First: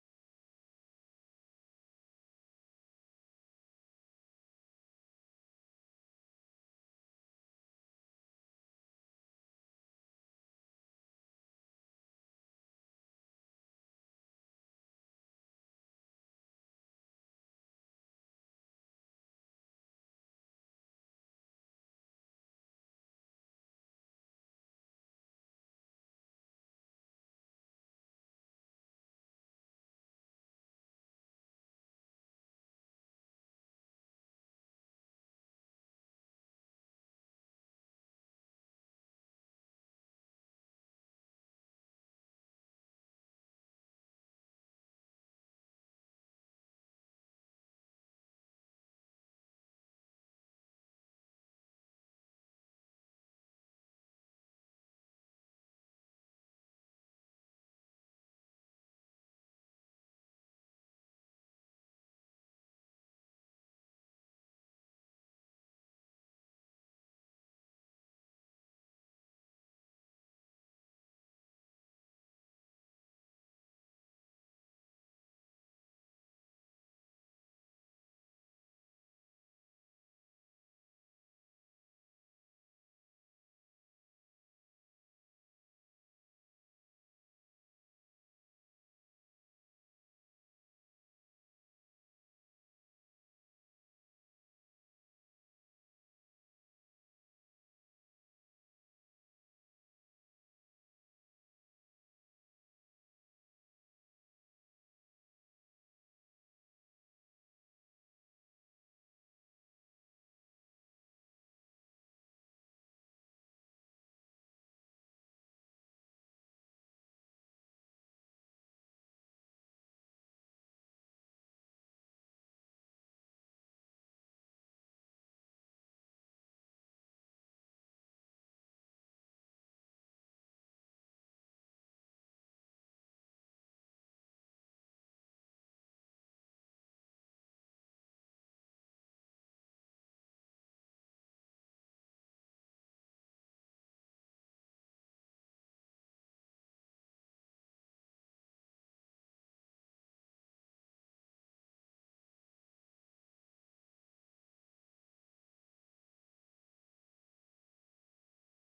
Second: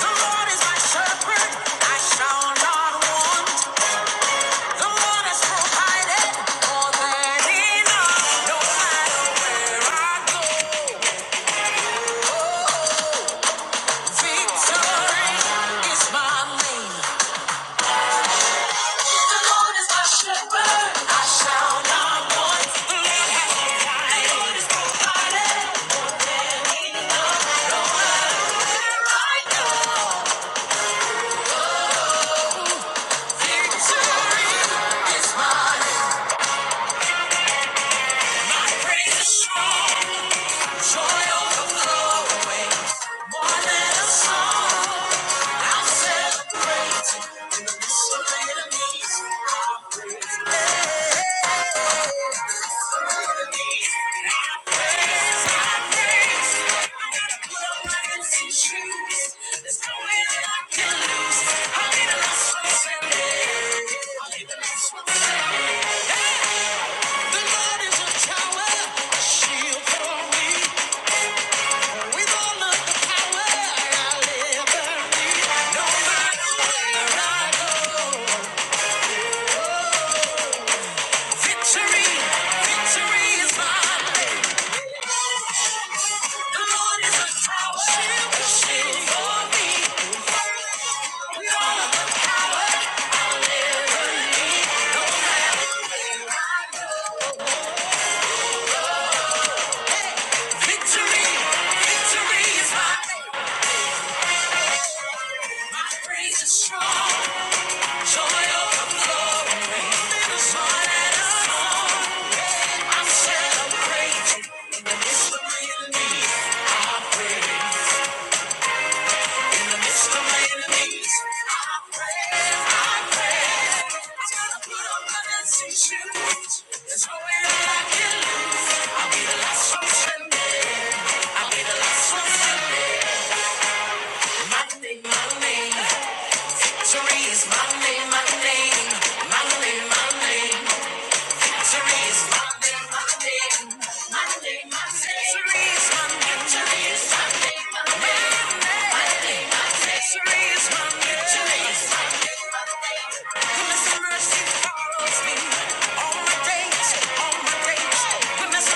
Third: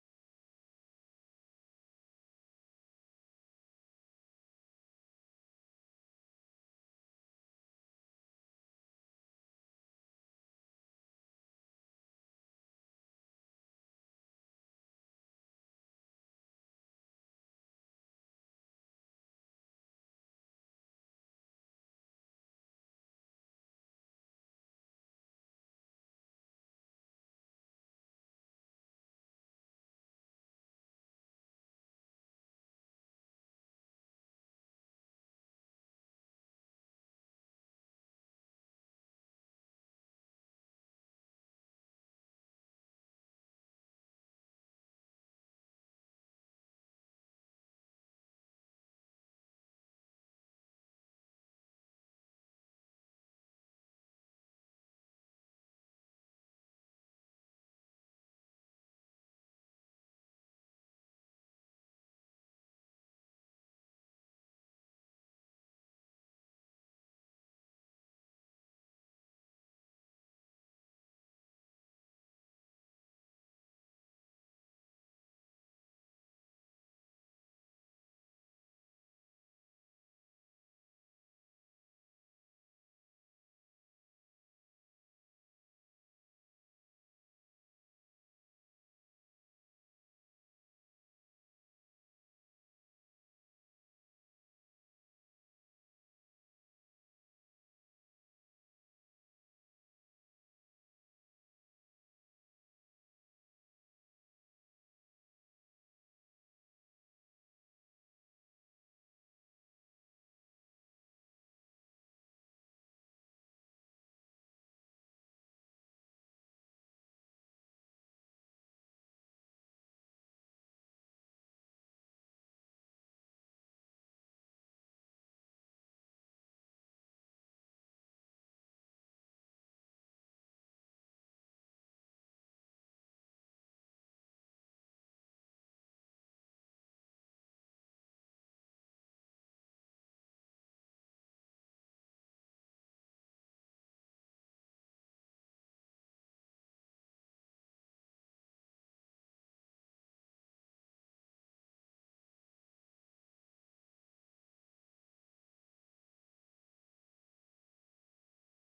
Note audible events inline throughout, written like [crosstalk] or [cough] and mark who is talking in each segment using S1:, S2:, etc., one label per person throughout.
S1: The Lord is my shepherd, I shall not want. The Lord has provided more than enough. No matter where I go, oh, victory is my name. The Lord is my shepherd, I shall not want. The Lord has provided more than enough. No matter where I go, victory is my name. Hey, The Lord is a tower, a shield for me. Strong joy overflowing, the song that I song. I am crazy in the midst of my enemies. I pray in the midst of my enemies. I pray, I pray. I gotta put on my dancing shoes. There's no way that I can lose. I'll be the last one standing. I'll be the last one standing. My name, my name. Three my name, my name. My name, my name. All my days, all my days, when His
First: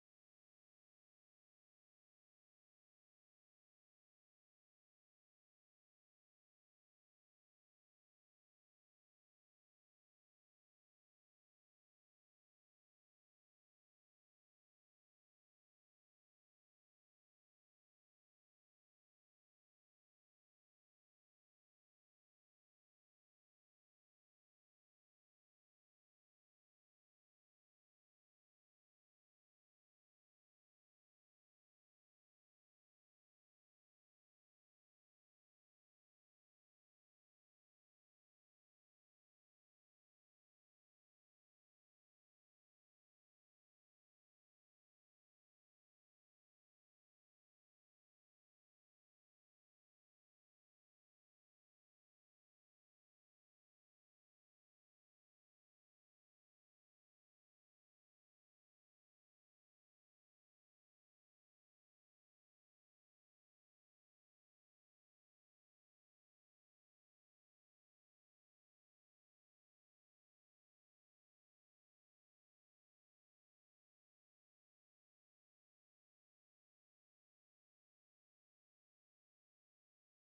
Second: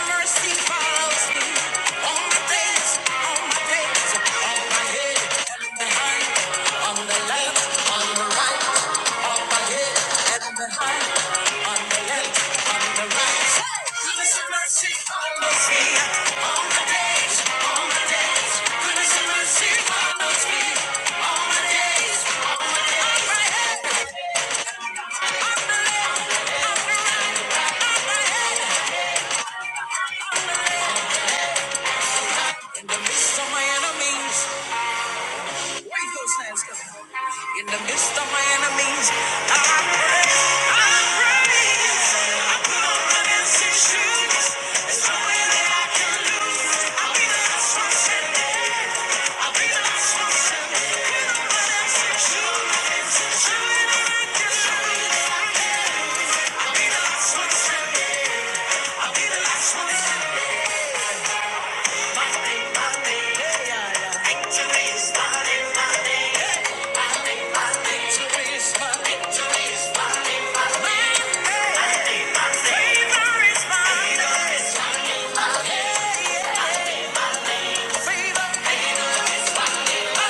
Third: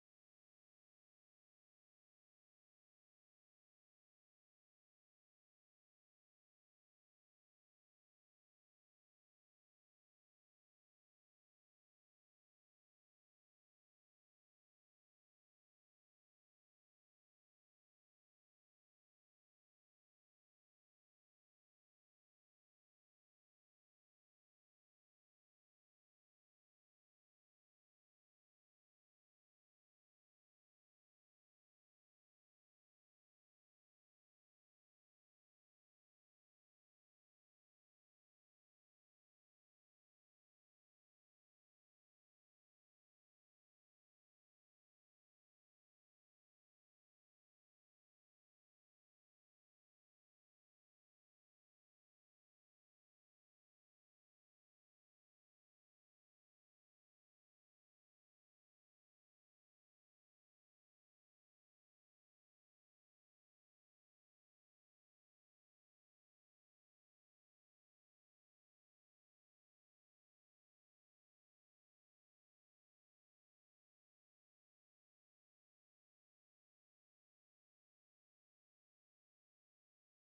S1: Mercy follows me all my days, all in the midst of my enemies, wave those hands, God. In the midst of my enemies, I praise, I praise. I put on the dancing shoes. There's no way that I can lose. I'll be the last one standing. I'll be the last one standing. I'll be the last one standing. I'll be the last one standing. Favor is mine. My name, my name, my name, my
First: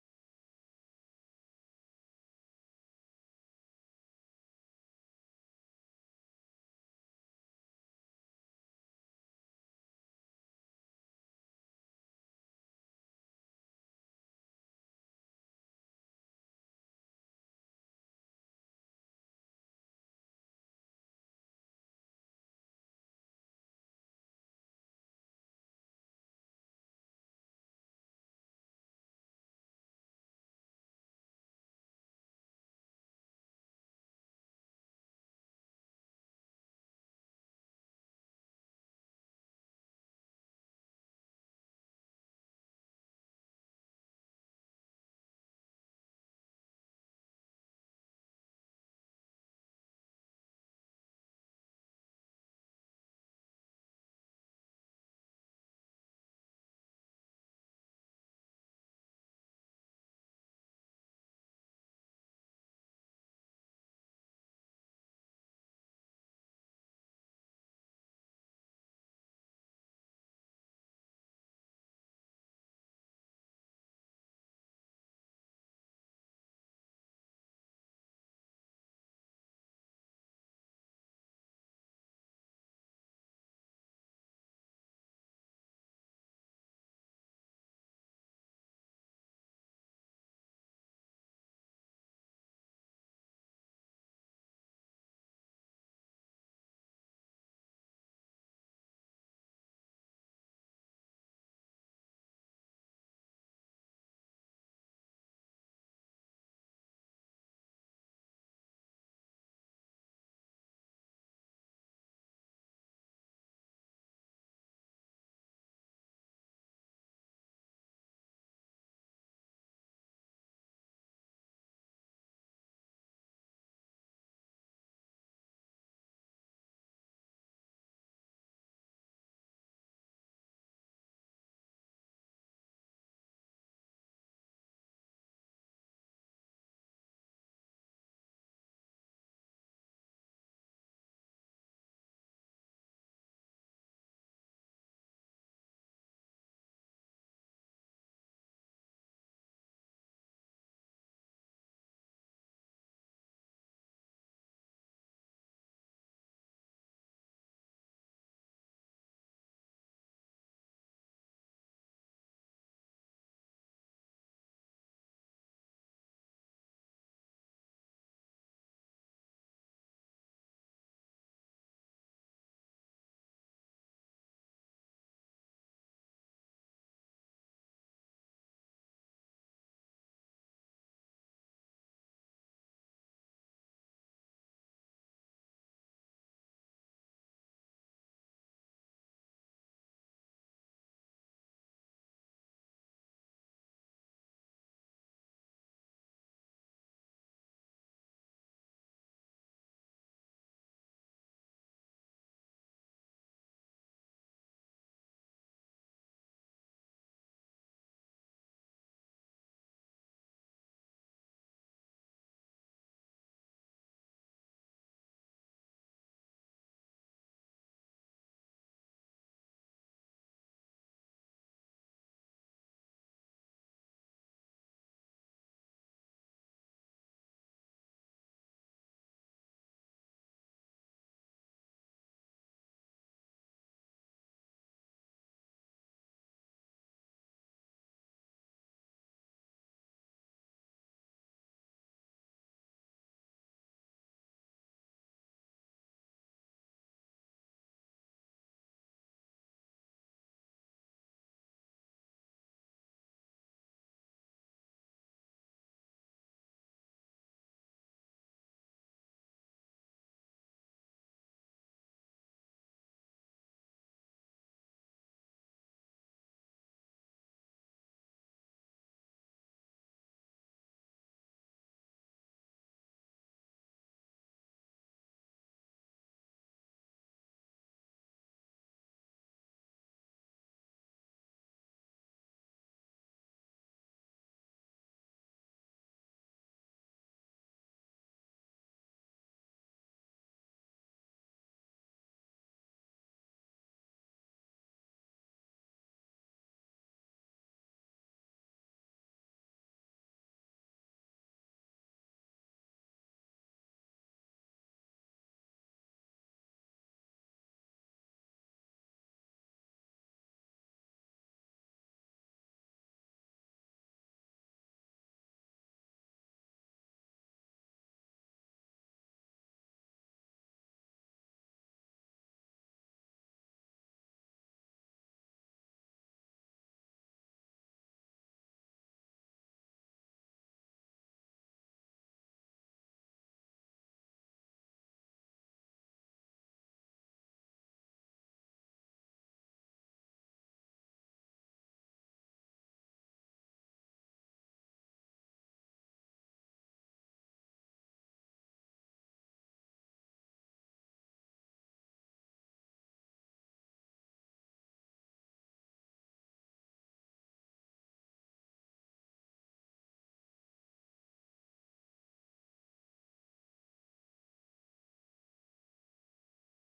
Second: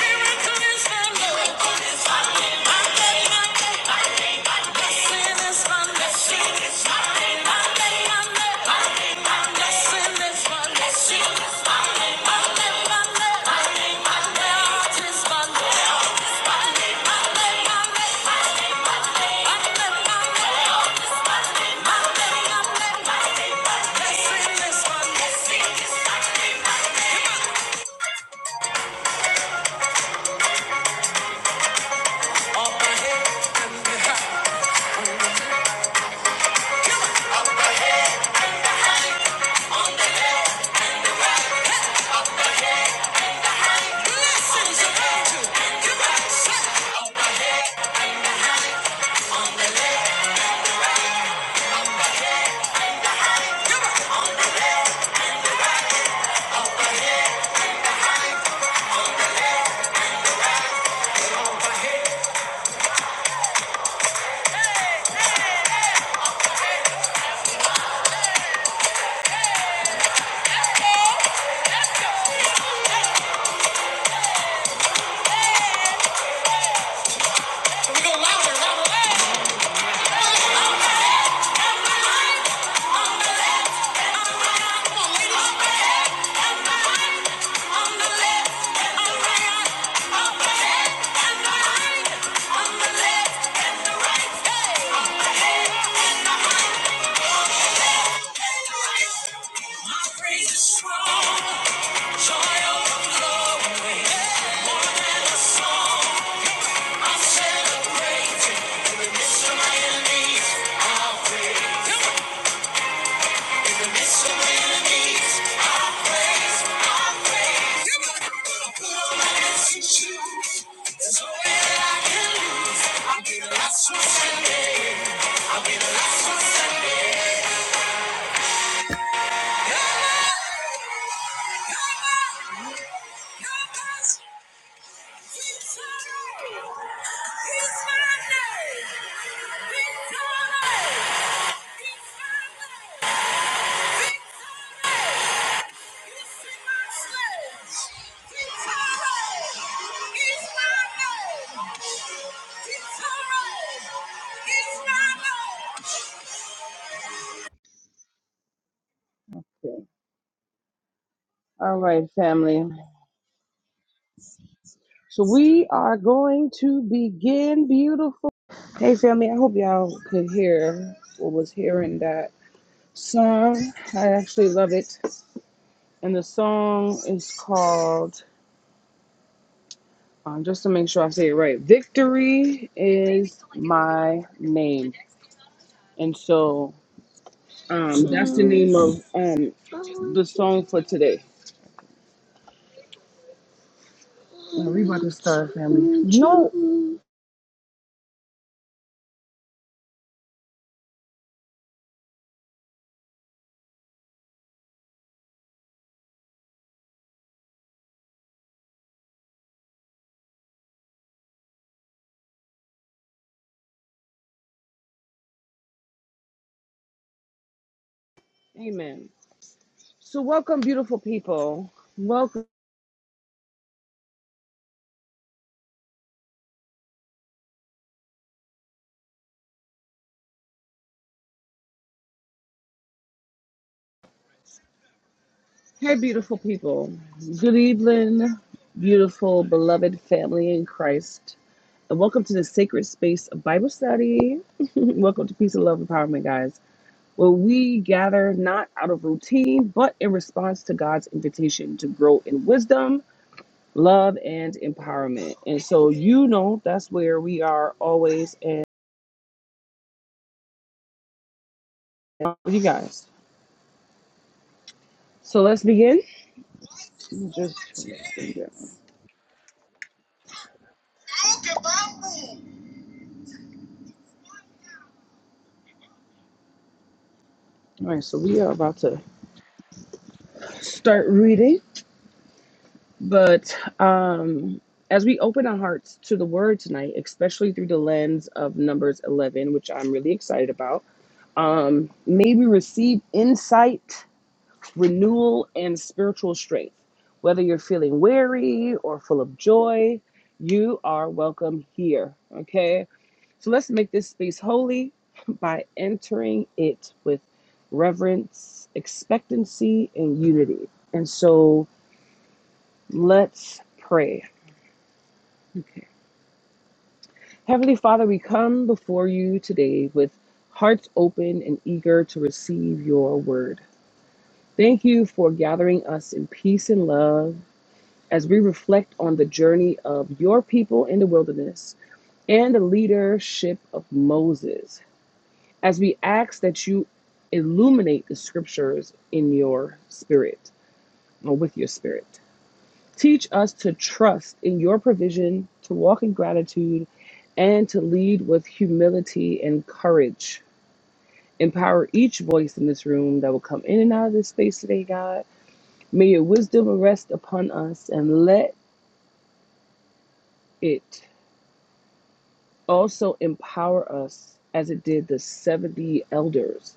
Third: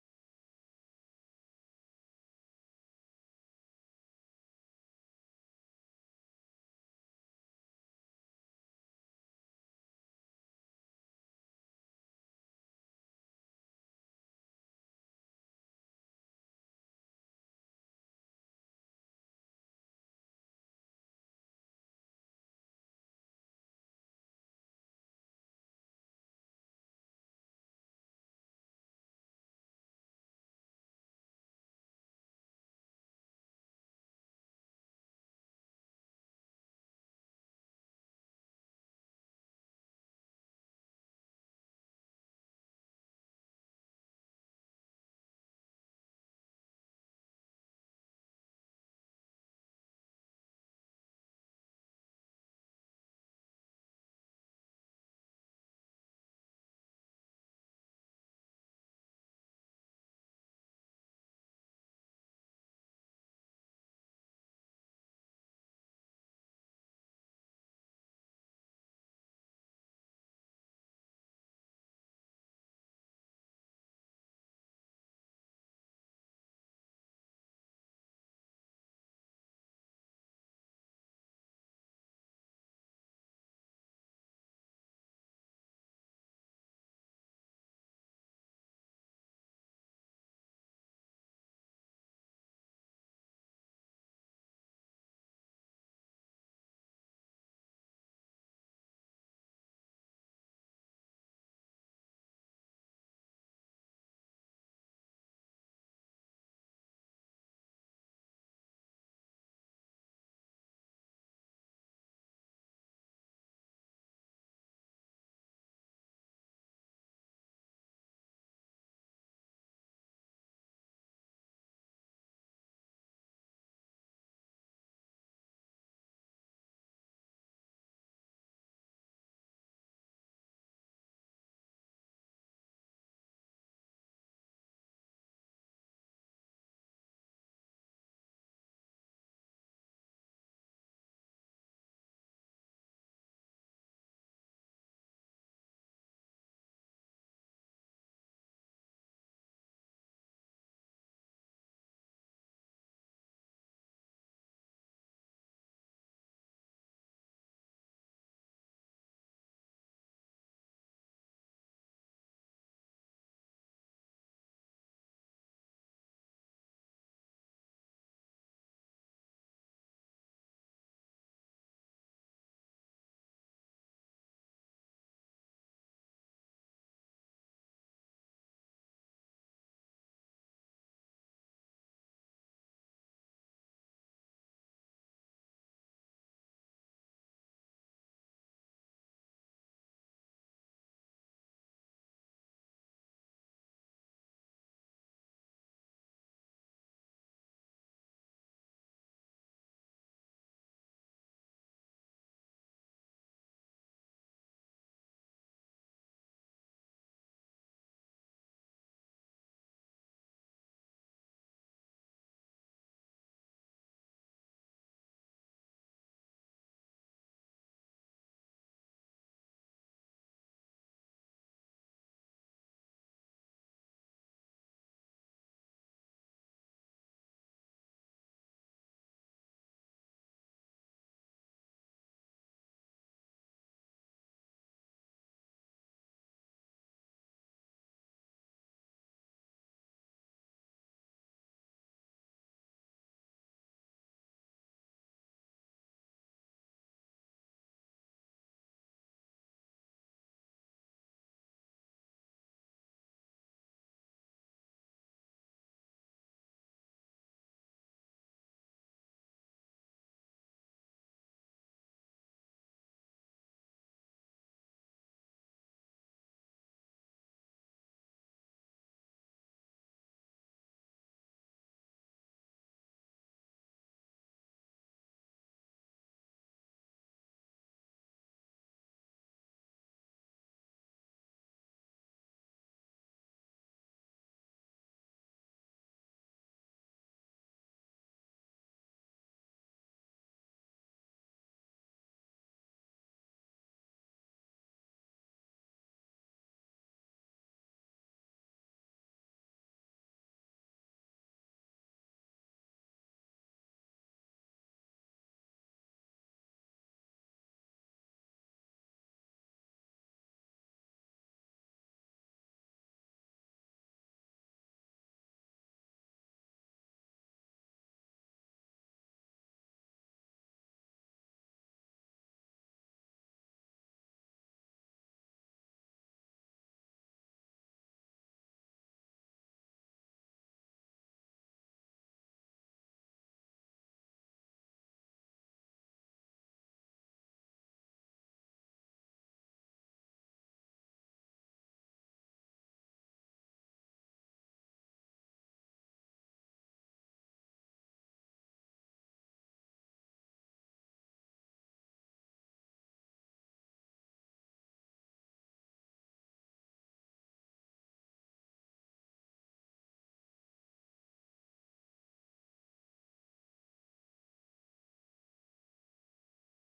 S1: name is a mystery. My name, my name, my name, my name is a mystery. Hey! More than a song, I'm celebrating. In the midst of my enemies, i praise. In the midst of my enemies, i praise. i praise. Come on. Gonna put on my dancing shoes. There's no way that I can lose. I'll be the last one standing. I'll be the last one standing. Okay. All right, family. So we are going to begin beautiful. Hey, family. I hope y'all could hear or was hearing that song. I actually love it. And the song is called, um, just to make sure I say it right, Victory is My Name. And so um, that's the name of um, the song for today. Now we about to start, family. No. Amen. So welcome, beautiful people. Welcome. Hey, beautiful people. Good evening, beautiful, beloved family in Christ. And welcome to the sacred space of Bible study. [laughs] welcome to Peace and Love Empowerment, guys, where we gather not out of routine, but in response to God's invitation to grow in wisdom, love, and empowerment. And so, you know, that's where we are always and with you guys. So let's begin. Just All right, so we are about to start reading. But um, as we open our hearts to the word tonight, especially through the lens of Numbers 11, which I'm really excited about, um, may we receive insight, renewal, and spiritual strength. Whether you're feeling weary or full of joy, you are welcome here. Okay? So let's make this space holy [laughs] by entering it with reverence, expectancy, and unity. And so let's pray. Okay. Heavenly Father, we come before you today with hearts open and eager to receive your word. Thank you for gathering us in peace and love as we reflect on the journey of your people in the wilderness and the leadership of Moses. As we ask that you illuminate the scriptures in your spirit or with your spirit. Teach us to trust in your provision, to walk in gratitude, and to lead with humility and courage. Empower each voice in this room that will come in and out of this space today, God. May your wisdom rest upon us and let it also empower us as it did the 70 elders.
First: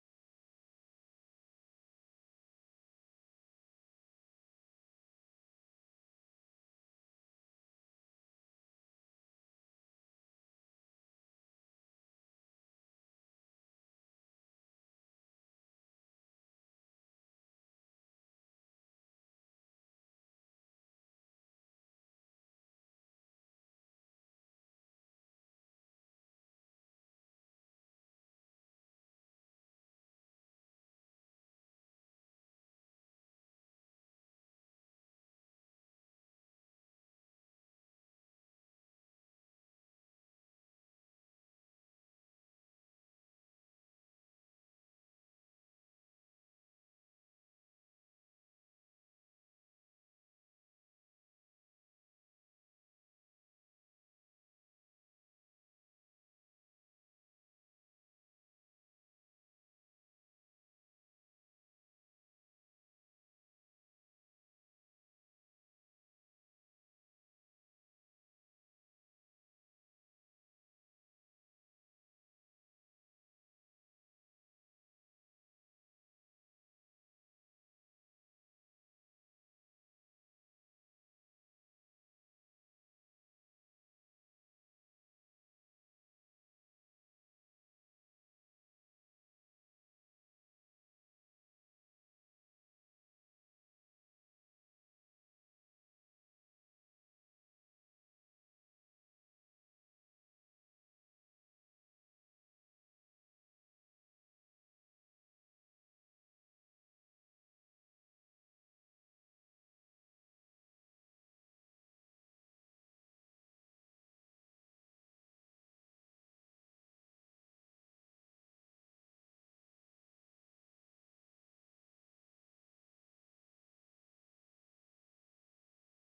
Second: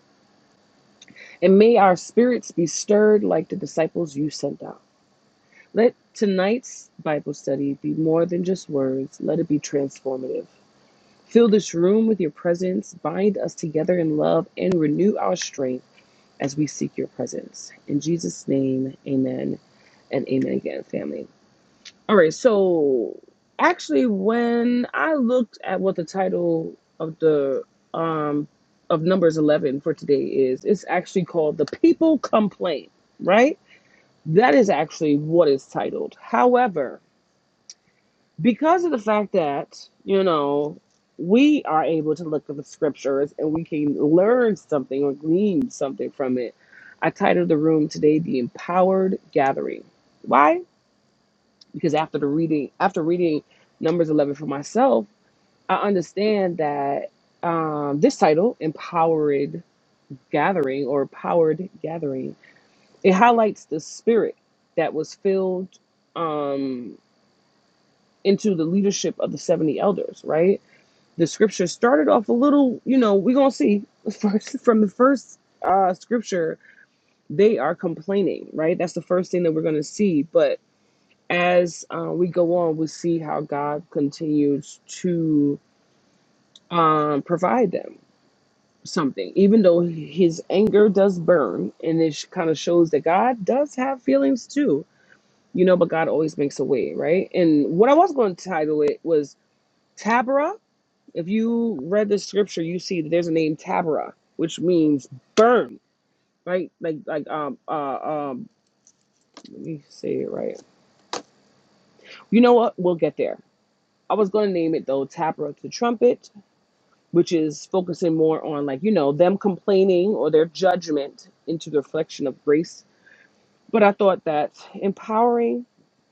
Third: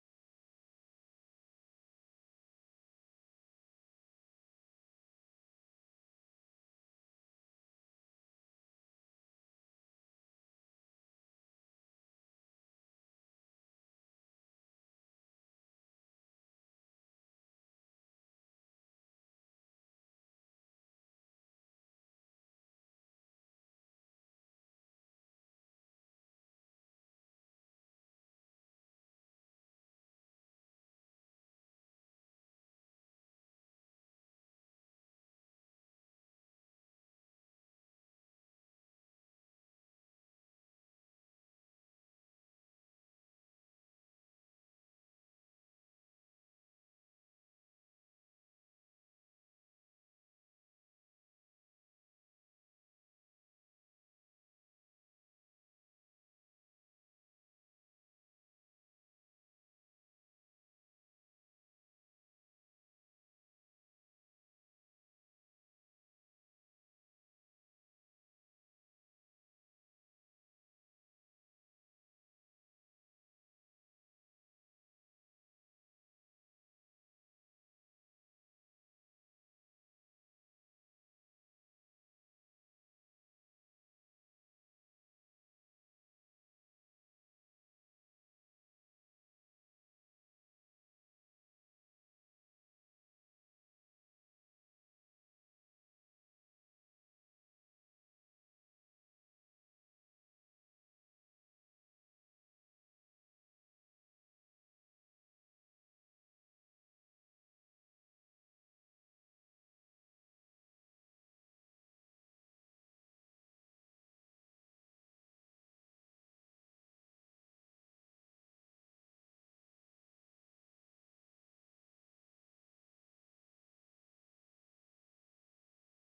S1: And may our spirits be stirred like the disciples you sent out. Let tonight's Bible study be more than just words, let it be transformative. Fill this room with your presence, bind us together in love, and renew our strength as we seek your presence. In Jesus' name, amen and amen again, family. All right, so actually, when I looked at what the title of the um of numbers 11 for today is it's actually called the people complain right that is actually what is titled however because of the fact that you know we are able to look at the scriptures and we can learn something or glean something from it i titled the room today the empowered gathering why because after the reading after reading numbers 11 for myself i understand that um, this title empowered gathering or powered gathering it highlights the spirit that was filled um, into the leadership of the 70 elders right the scripture started off a little, you know, we're gonna see [laughs] first from the first uh scripture, they are complaining, right? That's the first thing that we're gonna see. But as uh, we go on, we see how God continues to um provide them something, even though his anger does burn, and it kind of shows that God does have feelings too, you know, but God always makes a way, right? And what I was gonna title it was Tabra If you read the scripture, you see that there's a name Tabera, which means burn, right? Like like um uh um let me say it right. You know what? We'll get there. I was gonna name it though Tabera to trumpet, which is focusing more on like, you know, them complaining or their judgment into the reflection of grace. But I thought that empowering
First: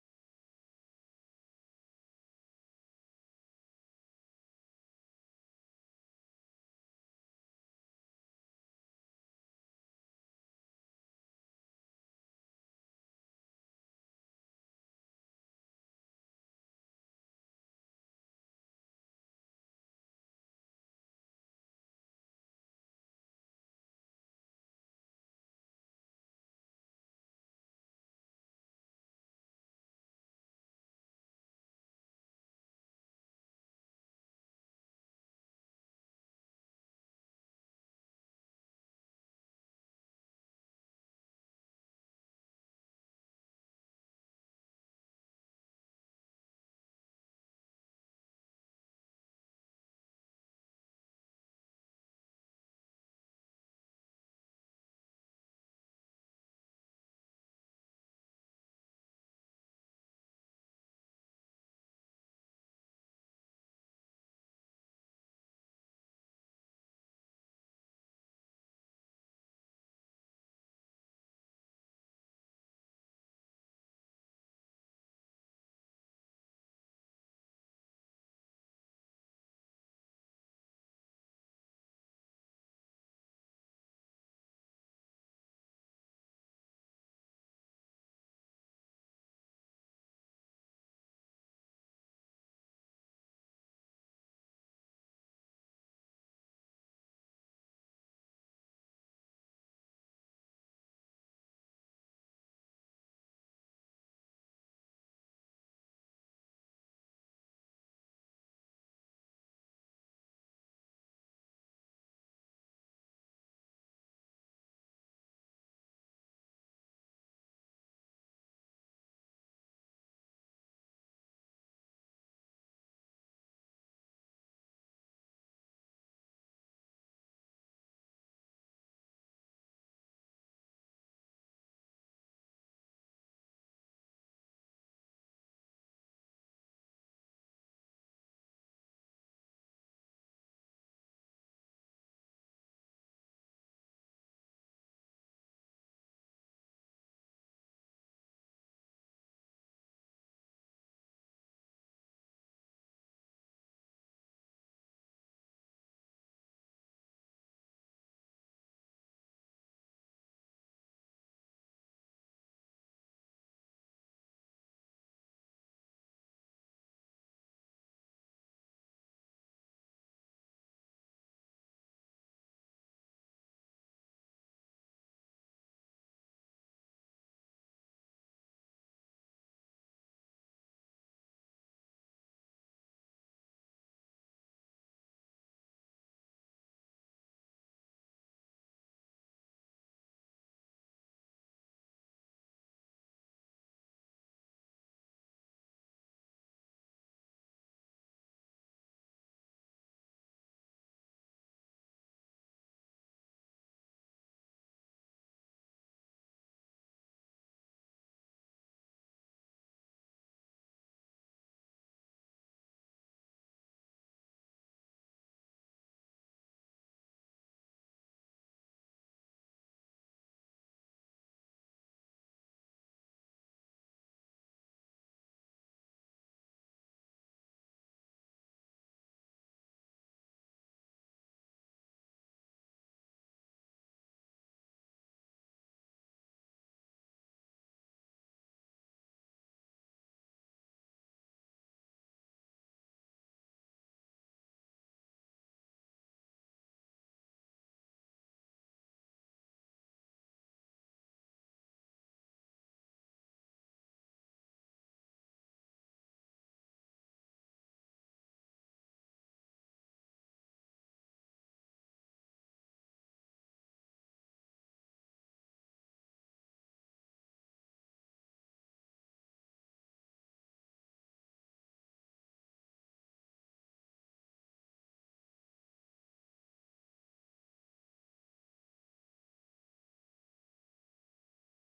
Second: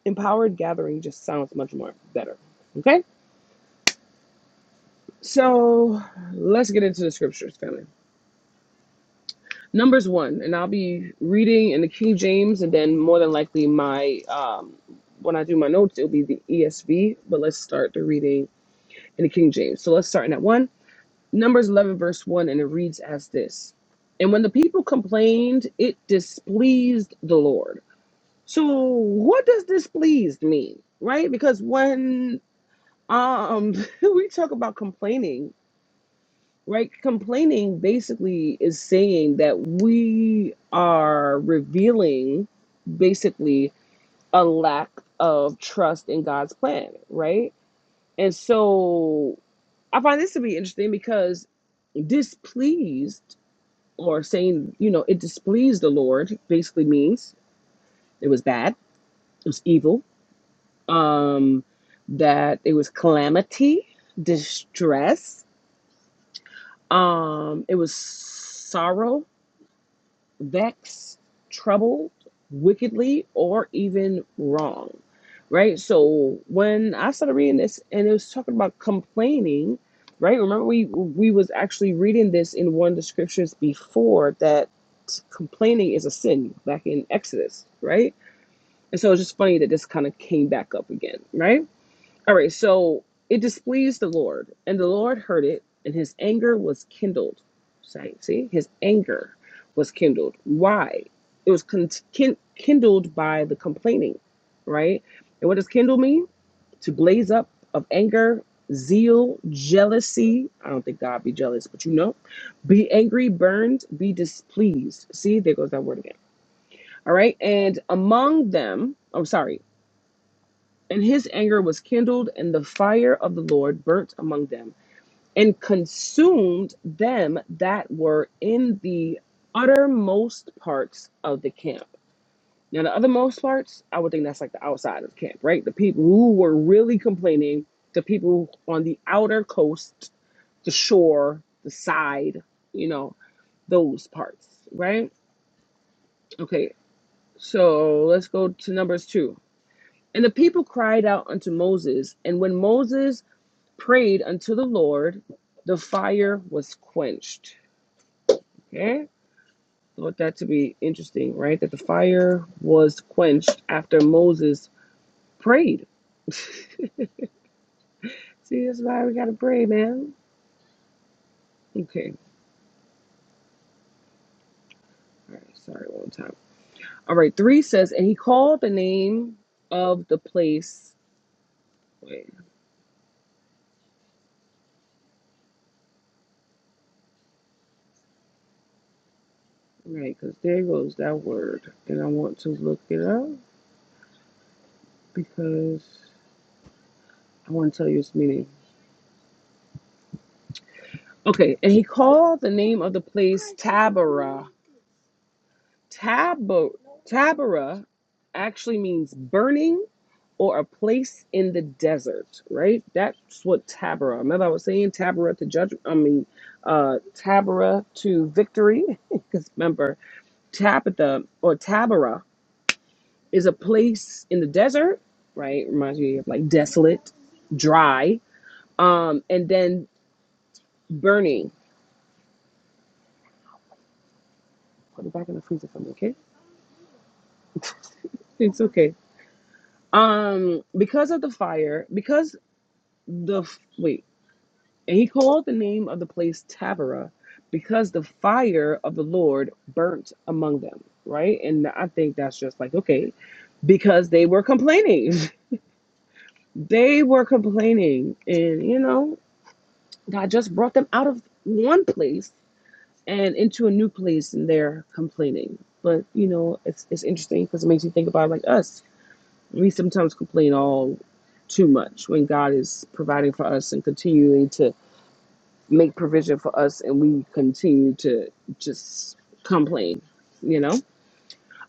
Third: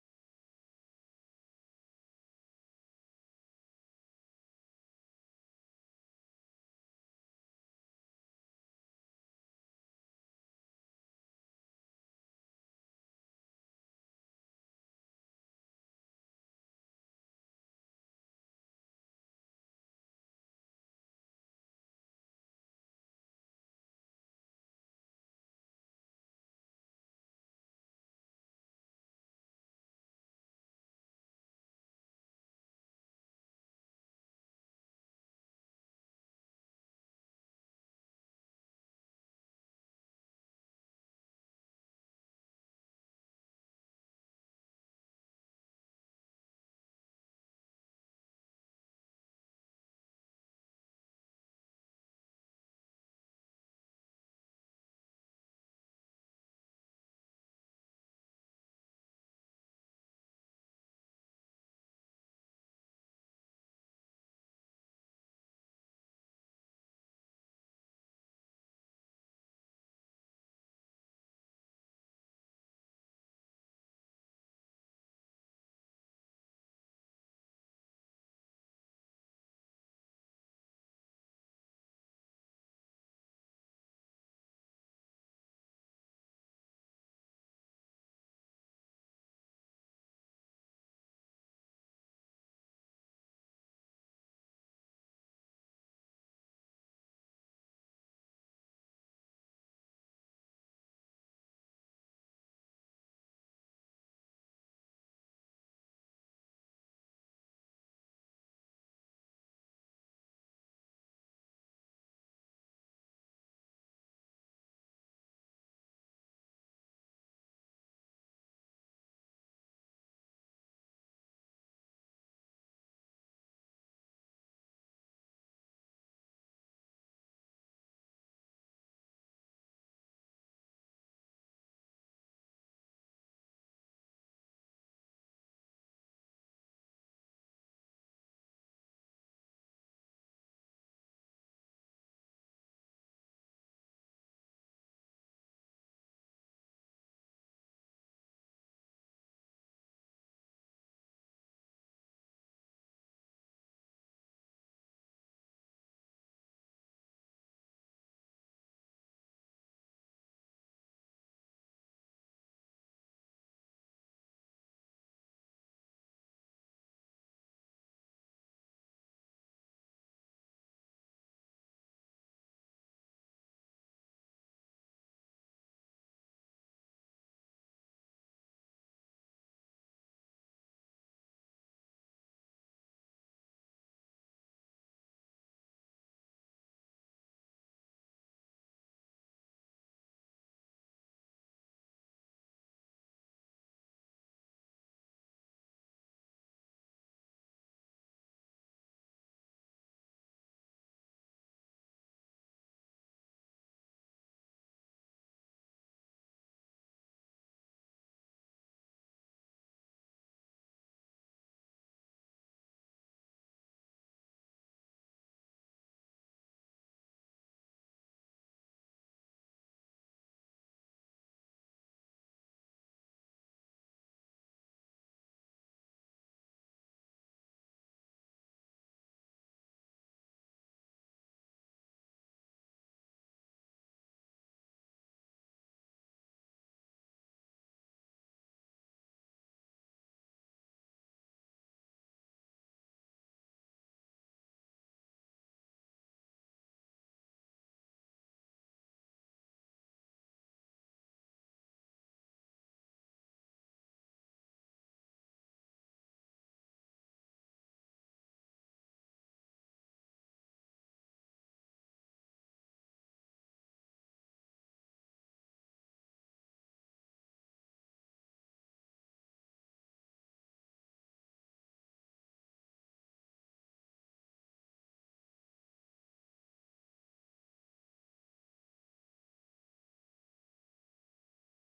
S1: empowered gathering just sounds much more better. Okay? So let's get into the scriptures, family. Numbers one, and I'll be reading in the King James, and then more than likely my um, when I do my notes, it'll be the ESV. But let's start the reading in the King James. So let's start in that one, Numbers eleven, verse one, and it reads as this: And when the people complained, it displeased the Lord. So what does displeased mean, right? Because when um [laughs] we talk about complaining, Right? Complaining basically is saying that we are revealing basically a lack of trust in God's plan, right? And so I find this to be interesting because displeased or saying, you know, it displeased the Lord basically means it was bad, it was evil, um, that it was calamity, distress, um, it was sorrow, vexed, troubled, wickedly, or even wrong. Right? So when I started reading this and it was talking about complaining, right? Remember we we was actually reading this in one of the scriptures before that complaining is a sin back in Exodus, right? And so it's just funny that this kind of came back up again, right? All right, so it displeased the Lord, and the Lord heard it, and his anger was kindled. Say, see, his anger was kindled. Why? It was con- kin- kindled by the complaining, right? And what does kindle mean? To blaze up of anger, zeal, jealousy. I don't think God be jealous, but you know, be angry, burned, be displeased. See, there goes that word again. All right, and among them, I'm sorry. And his anger was kindled, and the fire of the Lord burnt among them, and consumed them that were in the uttermost parts of the camp. Now, the othermost parts, I would think that's like the outside of camp, right? The people who were really complaining, the people on the outer coast, the shore, the side, you know, those parts, right? Okay, so let's go to Numbers 2. And the people cried out unto Moses, and when Moses prayed unto the Lord, the fire was quenched. Okay? Thought that to be interesting, right? That the fire was quenched after Moses prayed. [laughs] See, that's why we gotta pray, man. Okay. All right, sorry, one time. All right, three says, and he called the name of the place. Wait, right, because there goes that word. And I want to look it up because I want to tell you its meaning. Okay, and he called the name of the place Taberah Tabor, Tabora actually means burning or a place in the desert, right? That's what Tabora. Remember, I was saying Tabora to judgment. I mean, uh, Tabora to victory. [laughs] Because remember, Tabitha or Tabora is a place in the desert, right? Reminds me of like desolate, dry, um, and then burning. Put it back in the freezer for me, okay? It's okay. Um, because of the fire, because the wait. And he called the name of the place Taberah because the fire of the Lord burnt among them, right? And I think that's just like, okay, because they were complaining. [laughs] They were complaining. And, you know, God just brought them out of one place and into a new place and they're complaining. But, you know, it's, it's interesting because it makes you think about like us. We sometimes complain all too much when God is providing for us and continuing to make provision for us and we continue to just complain, you know?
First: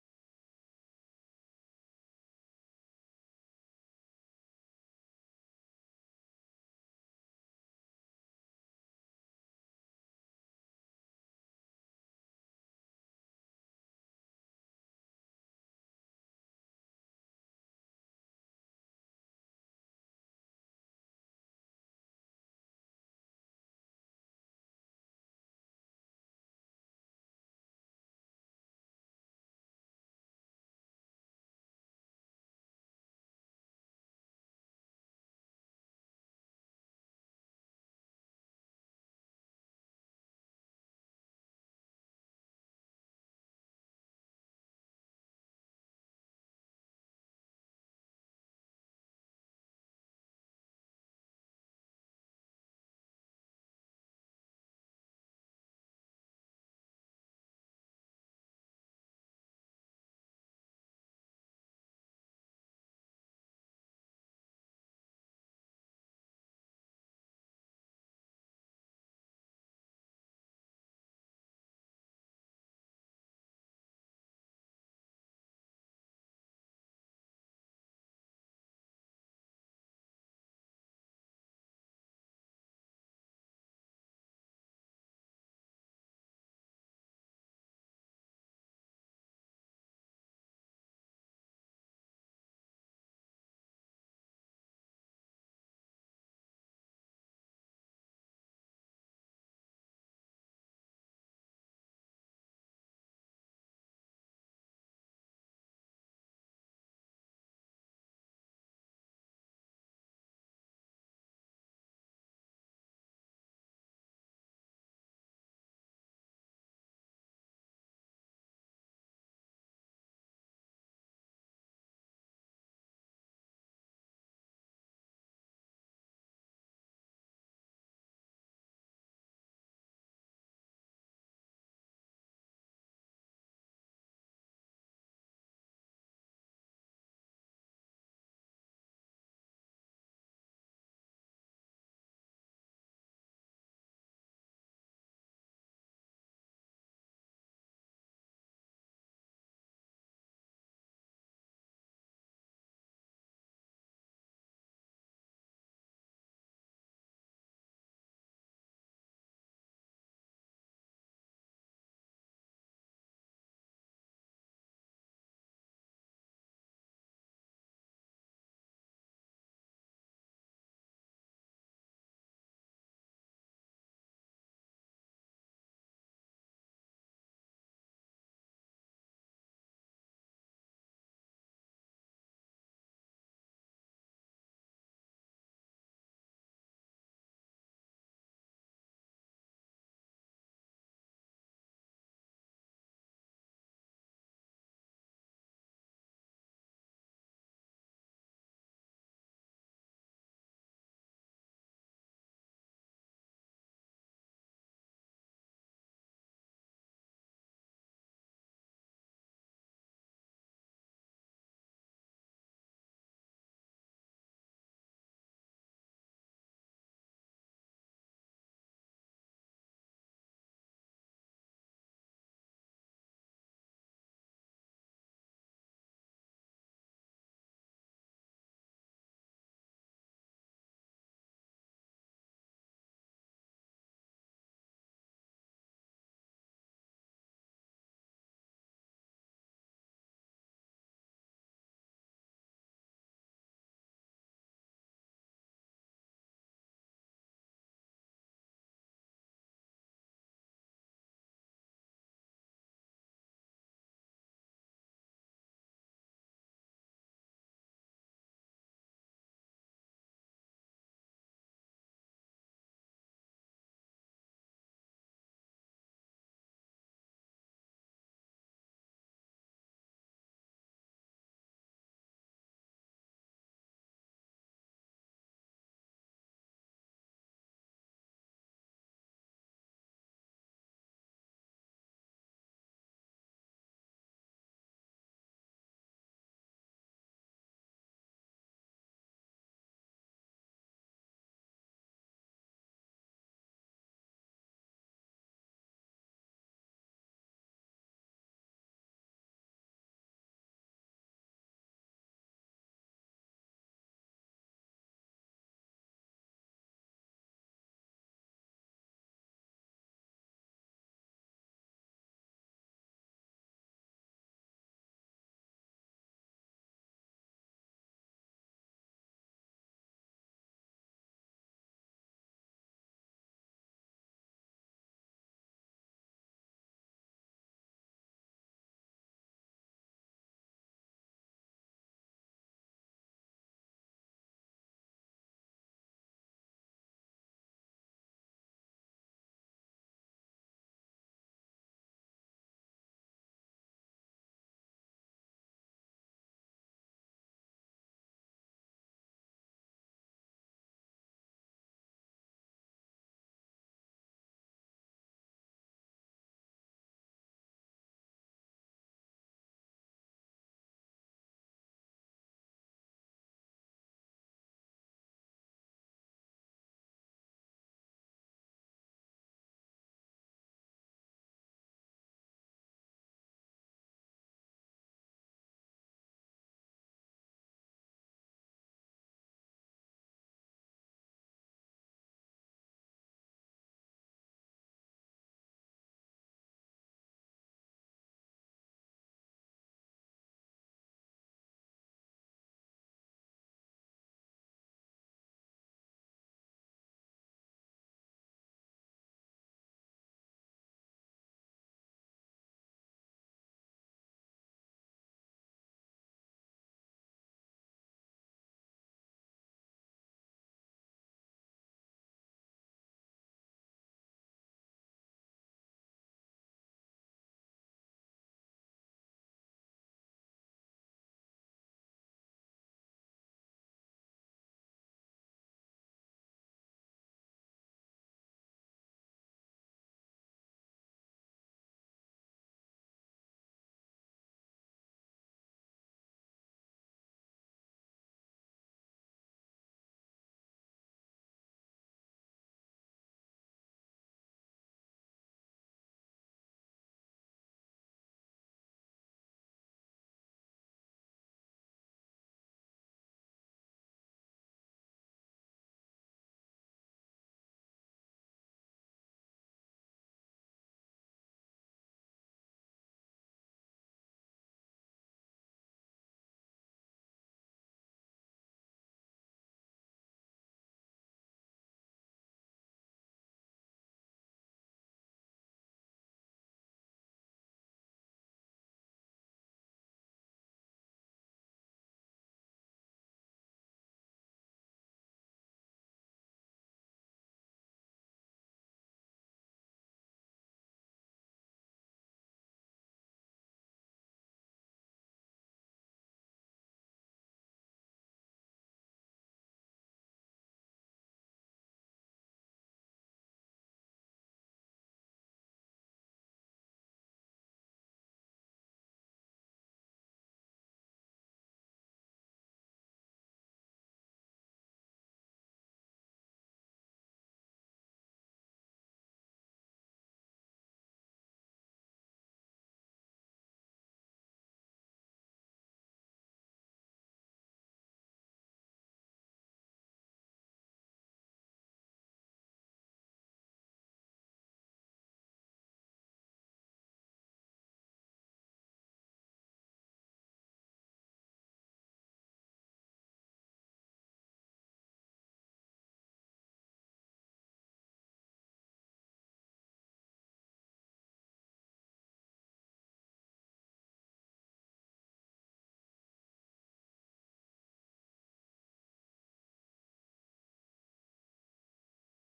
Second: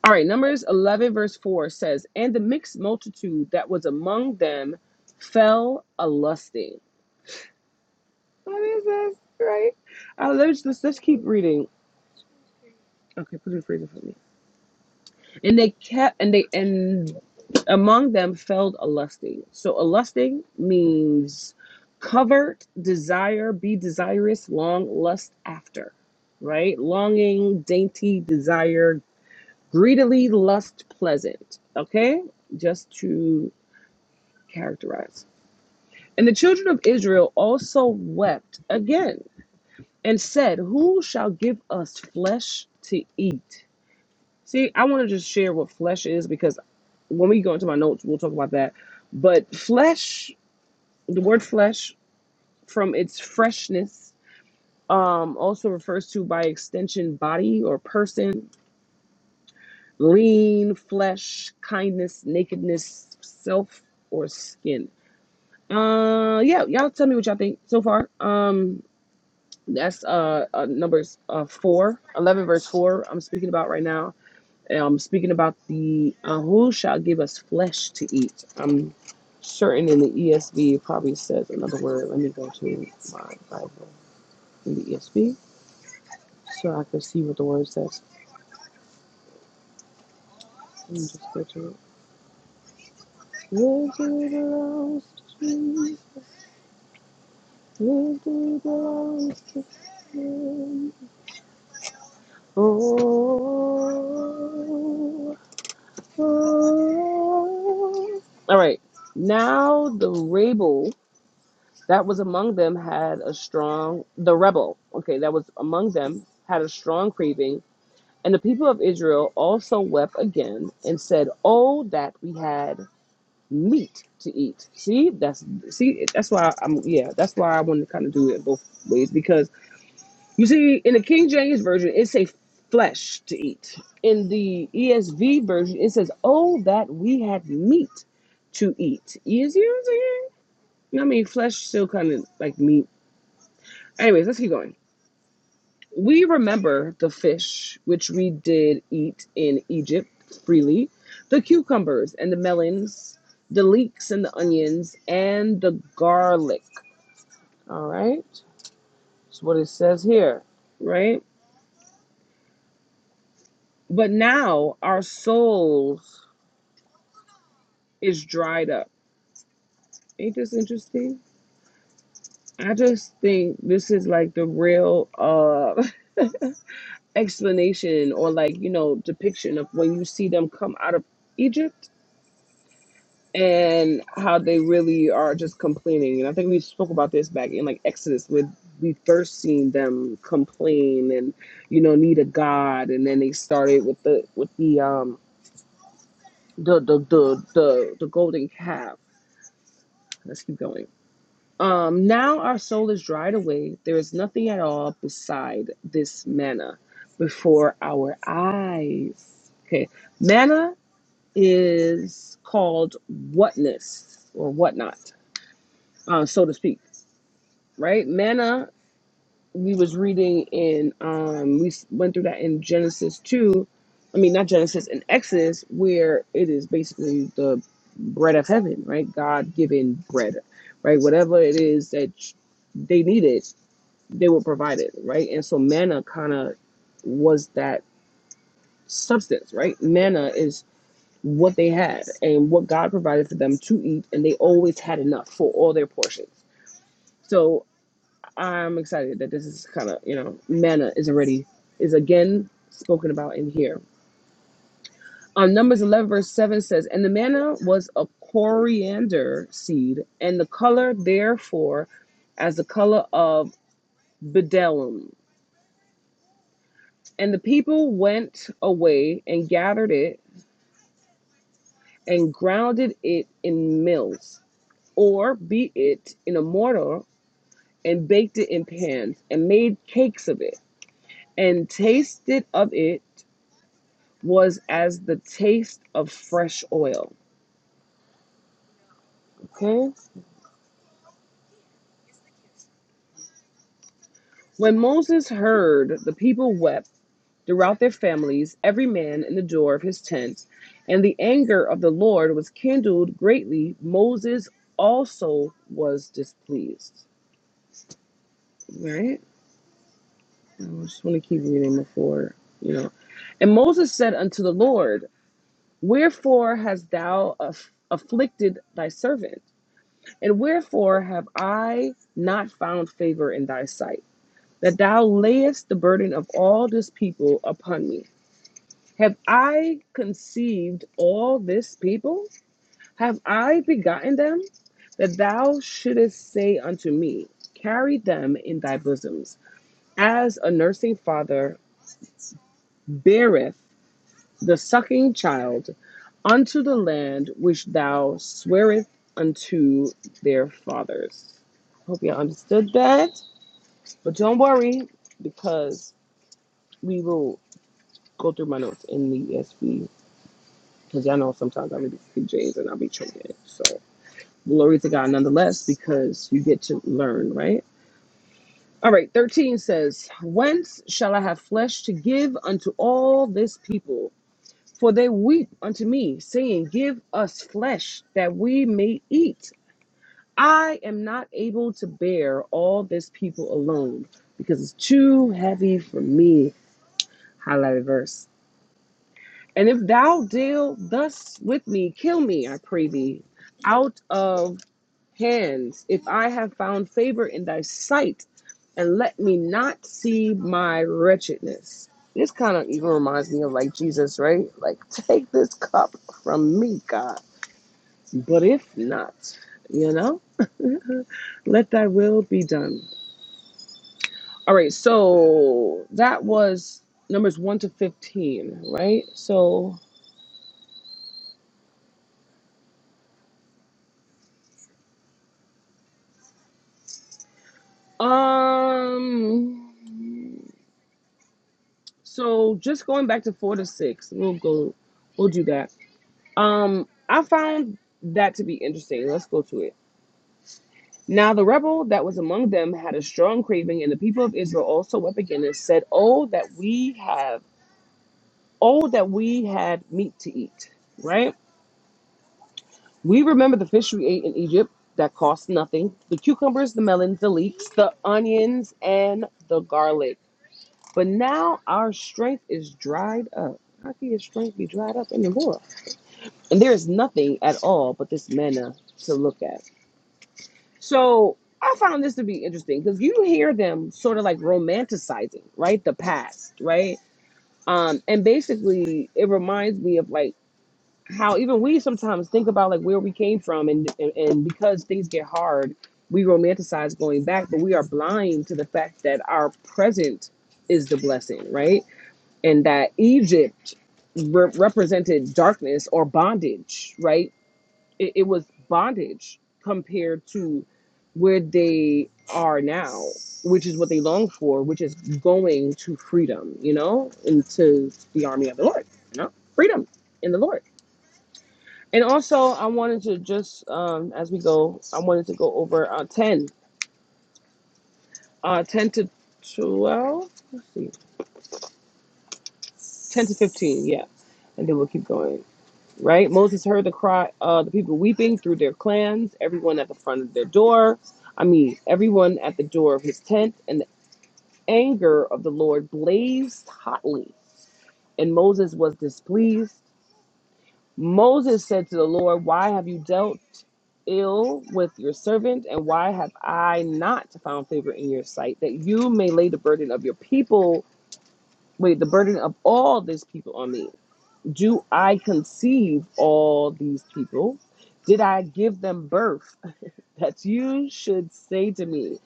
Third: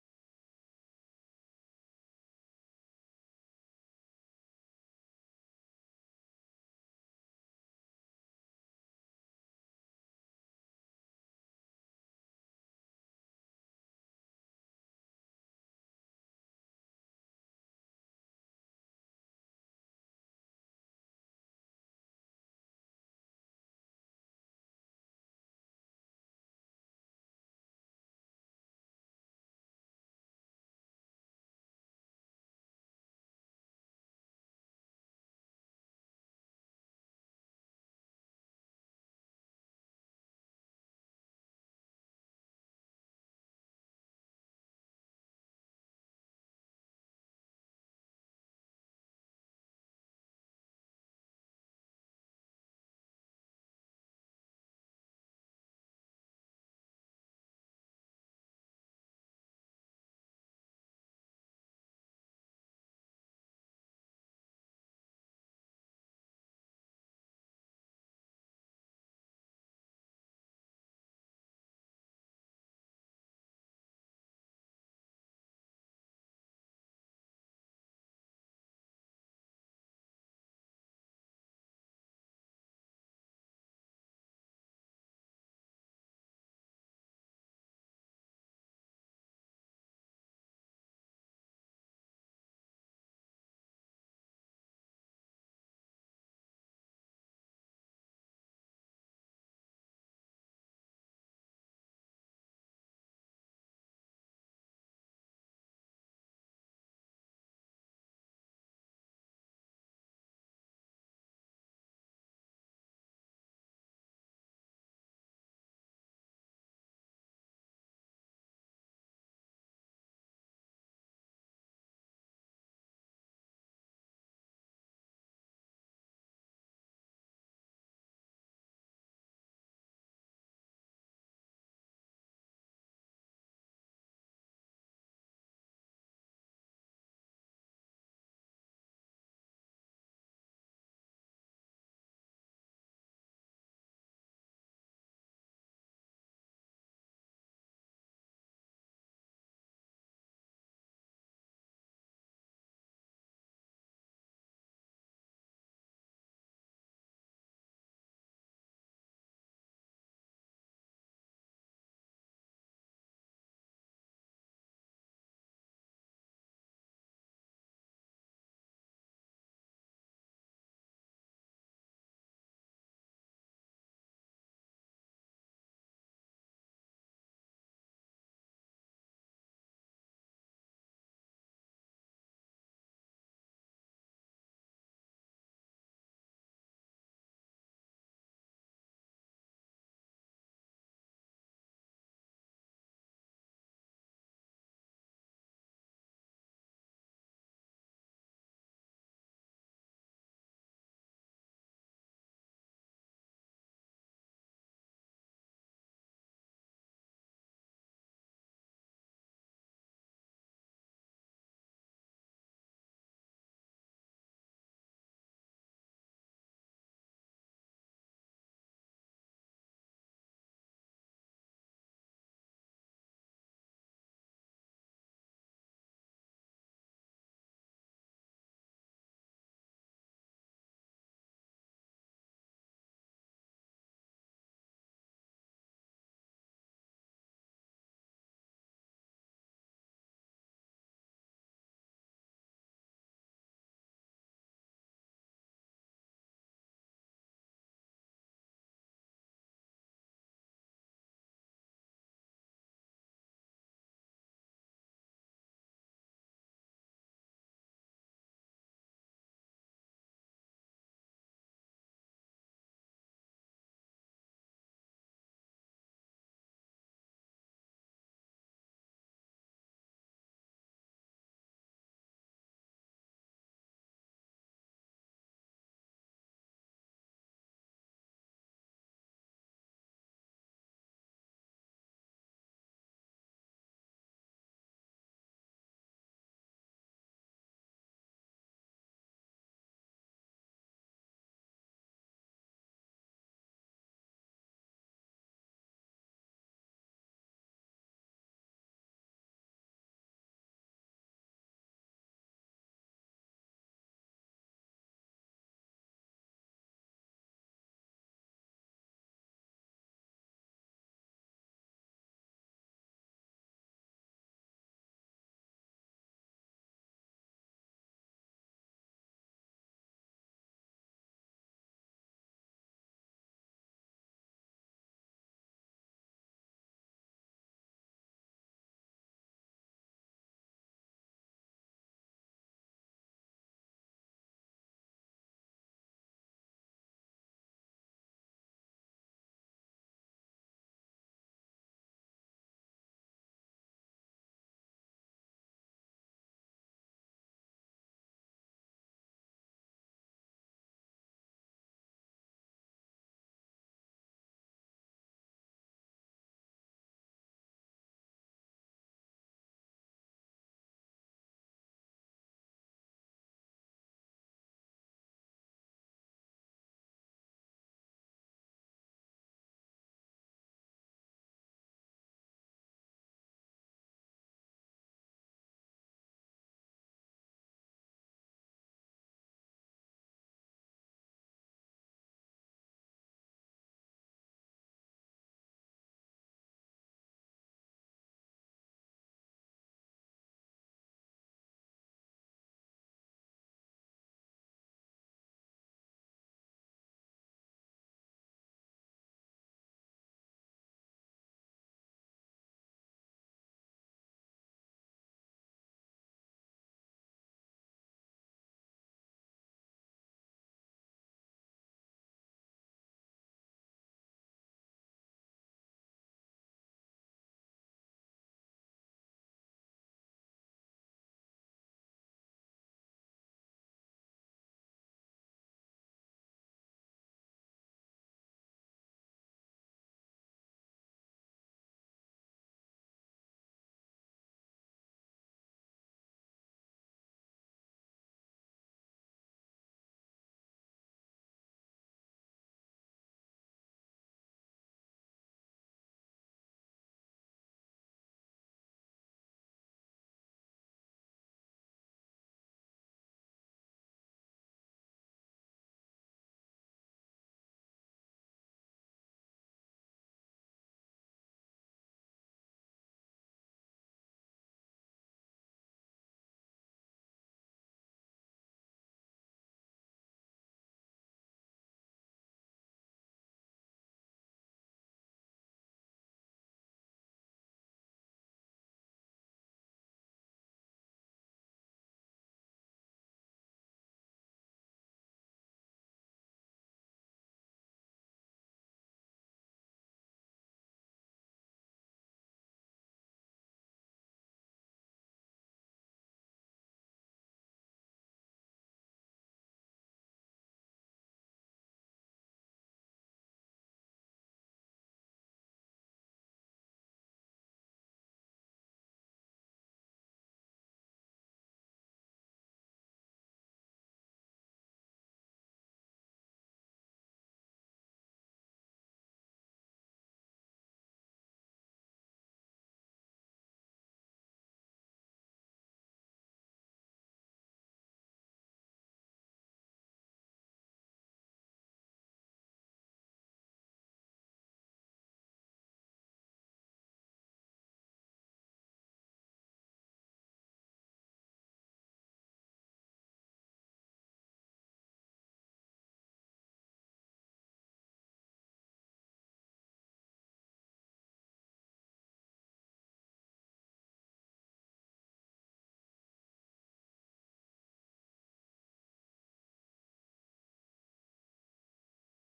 S1: All right, Numbers 11, verse 4 says, And the mixed multitude that was among them fell a lusting. What is this, right? Uh, let's, let's, let's keep reading. Okay, put it in freezer for me. And they kept and they and among them fell a lusting. So a lusting means covert desire, be desirous, long lust after, right? Longing, dainty desire, greedily lust pleasant. Okay, just to characterize. And the children of Israel also wept again and said, Who shall give us flesh to eat? See, I want to just share what flesh is because when we go into my notes, we'll talk about that. But flesh, the word flesh, from its freshness, um, also refers to by extension body or person, lean, flesh, kindness, nakedness, self, or skin. Uh, yeah, y'all tell me what y'all think so far. Um, that's uh, uh numbers uh four, eleven verse four. I'm speaking about right now um, speaking about the uh, who shall give us flesh to eat. I'm certain in the ESV it probably says another word. Let me go to my Bible in the ESV so I can see what the word says. Let me just go to it. Victory belongs to you. Victory belongs to him. Oh, oh. All right. Now the rabble. that was among them had a strong the rebel okay that was among them had a strong craving and the people of israel also wept again and said oh that we had meat to eat see that's see that's why i'm yeah that's why i want to kind of do it both ways because you see in the king james version it says flesh to eat in the esv version it says oh that we had meat to eat easier you know what I'm saying? i mean flesh still kind of like meat Anyways, let's keep going. We remember the fish which we did eat in Egypt freely, the cucumbers and the melons, the leeks and the onions, and the garlic. All right, that's what it says here, right? But now our souls is dried up. Ain't this interesting? I just think this is like the real uh [laughs] explanation or like you know depiction of when you see them come out of Egypt and how they really are just complaining. And I think we spoke about this back in like Exodus with we first seen them complain and you know need a god, and then they started with the with the um the the the the, the golden calf. Let's keep going. Um, now our soul is dried away. There is nothing at all beside this manna before our eyes. Okay, manna is called whatness or whatnot uh, so to speak, right? Manna, we was reading in, um, we s- went through that in Genesis 2, I mean, not Genesis, in Exodus, where it is basically the bread of heaven, right? God given bread, right? Whatever it is that sh- they needed, they were provided, right? And so manna kind of was that substance, right? Manna is what they had and what God provided for them to eat, and they always had enough for all their portions. So I'm excited that this is kind of, you know, manna is already, is again spoken about in here. Um, Numbers 11, verse 7 says, And the manna was a coriander seed, and the color therefore as the color of bdellium. And the people went away and gathered it and grounded it in mills, or beat it in a mortar and baked it in pans and made cakes of it and tasted of it was as the taste of fresh oil. Okay? When Moses heard, the people wept throughout their families, every man in the door of his tent. And the anger of the Lord was kindled greatly. Moses also was displeased. Right? I just want to keep reading before, you know. And Moses said unto the Lord, Wherefore hast thou aff- afflicted thy servant? And wherefore have I not found favor in thy sight? that thou layest the burden of all this people upon me. Have I conceived all this people? Have I begotten them? That thou shouldest say unto me, Carry them in thy bosoms, as a nursing father beareth the sucking child unto the land which thou swearest unto their fathers. Hope you understood that. But don't worry, because we will go through my notes in the ESV because y'all know sometimes I'll be speak James and I'll be choking. So glory to God nonetheless because you get to learn, right? All right, 13 says, Whence shall I have flesh to give unto all this people? For they weep unto me, saying, Give us flesh that we may eat. I am not able to bear all this people alone because it's too heavy for me. Highlighted verse. And if thou deal thus with me, kill me, I pray thee, out of hands, if I have found favor in thy sight, and let me not see my wretchedness. This kind of even reminds me of like Jesus, right? Like, [laughs] take this cup from me, God. But if not, you know, let thy will be done. All right, so that was numbers 1 to 15, right? So, um, So just going back to four to six, we'll go, we'll do that. Um, I found that to be interesting. Let's go to it. Now the rebel that was among them had a strong craving, and the people of Israel also wept again and said, "Oh that we have, oh that we had meat to eat." Right? We remember the fish we ate in Egypt that cost nothing, the cucumbers, the melons, the leeks, the onions, and the garlic. But now our strength is dried up. How can your strength be dried up anymore? and there is nothing at all but this manna to look at. So I found this to be interesting because you hear them sort of like romanticizing, right? The past, right? Um, and basically, it reminds me of like how even we sometimes think about like where we came from, and and, and because things get hard, we romanticize going back, but we are blind to the fact that our present is the blessing, right? And that Egypt re- represented darkness or bondage, right? it, it was bondage compared to where they are now, which is what they long for, which is going to freedom, you know, into the army of the Lord, you know, freedom in the Lord. And also, I wanted to just, um, as we go, I wanted to go over uh, 10, uh, 10 to 12, let's see, 10 to 15, yeah. And then we'll keep going. right? Moses heard the cry, uh, the people weeping through their clans, everyone at the front of their door. I mean, everyone at the door of his tent, and the anger of the Lord blazed hotly, and Moses was displeased. Moses said to the Lord, Why have you dealt ill with your servant, and why have I not found favor in your sight, that you may lay the burden of your people, wait, the burden of all this people on me? Do I conceive all these people? Did I give them birth? [laughs] That you should say to me,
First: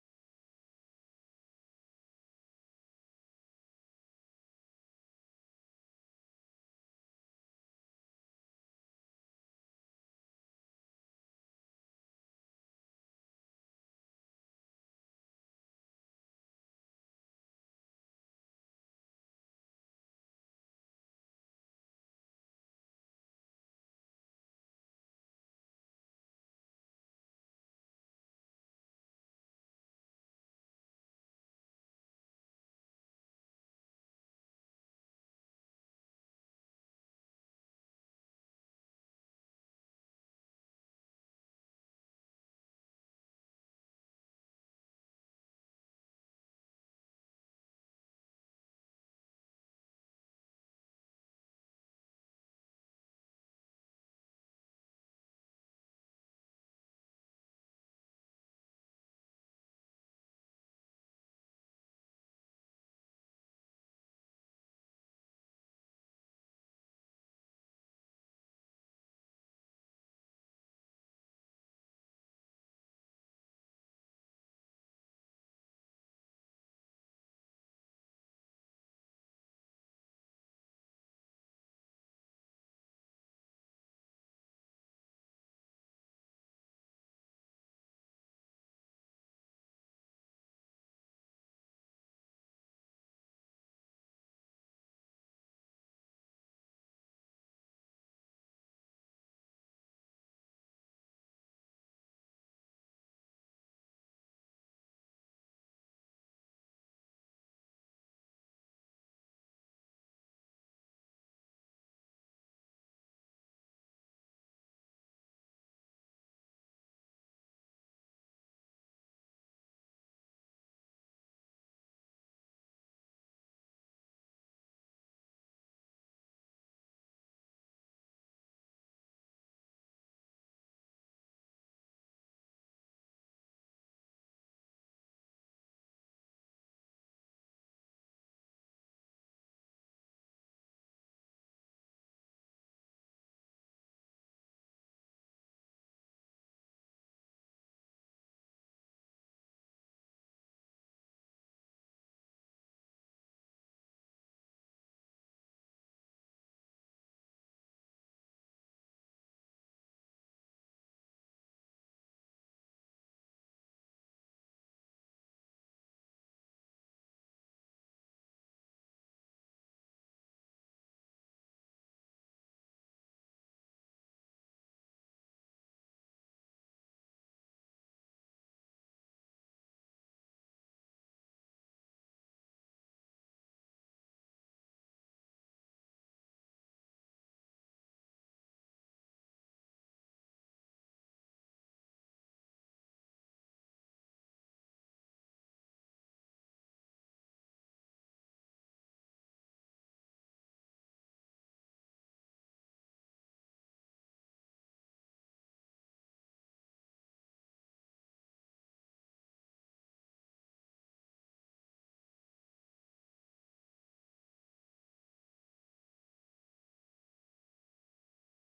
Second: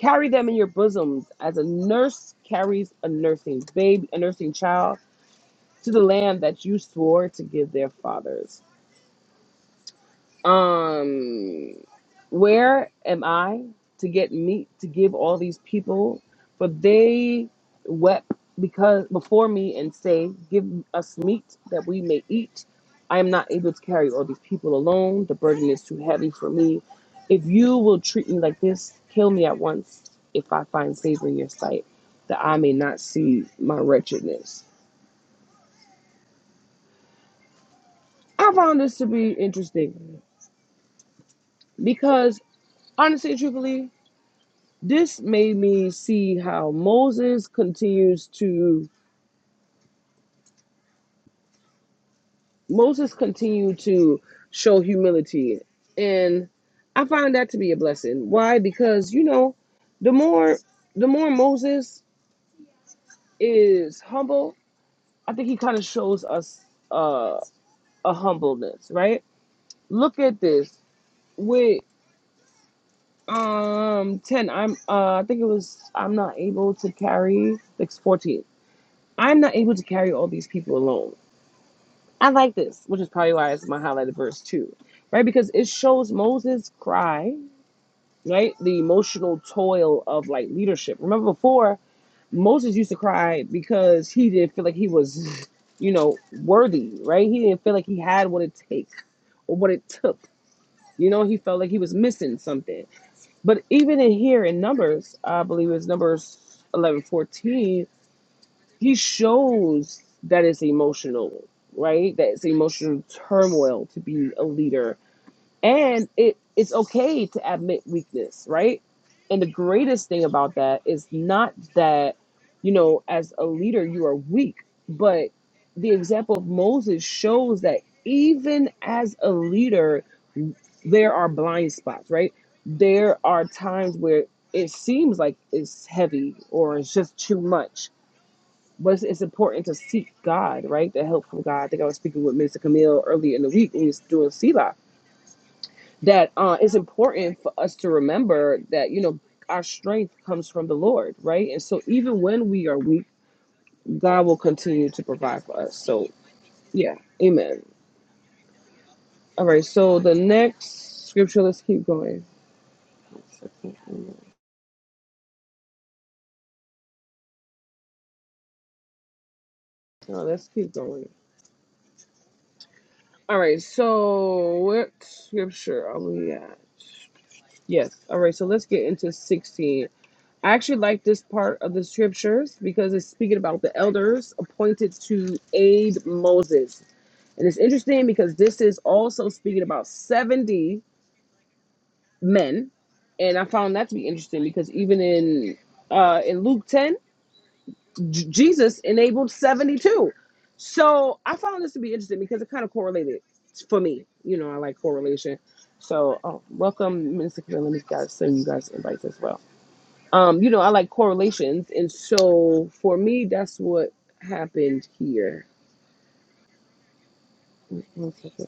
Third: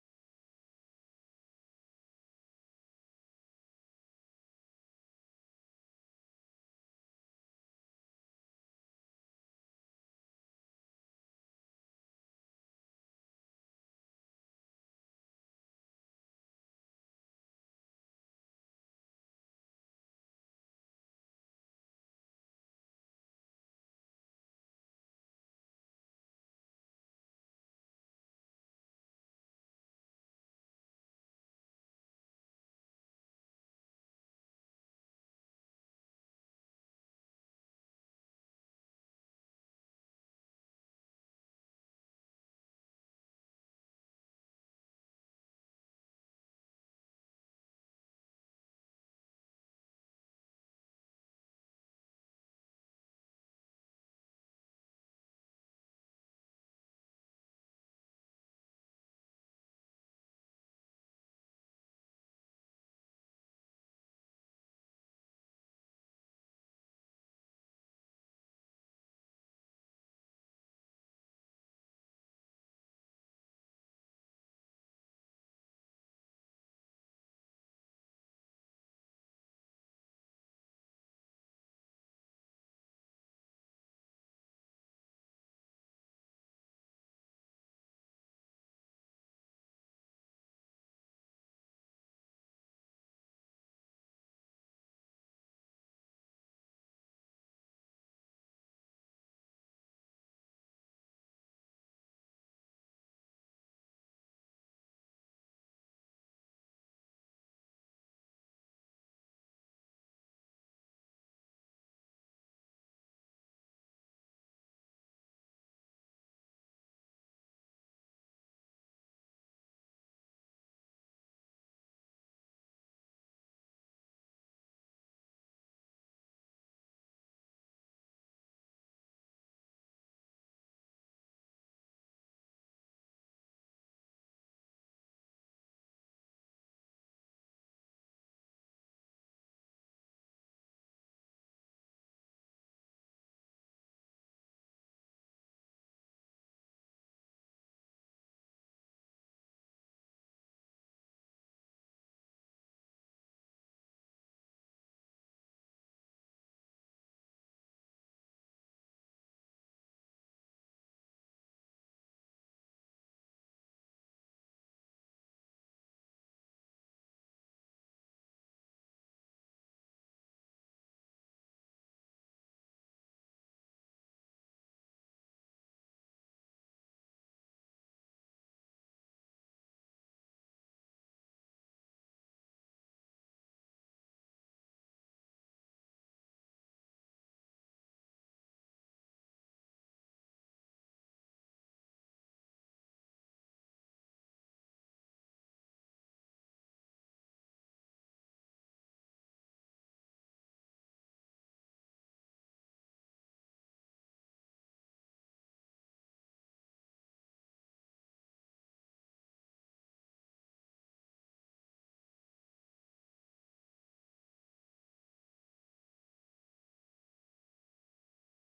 S1: carry them in your bosoms as a nurse carries a nursing baby, a nursing child to the land that you swore to give their fathers. Um, where am I to get meat to give all these people? For they wept because before me and say, Give us meat that we may eat. I am not able to carry all these people alone. The burden is too heavy for me. If you will treat me like this, kill me at once if I find favor in your sight, that I may not see my wretchedness. I found this to be interesting because honestly, and truthfully, this made me see how Moses continues to Moses continued to show humility and I find that to be a blessing. Why? Because you know, the more the more Moses is humble, I think he kind of shows us uh, a humbleness, right? Look at this with um 10 i'm uh i think it was i'm not able to carry like 14 i'm not able to carry all these people alone I like this, which is probably why it's my highlighted verse too, right? Because it shows Moses' cry, right? The emotional toil of like leadership. Remember before, Moses used to cry because he didn't feel like he was, [laughs] you know, worthy, right? He didn't feel like he had what it takes or what it took. You know, he felt like he was missing something. But even in here in Numbers, I believe it's Numbers eleven fourteen he shows that it's emotional, right? That it's emotional turmoil to be a leader. And it it's okay to admit weakness, right? And the greatest thing about that is not that, you know, as a leader you are weak, but the example of Moses shows that even as a leader, there are blind spots, right? There are times where it seems like it's heavy or it's just too much but it's, it's important to seek God, right? The help from God. I think I was speaking with Minister Camille earlier in the week when we was doing Selah. That uh, it's important for us to remember that you know our strength comes from the Lord, right? And so even when we are weak, God will continue to provide for us. So yeah, Amen. All right. So the next scripture. Let's keep going. No, let's keep going. All right. So what scripture are we at? Yes. All right. So let's get into sixteen I actually like this part of the scriptures because it's speaking about the elders appointed to aid Moses. And it's interesting because this is also speaking about 70 men. And I found that to be interesting because even in uh, in Luke 10, J- Jesus enabled 72. So I found this to be interesting because it kind of correlated for me. You know, I like correlation. So uh welcome, Minister Camille. Let me guys send you guys invites as well um, you know, I like correlations, and so for me, that's what happened here. Wait, One second.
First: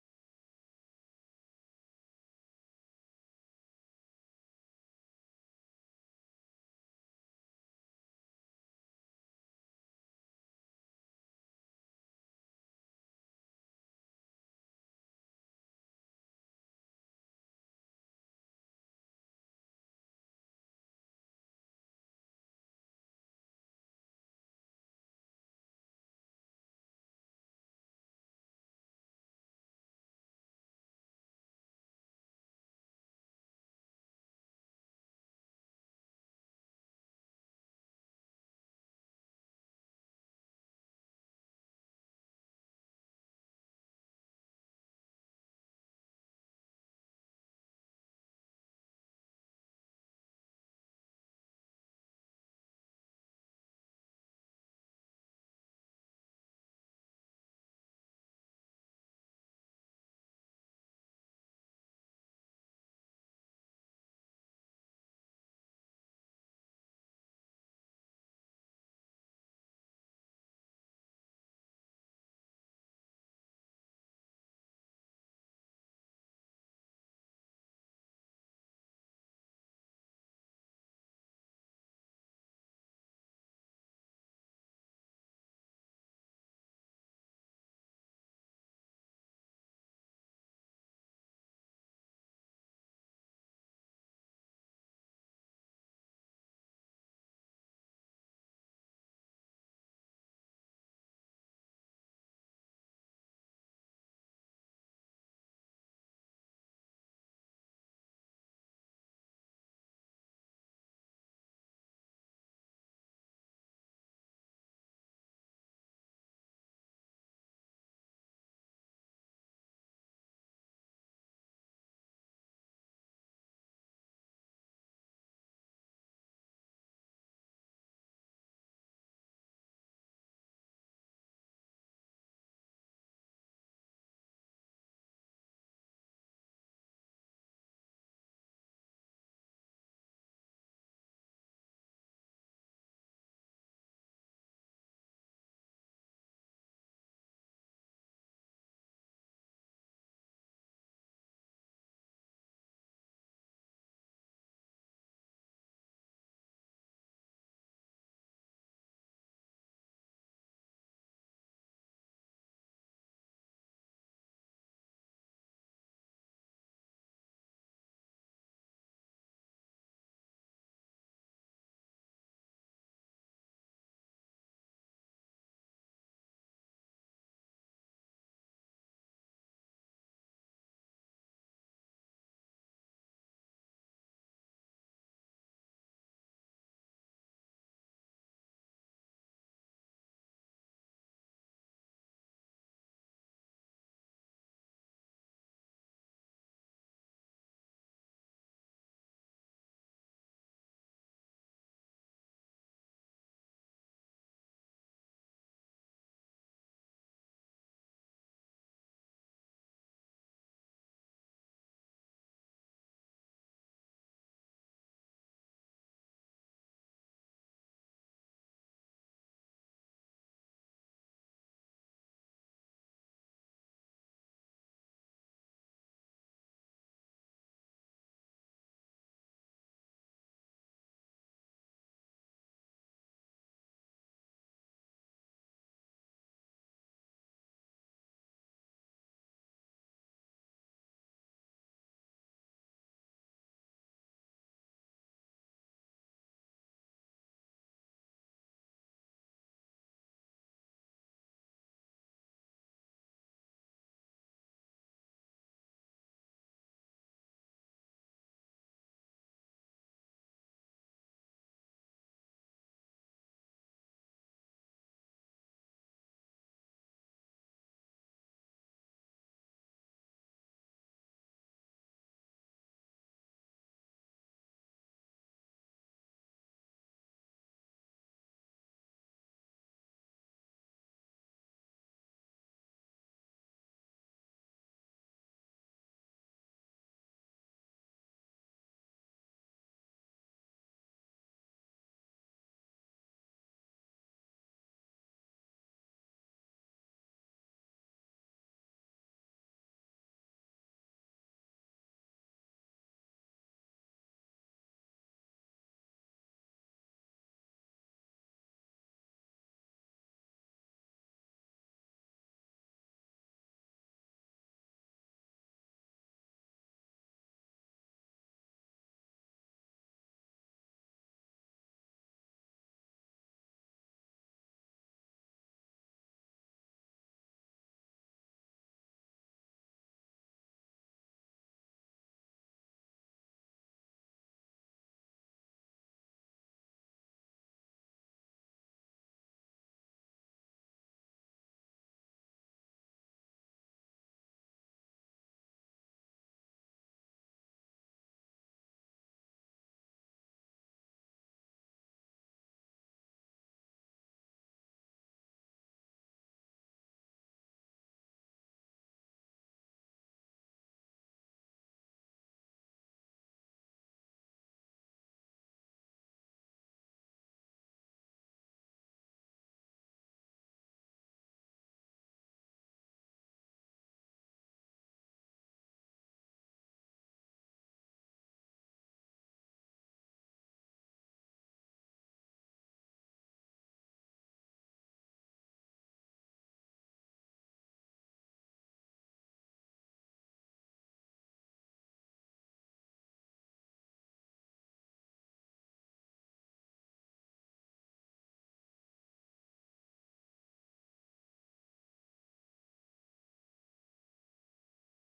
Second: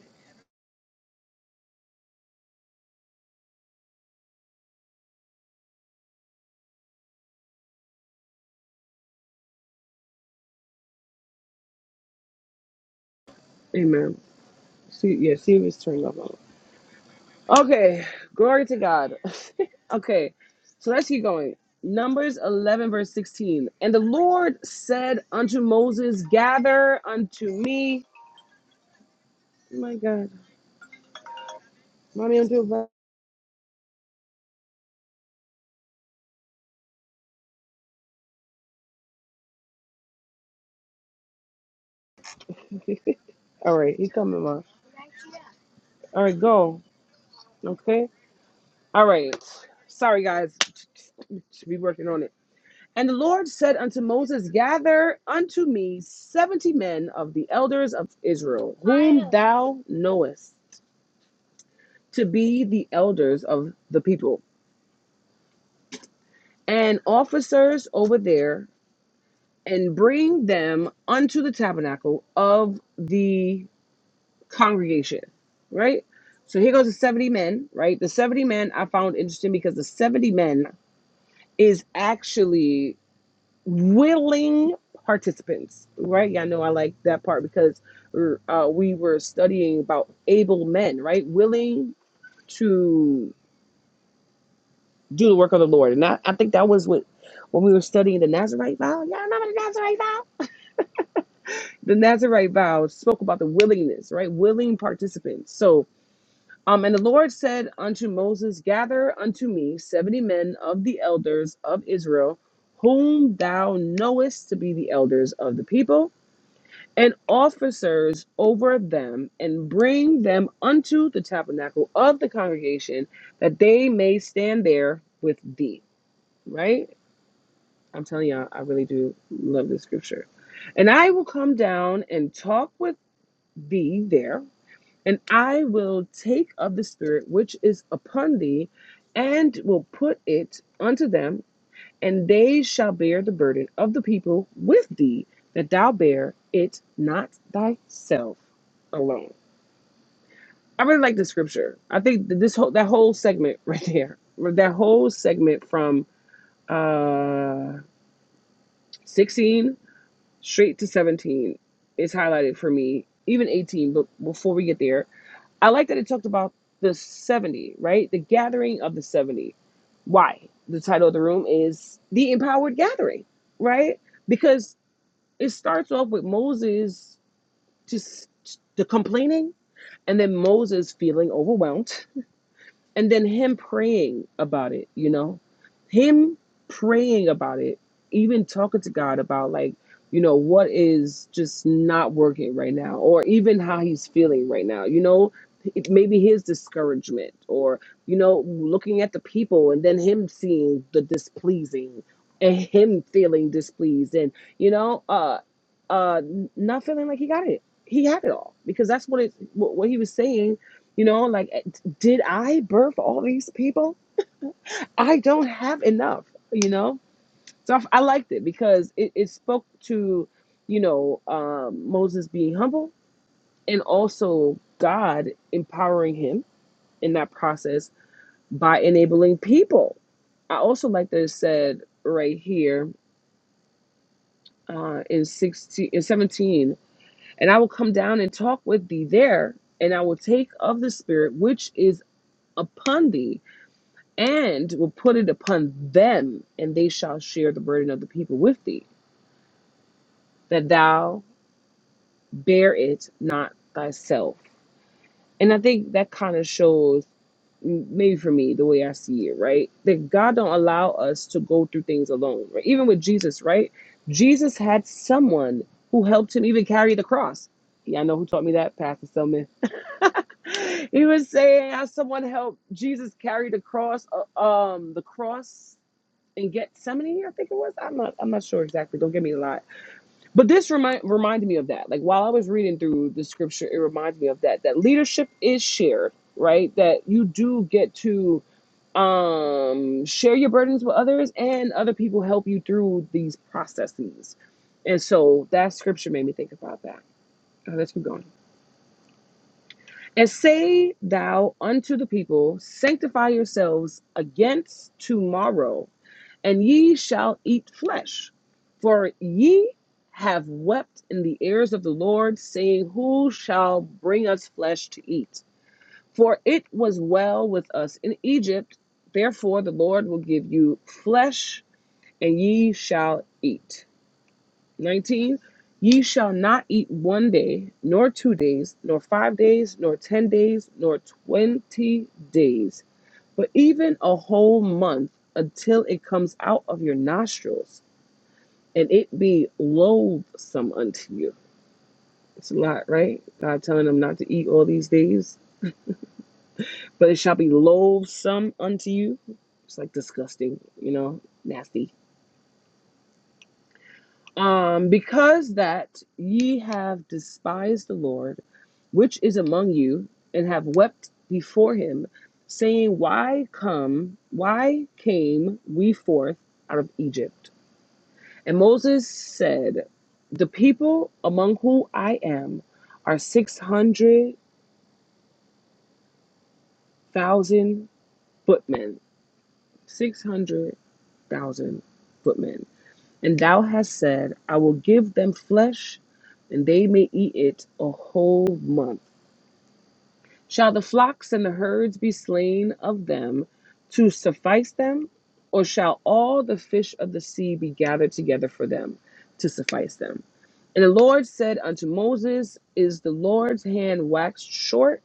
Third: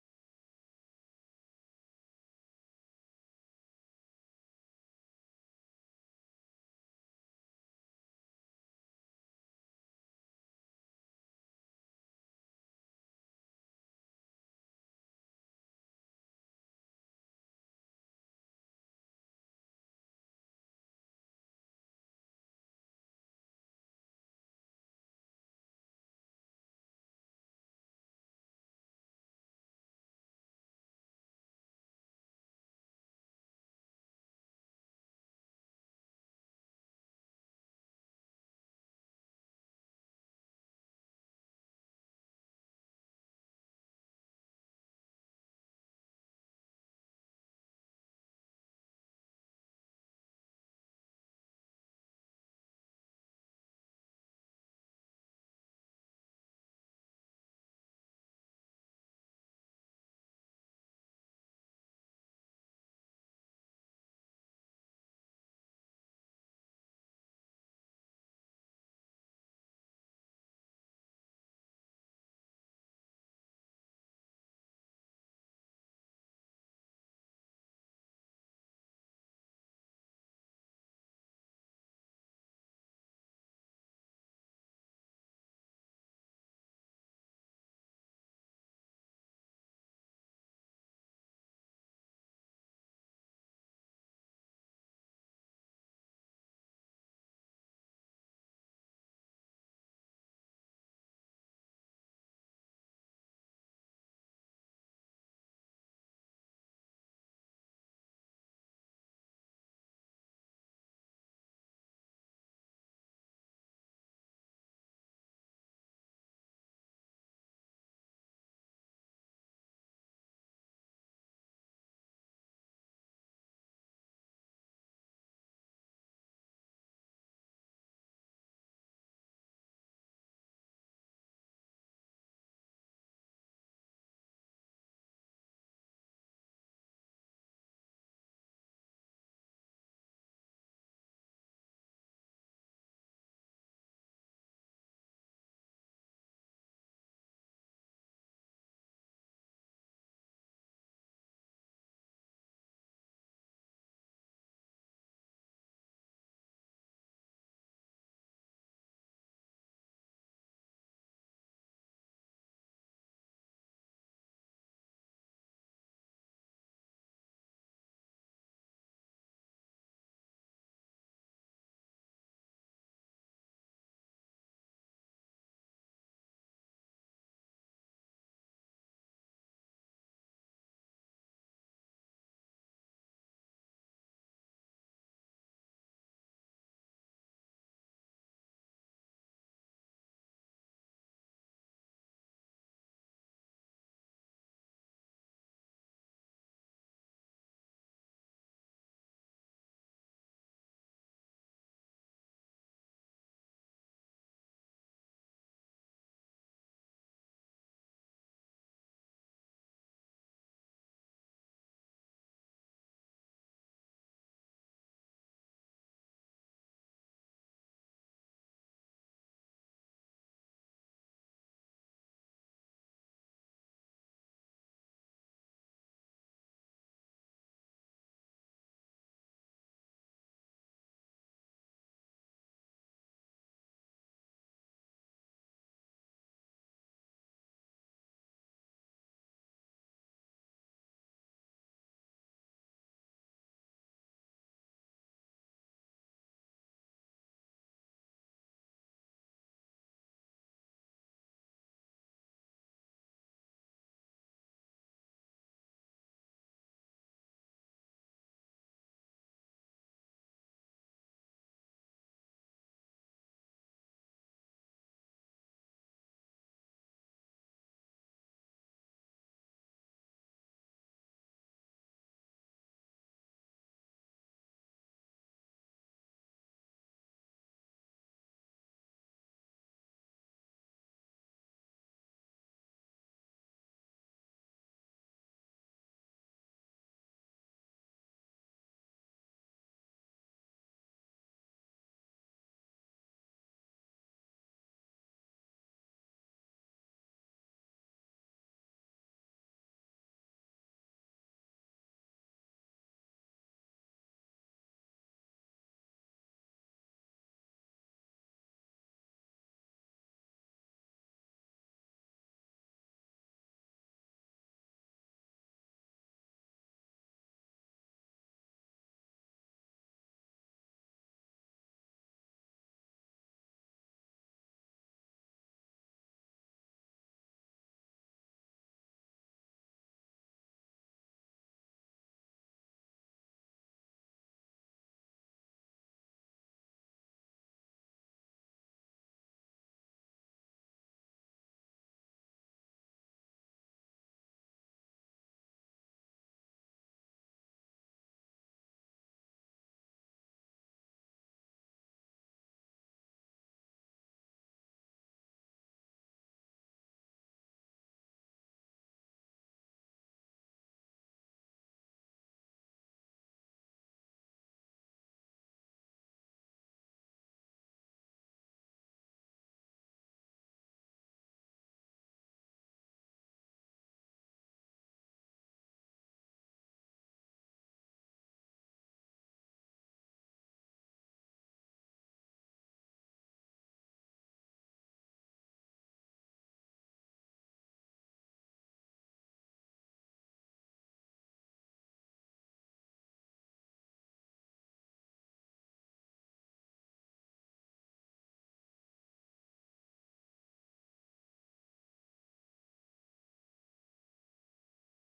S1: Amen. See, yeah, see if it's turned off. Okay, glory to God. [laughs] okay, so let's keep going. Numbers 11, verse 16. And the Lord said unto Moses, Gather unto me. Oh my God. Mommy, I'm doing bad. All right, he coming, Mom. All right, go. Okay. All right. Sorry, guys. [laughs] Should be working on it. And the Lord said unto Moses, Gather unto me seventy men of the elders of Israel, whom thou knowest to be the elders of the people, and officers over there, and bring them unto the tabernacle of the congregation. Right? So here goes the 70 men, right? The 70 men I found interesting because the 70 men is actually. willing participants, right? Yeah, I know I like that part because uh, we were studying about able men, right? Willing to do the work of the Lord. And I, I think that was what when we were studying the Nazarite vow. Y'all remember the Nazarite vow? The Nazarite vow spoke about the willingness, right? Willing participants. So, um, and the Lord said unto Moses, Gather unto me seventy men of the elders of Israel, whom thou knowest to be the elders of the people and officers over them and bring them unto the tabernacle of the congregation that they may stand there with thee. Right? I'm telling y'all, I really do love this scripture. And I will come down and talk with thee there, and I will take of the spirit which is upon thee and will put it unto them and they shall bear the burden of the people with thee, that thou bear it not thyself alone. I really like this scripture. I think that this whole that whole segment [laughs] right there, or that whole segment from uh 16 straight to 17 is highlighted for me, even 18, but before we get there, I like that it talked about the 70, right? The gathering of the 70. Why? The title of the room is The Empowered Gathering, right? Because It starts off with Moses just the complaining and then Moses feeling overwhelmed and then him praying about it you know him praying about it even talking to god about like you know what is just not working right now or even how he's feeling right now you know it- maybe his discouragement or you know looking at the people and then him seeing the displeasing and him feeling displeased and you know uh uh not feeling like he got it he had it all because that's what it what what he was saying you know like did I birth all these people? I don't have enough, you know? So I, I liked it because it, it spoke to, you know, um, Moses being humble and also God empowering him in that process by enabling people. I also like that it said right here uh, in 16, in 17, and I will come down and talk with thee there, and I will take of the Spirit which is upon thee and will put it upon them, and they shall share the burden of the people with thee, that thou bear it not thyself. And I think that kind of shows, m- maybe for me, the way I see it, right? That God don't allow us to go through things alone, right? Even with Jesus, right? Jesus had someone who helped him even carry the cross. Yeah, I know who taught me that, Pastor Selman. [laughs] he was saying how someone helped Jesus carry the cross, uh, um, the cross in Gethsemane, I think it was. I'm not I'm not sure exactly. Don't get me a lot. But this remind reminded me of that. Like while I was reading through the scripture, it reminded me of that. That leadership is shared, right? That you do get to um share your burdens with others and other people help you through these processes. And so that scripture made me think about that. Uh, let's keep going. And say thou unto the people, sanctify yourselves against tomorrow and ye shall eat flesh. For ye have wept in the ears of the Lord, saying, Who shall bring us flesh to eat? For it was well with us in Egypt. Therefore, the Lord will give you flesh, and ye shall eat. 19. Ye shall not eat one day, nor two days, nor five days, nor ten days, nor twenty days, but even a whole month until it comes out of your nostrils and it be loathsome unto you. It's a lot, right? God telling them not to eat all these days, but it shall be loathsome unto you. It's like disgusting, you know, nasty. Um, because that ye have despised the Lord, which is among you, and have wept before him, saying, Why come, why came we forth out of Egypt? And Moses said, The people among whom I am are 600,000 footmen, 600,000 footmen. And thou hast said, I will give them flesh, and they may eat it a whole month. Shall the flocks and the herds be slain of them to suffice them? Or shall all the fish of the sea be gathered together for them to suffice them? And the Lord said unto Moses, Is the Lord's hand waxed short?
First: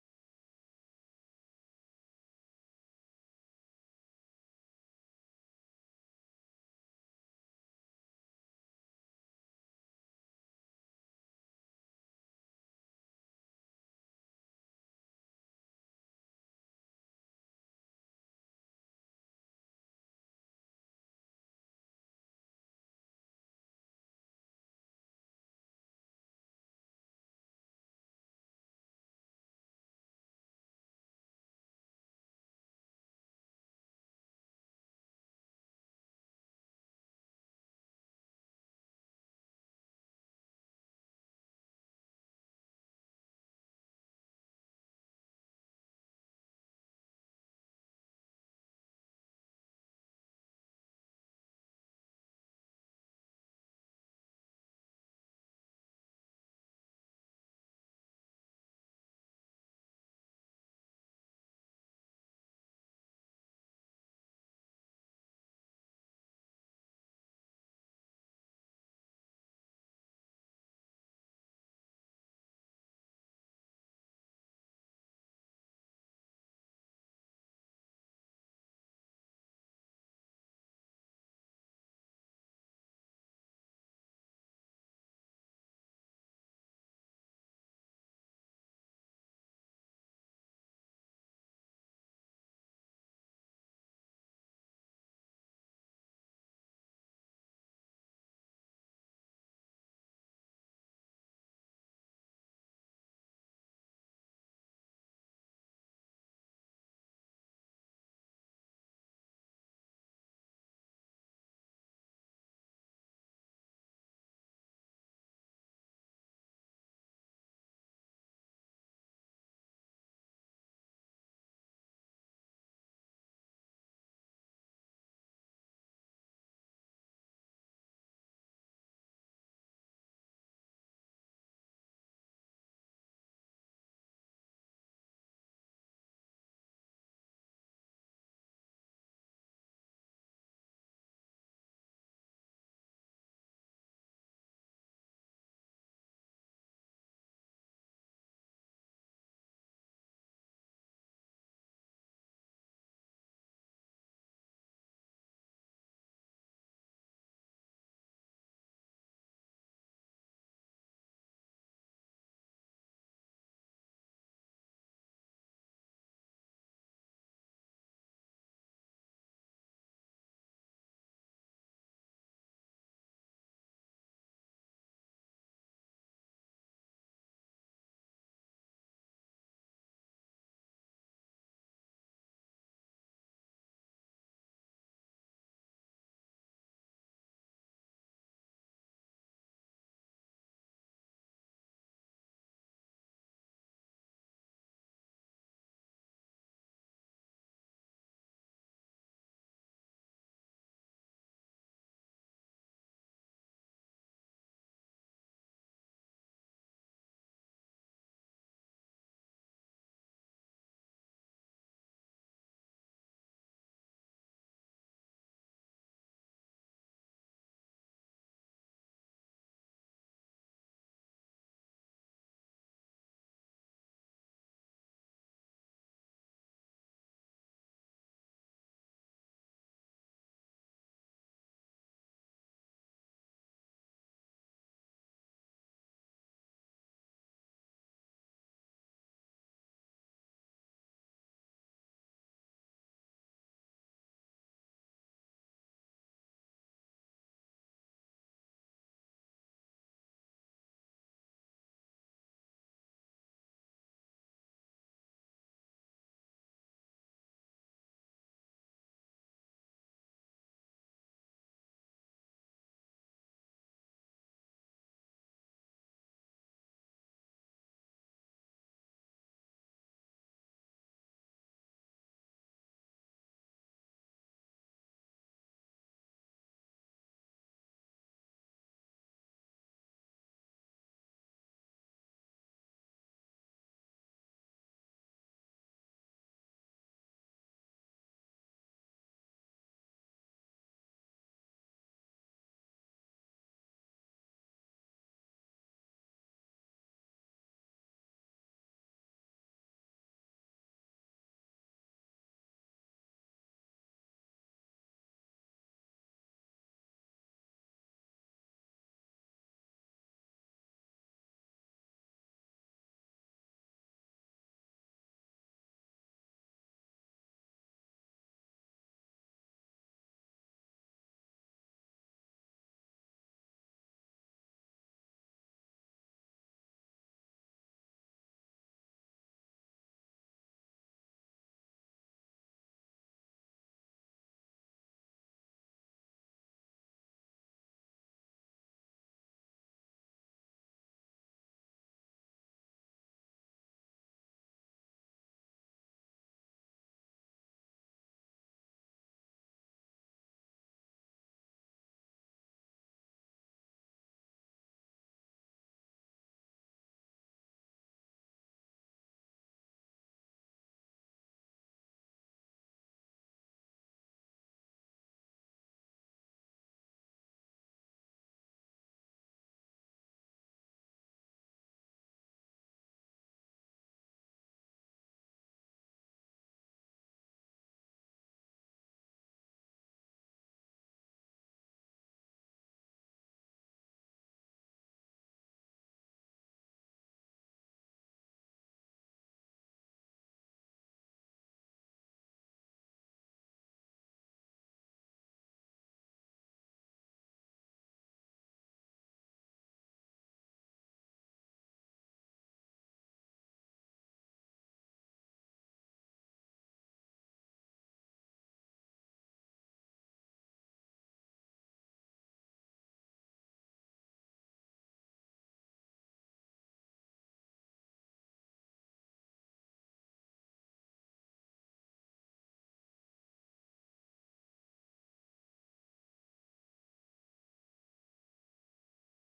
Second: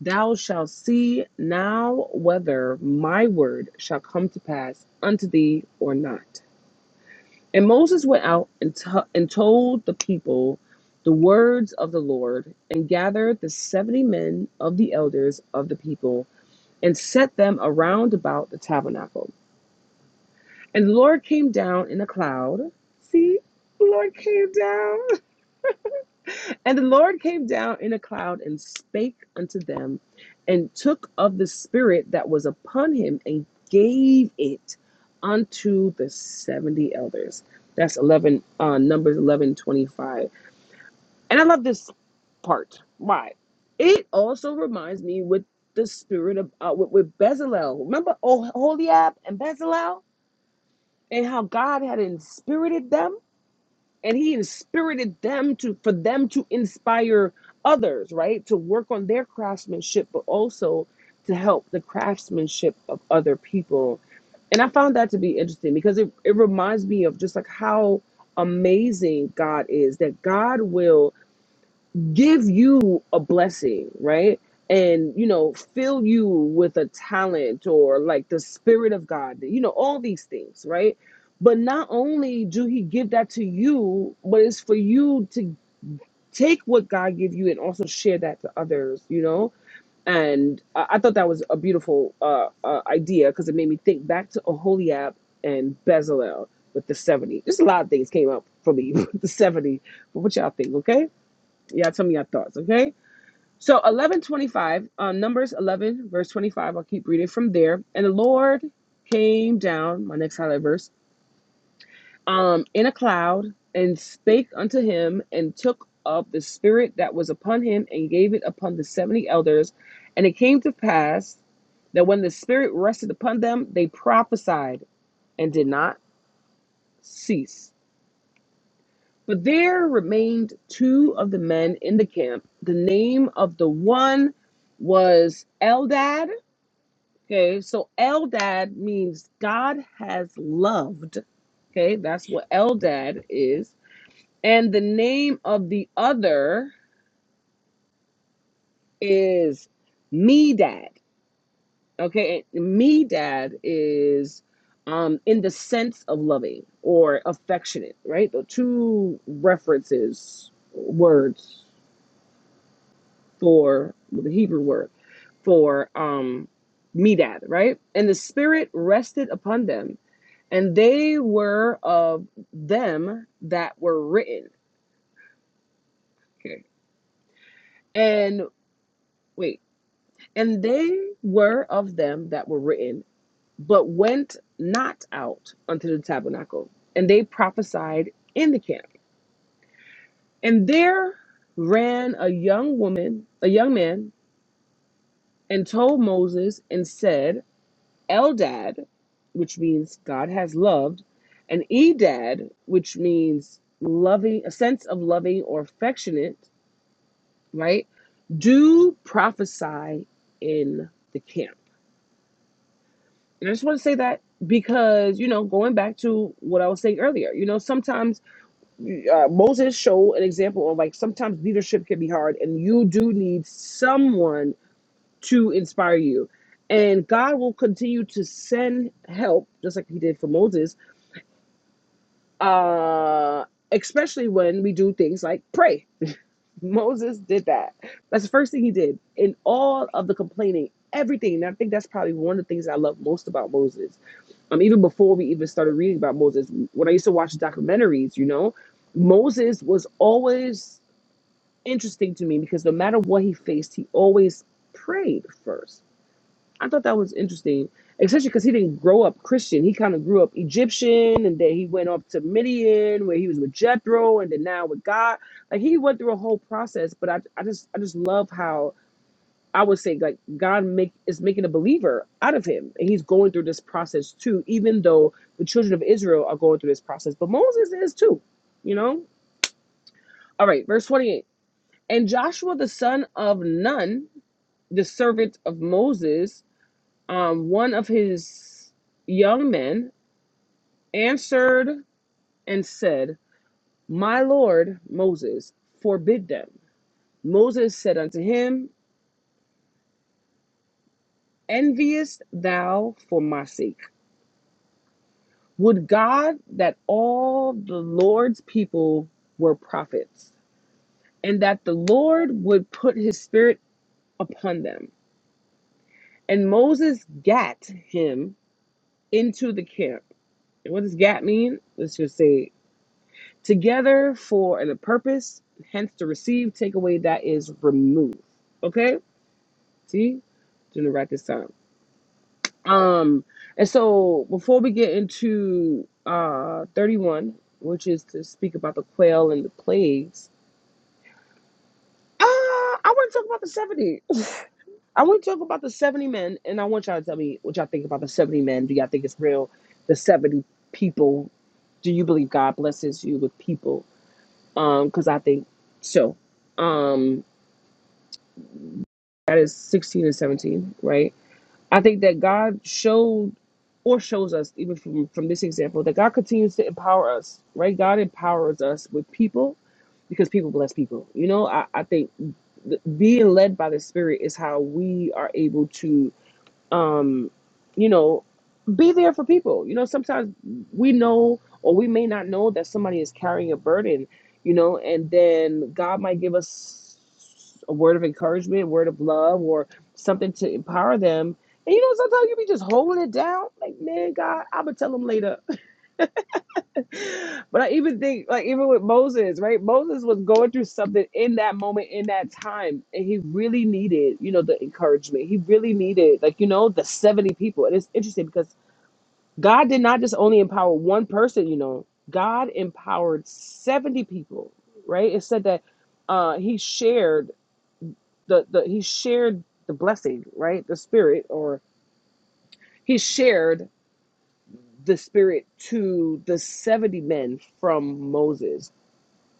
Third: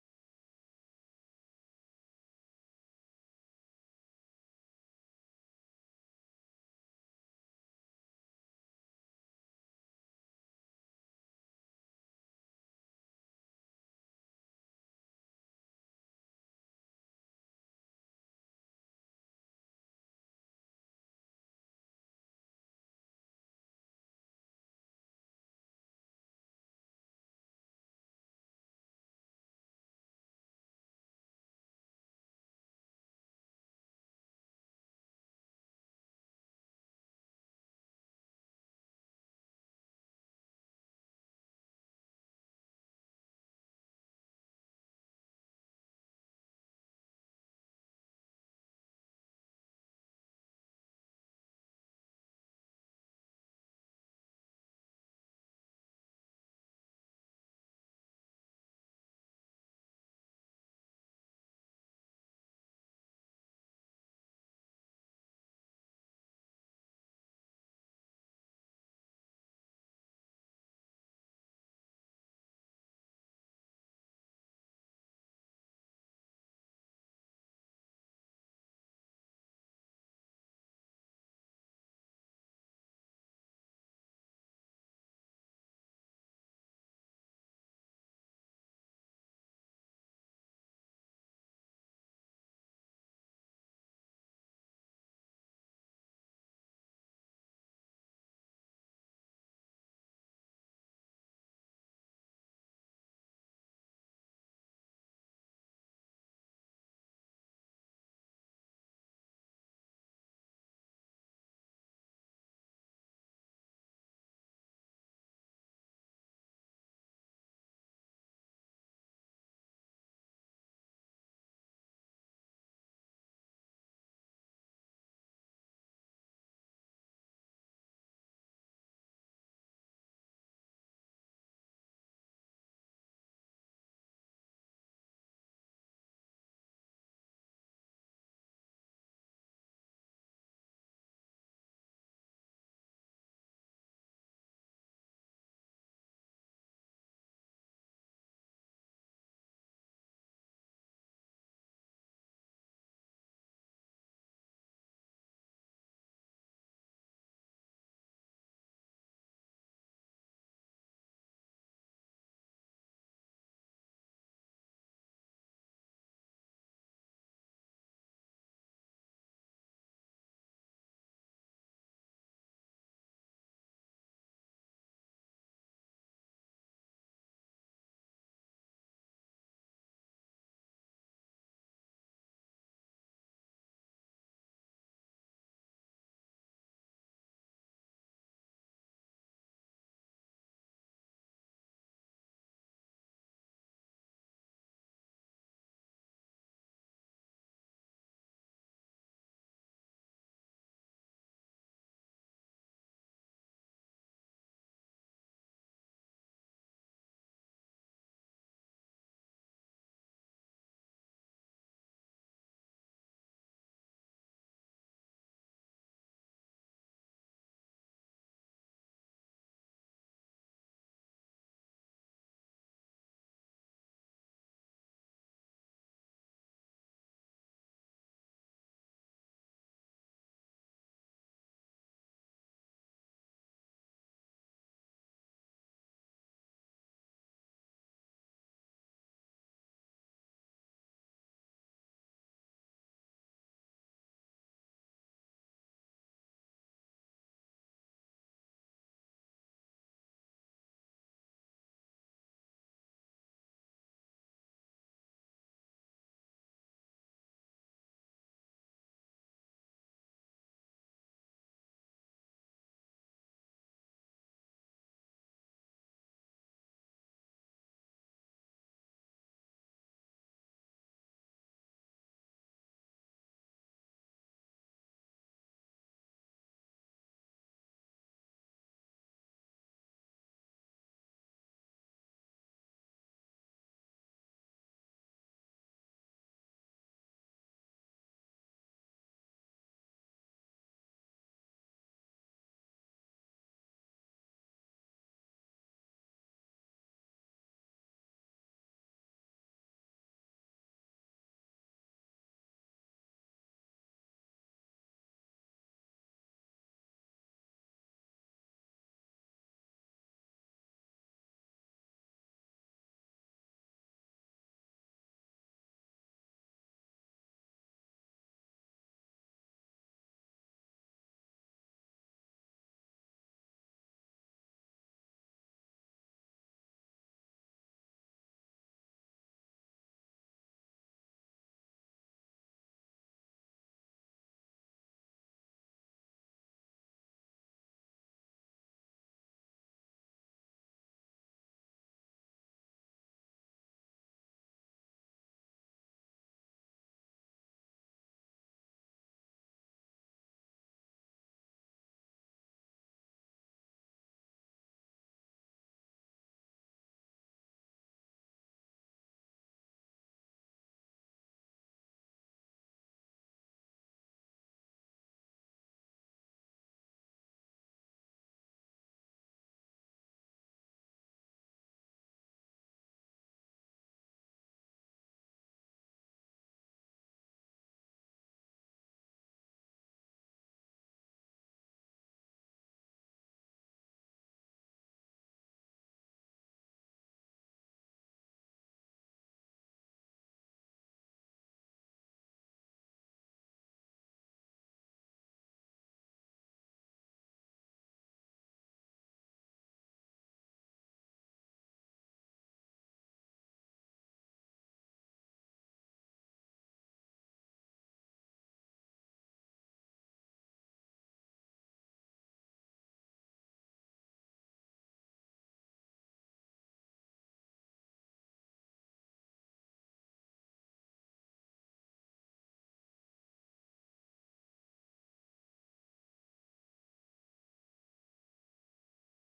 S1: Thou shalt see now whether my word shall come to pass unto thee or not. And Moses went out and, to- and told the people the words of the Lord, and gathered the seventy men of the elders of the people, and set them around about the tabernacle. And the Lord came down in a cloud. See, the Lord came down. And the Lord came down in a cloud and spake unto them, and took of the Spirit that was upon him and gave it unto the 70 elders. That's 11, uh, Numbers 11 25. And I love this part. Why? It also reminds me with the spirit of, uh, with, with Bezalel. Remember oh, Holiab and Bezalel and how God had inspirited them? and he inspirited them to for them to inspire others right to work on their craftsmanship but also to help the craftsmanship of other people and i found that to be interesting because it, it reminds me of just like how amazing god is that god will give you a blessing, right? And you know, fill you with a talent or like the spirit of God, you know, all these things, right? But not only do he give that to you, but it's for you to take what God give you and also share that to others, you know? And I, I thought that was a beautiful uh, uh idea because it made me think back to Oholiab and Bezalel with the 70. Just a lot of things came up for me [laughs] with the 70. But what y'all think, okay? Y'all tell me your thoughts, okay? So 11:25, um, Numbers 11 verse 25. I'll keep reading from there. And the Lord came down, my next highlight verse, um, in a cloud and spake unto him and took up the spirit that was upon him and gave it upon the 70 elders. And it came to pass that when the spirit rested upon them, they prophesied and did not cease. But there remained two of the men in the camp. The name of the one was Eldad Okay, so Eldad means God has loved. Okay, that's what Eldad is. And the name of the other is Medad. Okay, and Medad is um, in the sense of loving or affectionate, right? The two references, words for the Hebrew word for um, Medad, right? And the Spirit rested upon them and they were of them that were written. Okay. And wait, and they were of them that were written, but went not out unto the tabernacle, and they prophesied in the camp. And there ran a young woman, a young man, and told Moses and said, Eldad, which means God has loved, and Edad, which means loving, a sense of loving or affectionate right? Do prophesy in the camp. And I just want to say that because, you know, going back to what I was saying earlier, you know, sometimes uh, Moses showed an example of like sometimes leadership can be hard and you do need someone to inspire you. And God will continue to send help, just like He did for Moses, uh, especially when we do things like pray Moses did that. That's the first thing he did. In all of the complaining, everything. And I think that's probably one of the things I love most about Moses. Um, even before we even started reading about Moses, when I used to watch documentaries, you know, Moses was always interesting to me because no matter what he faced, he always prayed first I thought that was interesting, especially because he didn't grow up Christian. He kind of grew up Egyptian, and then he went off to Midian, where he was with Jethro, and then now with God. Like he went through a whole process. But I, I just, I just love how I would say like God make is making a believer out of him, and he's going through this process too. Even though the children of Israel are going through this process, but Moses is too. You know. All right, verse twenty-eight. And Joshua the son of Nun, the servant of Moses um, one of his young men answered and said, My Lord Moses, forbid them. Moses said unto him, Enviest thou for my sake? Would God that all the Lord's people were prophets, and that the Lord would put his spirit upon them. And Moses gat him into the camp. And what does gat mean? Let's just say together for the purpose, hence to receive, take away that is remove. Okay? See? Doing it right this time. Um, and so before we get into uh 31, which is to speak about the quail and the plagues, uh, I want to talk about the 70. I want to talk about the 70 men, and I want y'all to tell me what y'all think about the 70 men. Do y'all think it's real? The 70 people. Do you believe God blesses you with people? Um, because I think so. Um, that is 16 and 17 right i think that god showed or shows us even from from this example that god continues to empower us right god empowers us with people because people bless people you know i, I think th- being led by the spirit is how we are able to um, you know, be there for people. You know, sometimes we know or we may not know that somebody is carrying a burden, you know, and then God might give us a word of encouragement, a word of love, or something to empower them. And you know, sometimes you be just holding it down. Like, man, God, I'm gonna tell them later. [laughs] But I even think, like, even with Moses, right? Moses was going through something in that moment, in that time, and he really needed, you know, the encouragement. He really needed, like, you know, the 70 people. And it's interesting because God did not just only empower one person, you know, God empowered 70 people, right? It said that uh, he shared the, the he shared the blessing, right? The spirit, or he shared the spirit to the 70 men from Moses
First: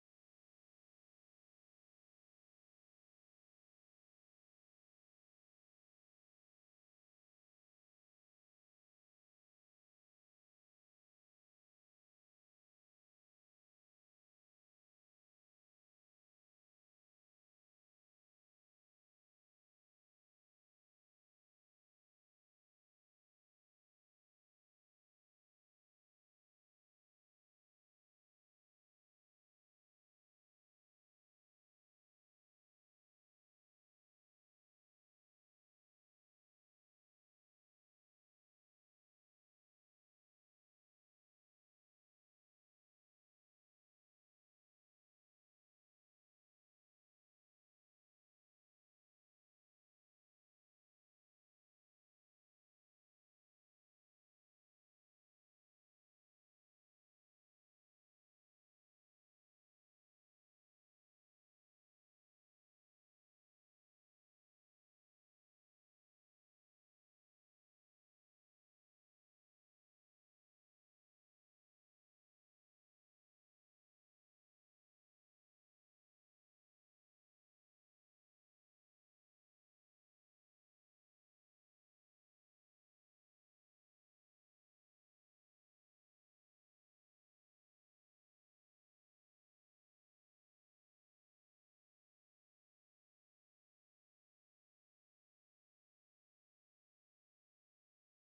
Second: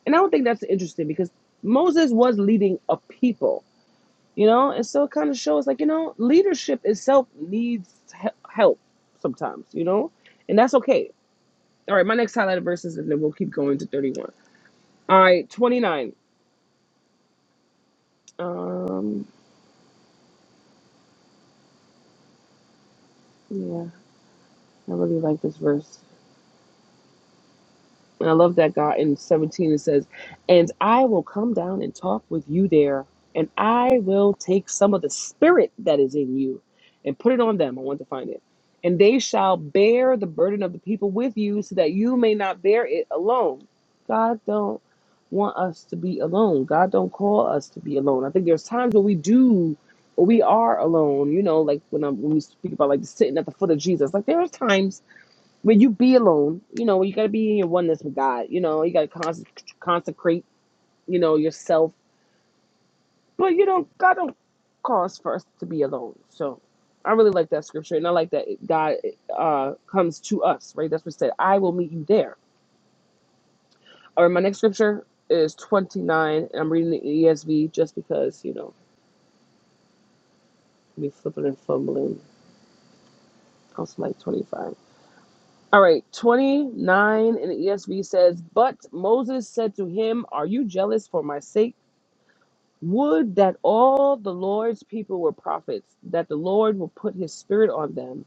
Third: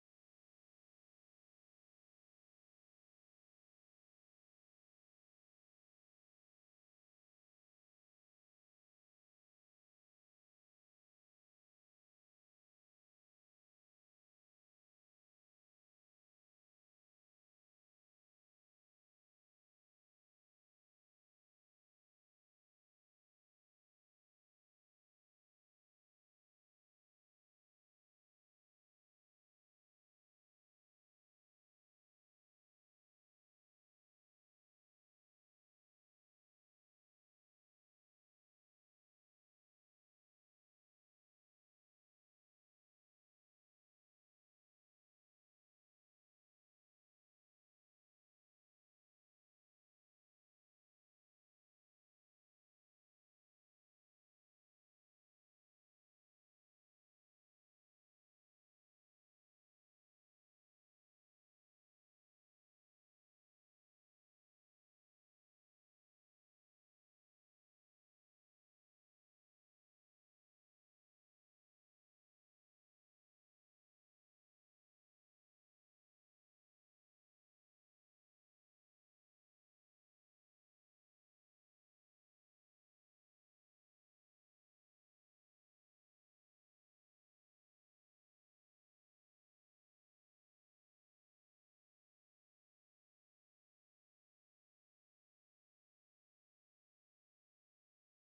S1: And I don't think that's interesting because Moses was leading a people, you know, and so it kind of shows like, you know, leadership itself needs he- help sometimes, you know, and that's okay. All right, my next highlighted verses, and then we'll keep going to 31. All right, 29. Um, yeah, I really like this verse. And I love that God in 17 it says, And I will come down and talk with you there, and I will take some of the spirit that is in you and put it on them. I want to find it. And they shall bear the burden of the people with you, so that you may not bear it alone. God don't want us to be alone. God don't call us to be alone. I think there's times where we do or we are alone, you know, like when I'm when we speak about like sitting at the foot of Jesus. Like there are times when you be alone, you know, you got to be in your oneness with God. You know, you got to cons- consecrate, you know, yourself. But you don't God don't cause for us to be alone. So I really like that scripture, and I like that God uh, comes to us. Right? That's what it said. I will meet you there. Or My next scripture is twenty nine, and I'm reading the ESV just because you know me flipping and fumbling. I was like twenty five. All right, 29 in the ESV says, But Moses said to him, Are you jealous for my sake? Would that all the Lord's people were prophets, that the Lord will put his spirit on them.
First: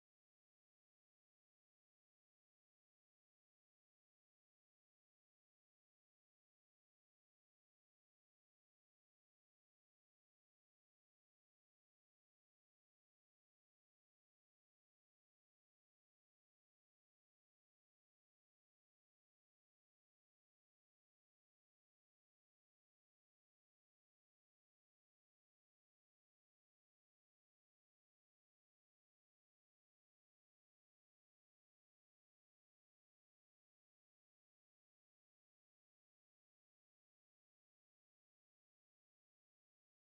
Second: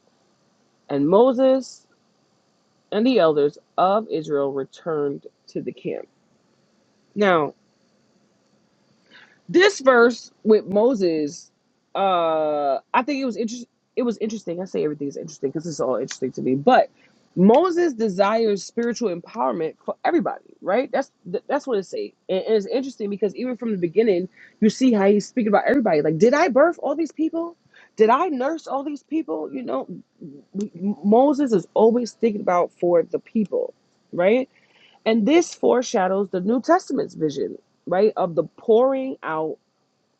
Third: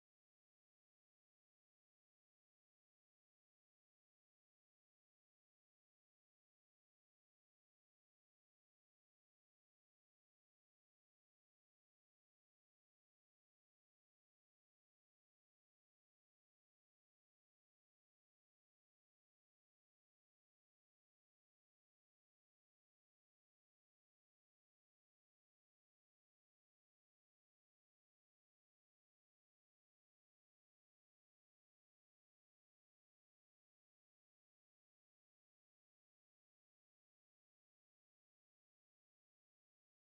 S1: And Moses and the elders of Israel returned to the camp. Now, This verse with Moses, uh, I think it was interesting. It was interesting. I say everything is interesting because it's all interesting to me. But Moses desires spiritual empowerment for everybody, right? That's th- that's what it say. And, and it's interesting because even from the beginning, you see how he's speaking about everybody. Like, did I birth all these people? Did I nurse all these people? You know, M- M- Moses is always thinking about for the people, right? And this foreshadows the New Testament's vision, right, of the pouring out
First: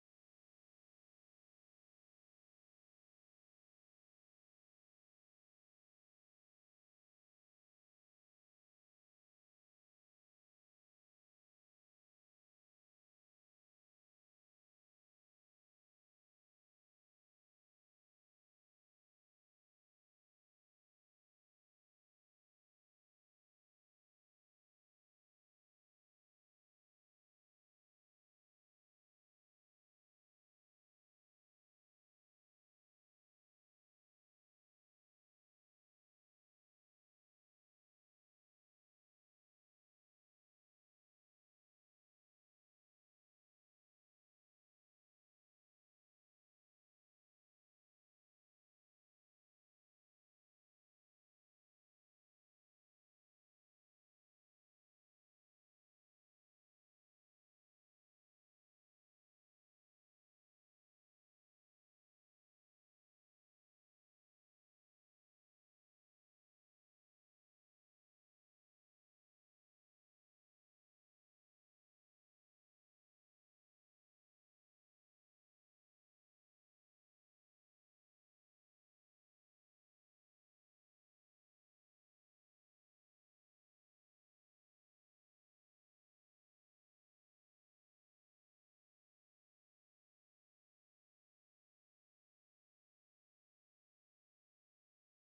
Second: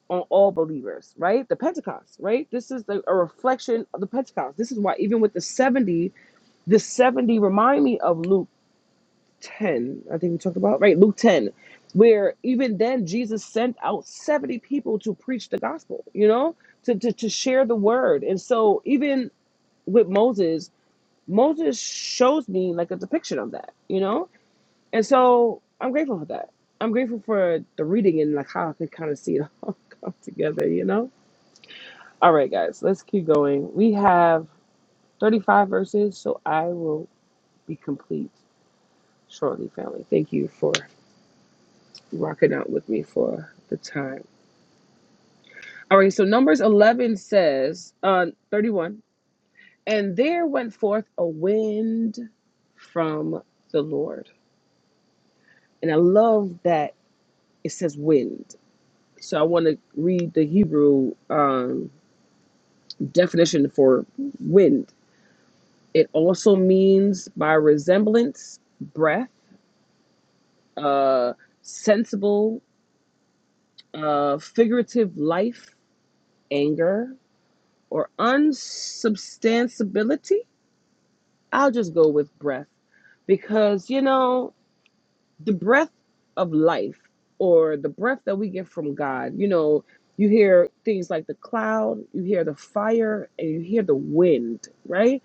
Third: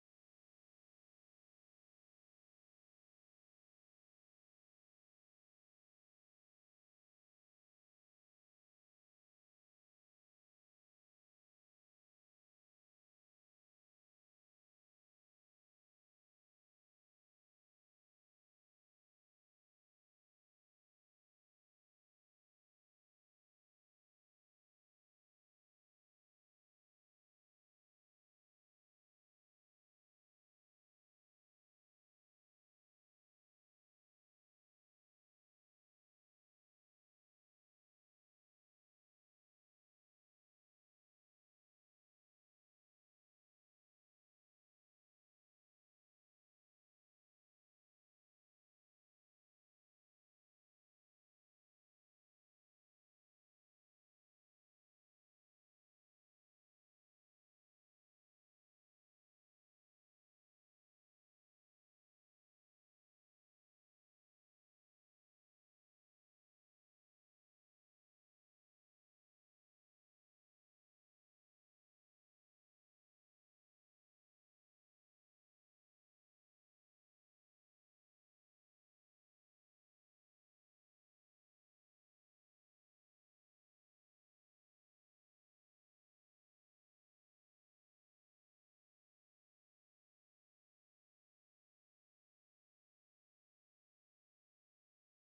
S1: on all believers, right? The Pentecost, right? This is the, a reflection of the Pentecost. This is why even with the 70, the 70 remind me of Luke 10, I think we talked about, right? Luke 10, where even then Jesus sent out 70 people to preach the gospel, you know, to, to, to share the word. And so even with Moses, Moses shows me like a depiction of that, you know? And so I'm grateful for that. I'm grateful for the reading and like how I could kind of see it all [laughs] come together, you know? All right, guys, let's keep going. We have 35 verses, so I will be complete shortly, family. Thank you for rocking out with me for the time. All right, so Numbers 11 says, uh, 31, and there went forth a wind from the Lord. And I love that it says wind. So I want to read the Hebrew um, definition for wind. It also means by resemblance, breath uh, sensible, uh, figurative life, anger, or unsubstantiability. I'll just go with breath because, you know, the breath of life or the breath that we get from God, you know, you hear things like the cloud, you hear the fire, and you hear the wind, right?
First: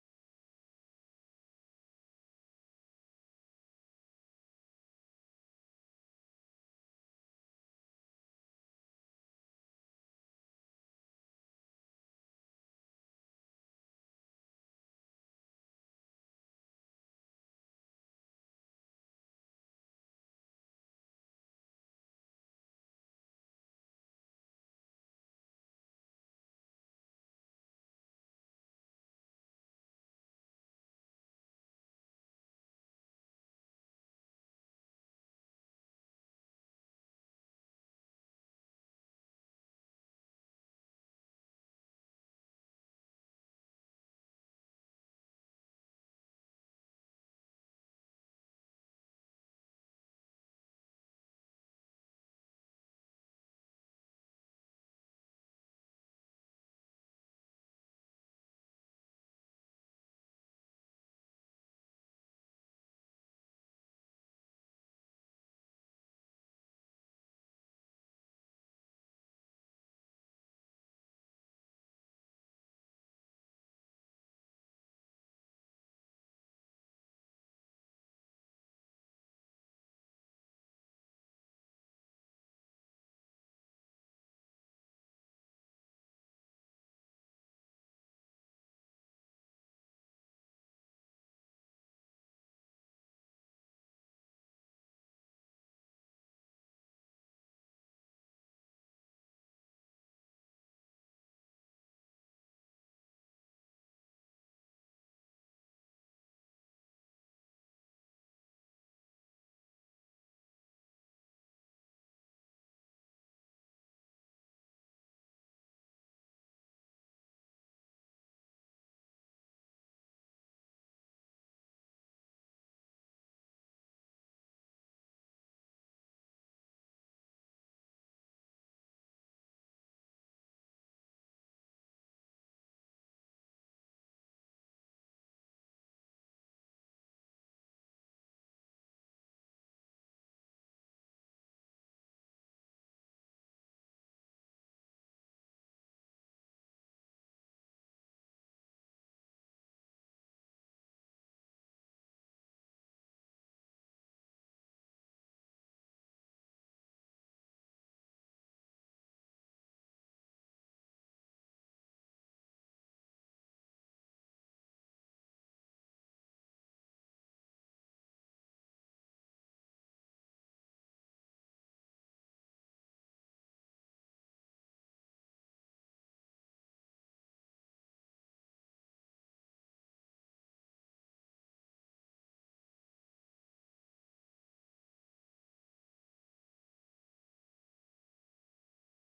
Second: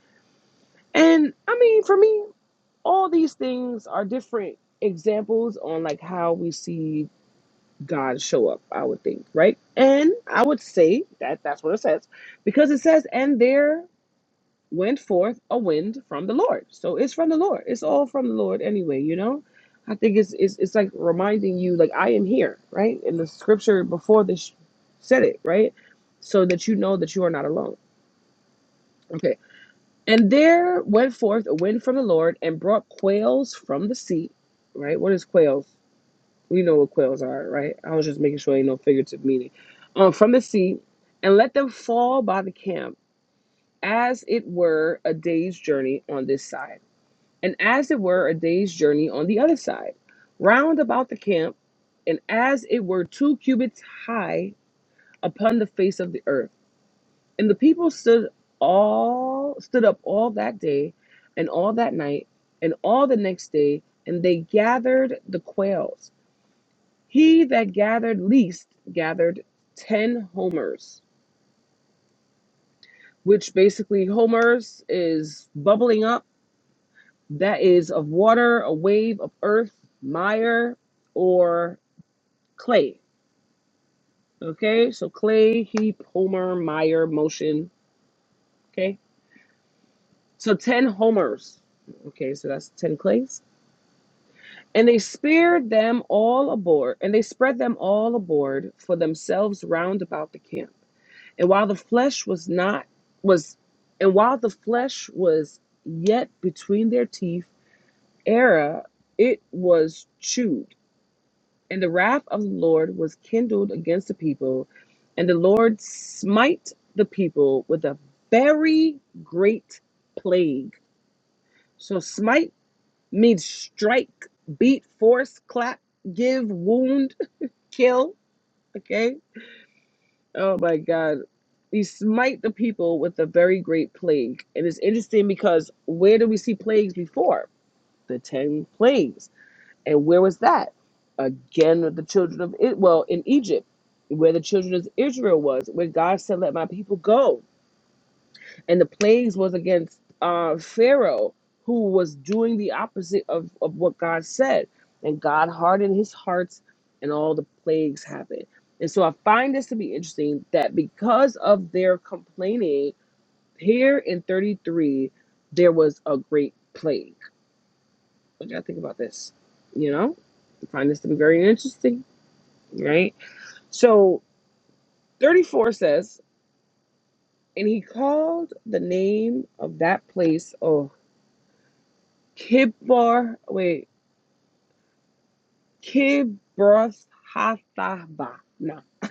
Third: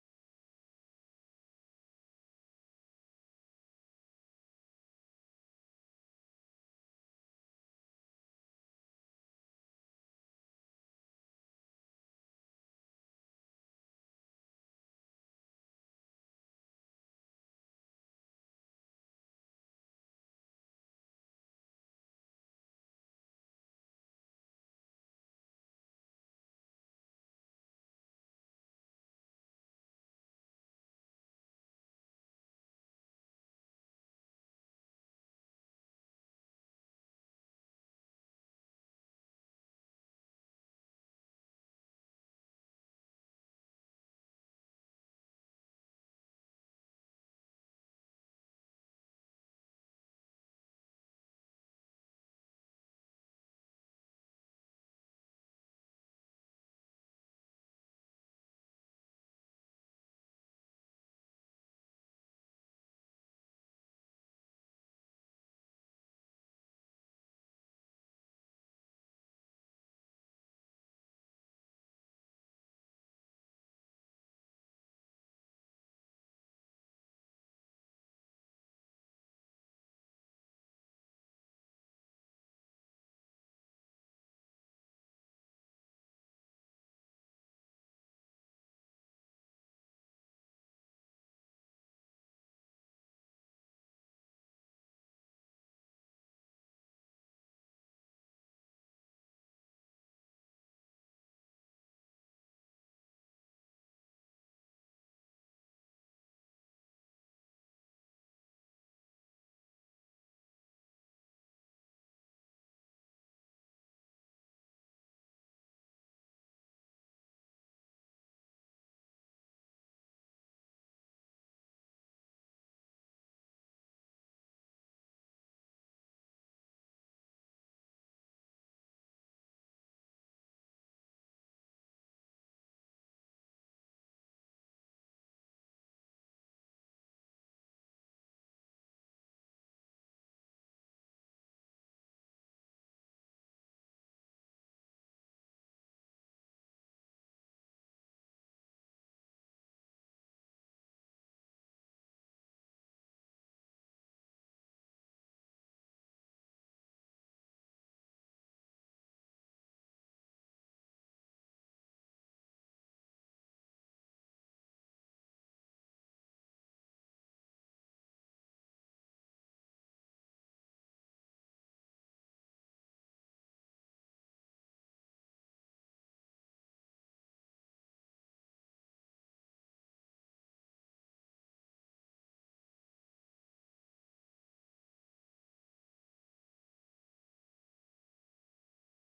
S1: And I mean, for me, all these things are different examples on like how we see God show up, I would think, right? And I would say that that's what it says because it says, and there went forth a wind from the Lord. So it's from the Lord. It's all from the Lord anyway, you know? I think it's, it's, it's like reminding you, like, I am here, right? And the scripture before this said it, right? So that you know that you are not alone. Okay. And there went forth a wind from the Lord and brought quails from the sea, right? What is quails? We know what quails are, right? I was just making sure ain't no figurative meaning. Um, from the sea, and let them fall by the camp, as it were a day's journey on this side, and as it were a day's journey on the other side, round about the camp, and as it were two cubits high upon the face of the earth. And the people stood all stood up all that day, and all that night, and all the next day, and they gathered the quails he that gathered least gathered 10 homers, which basically homers is bubbling up. That is of water, a wave of earth, mire, or clay. Okay, so clay, heap, homer, mire, motion. Okay, so 10 homers. Okay, so that's 10 clays. And they speared them all aboard, and they spread them all aboard for themselves round about the camp. And while the flesh was not was and while the flesh was yet between their teeth, Era it was chewed, and the wrath of the Lord was kindled against the people, and the Lord smite the people with a very great plague. So smite means strike, beat, force, clap, give, wound, [laughs] kill. Okay Oh my God. He smite the people with a very great plague. And it's interesting because where do we see plagues before? The 10 plagues. And where was that? Again, with the children of it. Well, in Egypt, where the children of Israel was, where God said, Let my people go and the plagues was against uh, Pharaoh, who was doing the opposite of, of what God said. And God hardened his hearts, and all the plagues happened. And so I find this to be interesting that because of their complaining, here in 33, there was a great plague. What do y'all think about this? You know, I find this to be very interesting, right? So 34 says, And he called the name of that place, oh, Kibbar, wait, Kibroth Hathaba. No. [laughs]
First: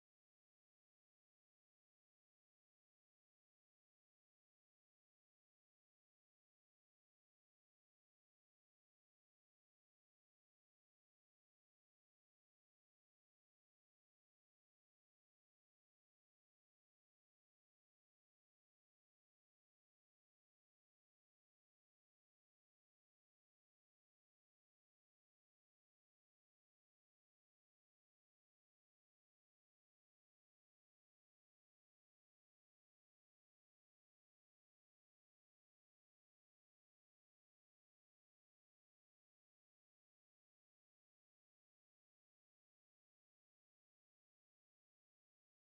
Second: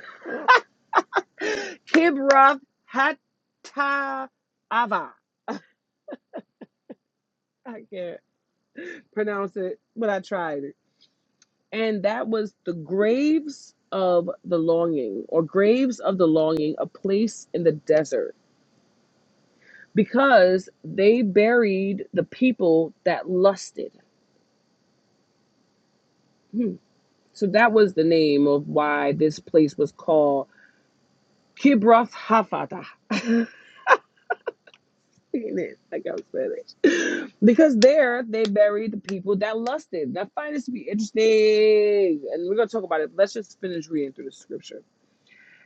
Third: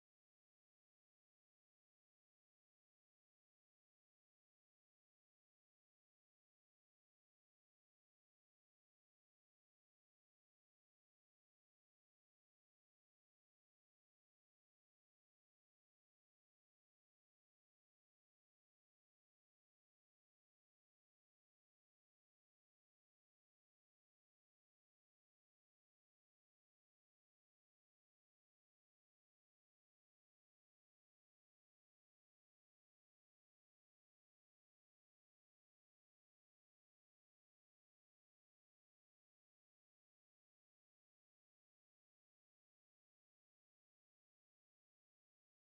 S1: Kibroth Hatava. I can't pronounce it, but I tried it. And that was the graves of the longing, or graves of the longing, a place in the desert, because they buried the people that lusted. Hmm. So that was the name of why this place was called Kibroth Hafata. [laughs] it, like I was saying. Because there they bury the people that lusted. I find this to be interesting. And we're gonna talk about it. Let's just finish reading through the scripture.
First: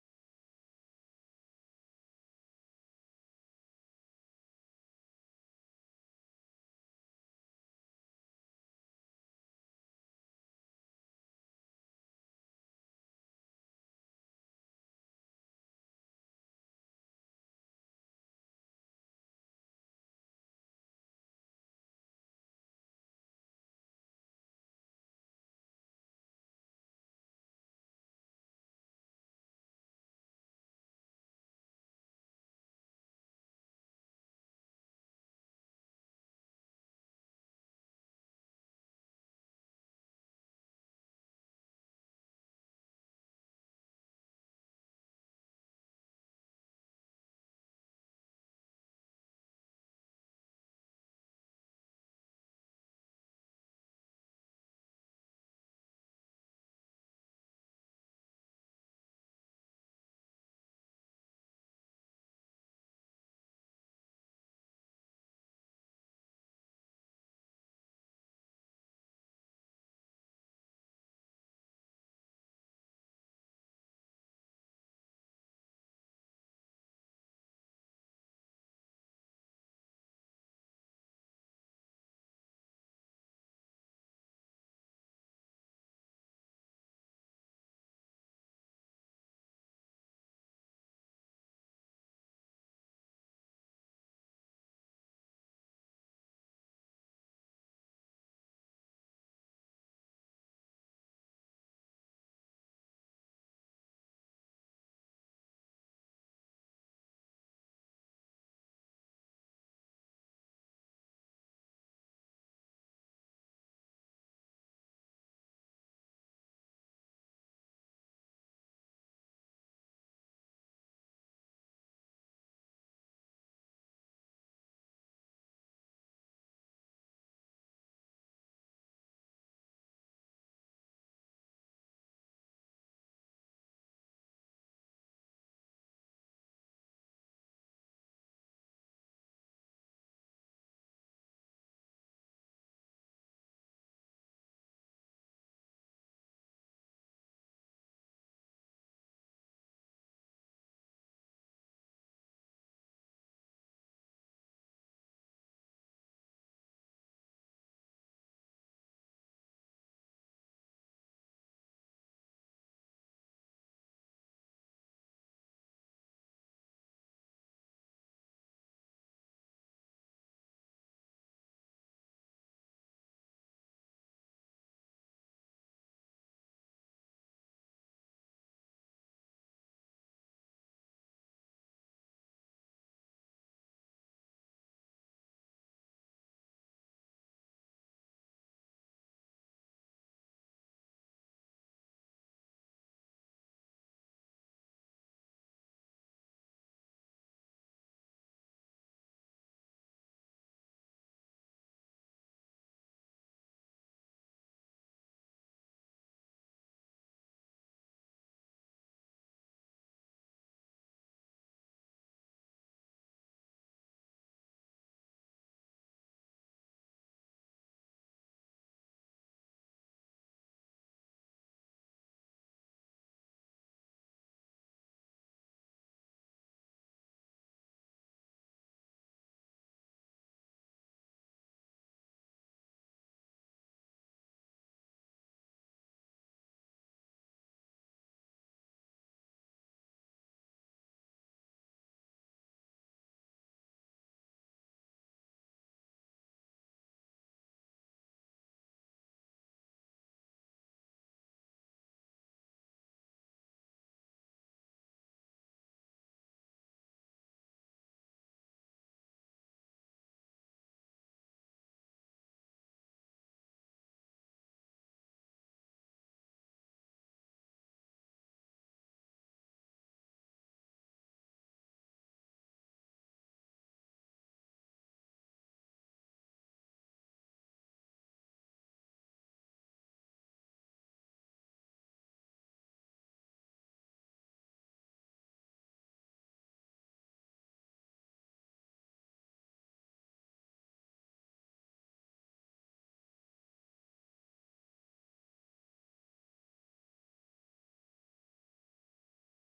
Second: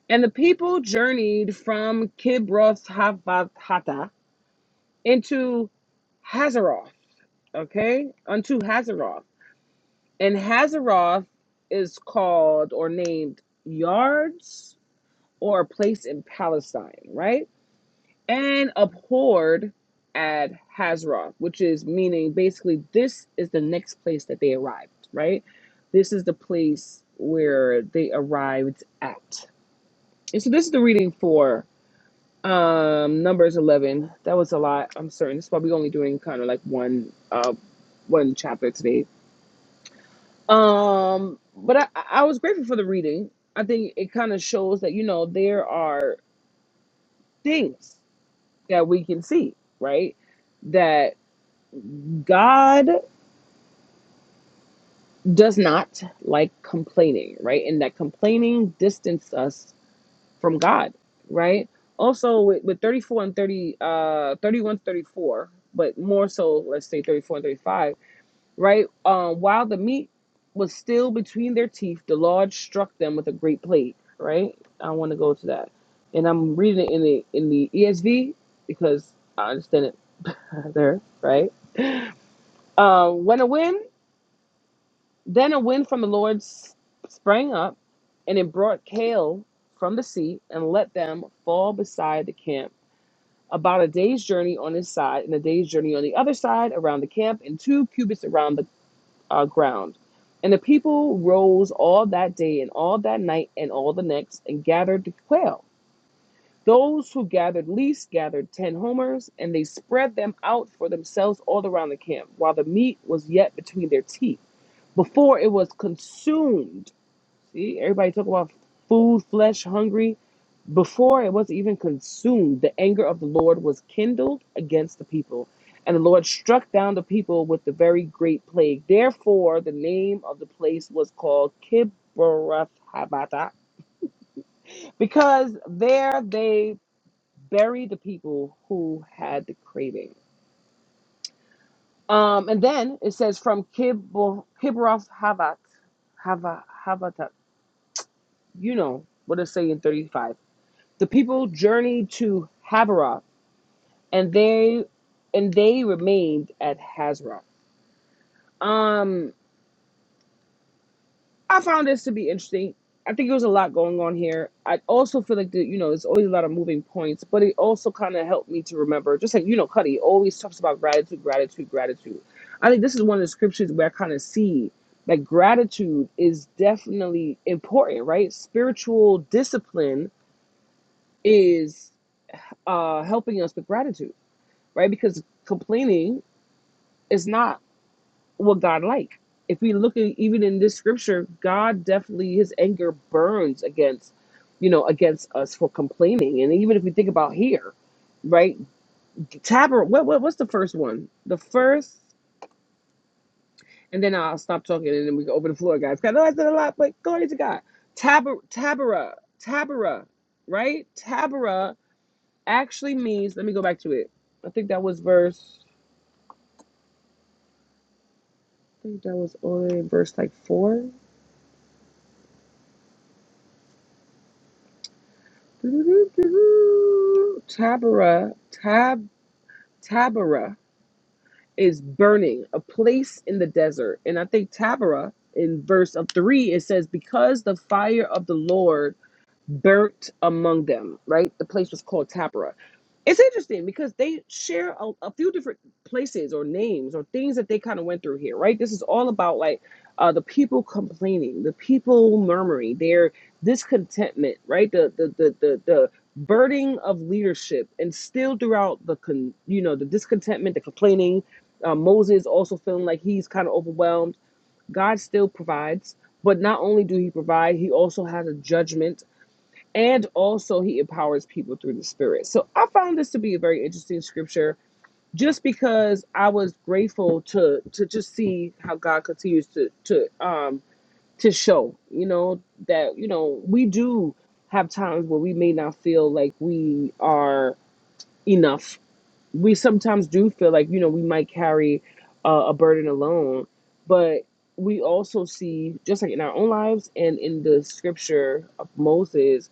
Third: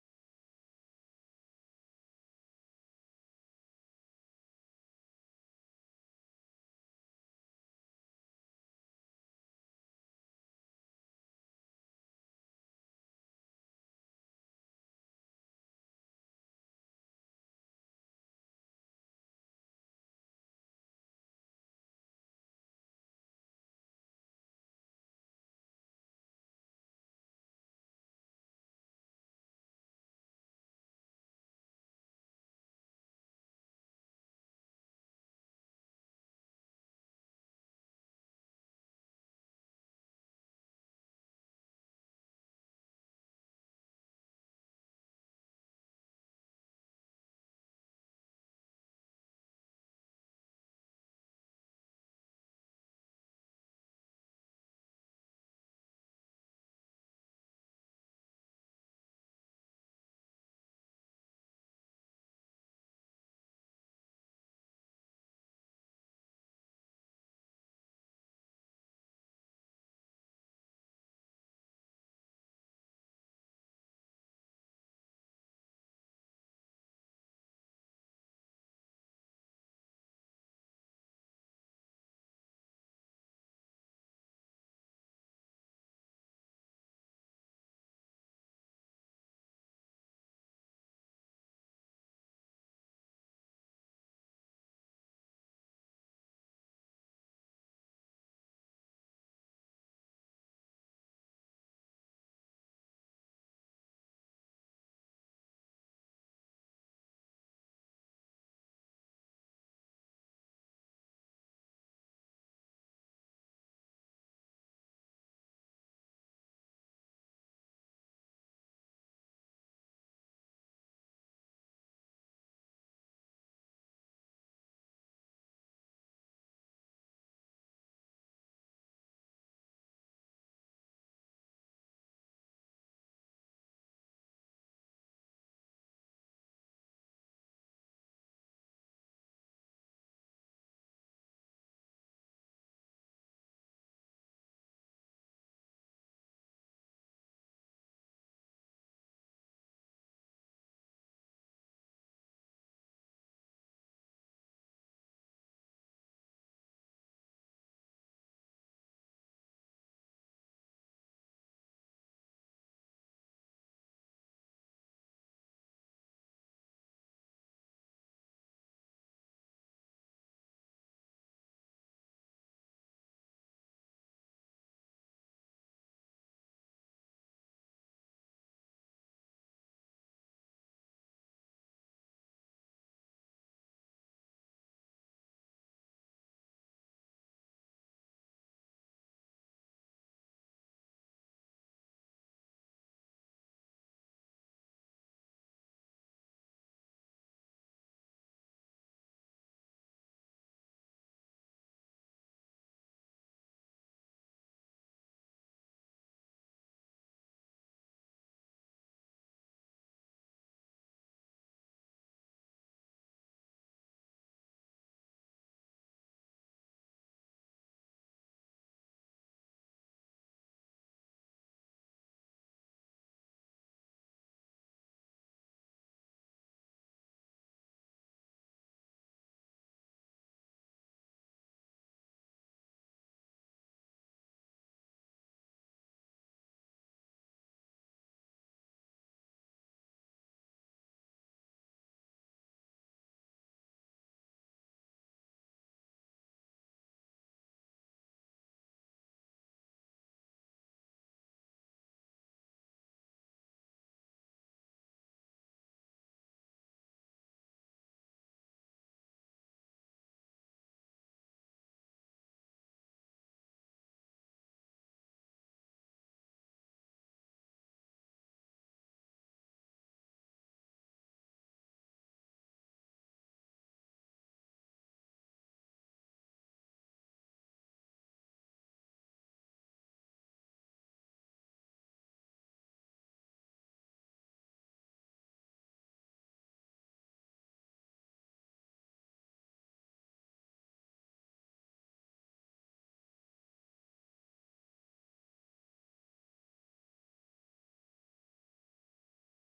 S1: And the people journeyed from Kibroth Hattaavah into Hazeroth, okay, unto Hazeroth. And Hazeroth is called or named Yards or a place in Palestine, right? and abhorred at Hazra, which is meaning basically this is the next place that they arrived, right? This is the place where they arrived at. And so this is the reading for um numbers 11 that was a lot i'm certain this is why we're only doing kind of like one uh one chapter today um but i i was grateful for the reading i think it kind of shows that you know there are things that we can see right That God does not like complaining, right? And that complaining distanced us from God, right? Also with, with 34 and 30 uh 31 thirty-four, but more so let's say 34 and 35, right? Um while the meat was still between their teeth, the Lord struck them with a great plague, right? I want to go to that. And I'm reading it in the in the ESV because I understand it [laughs] there, right? Uh, when a win? Then a wind from the Lord s- sprang up, and it brought hail from the sea and let them fall beside the camp, about a day's journey on this side and a day's journey on the other side around the camp, and two cubits around the uh, ground. And the people rose all that day and all that night and all the next and gathered the quail. Those who gathered least gathered ten homers, and they spread them out for themselves all around the camp, while the meat was yet between their teeth, before it was consumed See, everybody talk about food, flesh, hungry. Before it was even consumed, the anger of the Lord was kindled against the people, and the Lord struck down the people with the very great plague. Therefore, the name of the place was called Kibroth Habatha, because there they buried the people who had the craving. Um, and then it says from Kibroth Habat, Hava, Habatat. You know what it say in 35. The people journeyed to Haviroth, and they and they remained at Hazroth. Um, I found this to be interesting. I think there was a lot going on here. I also feel like the, you know there's always a lot of moving points, but it also kind of helped me to remember. Just like you know, Cuddy always talks about gratitude, gratitude, gratitude. I think this is one of the scriptures where I kind of see that gratitude is definitely important, right? Spiritual discipline is uh, helping us with gratitude right? Because complaining is not what God like. If we look at even in this scripture, God definitely his anger burns against, you know, against us for complaining. And even if we think about here, right? Taber, what, what what's the first one? The first, and then I'll stop talking and then we can open the floor, guys. 'Cause I know I said a lot, but glory to God. Taber, Tabera, Tabera, right? Tabera actually means. Let me go back to it. I think that was verse. I think that was only verse like four Taberah, Tab, Taberah is burning, a place in the desert. And I think Taberah in verse of three, it says, Because the fire of the Lord burnt among them, right? The place was called Tapera. It's interesting because they share a, a few different places or names or things that they kind of went through here, right? This is all about like uh, the people complaining, the people murmuring, their discontentment, right? The the the the, the burden of leadership and still throughout the con, you know the discontentment, the complaining. Uh, Moses also feeling like he's kind of overwhelmed. God still provides, but not only do He provide, He also has a judgment and also he empowers people through the spirit so i found this to be a very interesting scripture just because i was grateful to to just see how god continues to to um to show you know that you know we do have times where we may not feel like we are enough we sometimes do feel like you know we might carry uh, a burden alone but we also see just like in our own lives and in the scripture of moses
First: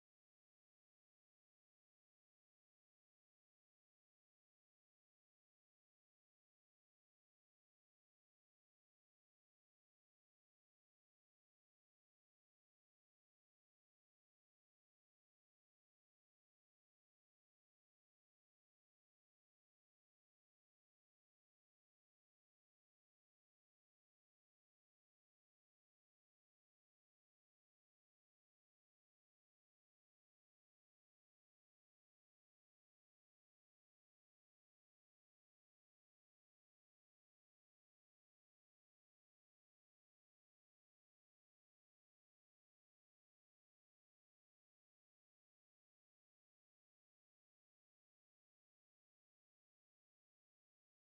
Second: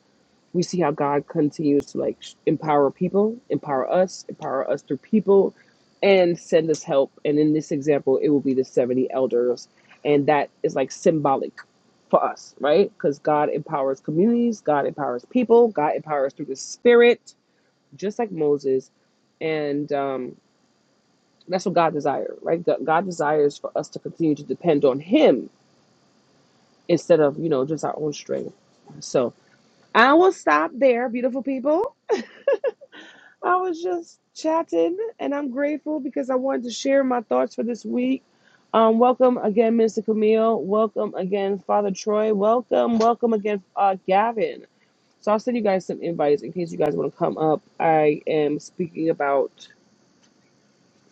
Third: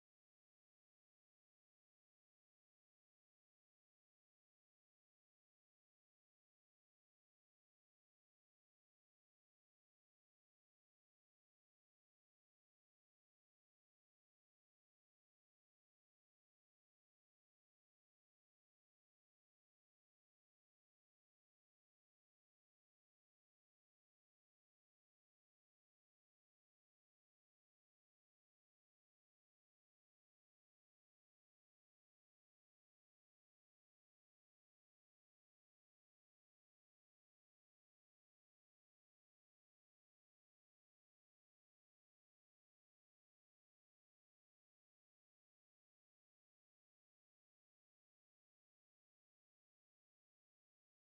S1: we see how God continues to like sh- empower people, empower us, empower us through people, and send us help. And in this example, it will be the 70 elders. And that is like symbolic for us, right? Because God empowers communities, God empowers people, God empowers through the Spirit, just like Moses. And um, that's what God desires, right? God God desires for us to continue to depend on Him instead of, you know, just our own strength. So I will stop there, beautiful people. I was just chatting, and I'm grateful because I wanted to share my thoughts for this week. Um, welcome again, Mr. Camille. Welcome again, Father Troy. Welcome, welcome again, uh, Gavin. So I'll send you guys some invites in case you guys want to come up. I am speaking about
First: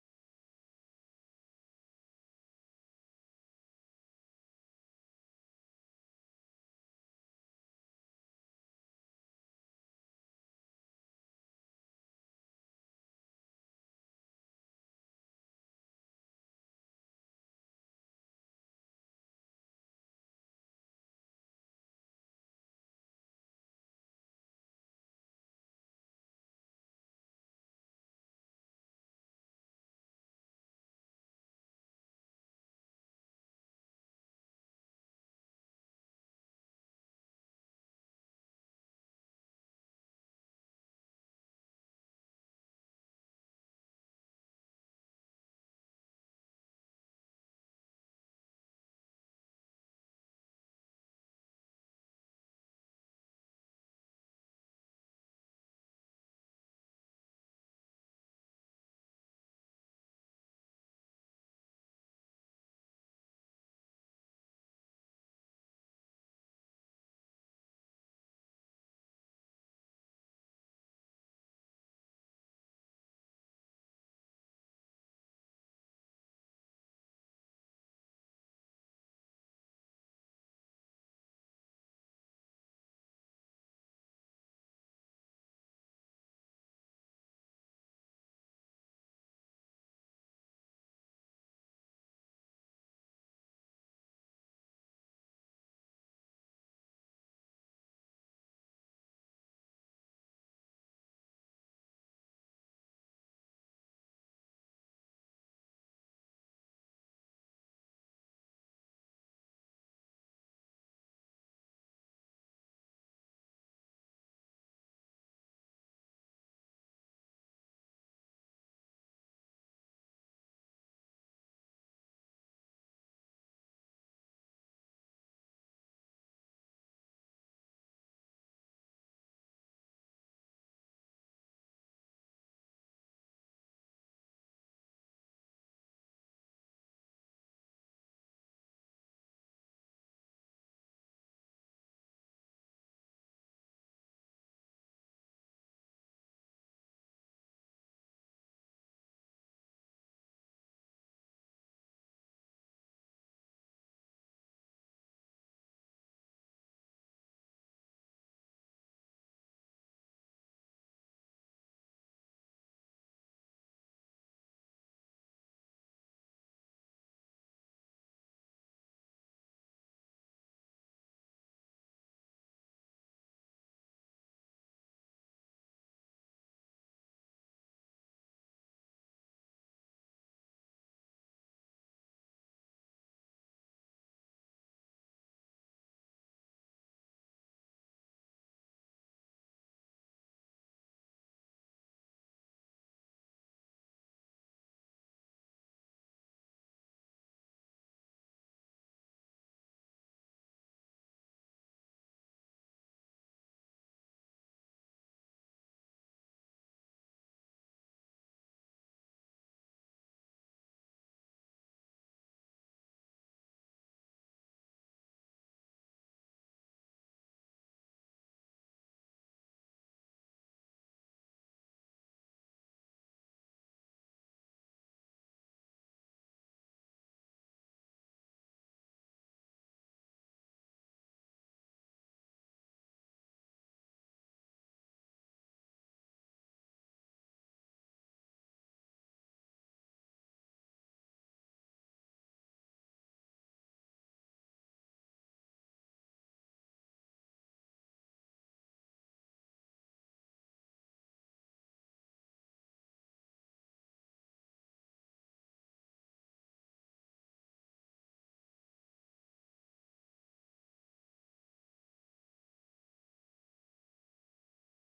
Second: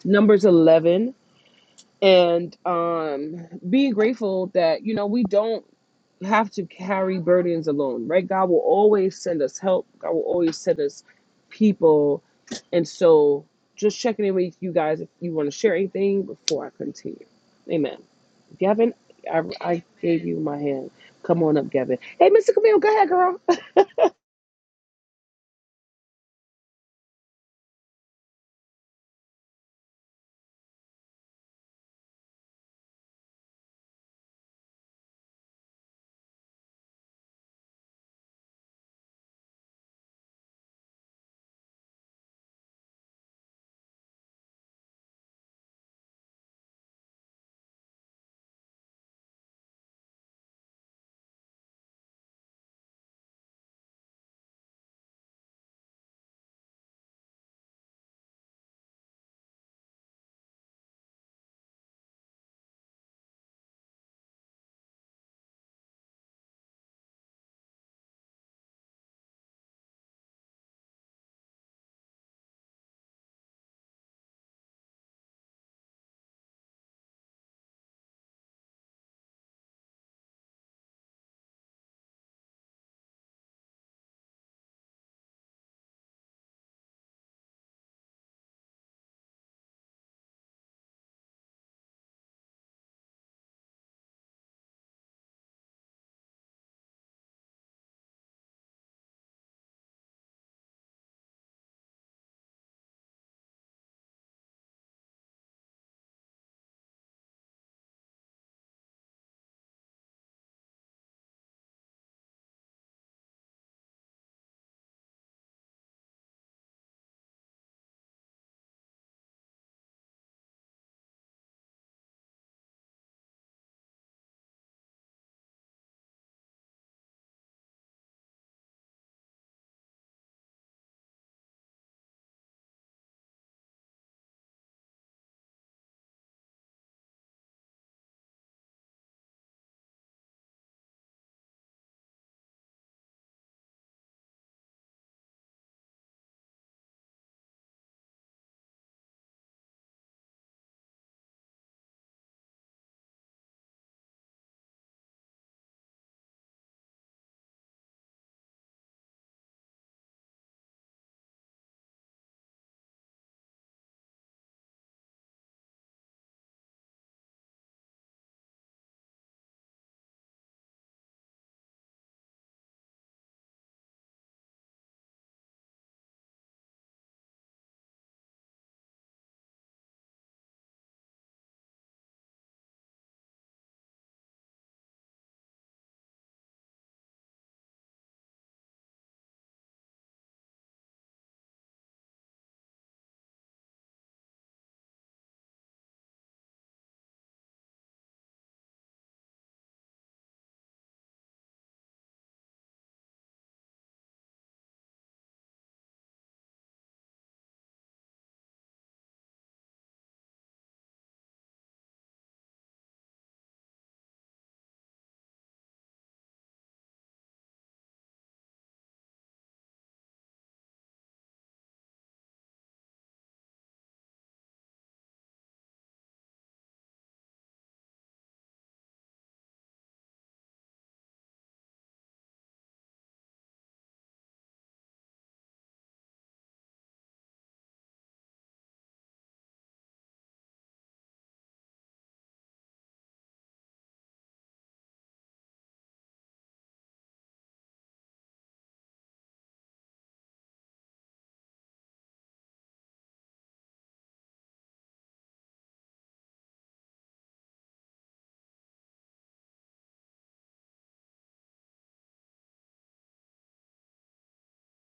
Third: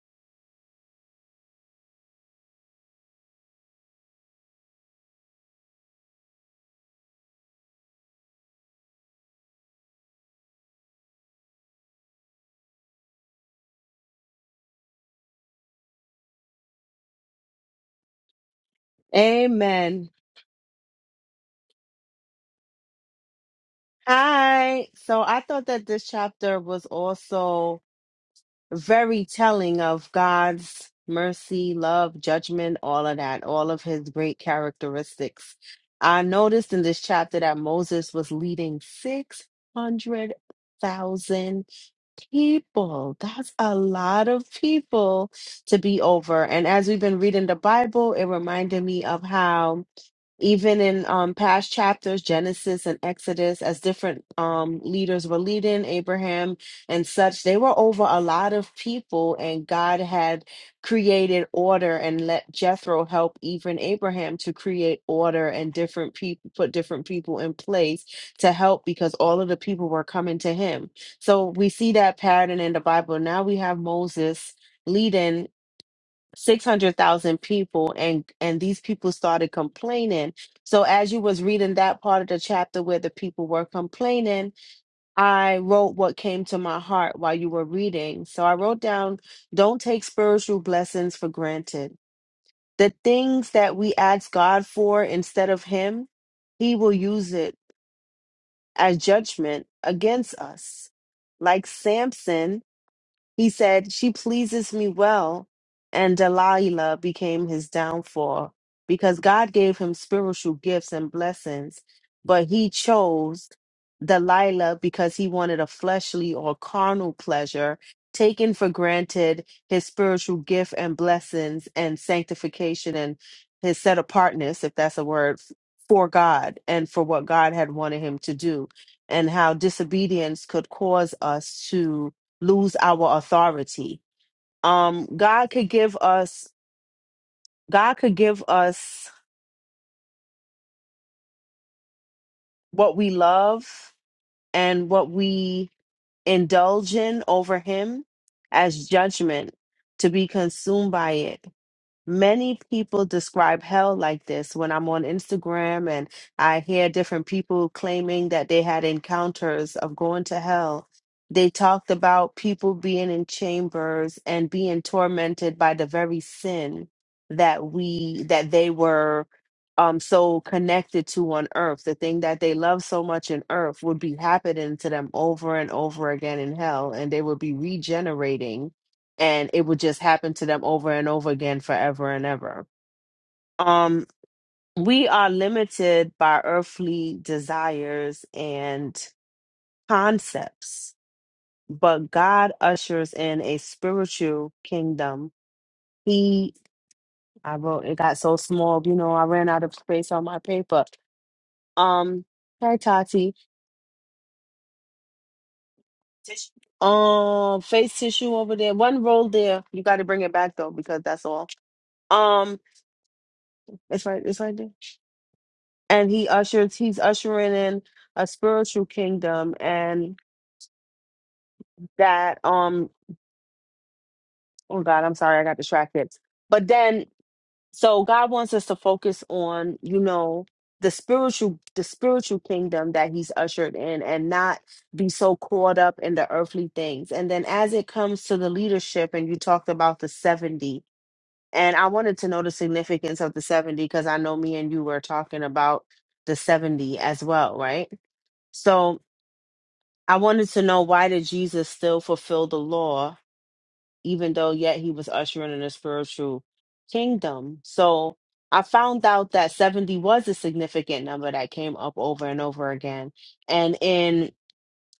S1: numbers eleven and um, being grateful that you know we don't have to carry burdens alone, right? God will always send us help. God will always send us people. And so just checking in with you guys if you want to share anything before I continue. Amen. Gavin, I, I
S2: Amen.
S1: gave you my hand. Come on up, Gavin. Hey, Mr. Camille, go ahead, girl.
S2: Hi. So I thought that this chapter was also very telling of God's mercy, love, judgment, all of that, all of his great characteristics. I noticed in this chapter that Moses was leading 600,000 people. That's a lot of people to be over. And as we've been reading the Bible, it reminded me of how. even in um, past chapters, Genesis and Exodus, as different um, leaders were leading, Abraham and such, they were over a lot of people, and God had created order and let Jethro help even Abraham to create order and different people put different people in place to help because all of the people were coming to him. So we see that pattern in the Bible. Now we have Moses. leading 600,000 people and and these people started complaining. So as you was reading that part of the chapter where the people were complaining, I wrote what came to my heart while you were reading. So I wrote down don't take spiritual blessings for granted. The things that we ask God for instead of him, he will use it as judgment against us. Like Samson, he said, She pleases me well. And Delilah became his downfall because God gave him spiritual gifts and blessings, but he chose Delilah because he wanted a fleshly or carnal pleasure, taking for granted his spiritual gift and blessings and sanctification and his set apartness, if that's a word, f- for God and for what God had wanted him to do, and how disobedience could cause us to lose our authority. Um, God could give us, God could give us what we love and what we indulge in over Him as judgment to be consumed by it. Many people describe hell like this. When I'm on Instagram and I hear different people claiming that they had encounters of going to hell, they talked about people being in chambers and being tormented by the very sin that we that they were um so connected to on earth. The thing that they love so much in earth would be happening to them over and over again in hell, and they would be regenerating and it would just happen to them over and over again forever and ever um we are limited by earthly desires and concepts but god ushers in a spiritual kingdom he i wrote it got so small you know i ran out of space on my paper um hey tati Tissue. um face tissue over there one roll there you got to bring it back though because that's all um it's right it's right there and he ushers he's ushering in a spiritual kingdom and that um oh god i'm sorry i got distracted but then so god wants us to focus on you know the spiritual the spiritual kingdom that he's ushered in and not be so caught up in the earthly things and then as it comes to the leadership and you talked about the 70 and i wanted to know the significance of the 70 because i know me and you were talking about the 70 as well right so I wanted to know why did Jesus still fulfill the law, even though yet he was ushering in a spiritual kingdom? So I found out that 70 was a significant number that came up over and over again. And in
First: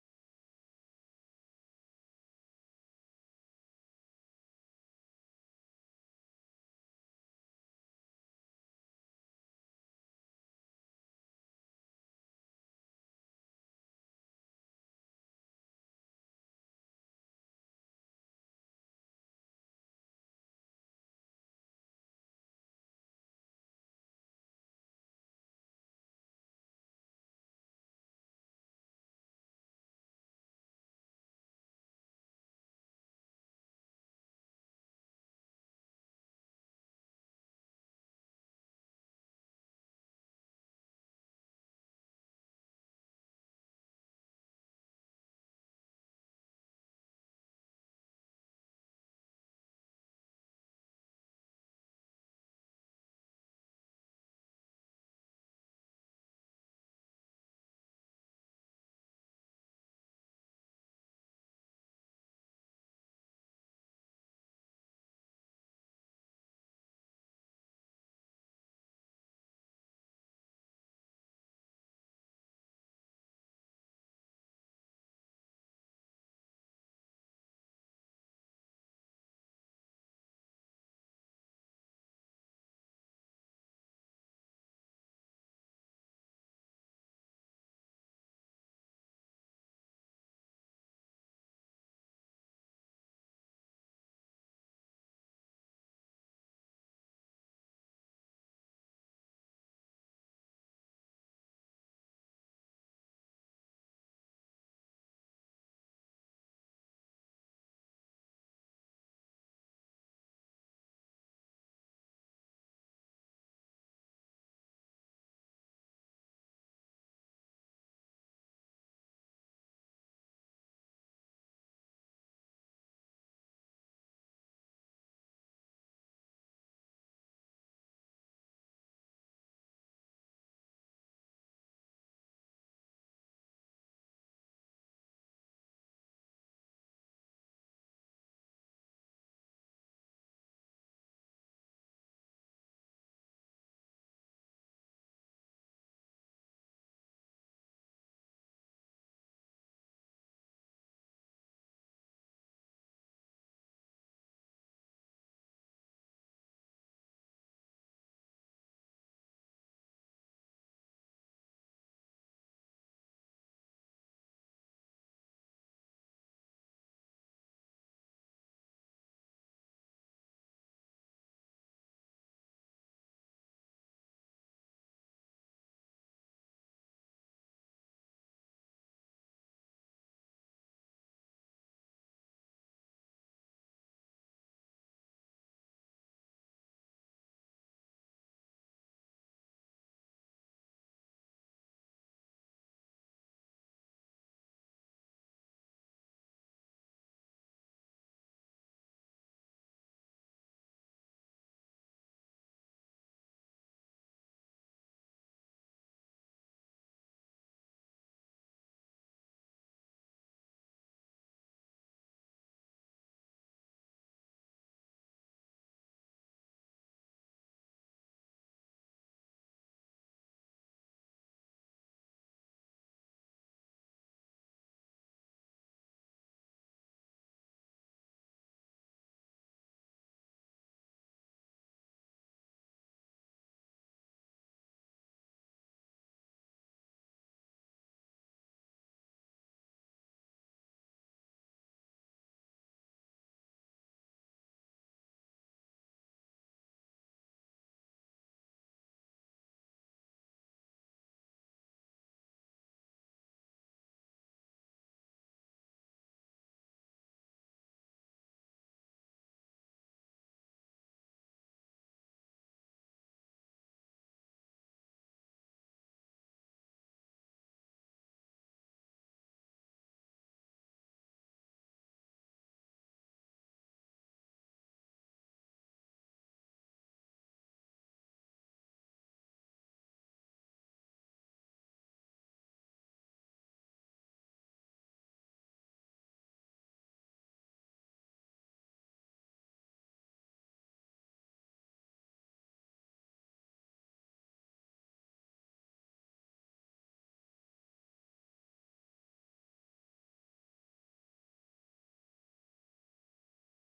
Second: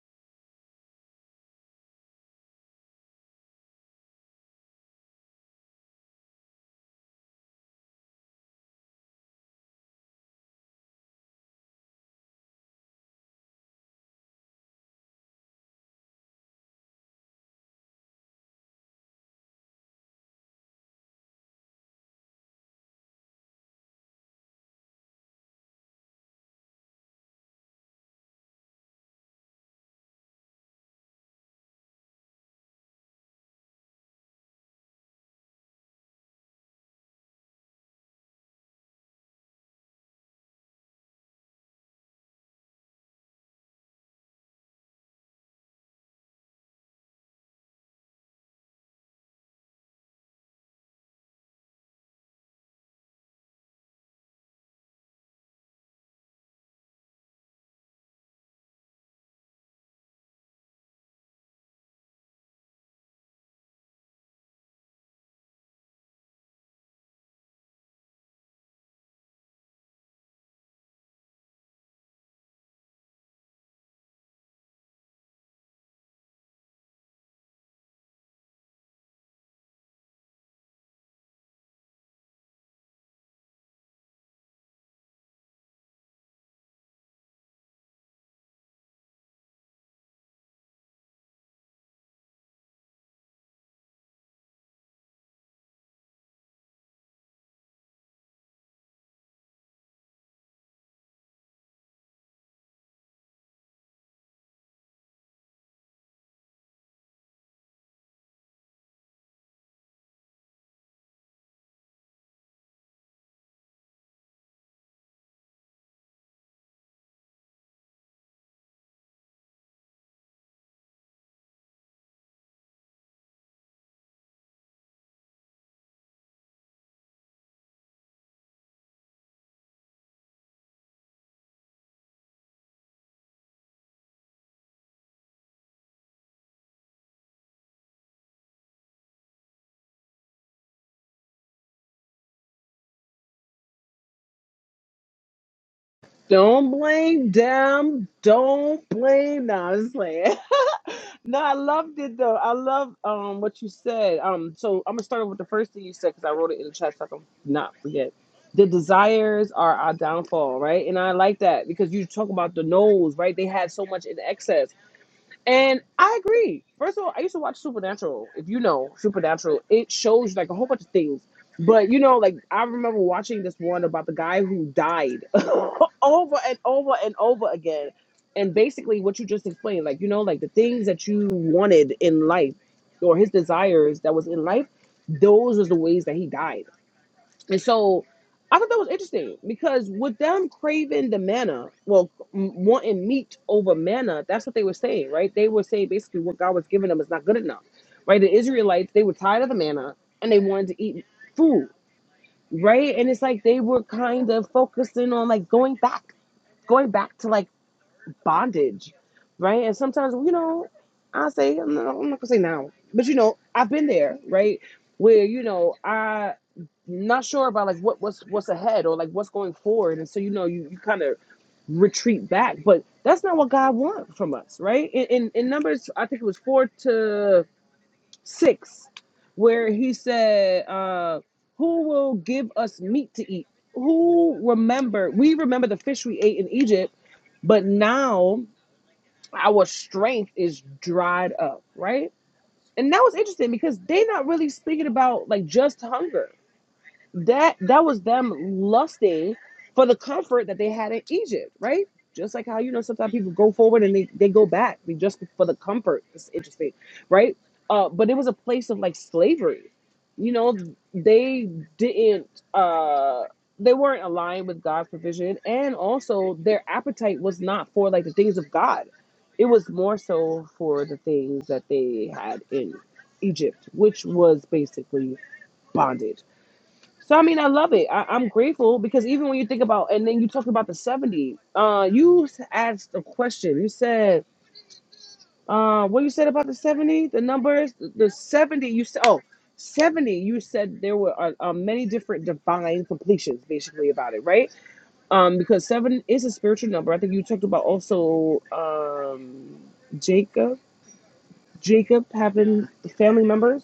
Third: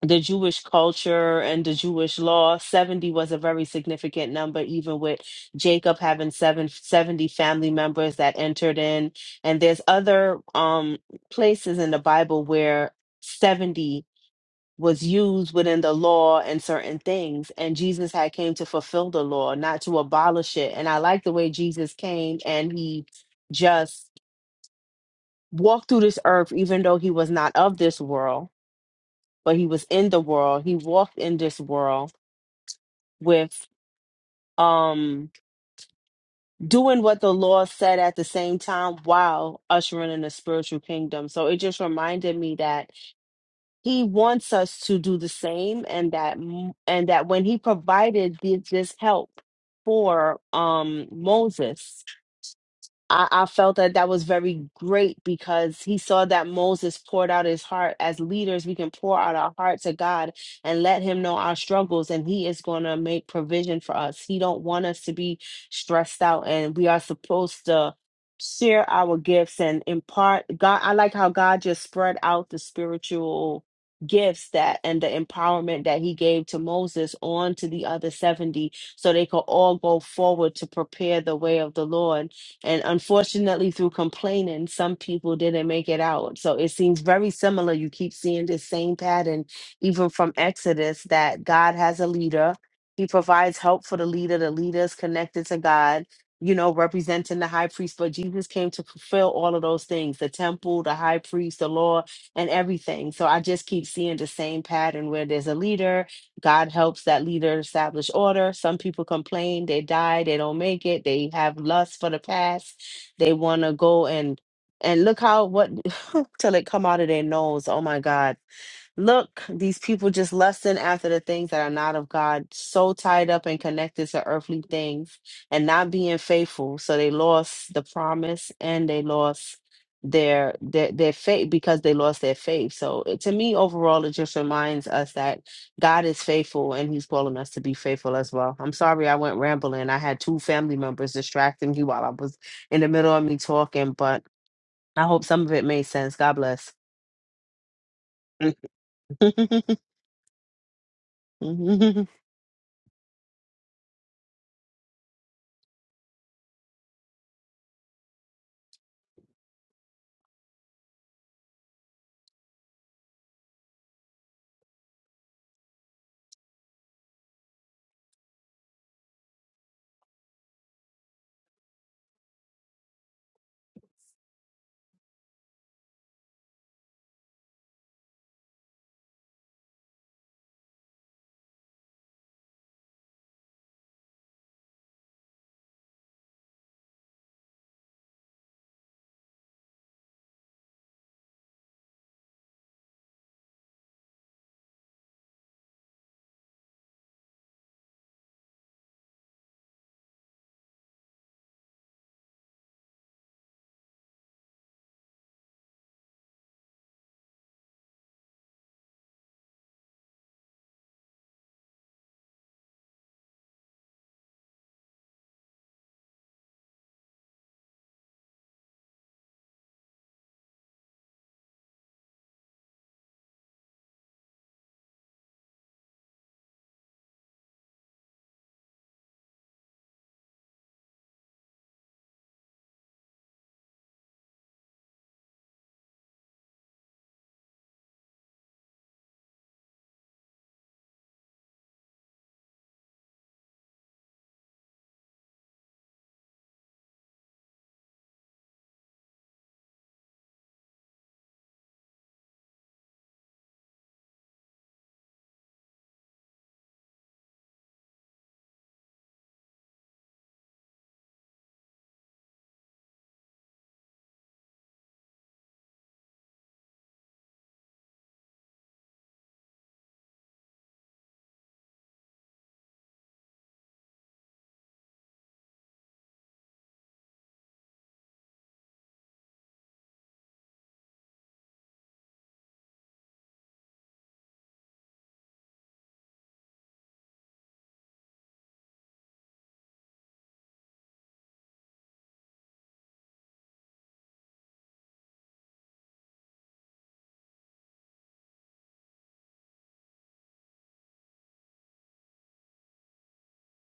S2: the Jewish culture and the Jewish law, 70 was a very significant number, even with Jacob having seven seventy family members that entered in. And there's other um, places in the Bible where 70 was used within the law and certain things and jesus had came to fulfill the law not to abolish it and i like the way jesus came and he just walked through this earth even though he was not of this world but he was in the world he walked in this world with um doing what the law said at the same time while ushering in the spiritual kingdom so it just reminded me that he wants us to do the same and that m- and that when he provided the, this help for um moses I, I felt that that was very great because he saw that Moses poured out his heart. As leaders, we can pour out our heart to God and let Him know our struggles, and He is going to make provision for us. He don't want us to be stressed out, and we are supposed to share our gifts and impart. God, I like how God just spread out the spiritual gifts that and the empowerment that He gave to Moses on to the other seventy, so they could all go forward to prepare the way of the Lord and unfortunately, through complaining, some people didn't make it out. So it seems very similar. You keep seeing this same pattern, even from Exodus, that God has a leader. He provides help for the leader. The leader is connected to God, you know, representing the high priest. But Jesus came to fulfill all of those things the temple, the high priest, the law, and everything. So I just keep seeing the same pattern where there's a leader God helps that leader establish order. Some people complain, they die, they don't make it, they have lust for the past. They want to go and and look how what [laughs] till it come out of their nose. Oh my God. Look, these people just lusting after the things that are not of God, so tied up and connected to earthly things and not being faithful. So they lost the promise and they lost their their, their faith because they lost their faith. So it, to me, overall, it just reminds us that God is faithful and He's calling us to be faithful as well. I'm sorry I went rambling. I had two family members distracting me while I was in the middle of me talking, but I hope some of it made sense. God
S1: Don't
S2: bless.
S1: blame them. Don't blame. Nah, I'm just playing. [laughs] No, I
S2: [laughs]
S1: loved it though. I love um what you said. Um, so I'm gonna start off with the first thing you said because I wrote it in the chat so I can not forget. The desires are our downfall, right? And I like that because you talk about the no's, right? They had so much in excess. And I agree. First of all, I used to watch Supernatural. If you know Supernatural, it shows you like a whole bunch of things. But you know, like I remember watching this one about the guy who died [laughs] over and over and over again. And basically, what you just explained, like you know, like the things that you wanted in life, or his desires that was in life, those was the ways that he died and so I thought that was interesting because with them craving the manna, well, m- wanting meat over manna, that's what they were saying, right? They were saying basically what God was giving them is not good enough, right? The Israelites, they were tired of the manna and they wanted to eat food, right? And it's like they were kind of focusing on like going back, going back to like bondage, right? And sometimes, you know, I say, I'm not, I'm not gonna say now, but you know, I've been there, right? Where you know, I not sure about like what what's what's ahead or like what's going forward, and so you know, you, you kind of retreat back, but that's not what God wants from us, right? In, in in Numbers, I think it was four to six, where He said, uh, "Who will give us meat to eat? Who remember? We remember the fish we ate in Egypt." But now our strength is dried up, right? And that was interesting because they're not really speaking about like just hunger that that was them lusting for the comfort that they had in Egypt, right? Just like how you know sometimes people go forward and they, they go back they just for the comfort. It's interesting, right? Uh, but it was a place of like slavery. You know, they didn't uh they weren't aligned with God's provision and also their appetite was not for like the things of God. It was more so for the things that they had in Egypt, which was basically bondage so I mean, I love it. I, I'm grateful because even when you think about, and then you talk about the 70. Uh, you asked a question. You said, uh, what you said about the 70? The numbers, the 70. You said, oh, 70. You said there were uh, uh, many different divine completions, basically about it, right? Um, because seven is a spiritual number. I think you talked about also um Jacob, Jacob having family members.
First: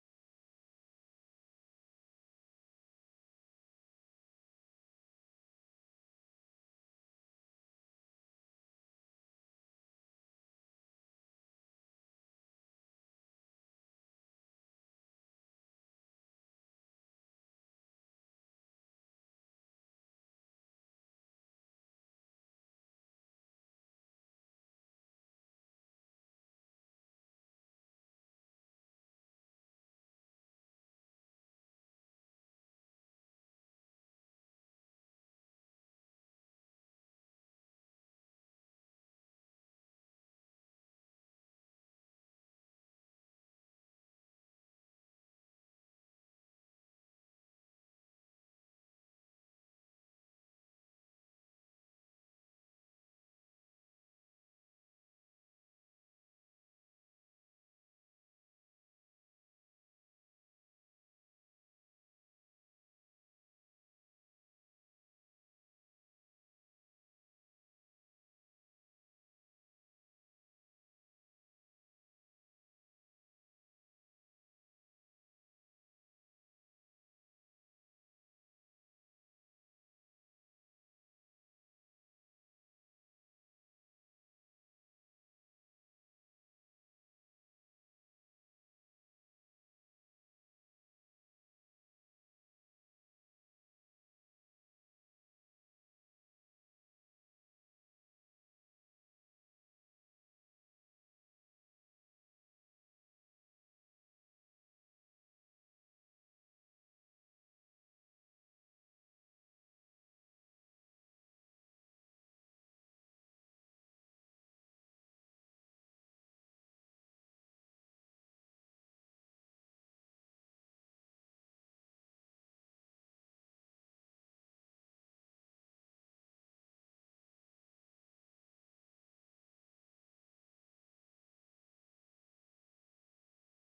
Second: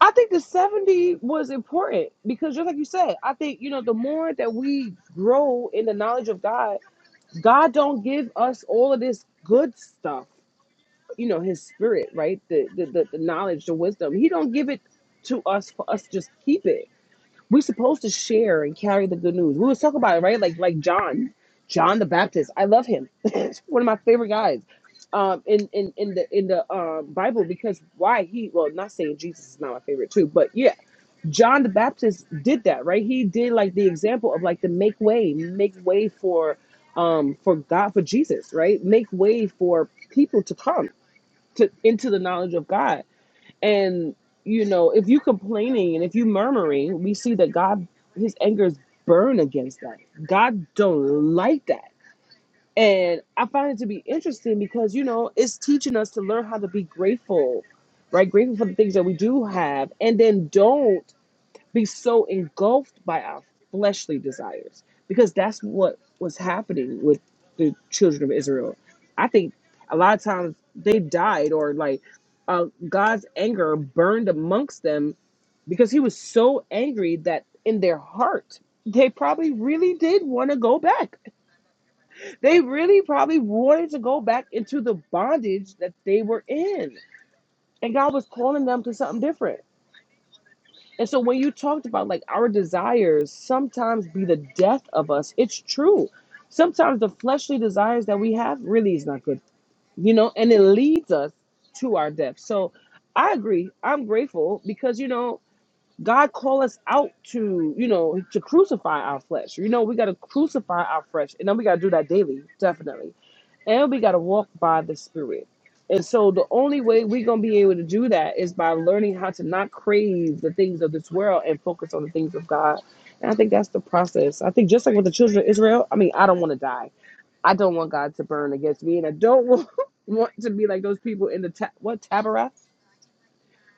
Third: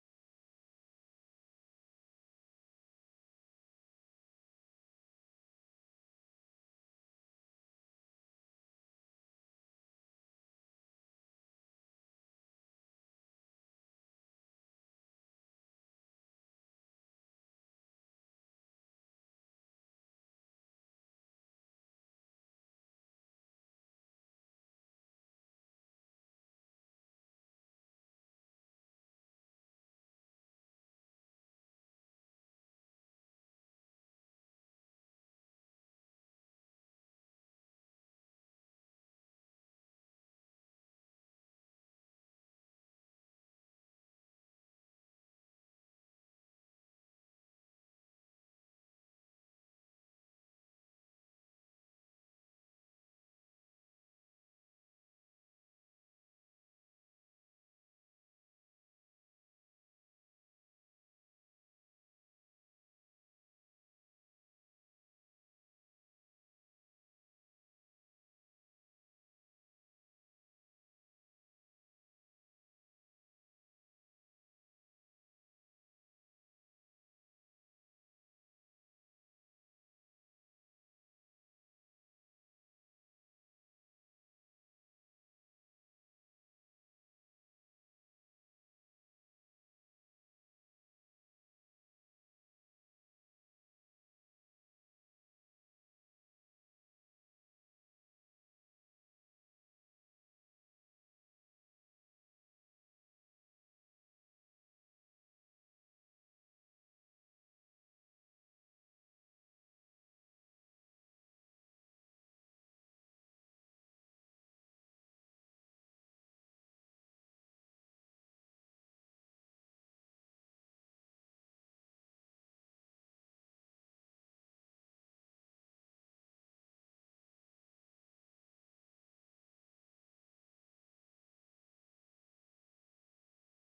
S1: I think the 70 was important because just like you said, I think you know the more that we grow in the knowledge of God, God don't give us all of this good stuff, you know, his spirit, right? The the the, the knowledge, the wisdom. He don't give it to us for us to just keep it. We're supposed to share and carry the good news. We was talking about it, right? Like like John, John the Baptist. I love him. [laughs] One of my favorite guys. Um, in, in, in the in the um, Bible because why he well not saying Jesus is not my favorite too but yeah John the Baptist did that, right? He did like the example of like the make way, make way for um for God for Jesus, right? Make way for people to come to into the knowledge of God and you know, if you complaining and if you murmuring, we see that God his angers burn against that. God don't like that. And I find it to be interesting because you know, it's teaching us to learn how to be grateful, right? Grateful for the things that we do have and then don't be so engulfed by our fleshly desires because that's what was happening with the children of Israel. I think a lot of times they died or like uh, God's anger burned amongst them because he was so angry that in their heart they probably really did want to go back. They really probably wanted to go back into the bondage that they were in. And God was calling them to something different. And so when you talked about like our desires sometimes be the death of us, it's true. Sometimes the fleshly desires that we have really is not good, you know, and it leads us to our death. So I agree. I'm grateful because you know God called us out to you know to crucify our flesh. You know we got to crucify our flesh, and then we got to do that daily, definitely and we got to walk by the Spirit. And so the only way we're going to be able to do that is by learning how to not crave the things of this world and focus on the things of God. And I think that's the process. I think just like with the children of Israel, I mean, I don't want to die. I don't want God to burn against me, and I don't want, [laughs] want to be like those people in the ta- what Taberah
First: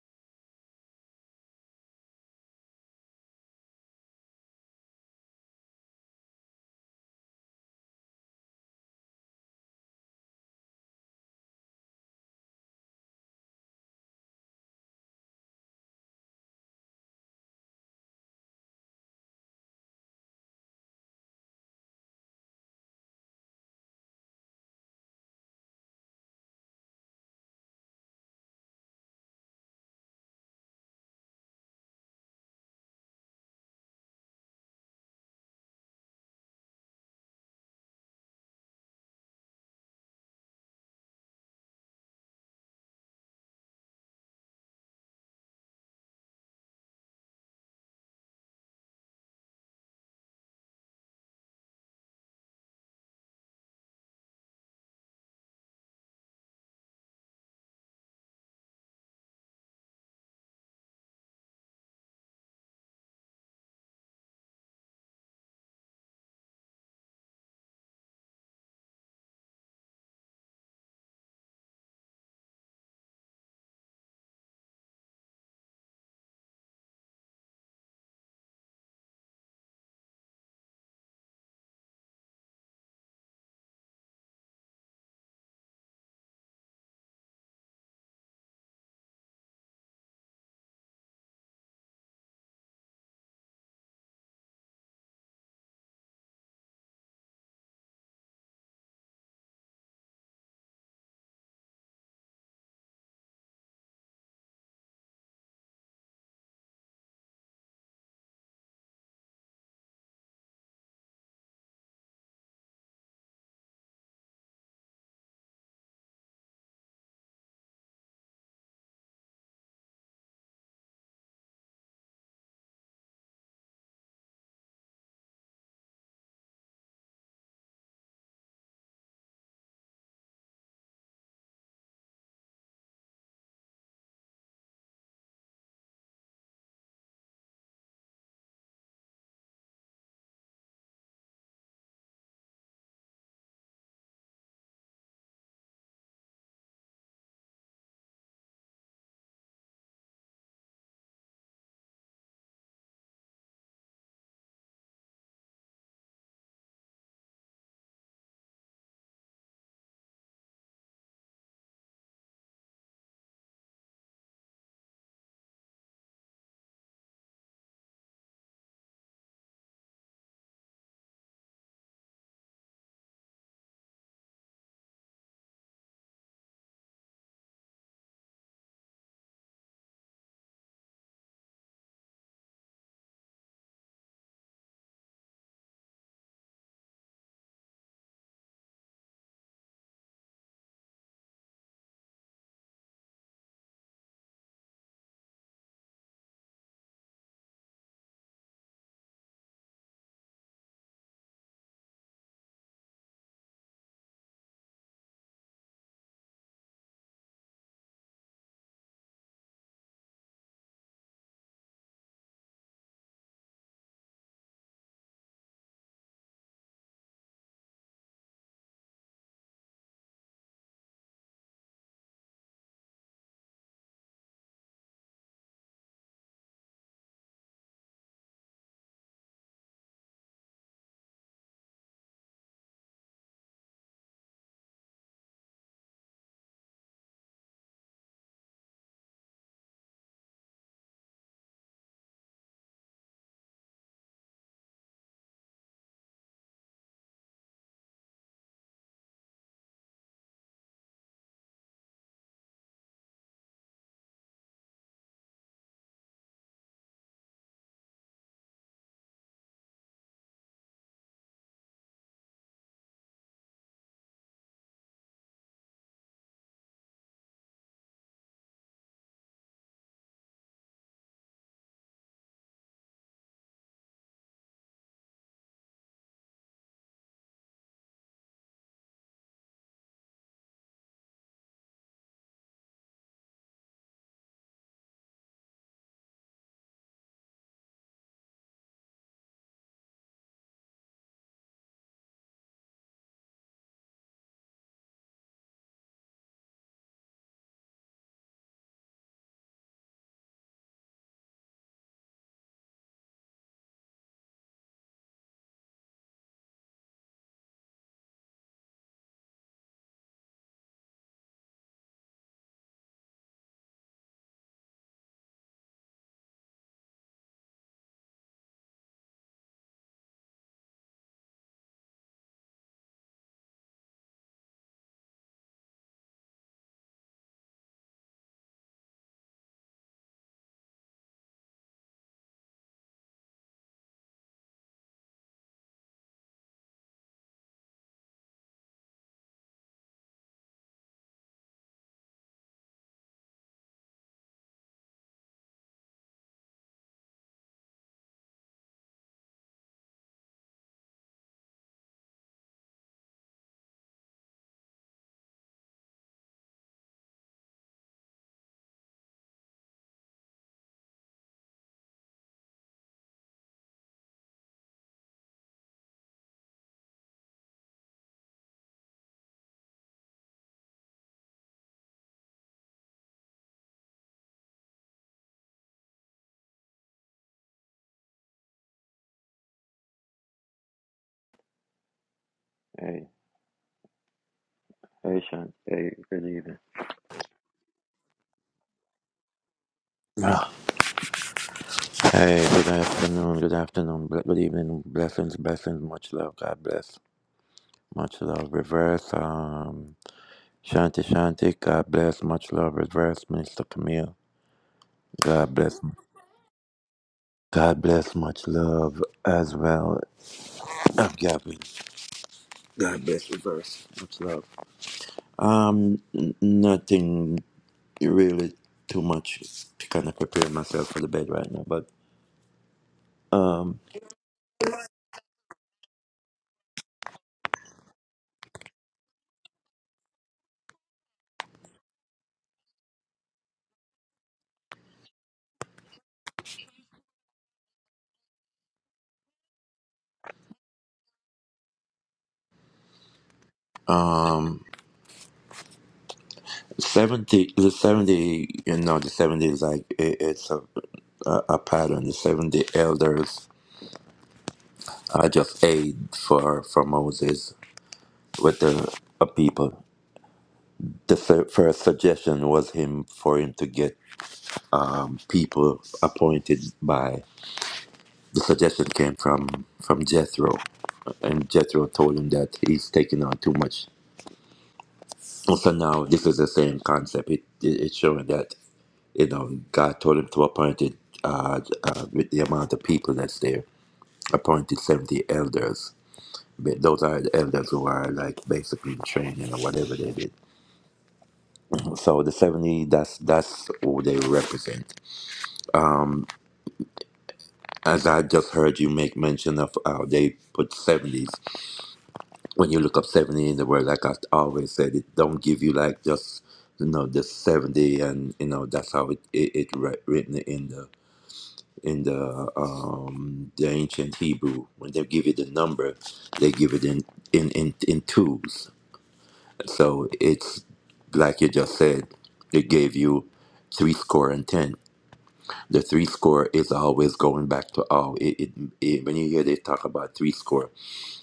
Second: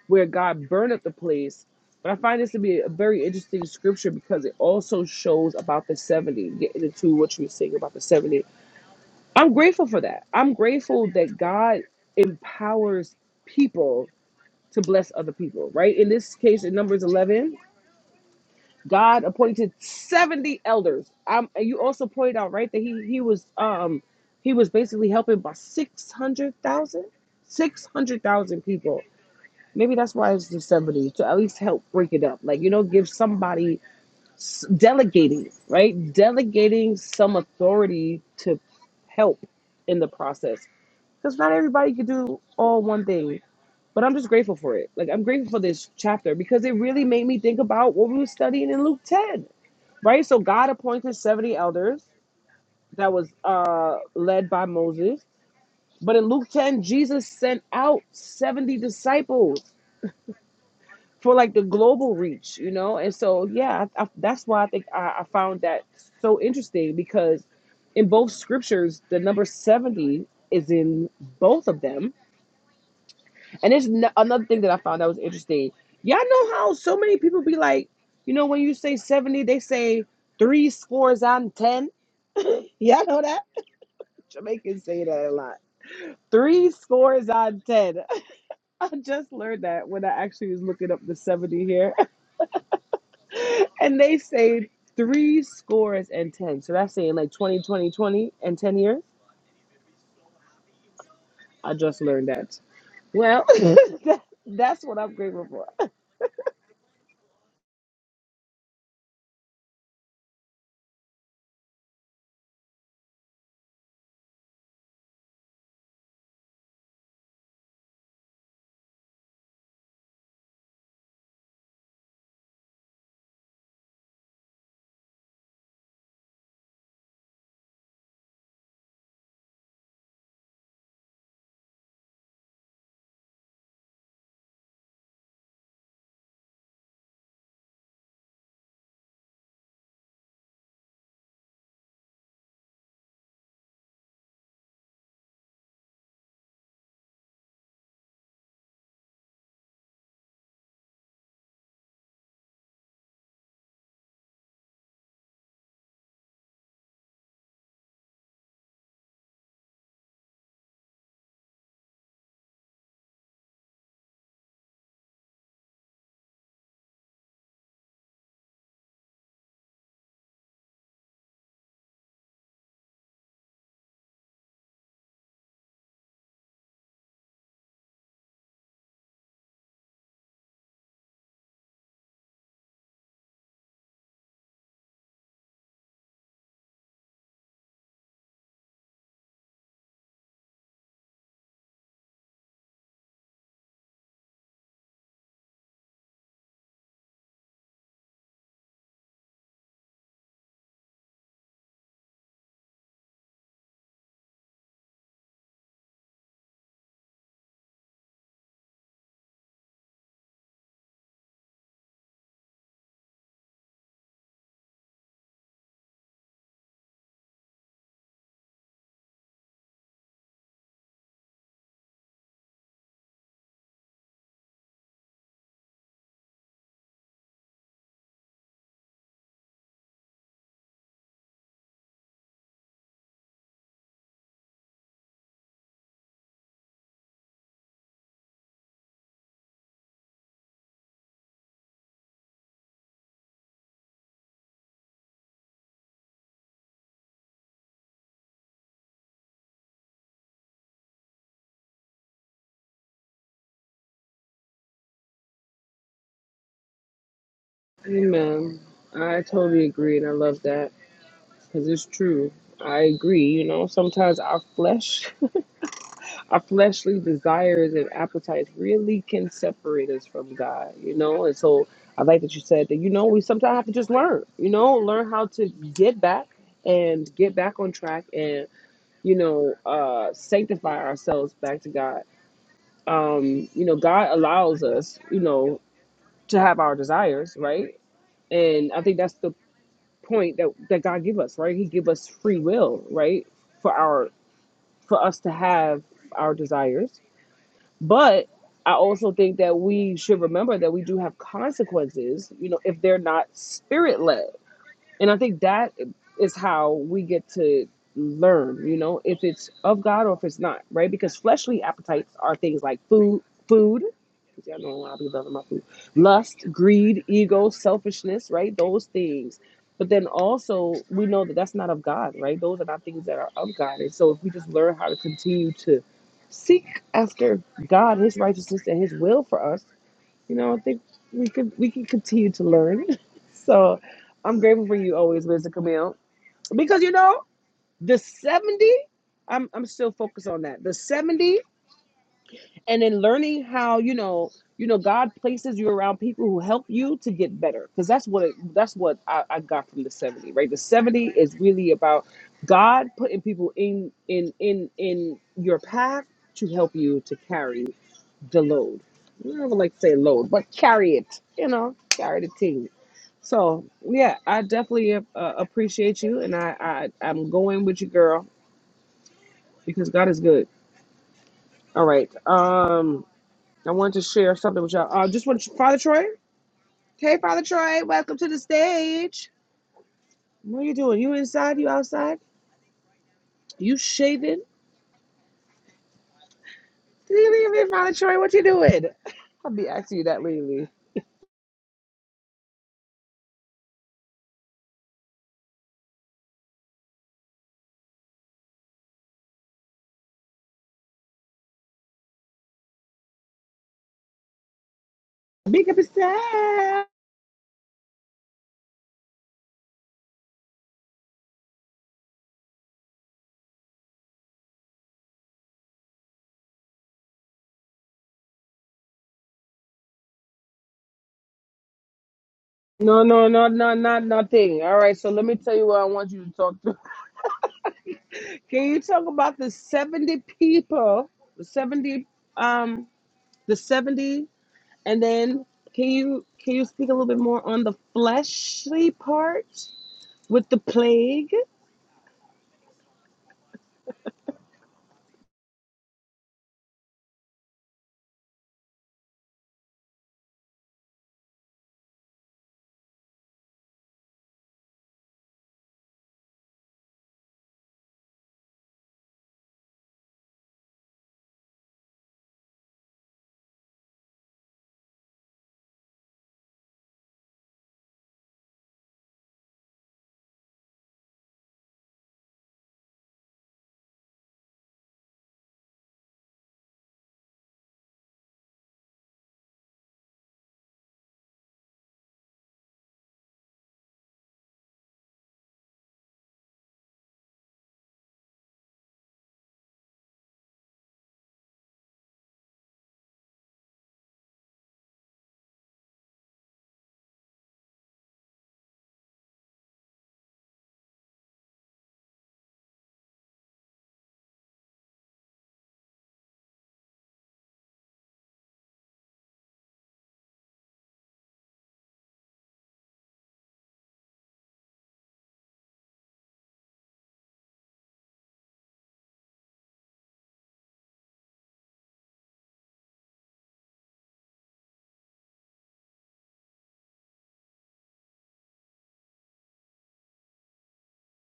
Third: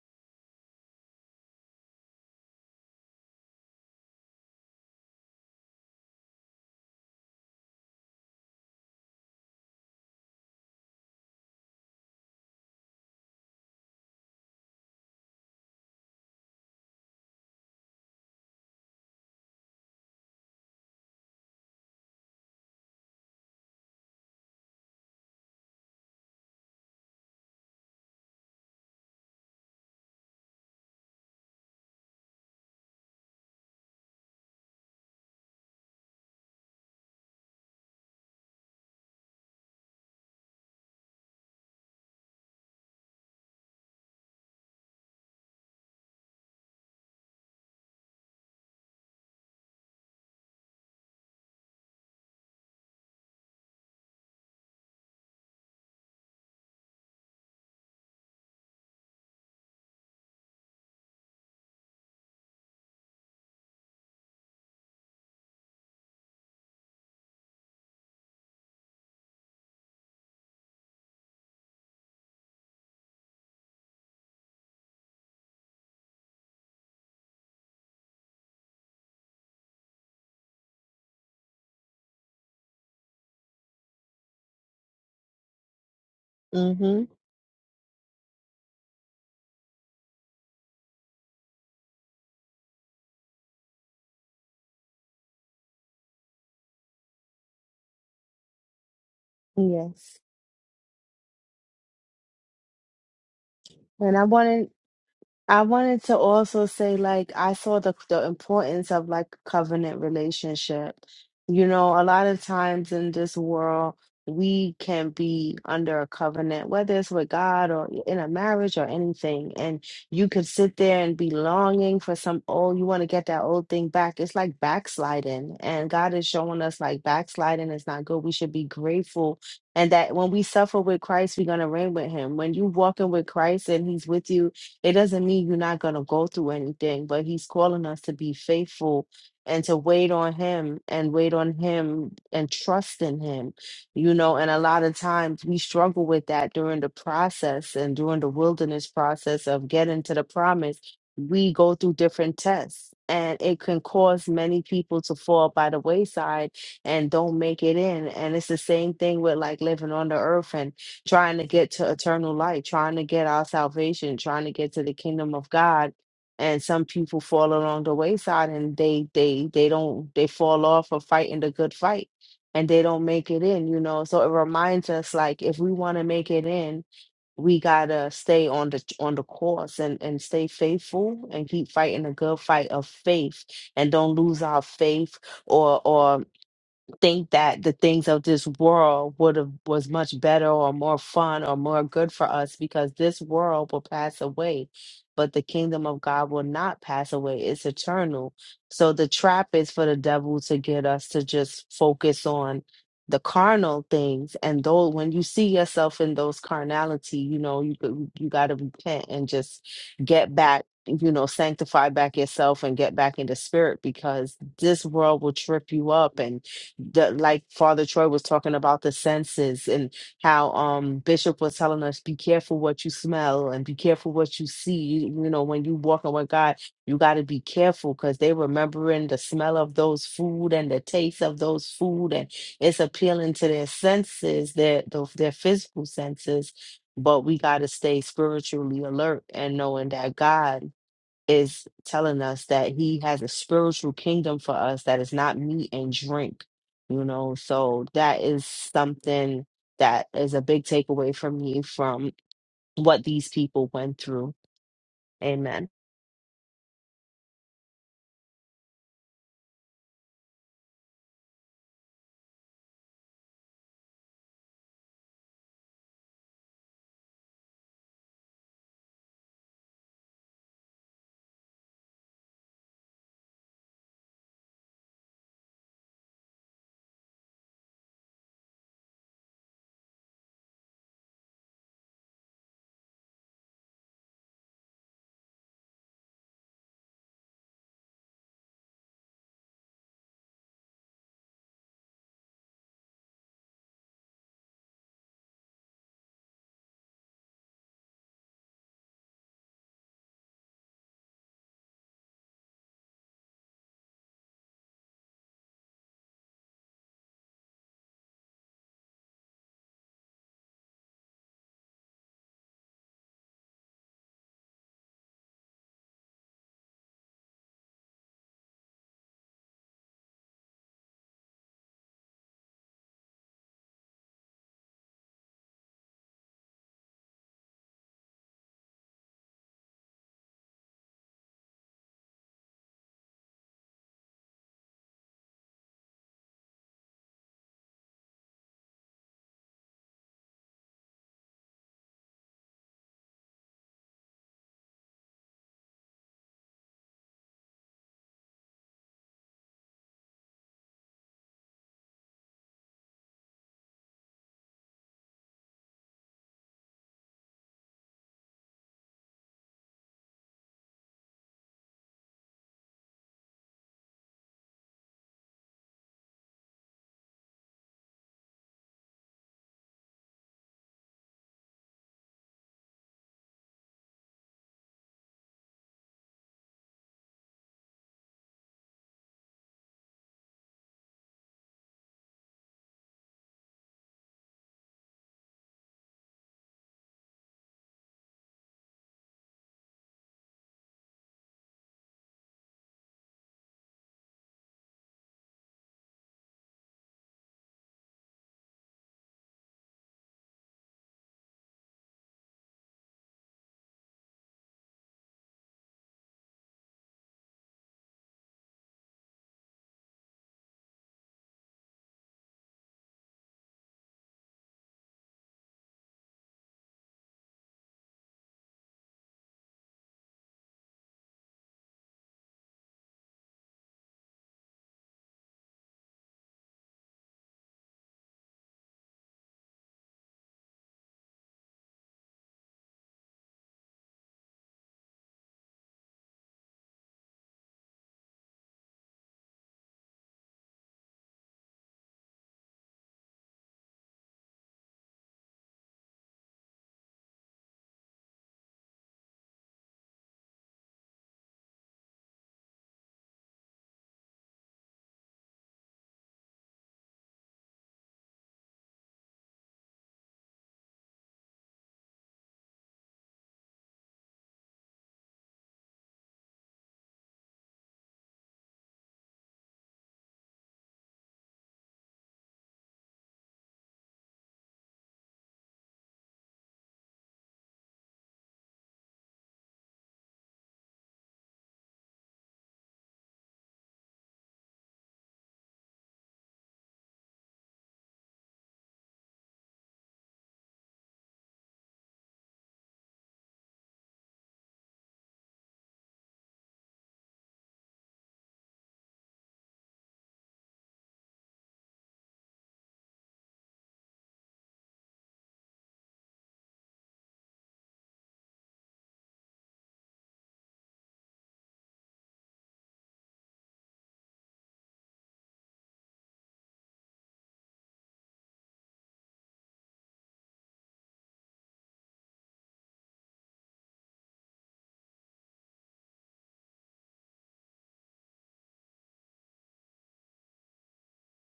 S1: where God burned up the place. But I find this to be a very interesting scripture because it also shows about the seventy, getting into what you were saying about the seventy. I'm grateful for that. I'm grateful that God empowers people to bless other people, right? In this case, in Numbers 11, God appointed 70 elders. Um, and you also pointed out, right, that he, he was um he was basically helping by 600,000, 600,000 people. Maybe that's why it's the 70 to at least help break it up. Like, you know, give somebody s- delegating, right? Delegating some authority to help in the process because not everybody can do all one thing. But I'm just grateful for it. Like I'm grateful for this chapter because it really made me think about what we were studying in Luke 10, right? So God appointed 70 elders that was uh led by Moses. But in Luke 10, Jesus sent out 70 disciples for like the global reach, you know? And so, yeah, I, I, that's why I think I, I found that so interesting because in both scriptures, the number 70 is in both of them And there's no, another thing that I found that was interesting. Y'all know how so many people be like, you know, when you say 70, they say three scores on 10. Y'all know that? Jamaicans say that a lot. Three
S2: Mm-hmm.
S1: scores on 10. [laughs] I just learned that when I actually was looking up the 70 here. [laughs] And they say three scores and 10. So that's saying like 20, 20, 20, and 10 years.
S2: Yes.
S1: I just learned that. Well, [laughs]
S2: And
S1: that,
S2: I wanted
S1: that's what I'm grateful
S2: I
S1: for.
S2: wanted to also say, like, I saw the the importance of like covenant relationship. You know, a lot of times in this world, we can be under a covenant, whether it's with God or in a marriage or anything. And you could sit there and be longing for some old, you want to get that old thing back. It's like backsliding. And God is showing us like backsliding is not good. We should be grateful. And that when we suffer with Christ, we're going to reign with him. When you walking with Christ and he's with you, it doesn't mean you're not going to go through anything, but He's calling us to be faithful and to wait on Him and wait on Him and trust in Him, you know. And a lot of times we struggle with that during the process and during the wilderness process of getting to the promise. We go through different tests. And it can cause many people to fall by the wayside and don't make it in. And it's the same thing with like living on the earth and trying to get to eternal life, trying to get our salvation, trying to get to the kingdom of God. And some people fall along the wayside and they they they don't they fall off of fighting the good fight and they don't make it in, you know. So it reminds us like if we want to make it in, we gotta stay on the on the course and, and stay faithful and keep fighting the good fight of faith and don't lose our faith or or think that the things of this world would have was much better or more fun or more good for us because this world will pass away but the kingdom of god will not pass away it's eternal so the trap is for the devil to get us to just focus on the carnal things and though when you see yourself in those carnality you know you could- you got to repent and just get back you know sanctify back yourself and get back into spirit because this world will trip you up and the, like Father Troy was talking about the senses and how um Bishop was telling us be careful what you smell and be careful what you see. You know, when you walking with God, you got to be careful because they remembering the smell of those food and the taste of those food, and it's appealing to their senses, their the, their physical senses. But we got to stay spiritually alert and knowing that God is telling us that he has a spiritual kingdom for us that is not meat and drink, you know. So that is something that is a big takeaway for me from what these people went through. Amen.
S1: Amen. I totally agree and I love that. because it's true. I agree. You know, sometimes our flesh, [laughs] our fleshly desires and appetites really can separate us from God, you know? And so I like that you said that, you know, we sometimes have to just learn, you know, learn how to get back and get back on track and, you know, uh, sanctify ourselves back to God. Um, you know, God allows us, you know, to have our desires, right? And I think that's the point that, that God give us, right? He give us free will, right? for our for us to have our desires. But I also think that we should remember that we do have consequences, you know, if they're not spirit led. And I think that is how we get to learn, you know, if it's of God or if it's not, right? Because fleshly appetites are things like food, food. See, I know a lot of people love my food. Lust, greed, ego, selfishness, right? Those things. But then also, we know that that's not of God, right? Those are not things that are of God. And so, if we just learn how to continue to seek after God, His righteousness, and His will for us, you know, I think we could we can continue to learn. [laughs] So I'm grateful for you always, Mr. Camille. Because you know, the 70, I'm I'm still focused on that. The 70 and then learning how, you know, you know, God places you around people who help you to get better. Because that's what it, that's what I, I got from the 70, right? The 70 is really about God putting people in in in in your path to help you to carry the load. I would like to say load, but carry it, you know, carry the team. So yeah, I definitely uh, appreciate you, and I, I I'm going with you, girl, because God is good. All right, um, I wanted to share something with y'all. I uh, just want to, Father Troy. Hey, Father Troy, welcome to the stage. What are you doing? You inside? You outside?
S3: Hey,
S1: You shaving?
S3: hey, Sean. Hey, good evening.
S1: leave me, Father Troy, what you doing? [laughs] I'll be asking you that
S3: Ah,
S1: lately.
S3: Hey, good afternoon, good afternoon, ble- good evening, blessings, blessings, much love, God bless, much love, reverse, um, Shanti Shanti, God bless, much love, reverse, Minister Camille, God
S1: Make up
S3: bless,
S1: a
S3: God bless, much love as well, uh, Gavin, God bless, reverse, much love. Um, n- nothing really too much to kind of prepare myself for the bed right now, but
S1: No, no, no, no,
S3: um,
S1: not nothing. All right, so let me tell you what I want you to talk to. [laughs] Can you talk about the 70 people, the 70 um the 70 and then can you can you speak a little bit more on the fleshly part with the plague?
S3: um. 70 the 70 you know the 70 is like it, it's a, a a pattern the 70 elders are just aid for for moses with the uh, people the fir- first suggestion was him for him to get um, people appointed by the suggestion came from from jethro and jethro told him that he's taking on too much And so now this is the same concept it, it it's showing that You know, God told him to appoint it, uh, uh, with the amount of people that's there, appointed 70 elders. But Those are the elders who are like basically in training or whatever they did. So the 70, that's that's who they represent. Um, as I just heard you make mention of how they put 70s. When you look up 70 in the word, like I always said, it don't give you like just you know the 70 and you know that's how it it, it re- written in the in the um, the ancient Hebrew. When they give it a number, they give it in in in, in twos. So it's like you just said. It gave you three score and ten. The three score is always going back to oh, it, it, it when you hear they talk about three score,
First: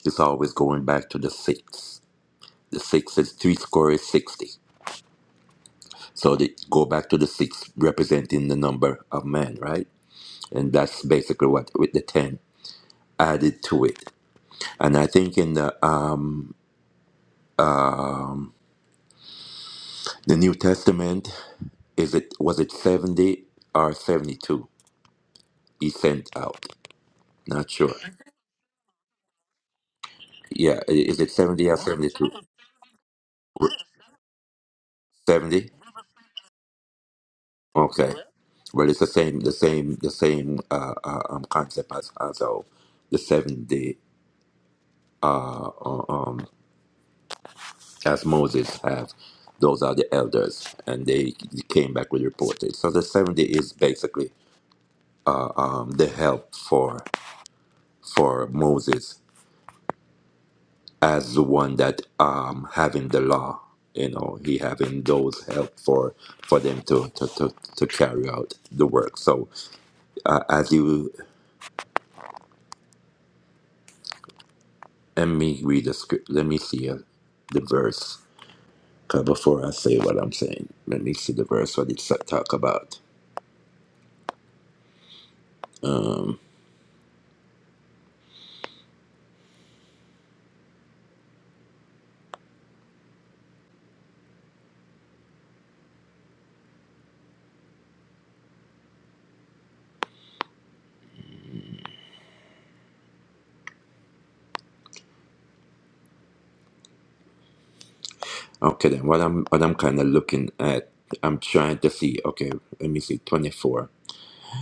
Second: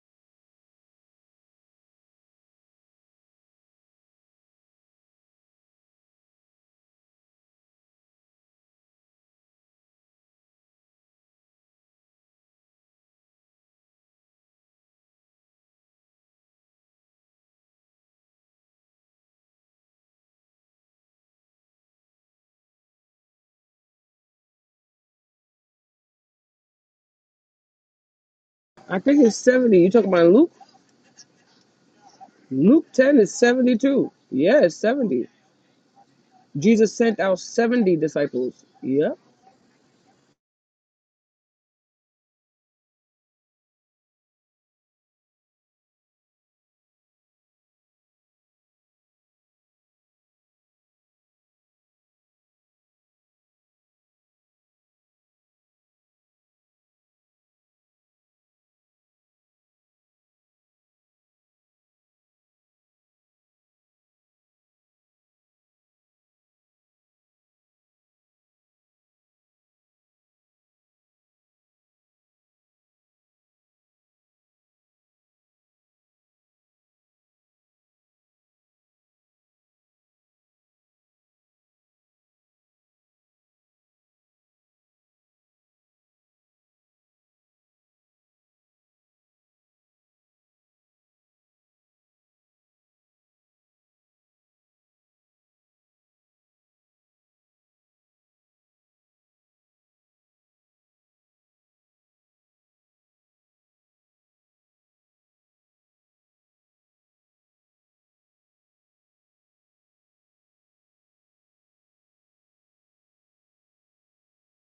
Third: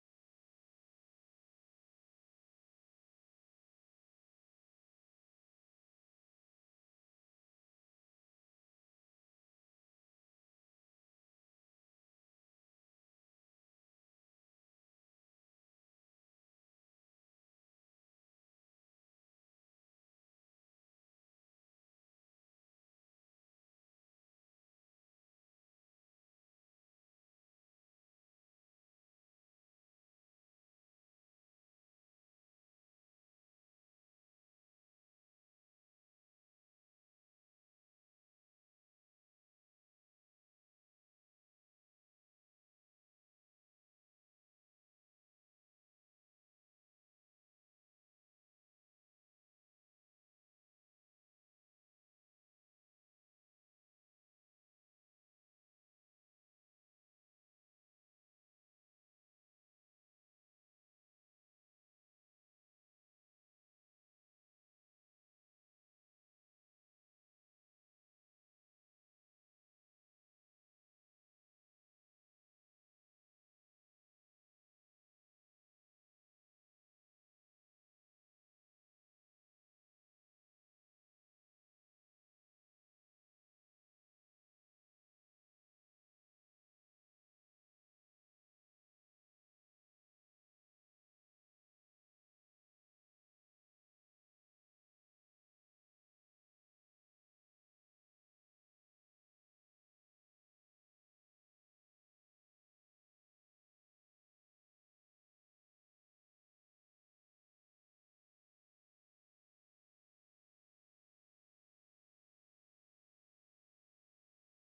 S3: it's always going back to the six. The six is three score is sixty. So they go back to the six representing the number of men, right? And that's basically what with the ten added to it. And I think in the um, um, the New Testament, is it was it seventy or seventy two? He sent out. Not sure.
S1: I think it's 70. You talking about Luke?
S3: Yeah, i- is it seventy or seventy two?
S1: Luke 10 is 72. Yeah, it's 70.
S3: Seventy.
S1: Jesus sent out 70
S3: Okay.
S1: disciples.
S3: Well, it's the
S1: Yeah.
S3: same, the same, the same uh, uh, um, concept as as our, the seventy uh, um, as Moses have. Those are the elders, and they came back with reported. So the seventy is basically uh, um, the help for for Moses as the one that um having the law you know he having those help for for them to to, to, to carry out the work so uh, as you let me read the script let me see uh, the verse 'Cause before i say what i'm saying let me see the verse what it's uh, talk about okay then what i'm what i'm kind of looking at i'm trying to see okay let me see 24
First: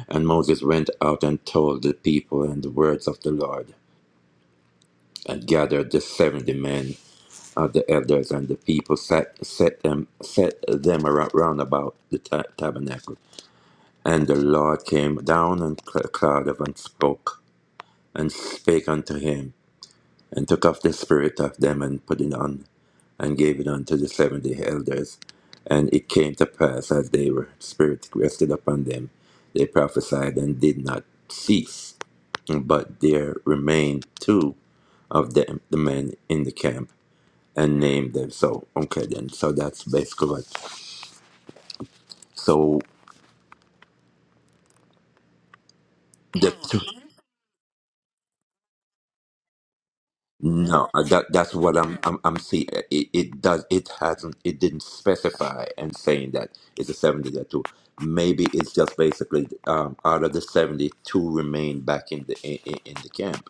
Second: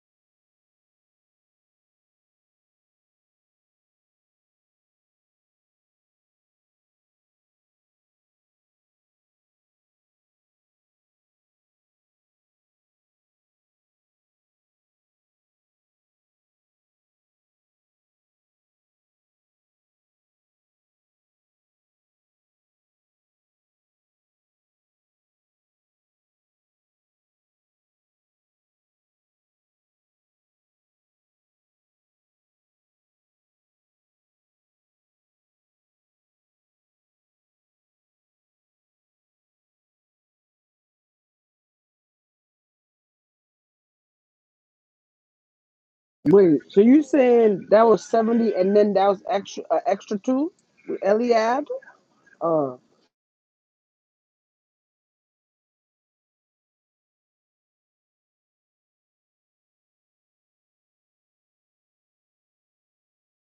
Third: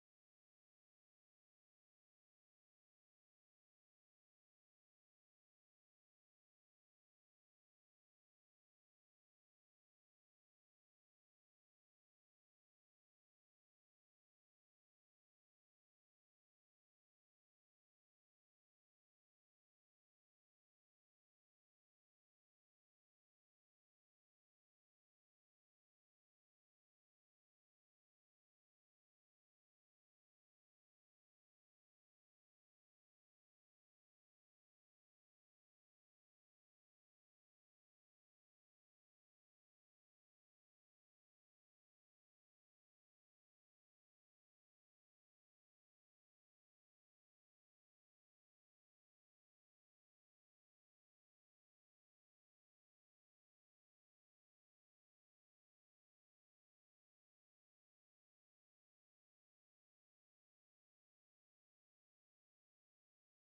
S3: and moses went out and told the people and the words of the lord and gathered the 70 men of the elders and the people set, set them set them around, round about the ta- tabernacle. And the Lord came down on cl- cloud of and spoke and spake unto him and took off the spirit of them and put it on and gave it unto the seventy elders. And it came to pass as they were spirit rested upon them, they prophesied and did not cease. But there remained two of them, the men in the camp and name them. So okay, then. So that's basically what. So the
S1: Wait, so
S3: two,
S1: you saying that was seventy, and then that was extra, uh, extra two,
S3: no,
S1: with
S3: uh, that that's
S1: Eliab.
S3: what I'm I'm, I'm seeing.
S1: Uh,
S3: It, it does it hasn't it didn't specify and saying that it's a seventy that two. Maybe it's just basically um, out of the seventy, two remain back in the in, in in the camp.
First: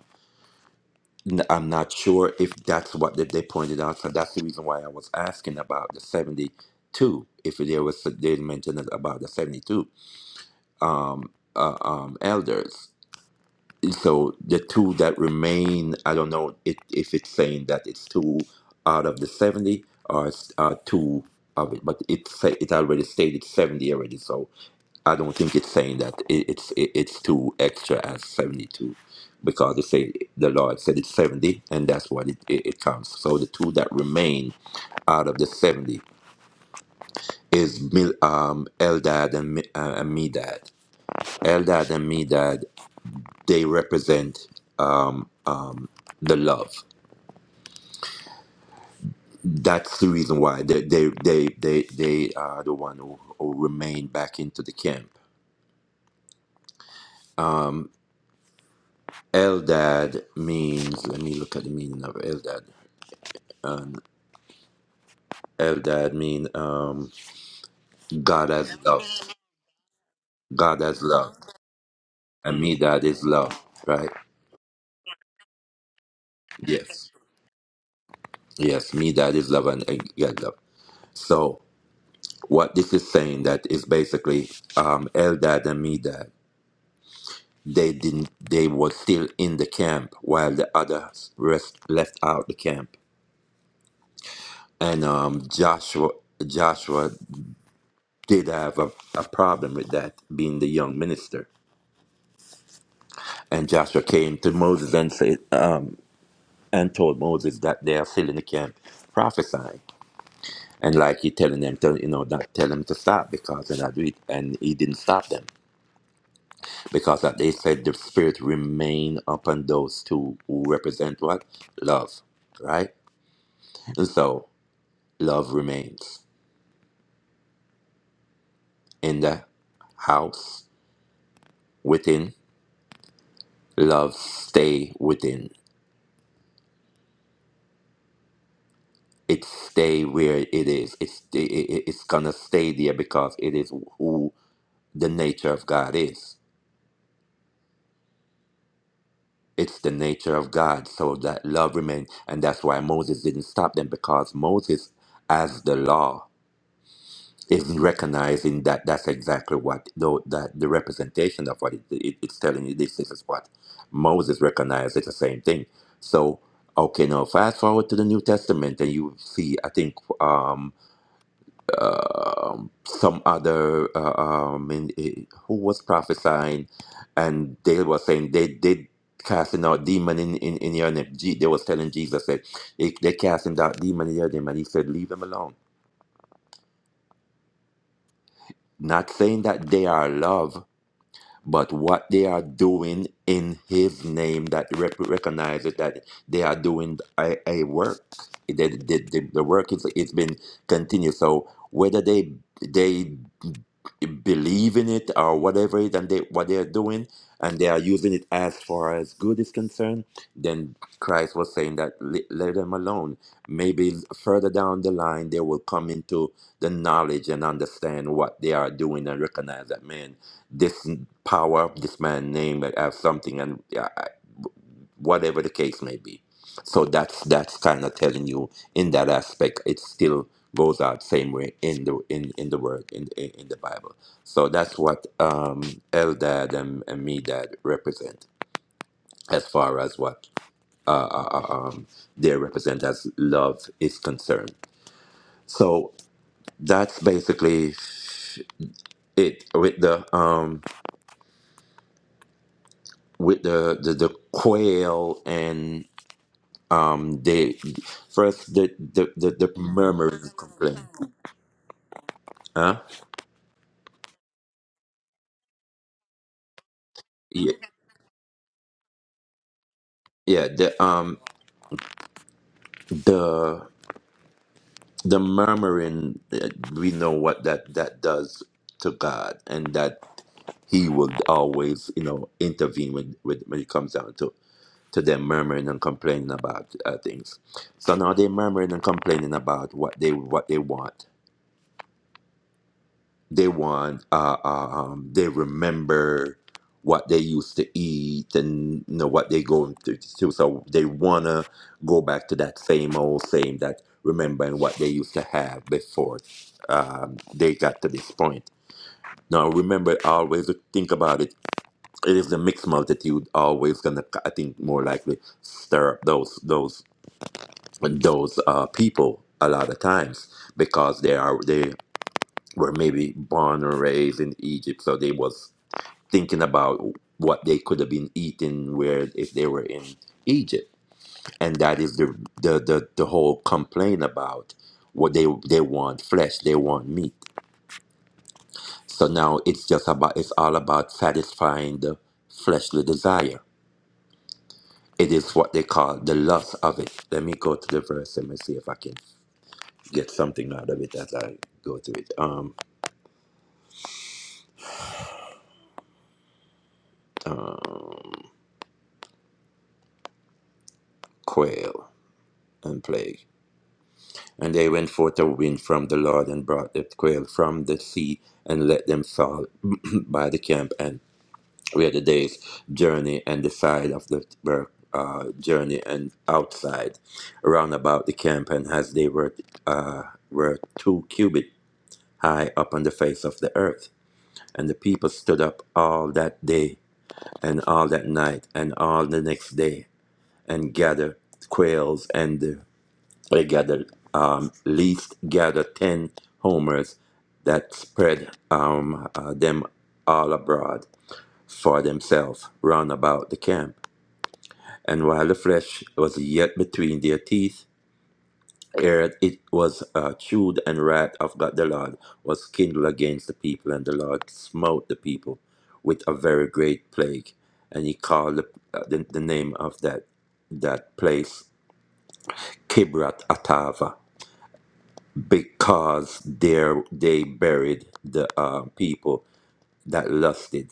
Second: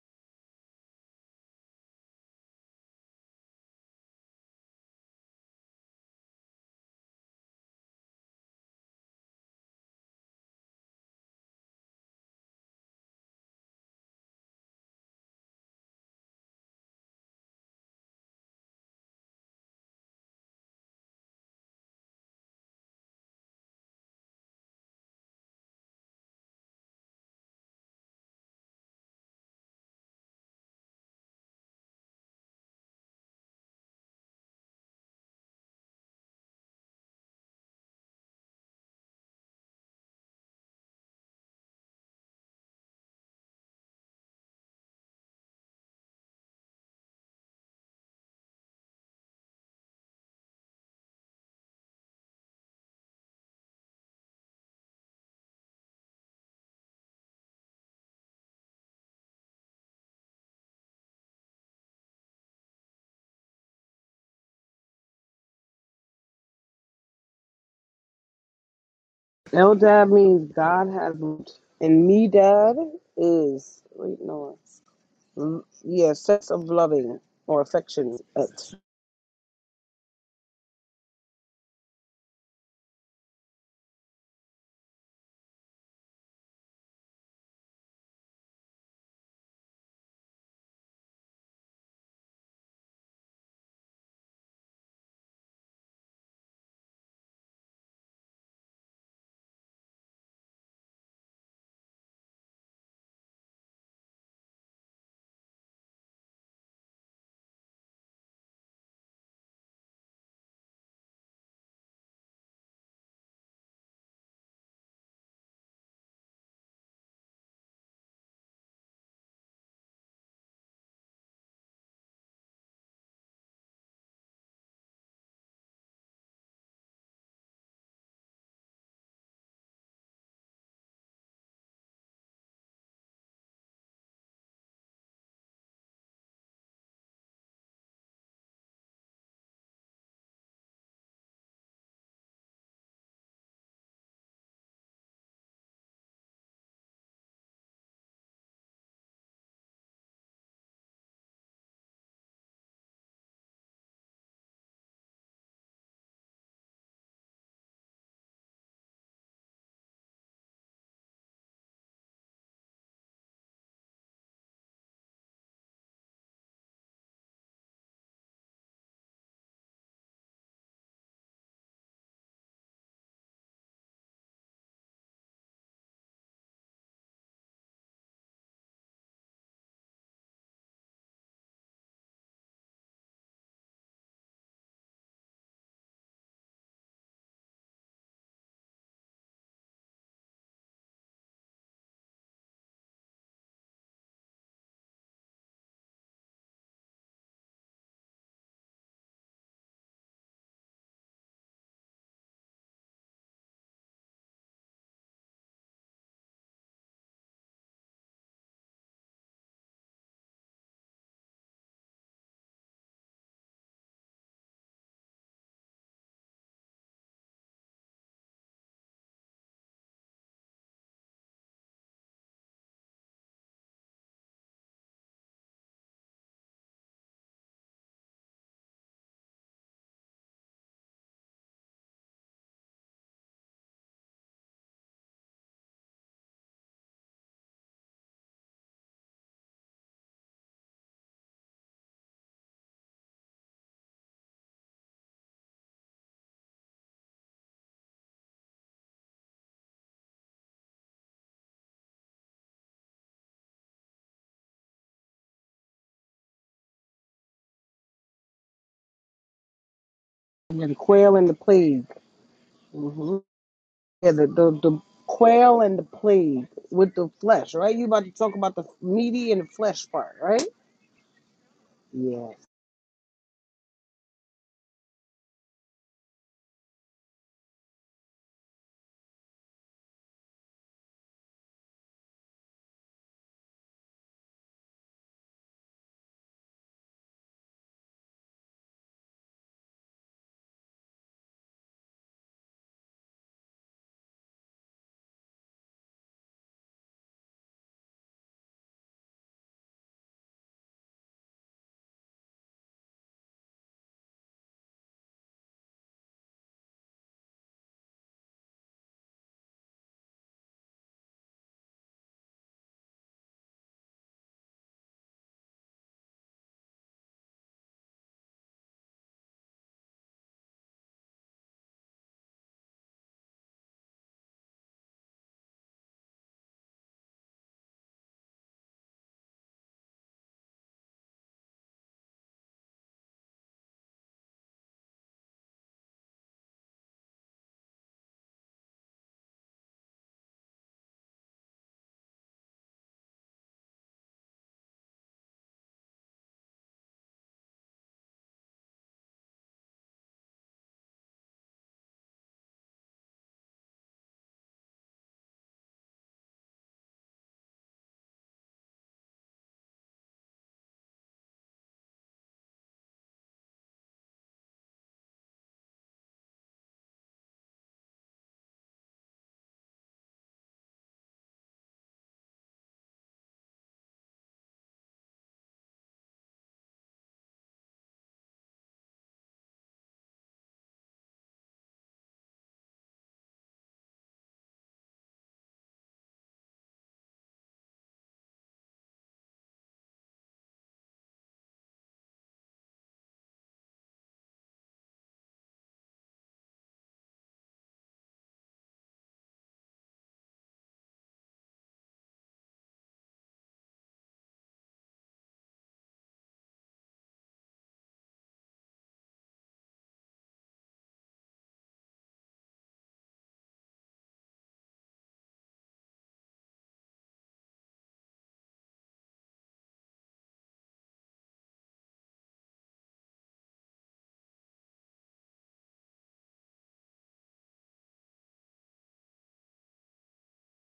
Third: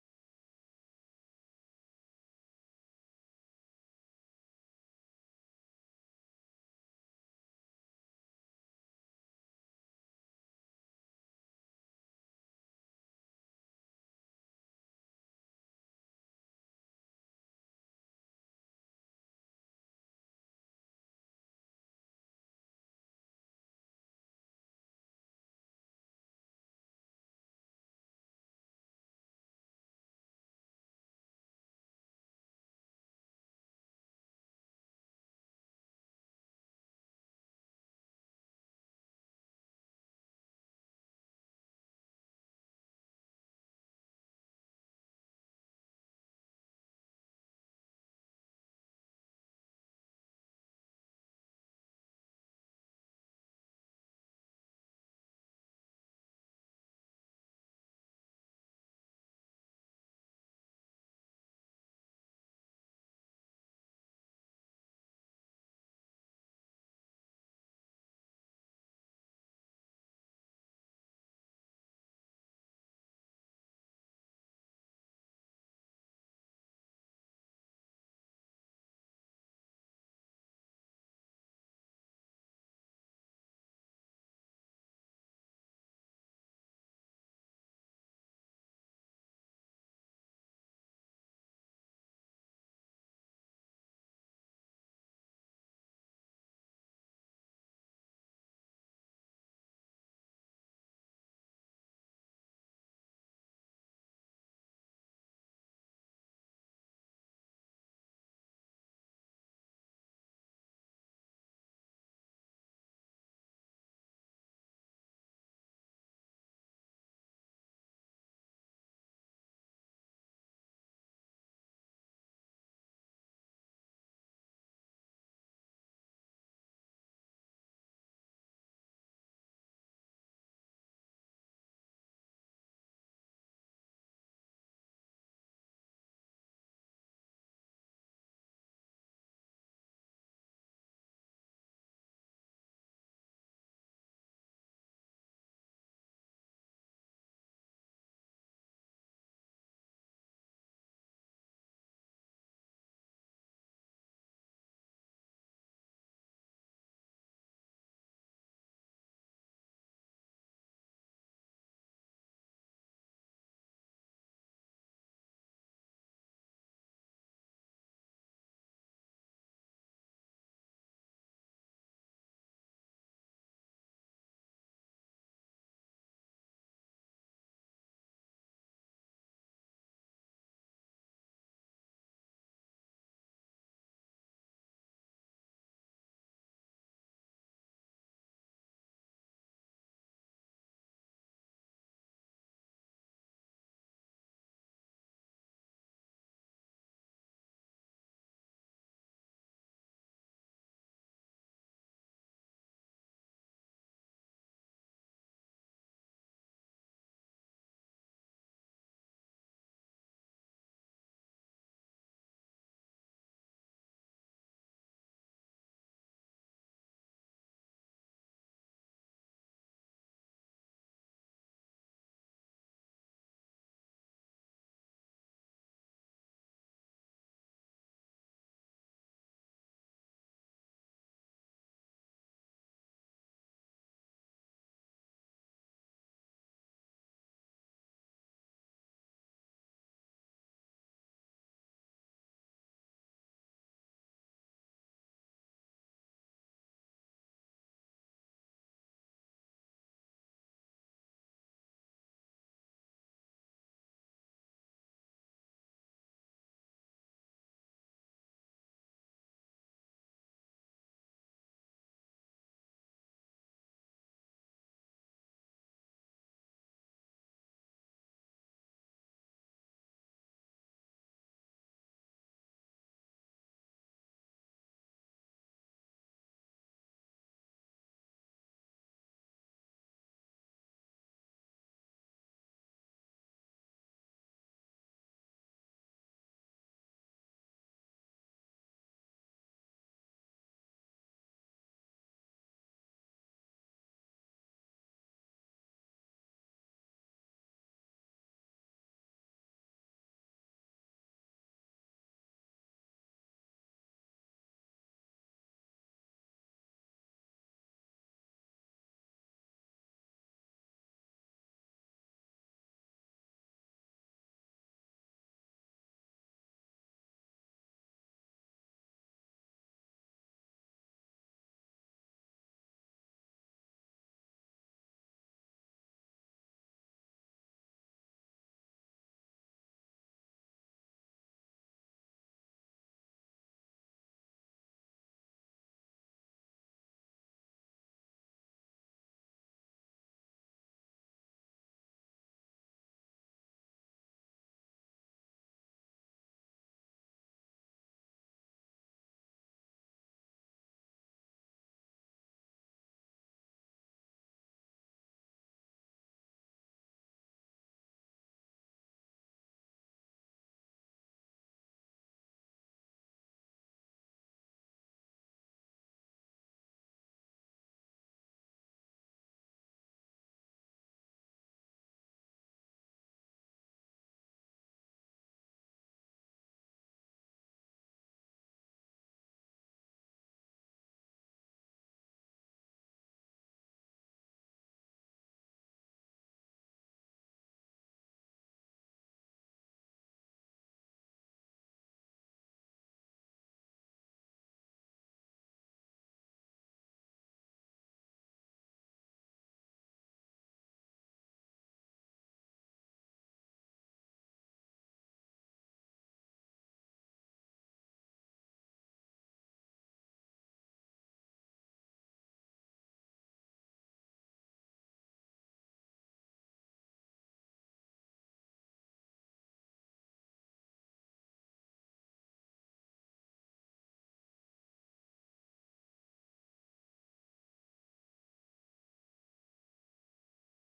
S3: N- I'm not sure if that's what they, they pointed out. So that's the reason why I was asking about the seventy two. If there was they mentioned about the seventy two um, uh, um, elders so the two that remain, I don't know it, if it's saying that it's two out of the 70 or it's, uh, two of it, but it say, it already stated 70 already, so I don't think it's saying that it, it's it, it's two extra as 72 because it say the Lord said it's 70 and that's what it, it, it counts. So the two that remain out of the 70 is Mil, um, Eldad and, Mi- uh, and Medad. Eldad and Medad they represent um, um, the love. That's the reason why they they they they, they are the one who, who remain back into the camp. Um, Eldad means. Let me look at the meaning of Eldad. Um, Eldad mean um, God as love.
S1: Eldad means
S3: God
S1: God
S3: as
S1: has,
S3: love,
S1: loved, and
S3: and me
S1: Medad
S3: is love.
S1: is
S3: Right?
S1: wait no, L- yeah, sense of
S3: Yes.
S1: loving or affection. That's-
S3: Yes. Me is love, and, and God love. So what this is saying that is basically um, Eldad and Medad. They didn't. They were still in the camp while the others rest, left out the camp. And um, Joshua, Joshua did have a, a problem with that, being the young minister. And Joshua came to Moses and said, um, and told Moses that they are still in the camp prophesying. And like he telling them, to, you know, not tell them to stop because they're not doing it. And he didn't stop them because that they said the spirit remain upon those two who represent what? Love, right? And so love remains. In the house within, love stay within. It stay where it is. It's it, it- it's gonna stay there because it is who the nature of God is. It's the nature of God, so that love remains, and that's why Moses didn't stop them because Moses, as the law. is recognizing that that's exactly what though that the representation of what it, it- it's telling you this, this is what moses recognized it's the same thing so okay now fast forward to the new testament and you see i think um um some other uh, um in, eh, who was prophesying and they were saying they did casting out demon in, in, in your name Je- they was telling jesus that they, they casting out demon in your name and he said leave them alone not saying that they are love but what they are doing in his name that rep- recognizes that they are doing a, a work the, the, the, the work is it's been continued so whether they they believe in it or whatever it and they what they are doing and they are using it as far as good is concerned then christ was saying that "Le- let them alone maybe further down the line they will come into the knowledge and understand what they are doing and recognize that man this power of this man name uh, as something and uh, whatever the case may be so that's that's kind of telling you in that aspect it still goes out same way in the in, in the word in, in in the bible so that's what um eldad and, and medad represent as far as what uh, uh, uh, um, they represent as love is concerned so that's basically it with the um with the the, the quail um they first the the the, the murmur
S1: And then
S3: complain
S1: quail and the plague.
S3: huh
S1: hmm Yeah, the, the the quail and the plague with the flesh,
S3: yeah,
S1: right? You about to talk about the meaty and the flesh part, right?
S3: yeah the um
S1: Yeah.
S3: the the murmuring uh, we know what that that does to god and that he would always you know intervene when when, when it comes down to to them murmuring and complaining about uh, things so now they're murmuring and complaining about what they what they want They want, uh, uh, um, they remember what they used to eat and you know what they going through. So so they wanna go back to that same old same that remembering what they used to have before um, they got to this point. Now remember, always think about it. It is the mixed multitude always gonna, I think, more likely stir up those those those uh, people a lot of times because they are they were maybe born or raised in Egypt, so they was thinking about what they could have been eating where if they were in Egypt, and that is the the the, the whole complaint about what they they want flesh, they want meat. So now it's just about it's all about satisfying the fleshly desire. It is what they call the lust of it. Let me go to the verse. Let me see if I can get something out of it as I go to it. Um, um, quail and plague. And they went forth a wind from the Lord and brought the quail from the sea and let them fall [clears throat] by the camp and where the day's journey and the side of the were, uh, journey and outside round about the camp and as they were uh, were two cubit high upon the face of the earth. And the people stood up all that day and all that night and all the next day and gathered quails and the they gathered, um, least gathered 10 homers that spread um, uh, them all abroad for themselves round about the camp. And while the flesh was yet between their teeth, ere it was uh, chewed, and wrath of God the Lord was kindled against the people, and the Lord smote the people with a very great plague. And he called the, uh, the, the name of that, that place Kibrat Atava because there they buried the uh, people that lusted,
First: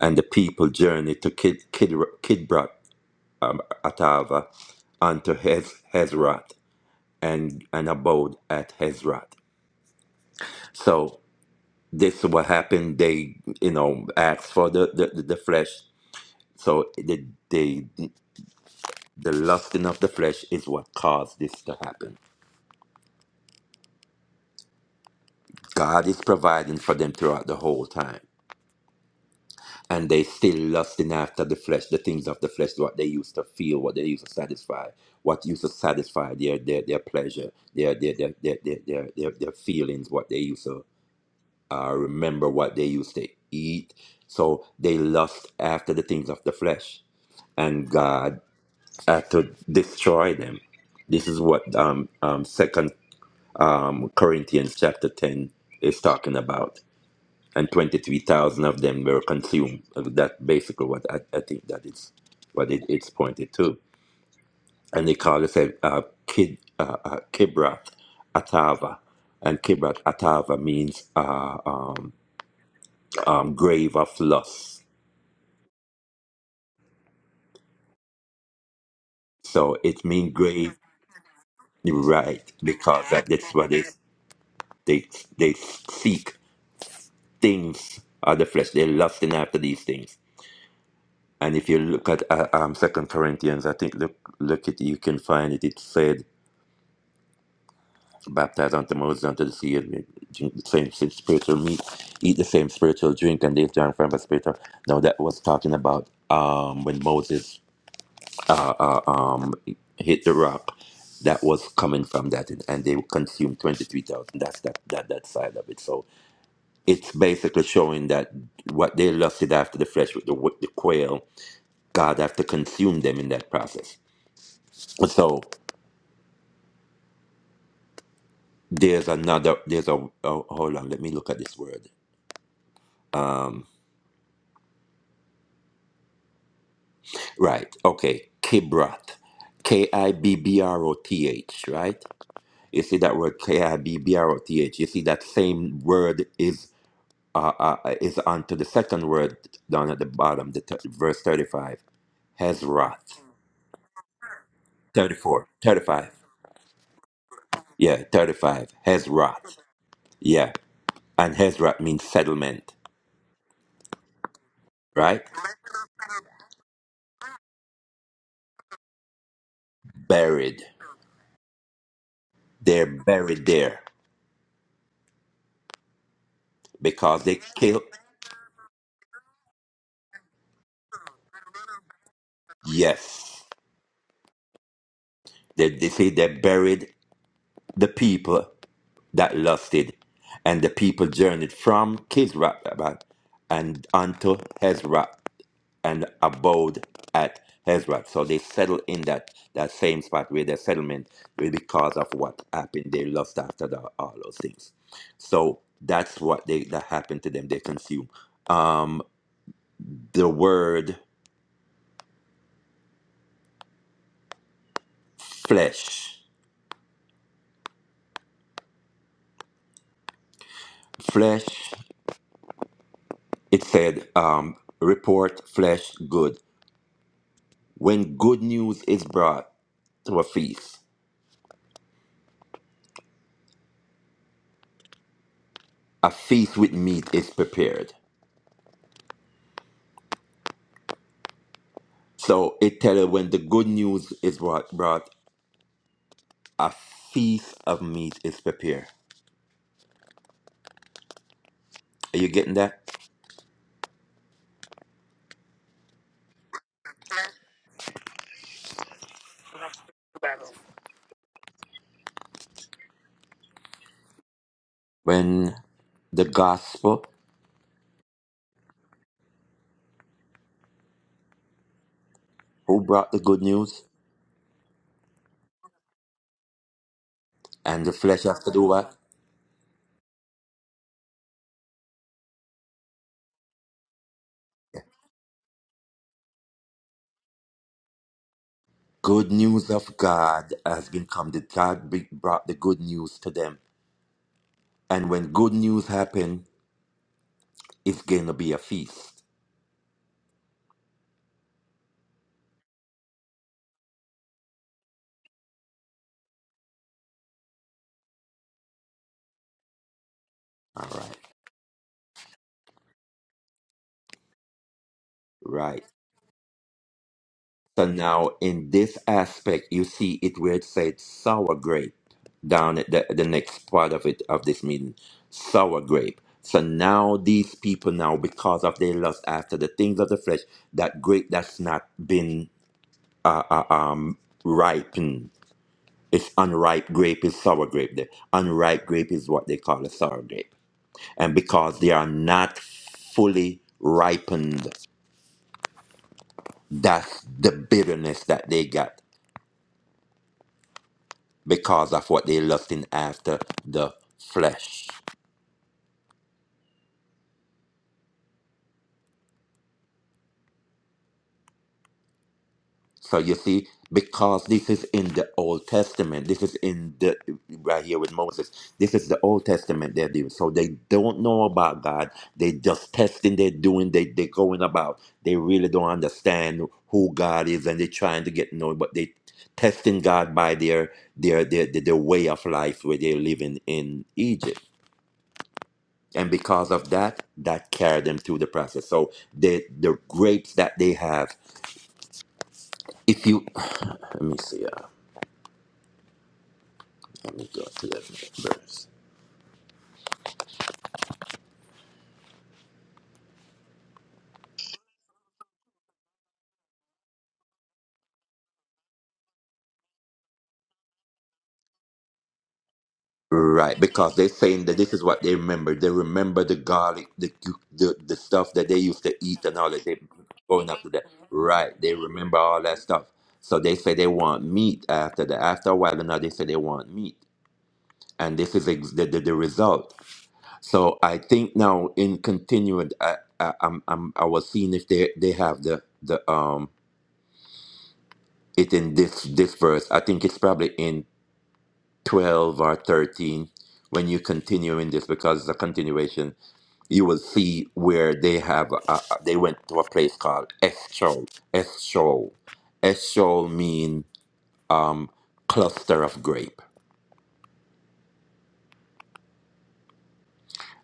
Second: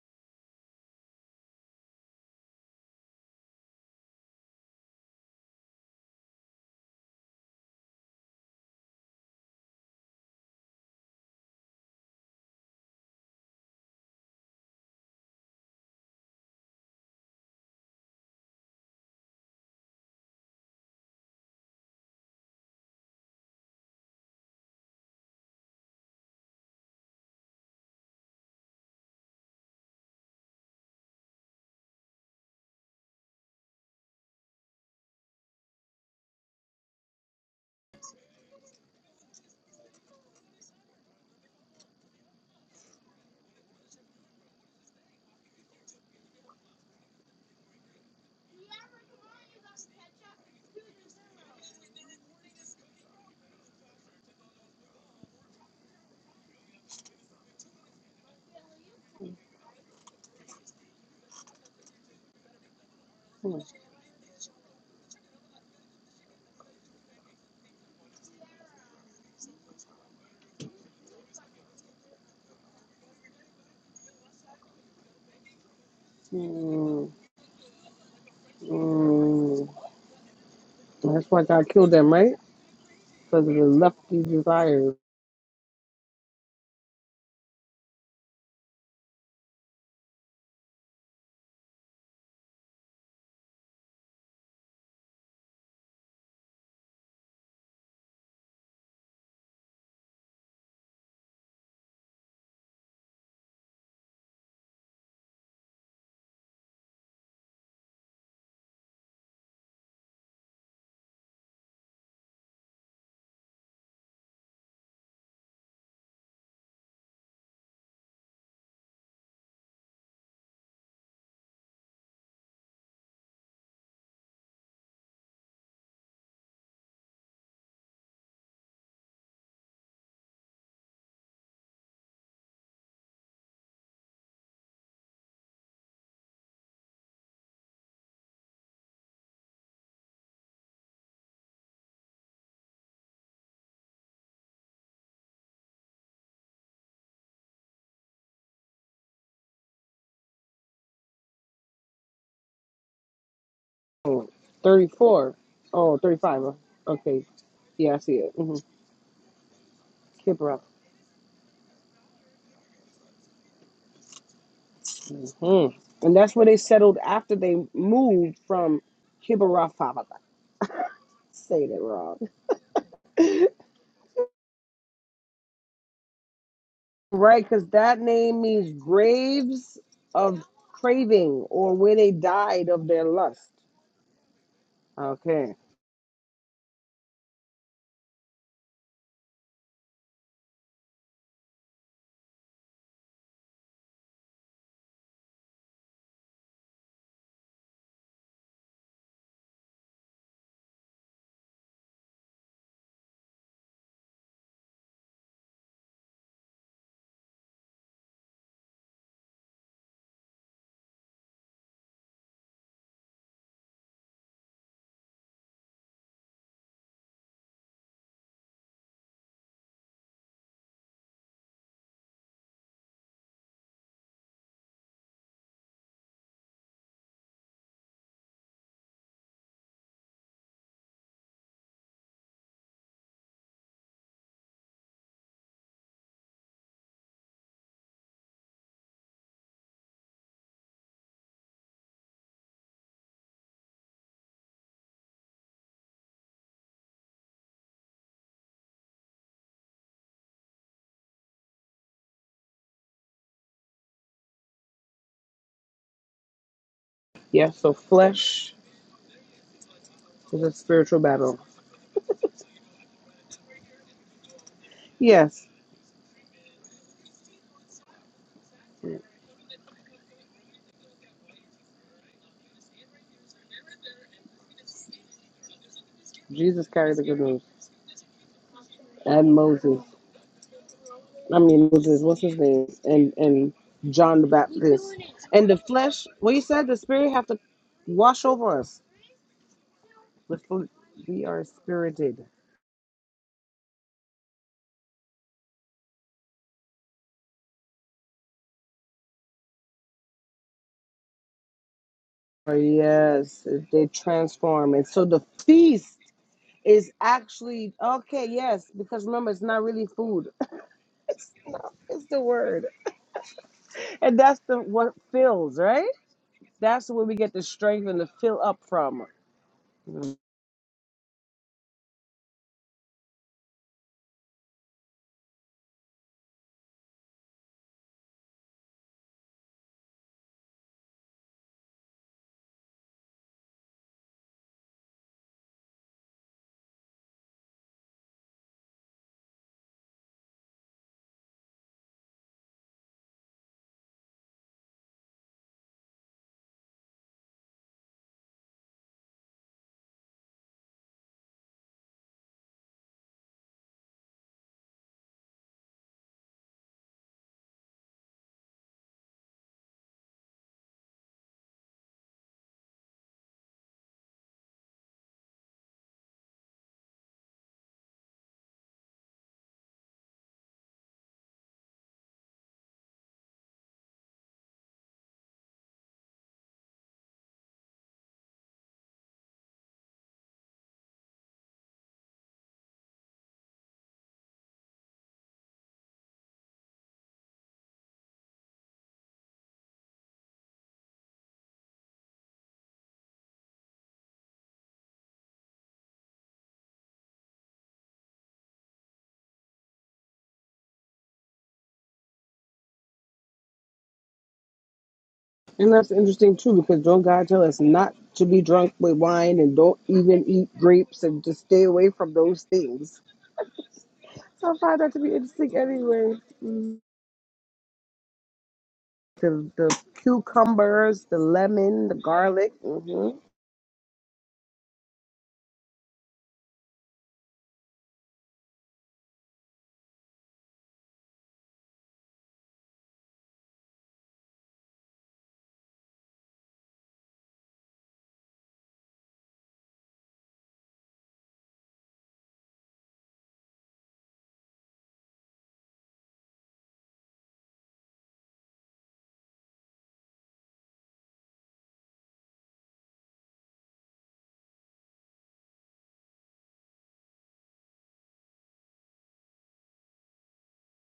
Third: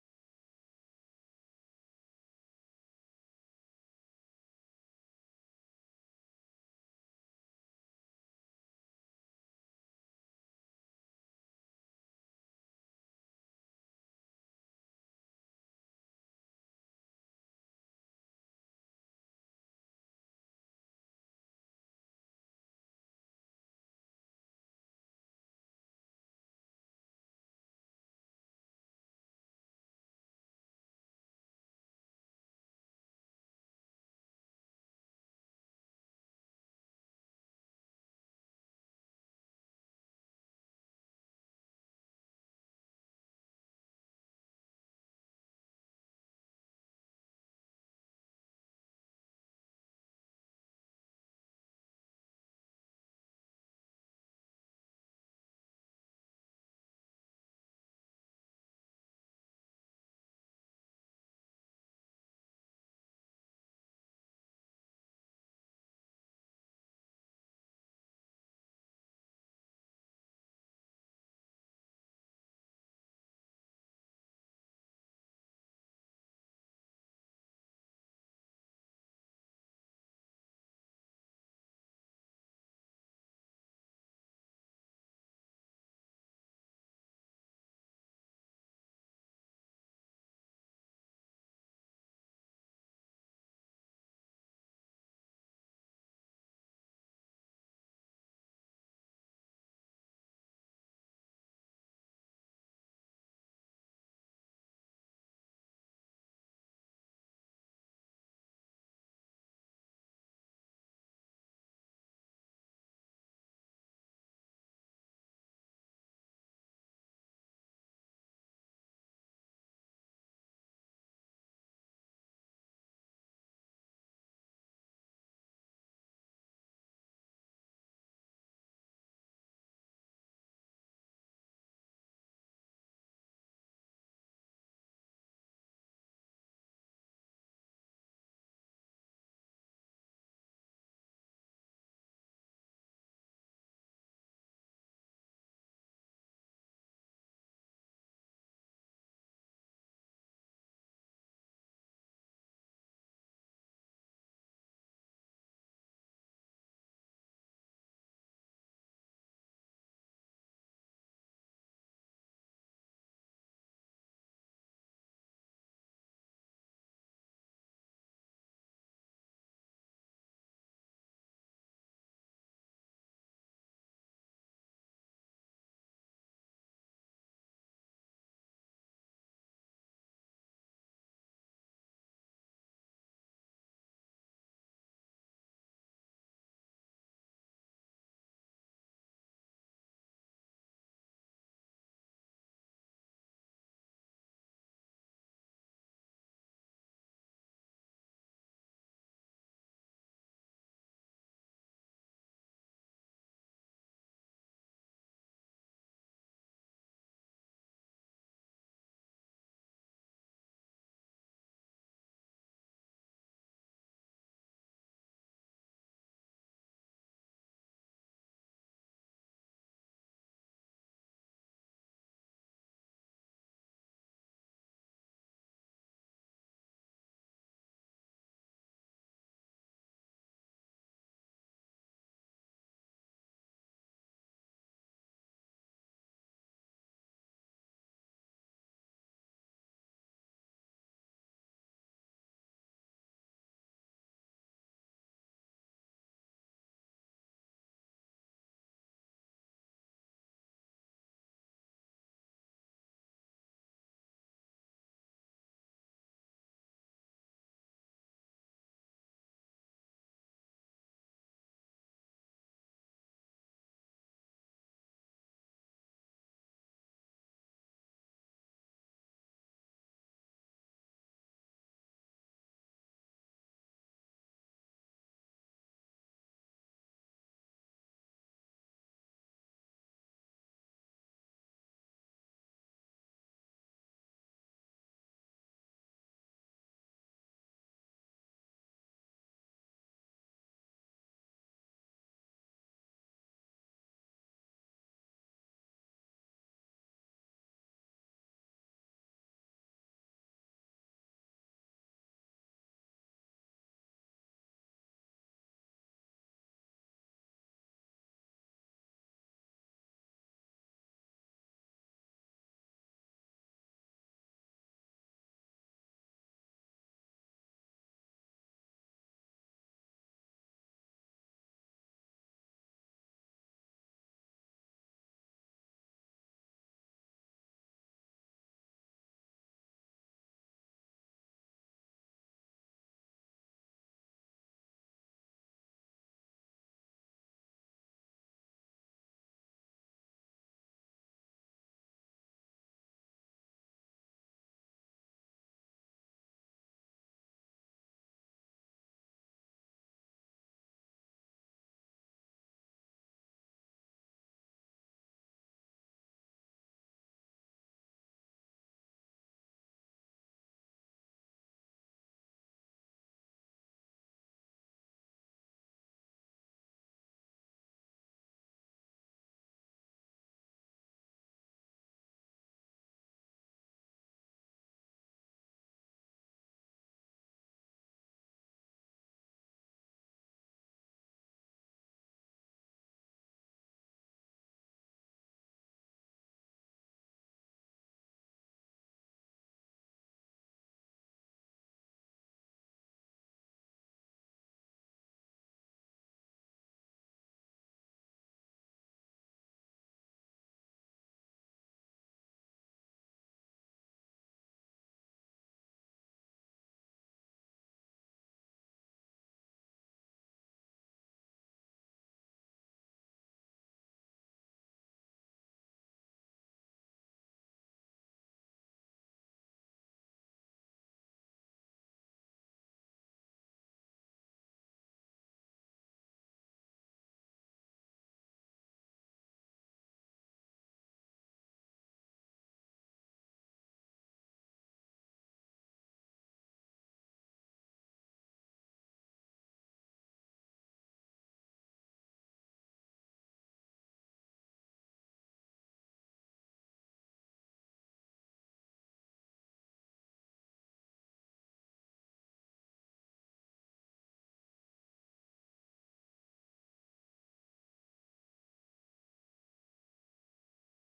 S3: and the people journeyed to Kid, Kid, Kidbrat um, Atava unto Hez, Hezrat and and abode at Hezrat. So this is what happened. They you know asked for the the, the flesh. So the, the the lusting of the flesh is what caused this to happen. God is providing for them throughout the whole time. and they still lusting after the flesh, the things of the flesh, what they used to feel, what they used to satisfy, what used to satisfy their their, their pleasure, their their their, their their their their their feelings, what they used to uh, remember, what they used to eat. So they lust after the things of the flesh, and God had to destroy them. This is what um, um, Second um, Corinthians chapter ten is talking about and 23,000 of them were consumed. Uh, That's basically what I, I think that is what it, it's pointed to. And they call it a, uh, Kid, uh, uh, Kibrat Atava. And Kibrat Atava means uh, um, um, grave of loss.
S1: Mm, mm.
S3: So it means grave,
S1: That's why God killed them, right?
S3: right, because that,
S1: for the
S3: that's what they,
S1: lofty desire.
S3: they, they seek things of the flesh. They're lusting after these things. And if you look at uh, um, Second Corinthians, I think look look at you can find it. It said baptized unto Moses unto the sea, and drink the same si- spiritual meat, eat the same spiritual drink, and they've drank from a spiritual. Now that was talking about um, when Moses uh, uh, um, hit the rock, that was coming from that, and and they consumed twenty three thousand. That's that that that side of it. So it's basically showing that what they lusted after the flesh with the with the quail, God have to consume them in that process. So there's another there's a oh, hold on, let me look at this word. um, Right. Okay. Kibroth. K I B B R O T H, right? You see that word K I B B R O T H. You see that same word is uh, uh, is onto the second word down at the bottom, the th- verse 35. Hezroth.
S1: Oh, 34.
S3: 34.
S1: Oh,
S3: 35.
S1: thirty-five. uh, Okay. Yeah, I
S3: Yeah,
S1: see it.
S3: 35.
S1: Mm-hmm.
S3: Hezroth. Yeah.
S1: Kibroth.
S3: And Hezroth means settlement, right?
S1: hmm And that's where they settled after they moved from Kibroth.
S3: Buried.
S1: Say that wrong.
S3: They're buried there because they
S1: Right, because
S3: killed.
S1: that name means graves of craving or where they died of their
S3: Yes.
S1: lust. Okay.
S3: They, they say they buried the people that lusted, and the people journeyed from Kisrath and unto Hezrah and abode at Hezrah. So they settled in that, that same spot where their settlement was because of what happened. They lost after the, all those things. So that's what they that happened to them. They consume. Um, the word flesh, flesh. It said um, report flesh good. When good news is brought to a feast, a feast with meat is prepared. So it tells when the good news is brought, brought, a feast of meat is prepared. Are you getting that?
S1: Yeah, so flesh is a spiritual battle. Yes,
S3: When the gospel, who brought the good news,
S1: Jesus carried the good news
S3: and the flesh has to do what?
S1: and Moses. I mean Moses, what's his name? And and John the Baptist. And the flesh well you said the spirit have to wash over us.
S3: Good news of
S1: The
S3: God
S1: fl-
S3: has been
S1: we
S3: come.
S1: are
S3: That God be-
S1: spirited.
S3: brought the good news to them, and when good news happen, it's going to be a feast.
S1: Oh, yes, they transform. And so the feast is actually okay, yes, because remember it's not really food. [laughs]
S3: All right,
S1: It's not it's the word. And that's the what fills,
S3: right.
S1: right? That's where we get the
S3: So
S1: strength and the
S3: now
S1: fill up
S3: in this
S1: from.
S3: aspect, you see it where it said sour grape down at the, the next part of it of this meeting. Sour grape. So now these people now, because of their lust after the things of the flesh, that grape that's not been uh, uh, um, ripened. It's unripe grape is sour grape. The unripe grape is what they call a sour grape. And because they are not fully ripened, that's the bitterness that they got because of what they lusting after the flesh. So you see, because this is in the Old Testament, this is in the right here with Moses. This is the Old Testament they're doing. So they don't know about God. They just testing, they're doing, they they going about. They really don't understand who God is and they're trying to get to know, but they testing God by their their their their, their way of life where they're living in Egypt. and because of that that carried them through the process so the the grapes that they have if you [sighs] let me see uh, let me go to the verse
S1: And that's interesting too, because don't God tell us not to be drunk with wine and don't even eat grapes and just stay away from those things?
S3: right because they're
S1: So I
S3: saying that
S1: find that
S3: this
S1: to
S3: is
S1: be
S3: what they
S1: interesting
S3: remember they
S1: anyway.
S3: remember the
S1: Mm.
S3: garlic the cu- the, the stuff that they used to eat
S1: The
S3: and all
S1: the
S3: that they going up to
S1: cucumbers,
S3: that
S1: the
S3: right
S1: lemon,
S3: they
S1: the
S3: remember
S1: garlic.
S3: all that stuff
S1: hmm
S3: so they say they want meat after that after a while now they say they want meat and this is ex- the, the, the result So I think now in continuing, I, I I'm, I'm I was seeing if they they have the the um it in this this verse. I think it's probably in twelve or thirteen when you continue in this because the continuation you will see where they have uh, uh, they went to a place called Eschol Eschol Eschol mean um cluster of grapes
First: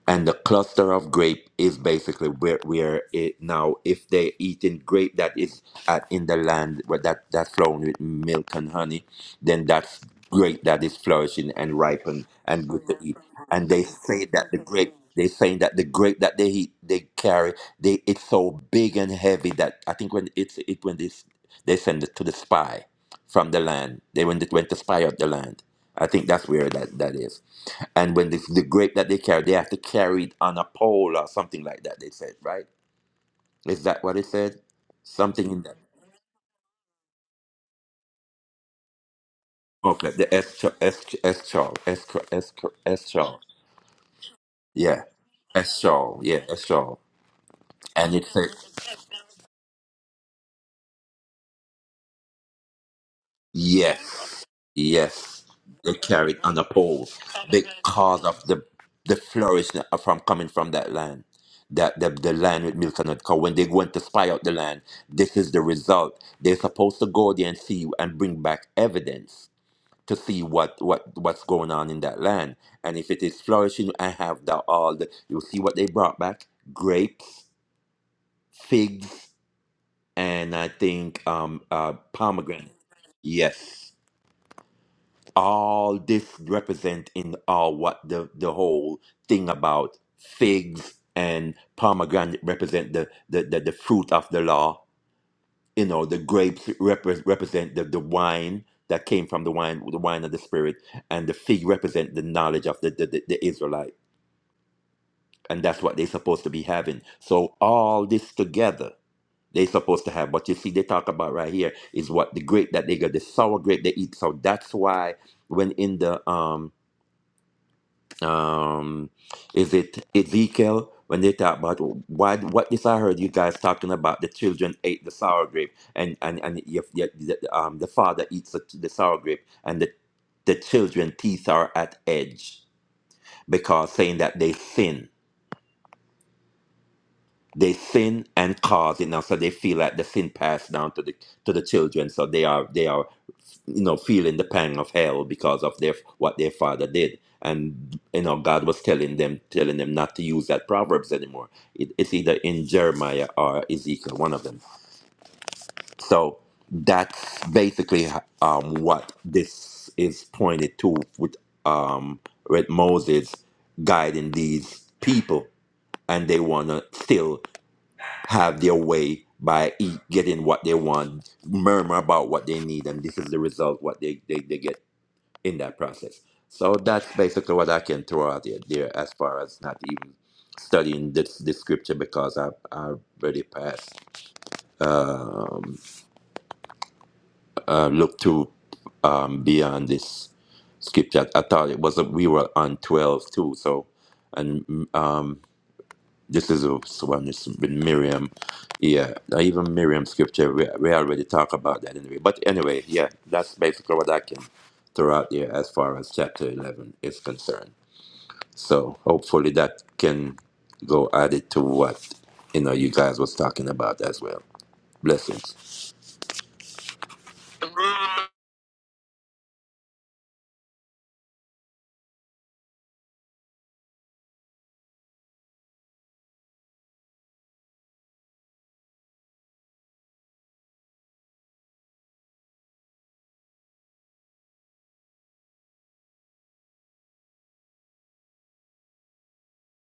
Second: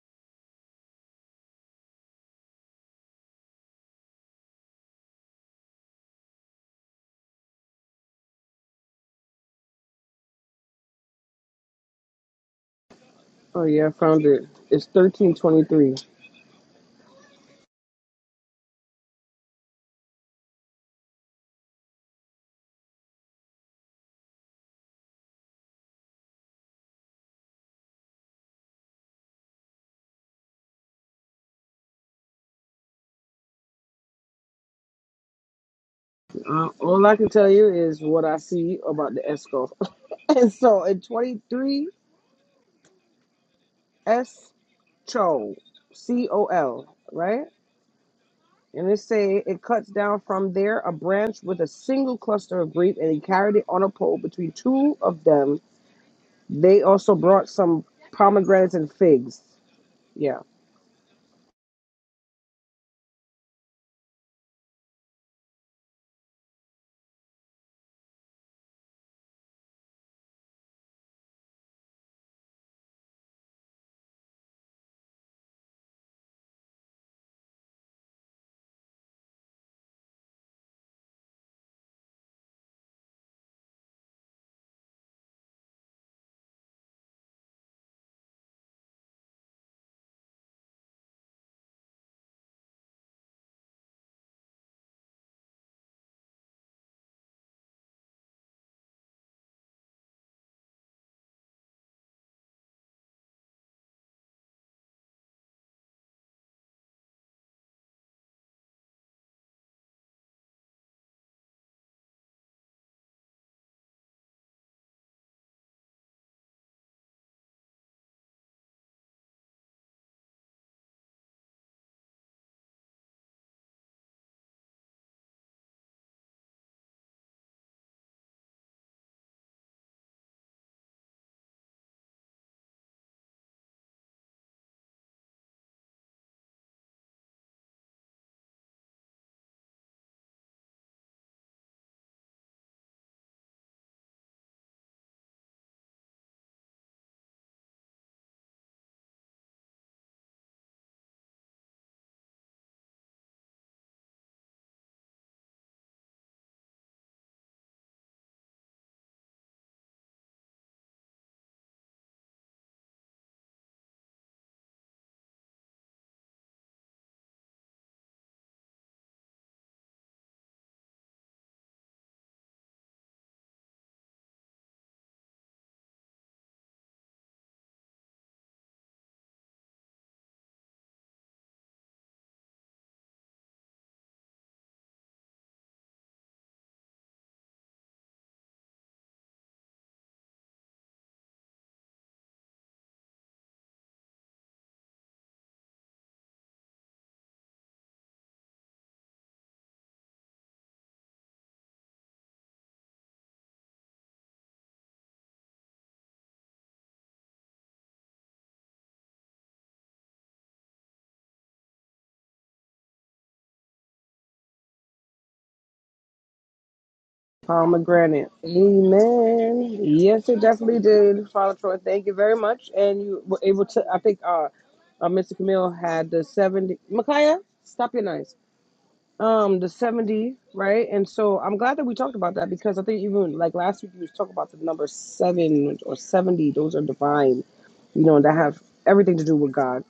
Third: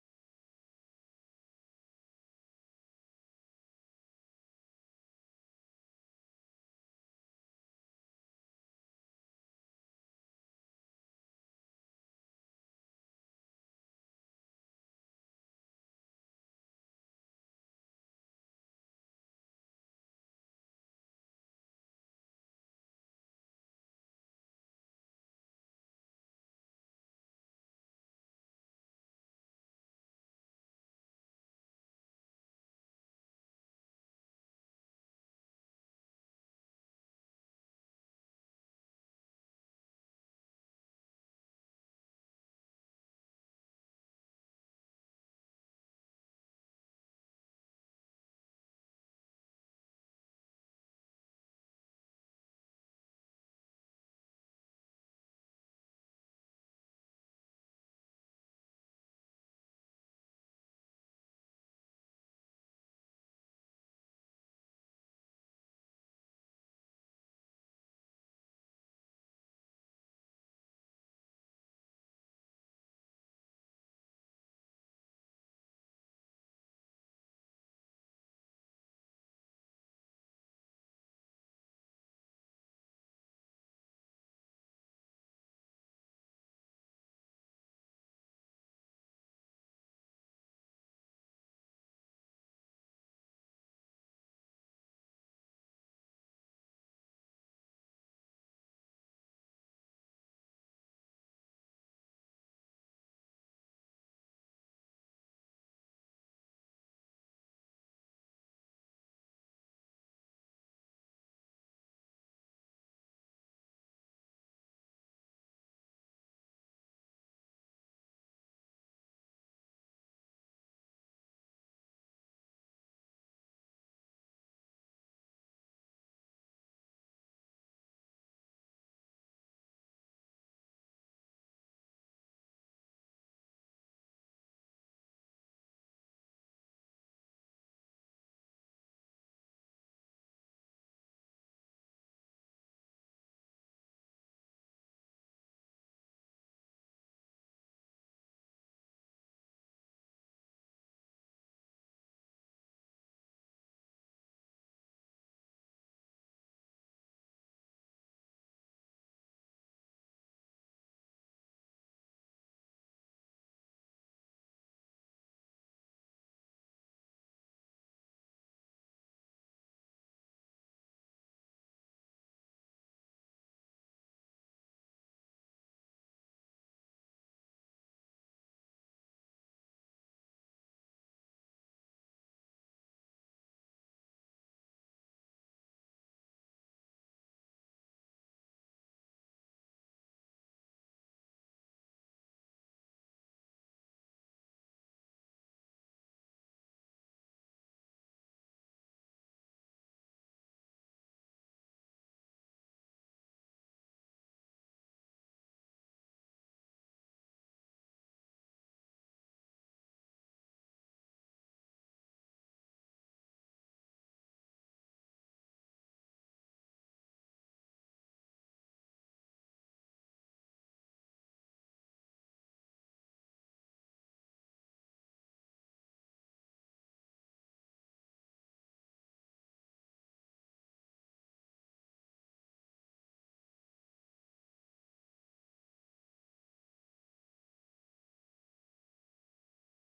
S3: and the cluster of grape is basically where where it now if they're eating grape that is at, in the land where that that's flown with milk and honey then that's grape that is flourishing and ripened and good to eat
S1: Oh
S3: and they
S1: yeah, I
S3: say
S1: found it.
S3: that the
S1: It's
S3: grape they
S1: thirteen
S3: saying
S1: twenty
S3: that the
S1: three.
S3: grape that they eat, they carry they it's so big and heavy that i think when it's it when this they send it to the spy from the land. They went, went to spy out the land. I think that's where that, that is. And when the, the grape that they carry, they have to carry it on a pole or something like that, they said, right? Is that what it said? Something in that.
S1: Uh, all I can tell you is what I see about the esco.
S3: Okay, the
S1: [laughs] and
S3: eschol,
S1: so in twenty
S3: eschol,
S1: three,
S3: eschol, eschol.
S1: S
S3: Yeah, eschol,
S1: C
S3: yeah,
S1: O L,
S3: eschol.
S1: right?
S3: And it said,
S1: And it say it cuts down from there a branch with a single cluster of grape, and he carried it on a
S3: yes,
S1: pole between two of
S3: Yes,
S1: them.
S3: they carried on a
S1: They
S3: pole
S1: also brought some
S3: because of the
S1: pomegranates and
S3: the
S1: figs.
S3: flourishing of- from
S1: Yeah,
S3: coming from that land, that the, the land with milk and honey. 'Cause when they went to spy out the land, this is the result. They're supposed to go there and see and bring back evidence to see what what what's going on in that land, and if it is flourishing and have the all the you see what they brought back: grapes, figs, and I think um uh pomegranate. Yes. all this represent in all what the the whole thing about figs and pomegranate represent the the, the, the fruit of the law you know the grapes repre- represent the, the wine that came from the wine the wine of the spirit and the fig represent the knowledge of the the, the, the israelite and that's what they're supposed to be having so all this together they're supposed to have But you see they talk about right here is what the grape that they got the sour grape they eat so that's why when in the um um is it ezekiel when they talk about why what this i heard you guys talking about the children ate the sour grape and and and you, you, the, um, the father eats the, the sour grape and the the children teeth are at edge because saying that they sin they sin and cause it now so they feel like the sin passed down to the to the children so they are they are you know feeling the pang of hell because of their what their father did and you know god was telling them telling them not to use that proverbs anymore it, it's either in jeremiah or ezekiel one of them so that's basically um, what this is pointed to with um, with moses guiding these people and they want to still have their way by eat, getting what they want, murmur about what they need, and this is the result what they, they, they get in that process. So that's basically what I can throw out there, there as far as not even studying this, this scripture because I, I already passed, um, uh, look to um, beyond this scripture. I thought it was, we were on 12 too, so, and mm, um, This is a one that's with Miriam. Yeah, now even Miriam scripture, we, we already talk about that anyway. But anyway, yeah, that's basically what I can throw out there as far as chapter 11 is concerned. So hopefully that can go added to what, you know, you guys was talking about as well. Blessings.
S1: pomegranate. Amen. Yes, it definitely did, Father Troy. Thank you very much. And you were able to. I think uh, uh Mr. Camille had the seventy. Micaiah, stop your noise. um the 70 right and so i'm glad that we talked about that because i think even like last week we was talking about the number seven or 70 those are divine you know that have everything to do with god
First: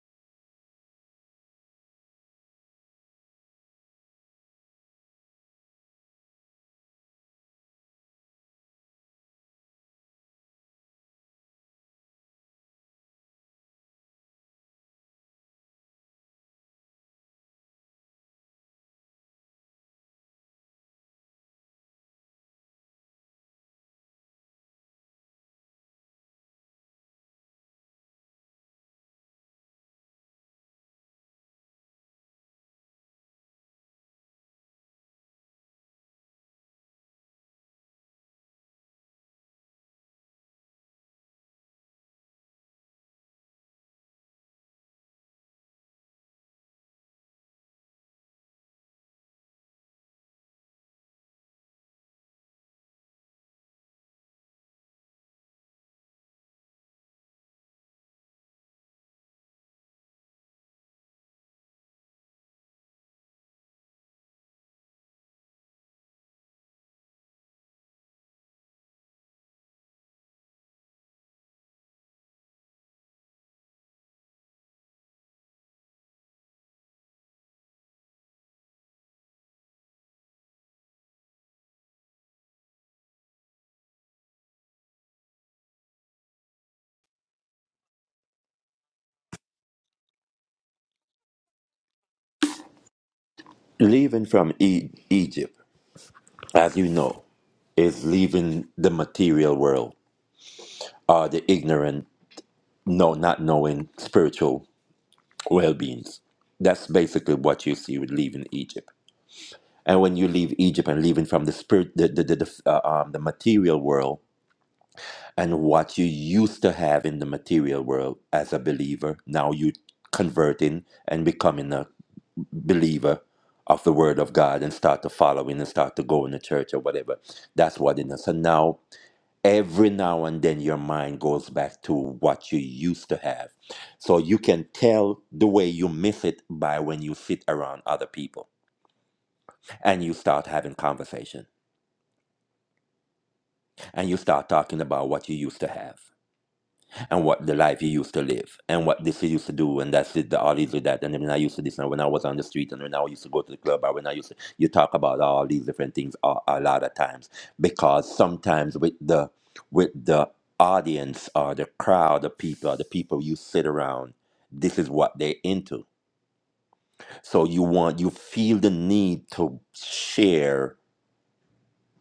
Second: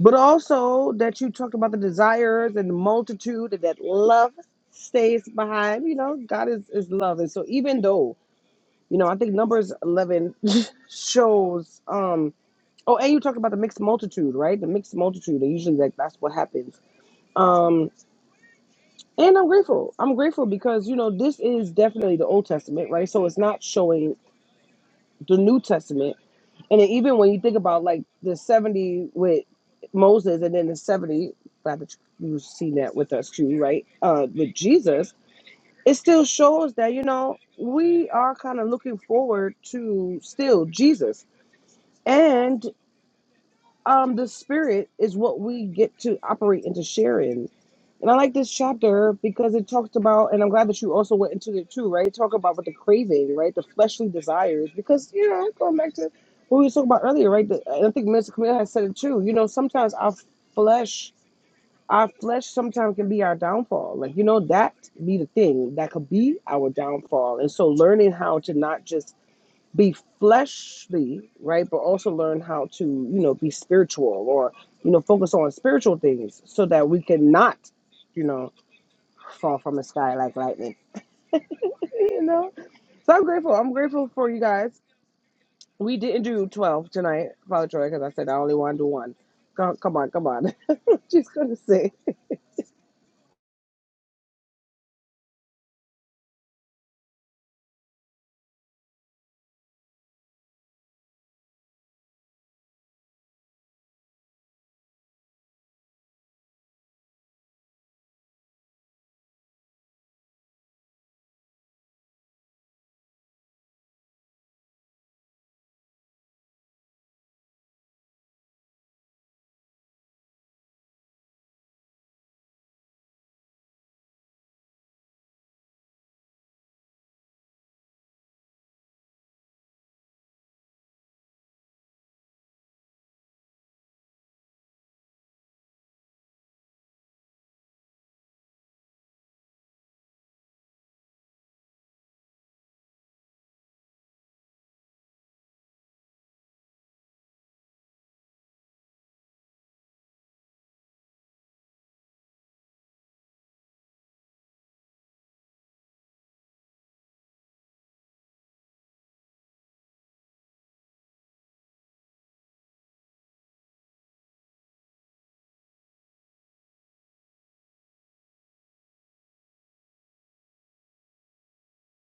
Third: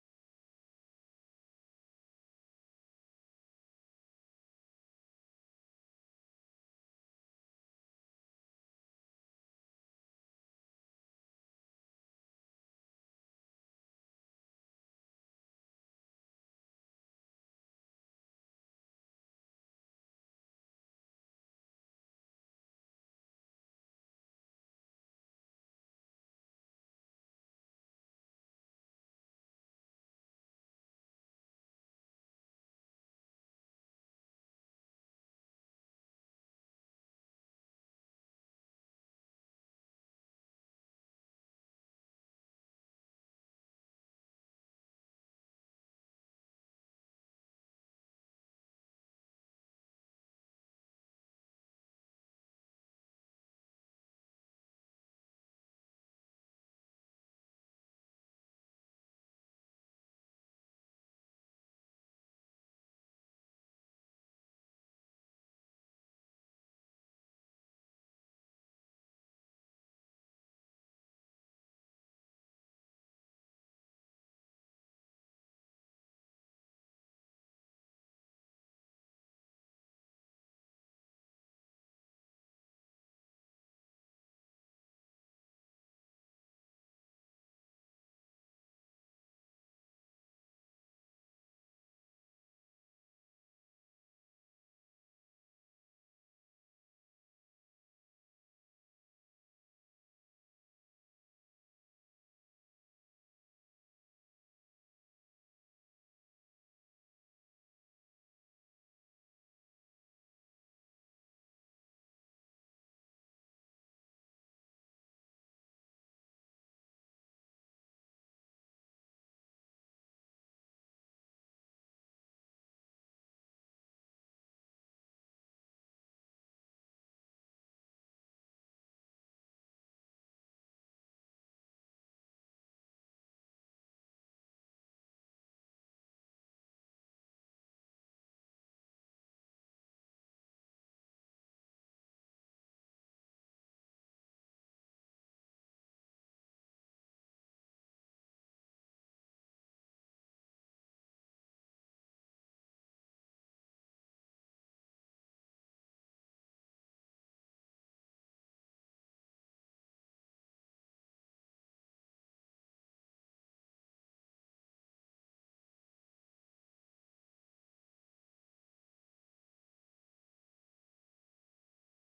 S1: but also that you talked about the desires and the multitude and that love stays behind you know god is, is love and so even though you know i think numbers 11 [laughs] shows um oh and you talked about the mixed multitude right the mixed multitude and usually like that's what happens Um, and I'm grateful. I'm grateful because, you know, this is definitely the Old Testament, right? So it's not showing the New Testament. And then even when you think about like the 70 with Moses and then the 70, glad that you've seen that with us too, right? Uh, with Jesus, it still shows that, you know, we are kind of looking forward to still Jesus. and um the spirit is what we get to operate and to share in and i like this chapter because it talks about and i'm glad that you also went into it too right talk about what the craving right the fleshly desires because you know going back to what we were talking about earlier right the, and i think Mr. camille has said it too you know sometimes our flesh our flesh sometimes can be our downfall like you know that be the thing that could be our downfall and so learning how to not just be fleshly, right? But also learn how to, you know, be spiritual or, you know, focus on spiritual things so that we can not, you know, fall from the sky like lightning. [laughs] You know? So I'm grateful. I'm grateful for you guys. We didn't do 12 tonight, Father Troy, because I said I only want to do one. Come, come on, come on. [laughs] She's going to say,
S3: Leaving from e- Egypt, as you know, is leaving the material world or the ignorant, no, not knowing spiritual well beings. That's basically what you see with leaving Egypt. And when you leave Egypt and leaving from the spirit, the the the, the, uh, um, the material world, and what you used to have in the material world as a believer, now you converting and becoming a believer of the Word of God and start to following and start to go in the church or whatever. That's what it is. So now every now and then your mind goes back to what you used to have. So you can tell the way you miss it by when you sit around other people and you start having conversation and you start talking about what you used to have. and what the life he used to live and what this he used to do and that's it, the all these or that. And then when I used to this and when I was on the street and when I used to go to the club or when I used to you talk about all these different things a, a lot of times. Because sometimes with the with the audience or the crowd of people, the people you sit around, this is what they're into. So you want you feel the need to share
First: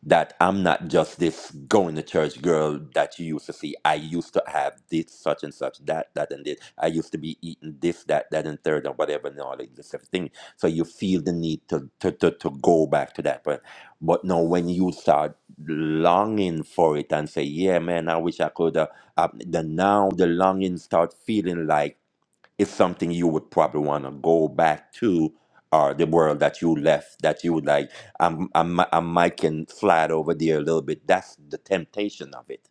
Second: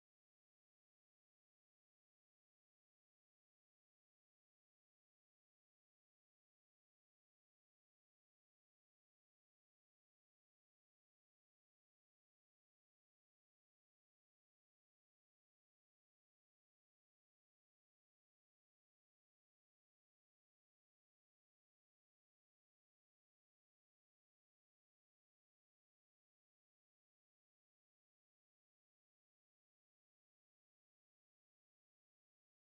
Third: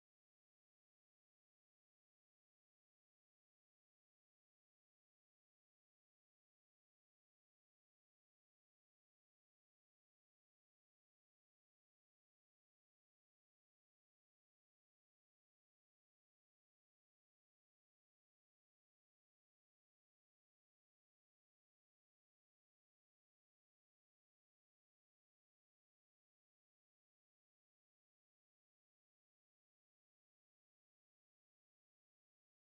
S3: that I'm not just this going to church girl that you used to see. I used to have this, such and such, that, that, and this. I used to be eating this, that, that, and third, and whatever, and all of this thing. So you feel the need to, to, to, to go back to that. But, but no, when you start longing for it and say, yeah, man, I wish I could, uh, uh, the now the longing start feeling like is something you would probably want to go back to or the world that you left that you would like I'm, I'm i'm miking flat over there a little bit that's the temptation of it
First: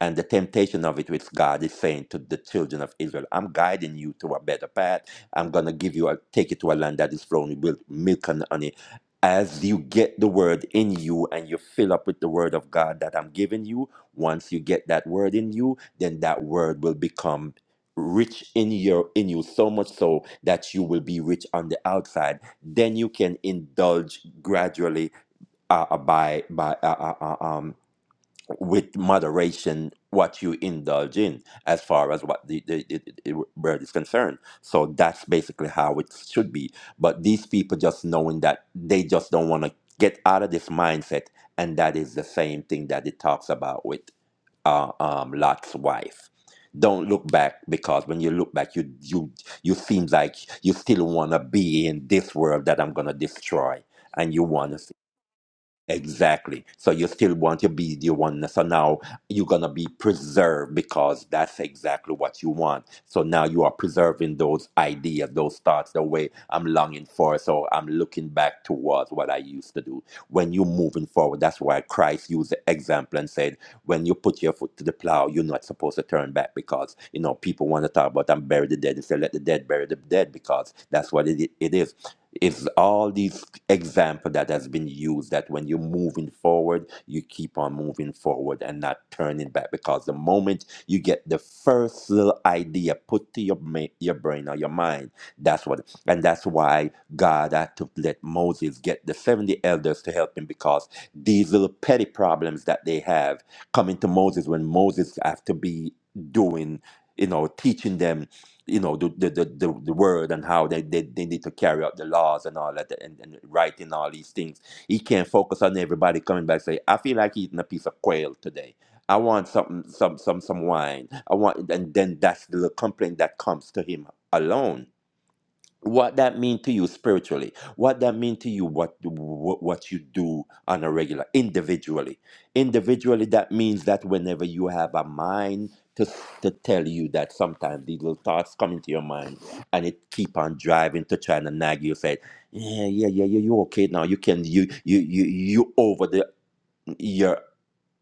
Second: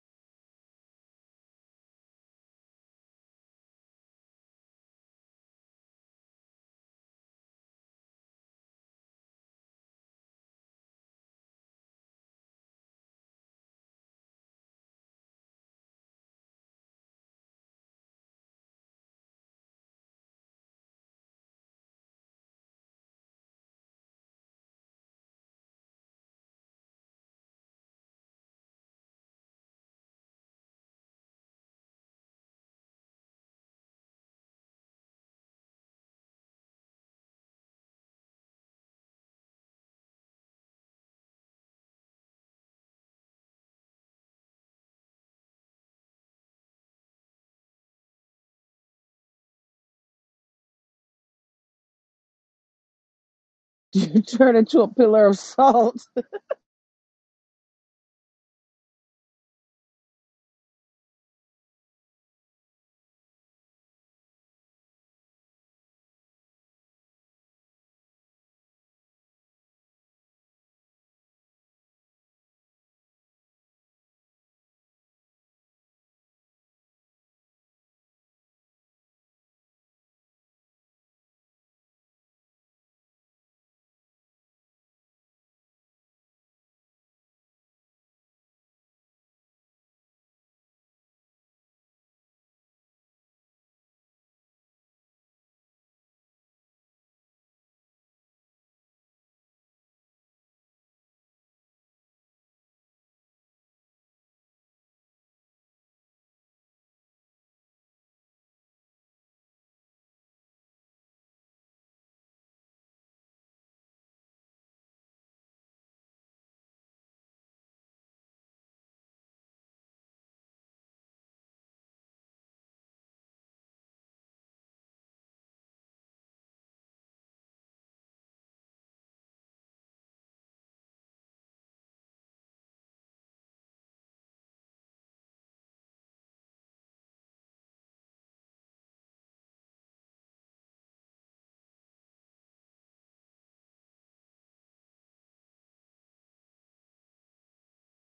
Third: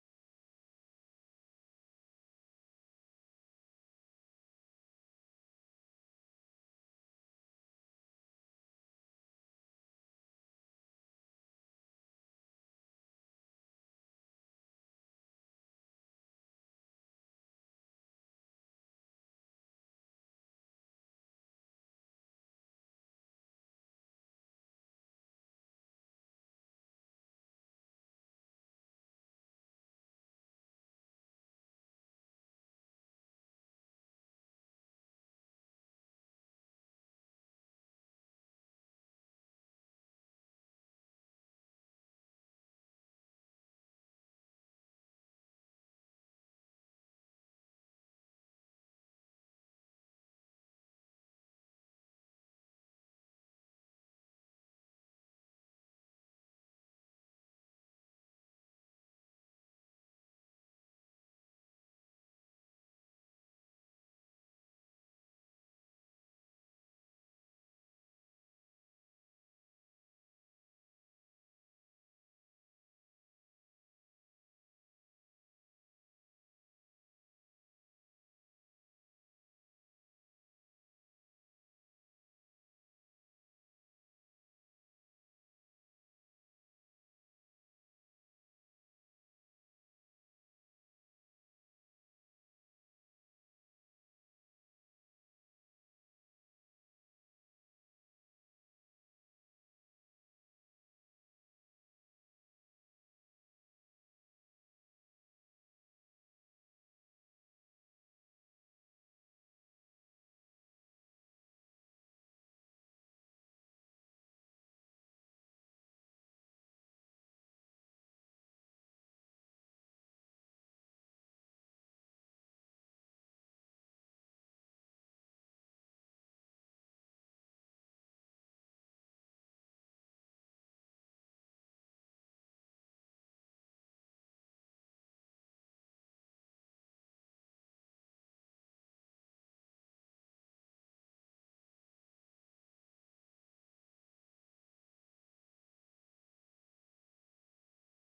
S3: and the temptation of it, which God is saying to the children of Israel, I'm guiding you to a better path. I'm going to give you, a, take you to a land that is flowing with milk and honey. As you get the word in you and you fill up with the word of God that I'm giving you, once you get that word in you, then that word will become rich in your in you so much so that you will be rich on the outside then you can indulge gradually uh, uh, by by uh, uh, uh, um with moderation what you indulge in as far as what the, the, the, the bird is concerned. So that's basically how it should be. But these people just knowing that they just don't want to get out of this mindset, and that is the same thing that it talks about with uh, um, Lot's wife. Don't look back because when you look back, you you you seem like you still want to be in this world that I'm gonna destroy,
S1: [laughs] you
S3: and you
S1: turn
S3: want
S1: into
S3: to
S1: a pillar of salt.
S3: Exactly. So you still want to be the oneness. So now you're gonna be preserved because that's exactly what you want. So now you are preserving those ideas, those thoughts, the way I'm longing for. So I'm looking back towards what I used to do. When you're moving forward, that's why Christ used the example and said, when you put your foot to the plow, you're not supposed to turn back because you know people want to talk about I'm bury the dead and say let the dead bury the dead because that's what it, it is. It's all these example that has been used that when you're moving forward, you keep on moving forward and not turning back because the moment you get the first little idea put to your ma- your brain or your mind, that's what and that's why God had to let Moses get the 70 elders to help him because these little petty problems that they have coming to Moses when Moses have to be doing you know teaching them you know the the, the, the the word and how they, they they need to carry out the laws and all that and, and writing all these things he can't focus on everybody coming back say i feel like eating a piece of quail today i want something some some some wine i want and then that's the complaint that comes to him alone what that mean to you spiritually what that mean to you what what, what you do on a regular individually individually that means that whenever you have a mind to, to tell you that sometimes these little thoughts come into your mind and it keep on driving to try and nag you say yeah yeah yeah yeah you okay now you can you you you you over the you're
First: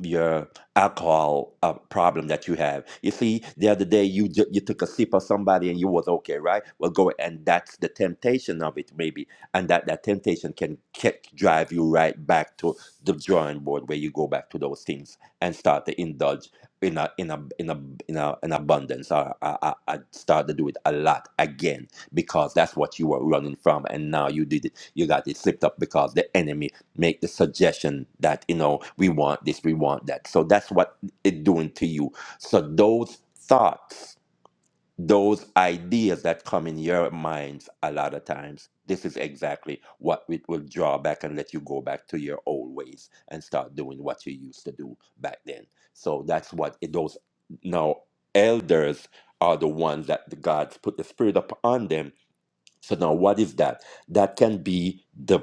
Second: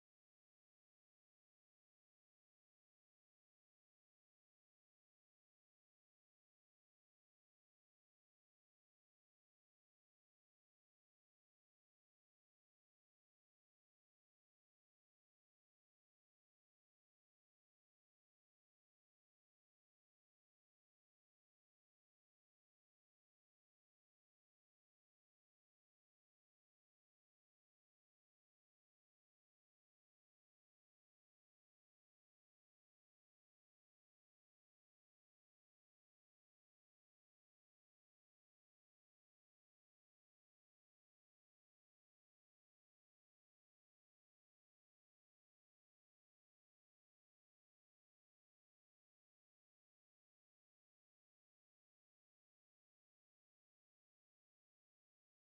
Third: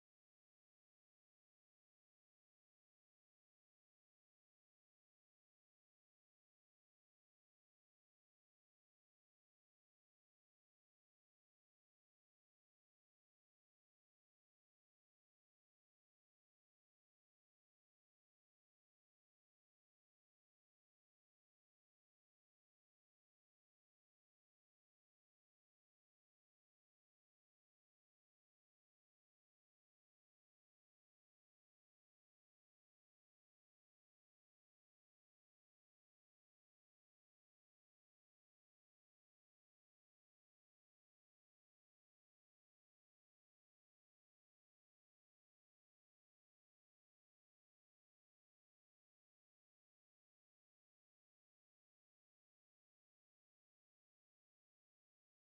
S3: your alcohol uh, problem that you have. You see, the other day you ju- you took a sip of somebody and you was okay, right? Well, go and that's the temptation of it, maybe, and that that temptation can kick, drive you right back to the drawing board where you go back to those things and start to indulge in a in a in a in a an abundance. I, I I start to do it a lot again because that's what you were running from, and now you did it. You got it slipped up because the enemy make the suggestion that you know we want this we want that so that's what it doing to you so those thoughts those ideas that come in your minds a lot of times this is exactly what it will draw back and let you go back to your old ways and start doing what you used to do back then so that's what it, those now elders are the ones that the gods put the spirit upon them so now what is that that can be the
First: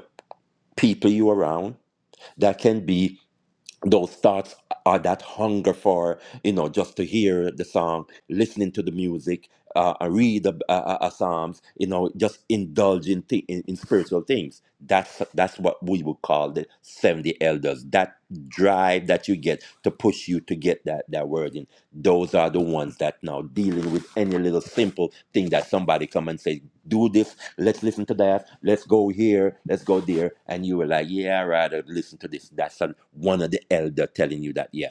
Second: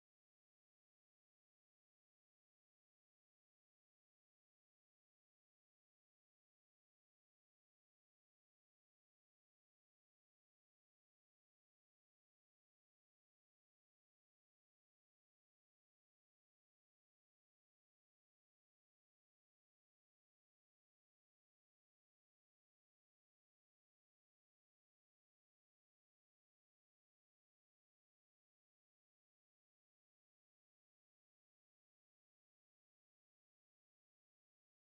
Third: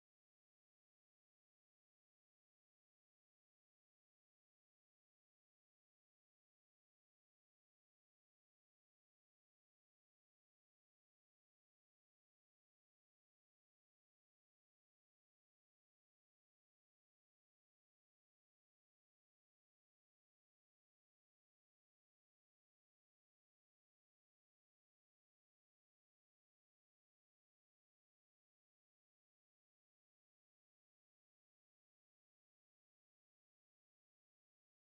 S3: people you around that can be those thoughts or that hunger for you know just to hear the song listening to the music uh, uh, read a, a, a psalms you know just indulge in, thi- in in spiritual things that's that's what we would call the 70 elders that drive that you get to push you to get that that word in those are the ones that now dealing with any little simple thing that somebody come and say do this let's listen to that, let's go here, let's go there. And you were like, yeah, I'd rather listen to this. That's an, one of the elder telling you that, yeah,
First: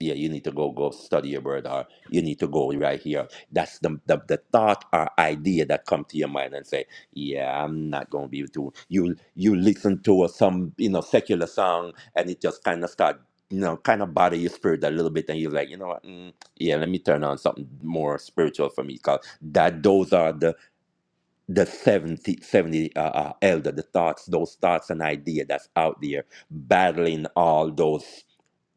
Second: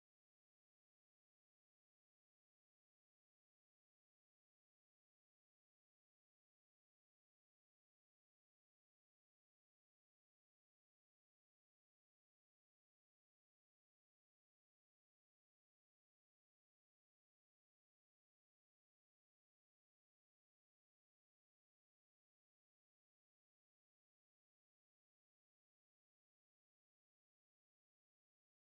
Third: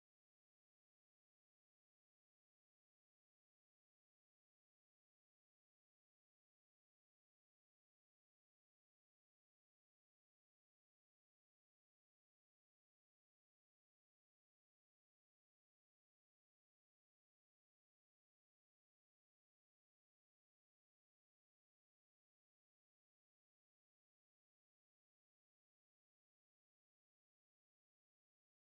S3: yeah, you need to go, go study your word or you need to go right here. That's the, the, the thought or idea that come to your mind and say, yeah, I'm not going to be able to. You, you listen to some, you know, secular song and it just kind of start, you know, kind of bother your spirit a little bit. And you're like, you know what? Mm, yeah, let me turn on something more spiritual for me. Cause that, those are the, the 70 70 uh, uh, elder, the thoughts, those thoughts and idea that's out there battling all those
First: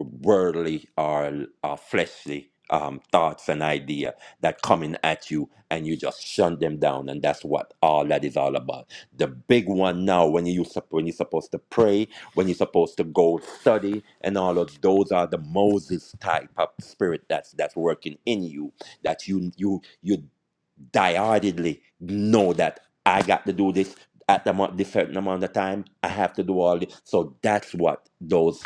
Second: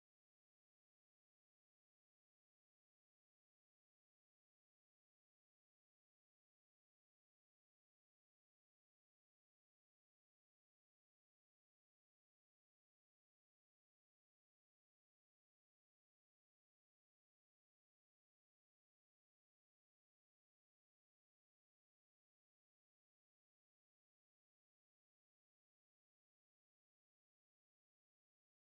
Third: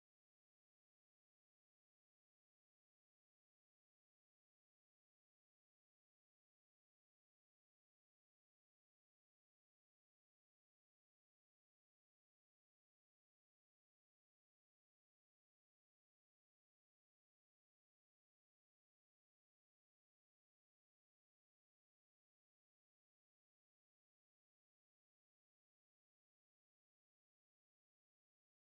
S3: worldly or uh, fleshly um, thoughts and idea that coming at you and you just shun them down and that's what all that is all about the big one now when you sup- when you're supposed to pray when you're supposed to go study and all of those are the moses type of spirit that's that's working in you that you you you diehardedly know that I got to do this at the amount, this certain amount of time. I have to do all this. So that's what those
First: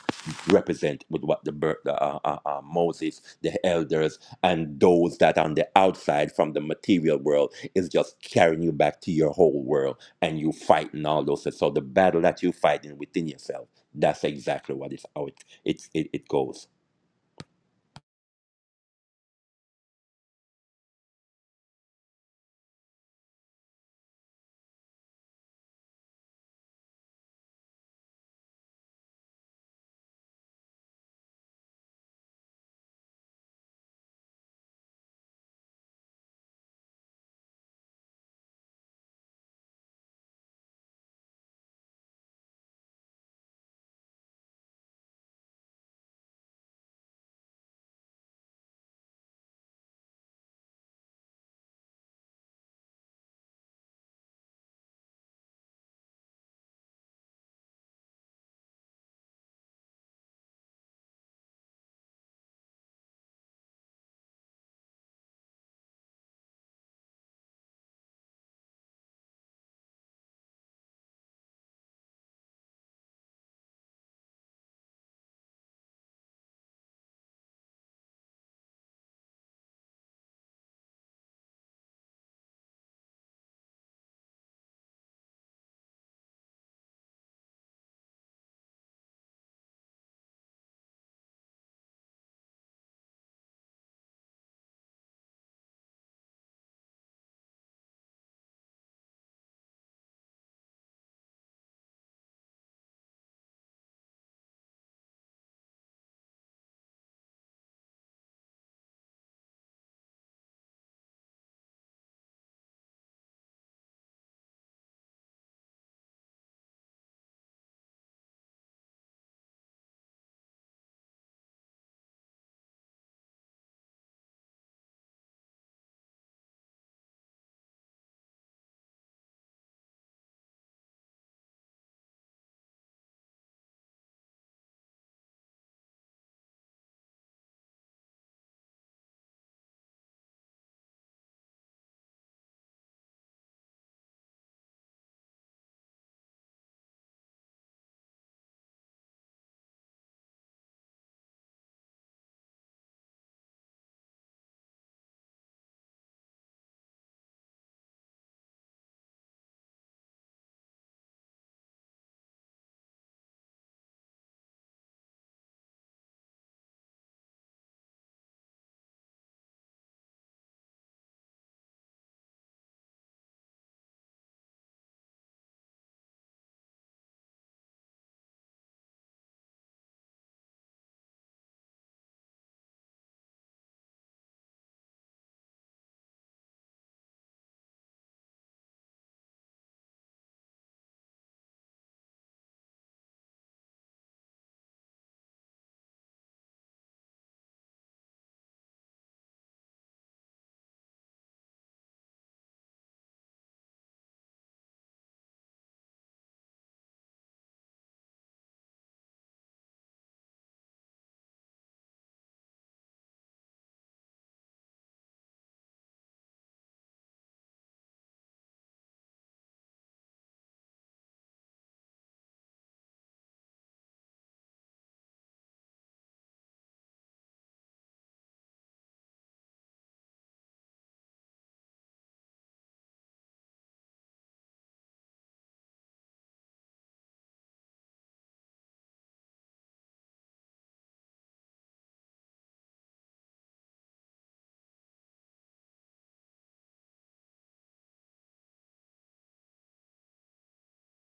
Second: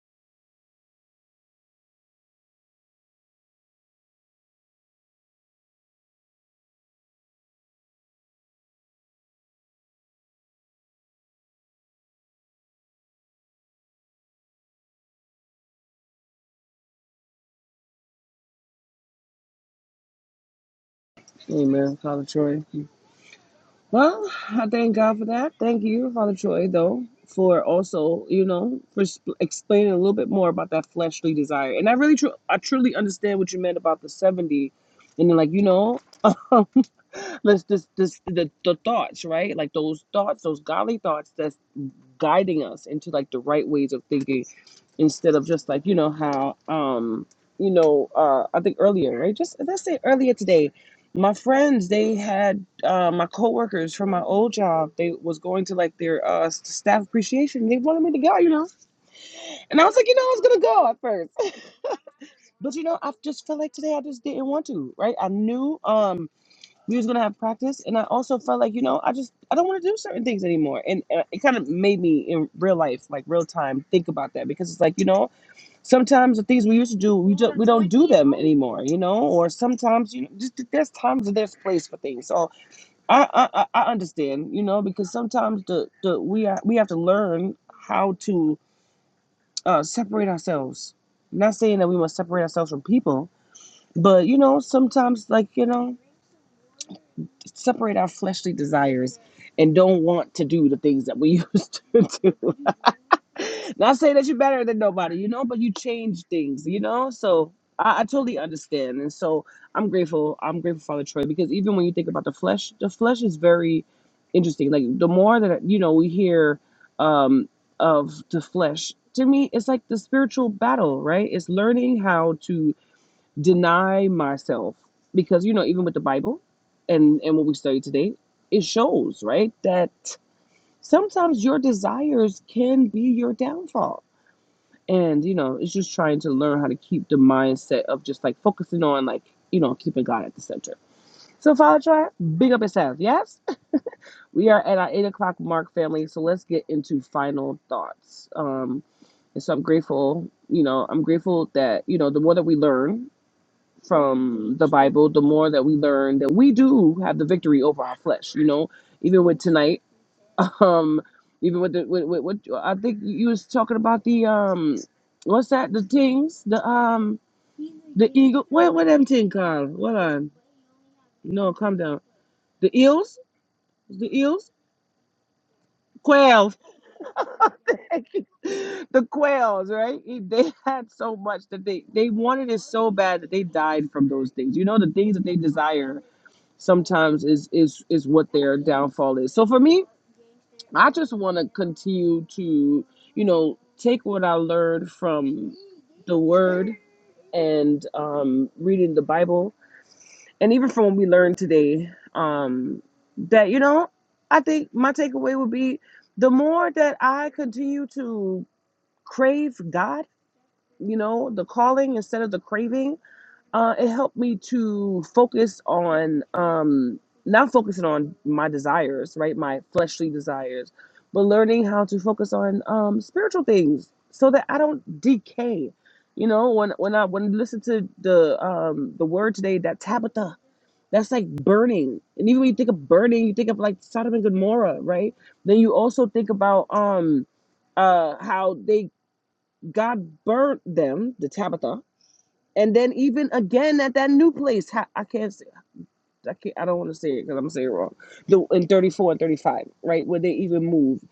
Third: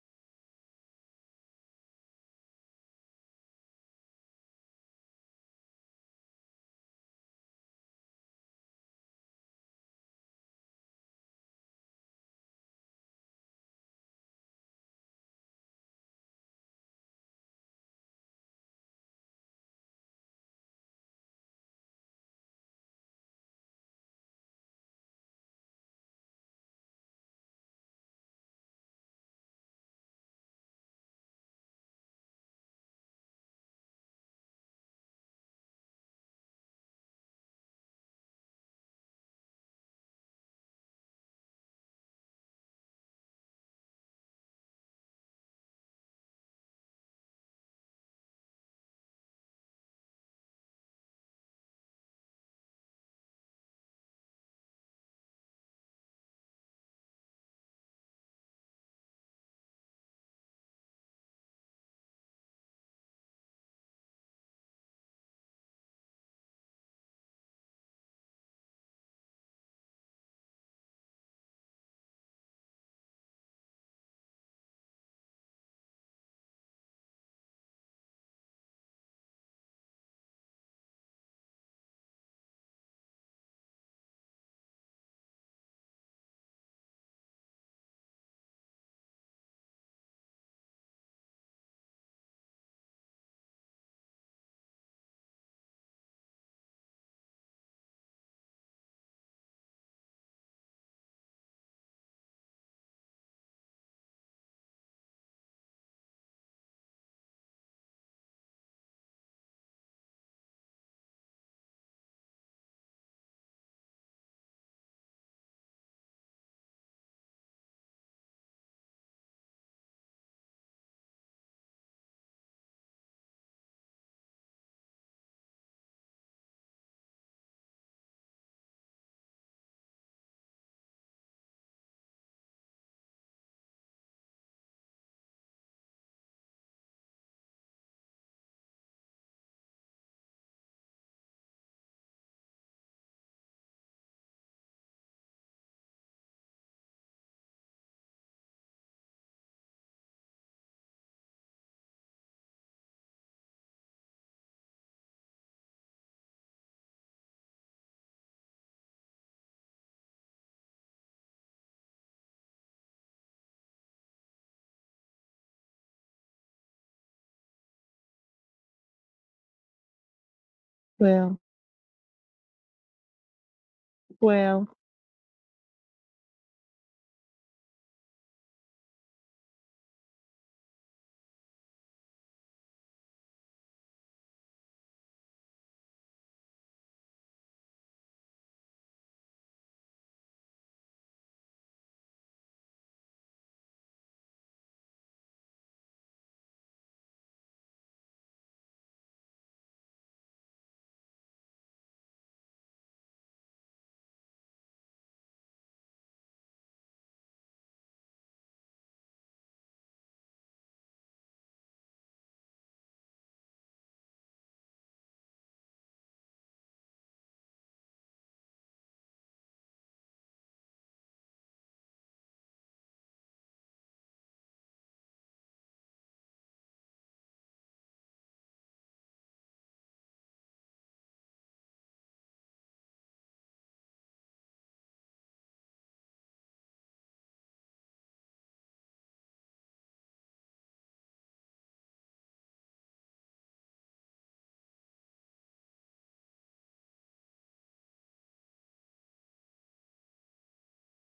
S3: represent with what the, bir- the uh, uh, uh, Moses, the elders, and those that on the outside from the material world is just carrying you back to your whole world and you fighting all those. things. So the battle that you're fighting within yourself, that's exactly what it's how it, it's it, it goes.
S1: Amen, Father Troy. Well, I thank God for that. Thank you, Father Troy, though, for also, you know, for sp- explaining a little bit more about that fleshly desire. And I really, tru- I truly understand what you meant about the 70. And then, like, you know, [laughs] let's just, this, the, the thoughts, right? Like those thoughts, those godly thoughts that's guiding us into like the right ways of thinking instead of just like you know how um you know uh i think earlier right just let's say earlier today my friends they had uh my coworkers from my old job they was going to like their uh s- staff appreciation they wanted me to go you know and i was like you know i was gonna go at first [laughs] but you know i just felt like today i just didn't want to right i knew um we was gonna have practice and i also felt like you know i just i don't want to do certain things anymore and uh, it kind of made me in real life like real time think about that because it's like you know Sometimes the things we used to do, we just we don't do them anymore, you know. Or sometimes you know, just there's times and there's place for things. So I I, I I understand, you know, because sometimes the the we are, we have to learn how to uh, separate ourselves. not saying that we must separate ourselves from people, but you know, sometimes like you know, separate our fleshly desires and don't want to do the things that we [laughs] used to do. [laughs] Not saying that you're better than nobody, you know, but you change things, you know? So I, I totally understand. And so I'm grateful. I'm grateful, Father Troy, because even when you think about the flesh, the flesh is very interesting. Like the more that, you know, we hear um, of the flesh, to me, it's like the spiritual battle, right? It's learning how to deny myself. Because, you know, even with the Bible and, and what we study today, it shows, right? That sometimes your desires can be your downfall and you know it's just trying to learn how to keep the mindset of just like focusing on like you know keeping god at the center so father Char, big up yourself yes we are at our eight o'clock mark family so let's get into final thoughts um and so i'm grateful you know i'm grateful that you know the more that we learn from the bible the more that we learn that we do have the victory over our flesh you know even with tonight [laughs] Um, even with the with, with, with I think you was talking about the um, what's that? The things, the um, the eagle. What what them thing called? What on?
S2: Well,
S1: No, calm down. The eels, the eels,
S2: well.
S1: quails, [laughs] the quails. Right? It- They [laughs] had so much that they they wanted it so bad that they died from those things. You know, the things that they desire sometimes is is is what their downfall is. So for me. I just want to continue to, you know, take what I learned from the Word and um, reading the Bible, and even from what we learned today, um, that you know, I think my takeaway would be the more that I continue to crave God, you know, the calling instead of the craving, uh, it helped me to focus on um, not focusing on my desires, right, my fleshly desires, but learning how to focus on um, spiritual things so that I don't decay. You know, when when I when you listen to the um, the word today, that Tabitha, that's like burning. And even when you think of burning, you think of like Sodom and Gomorrah, right? Then you also think about um, uh, how they God burnt them, the Tabitha, and then even again at that new place, ha- I can't say, I can't, I don't want to say it because I'm saying it wrong. The in 34 and 35, right, where they even moved,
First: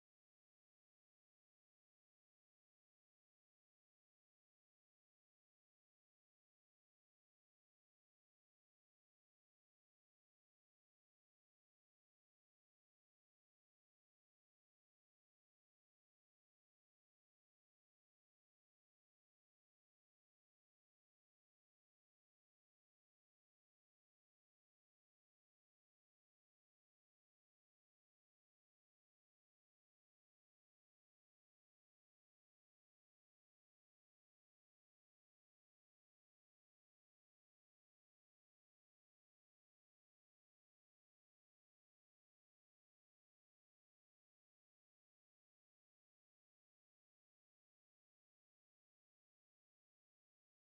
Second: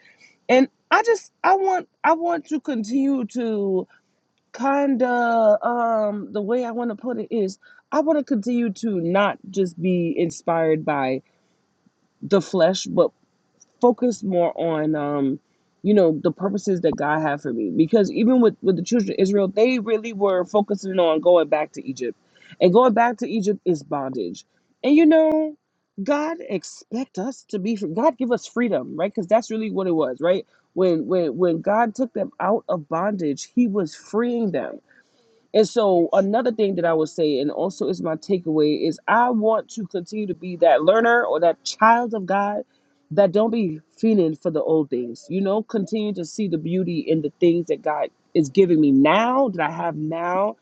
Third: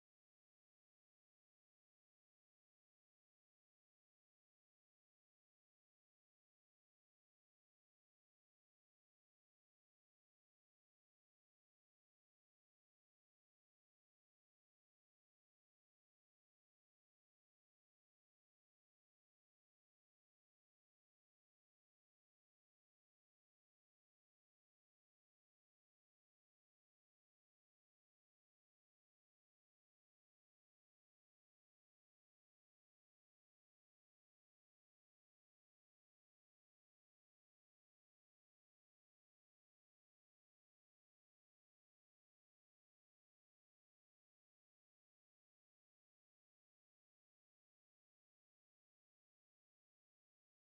S1: And I just, I want, I want to continue to kind of, um, the way I want to put it is, I want to continue to not just be inspired by the flesh, but focus more on um you know the purposes that god had for me because even with with the children of israel they really were focusing on going back to egypt and going back to egypt is bondage and you know god expect us to be god give us freedom right because that's really what it was right when when when god took them out of bondage he was freeing them and so another thing that I would say, and also is my takeaway, is I want to continue to be that learner or that child of God that don't be feeling for the old things. You know, continue to see the beauty in the things that God is giving me now, that I have now,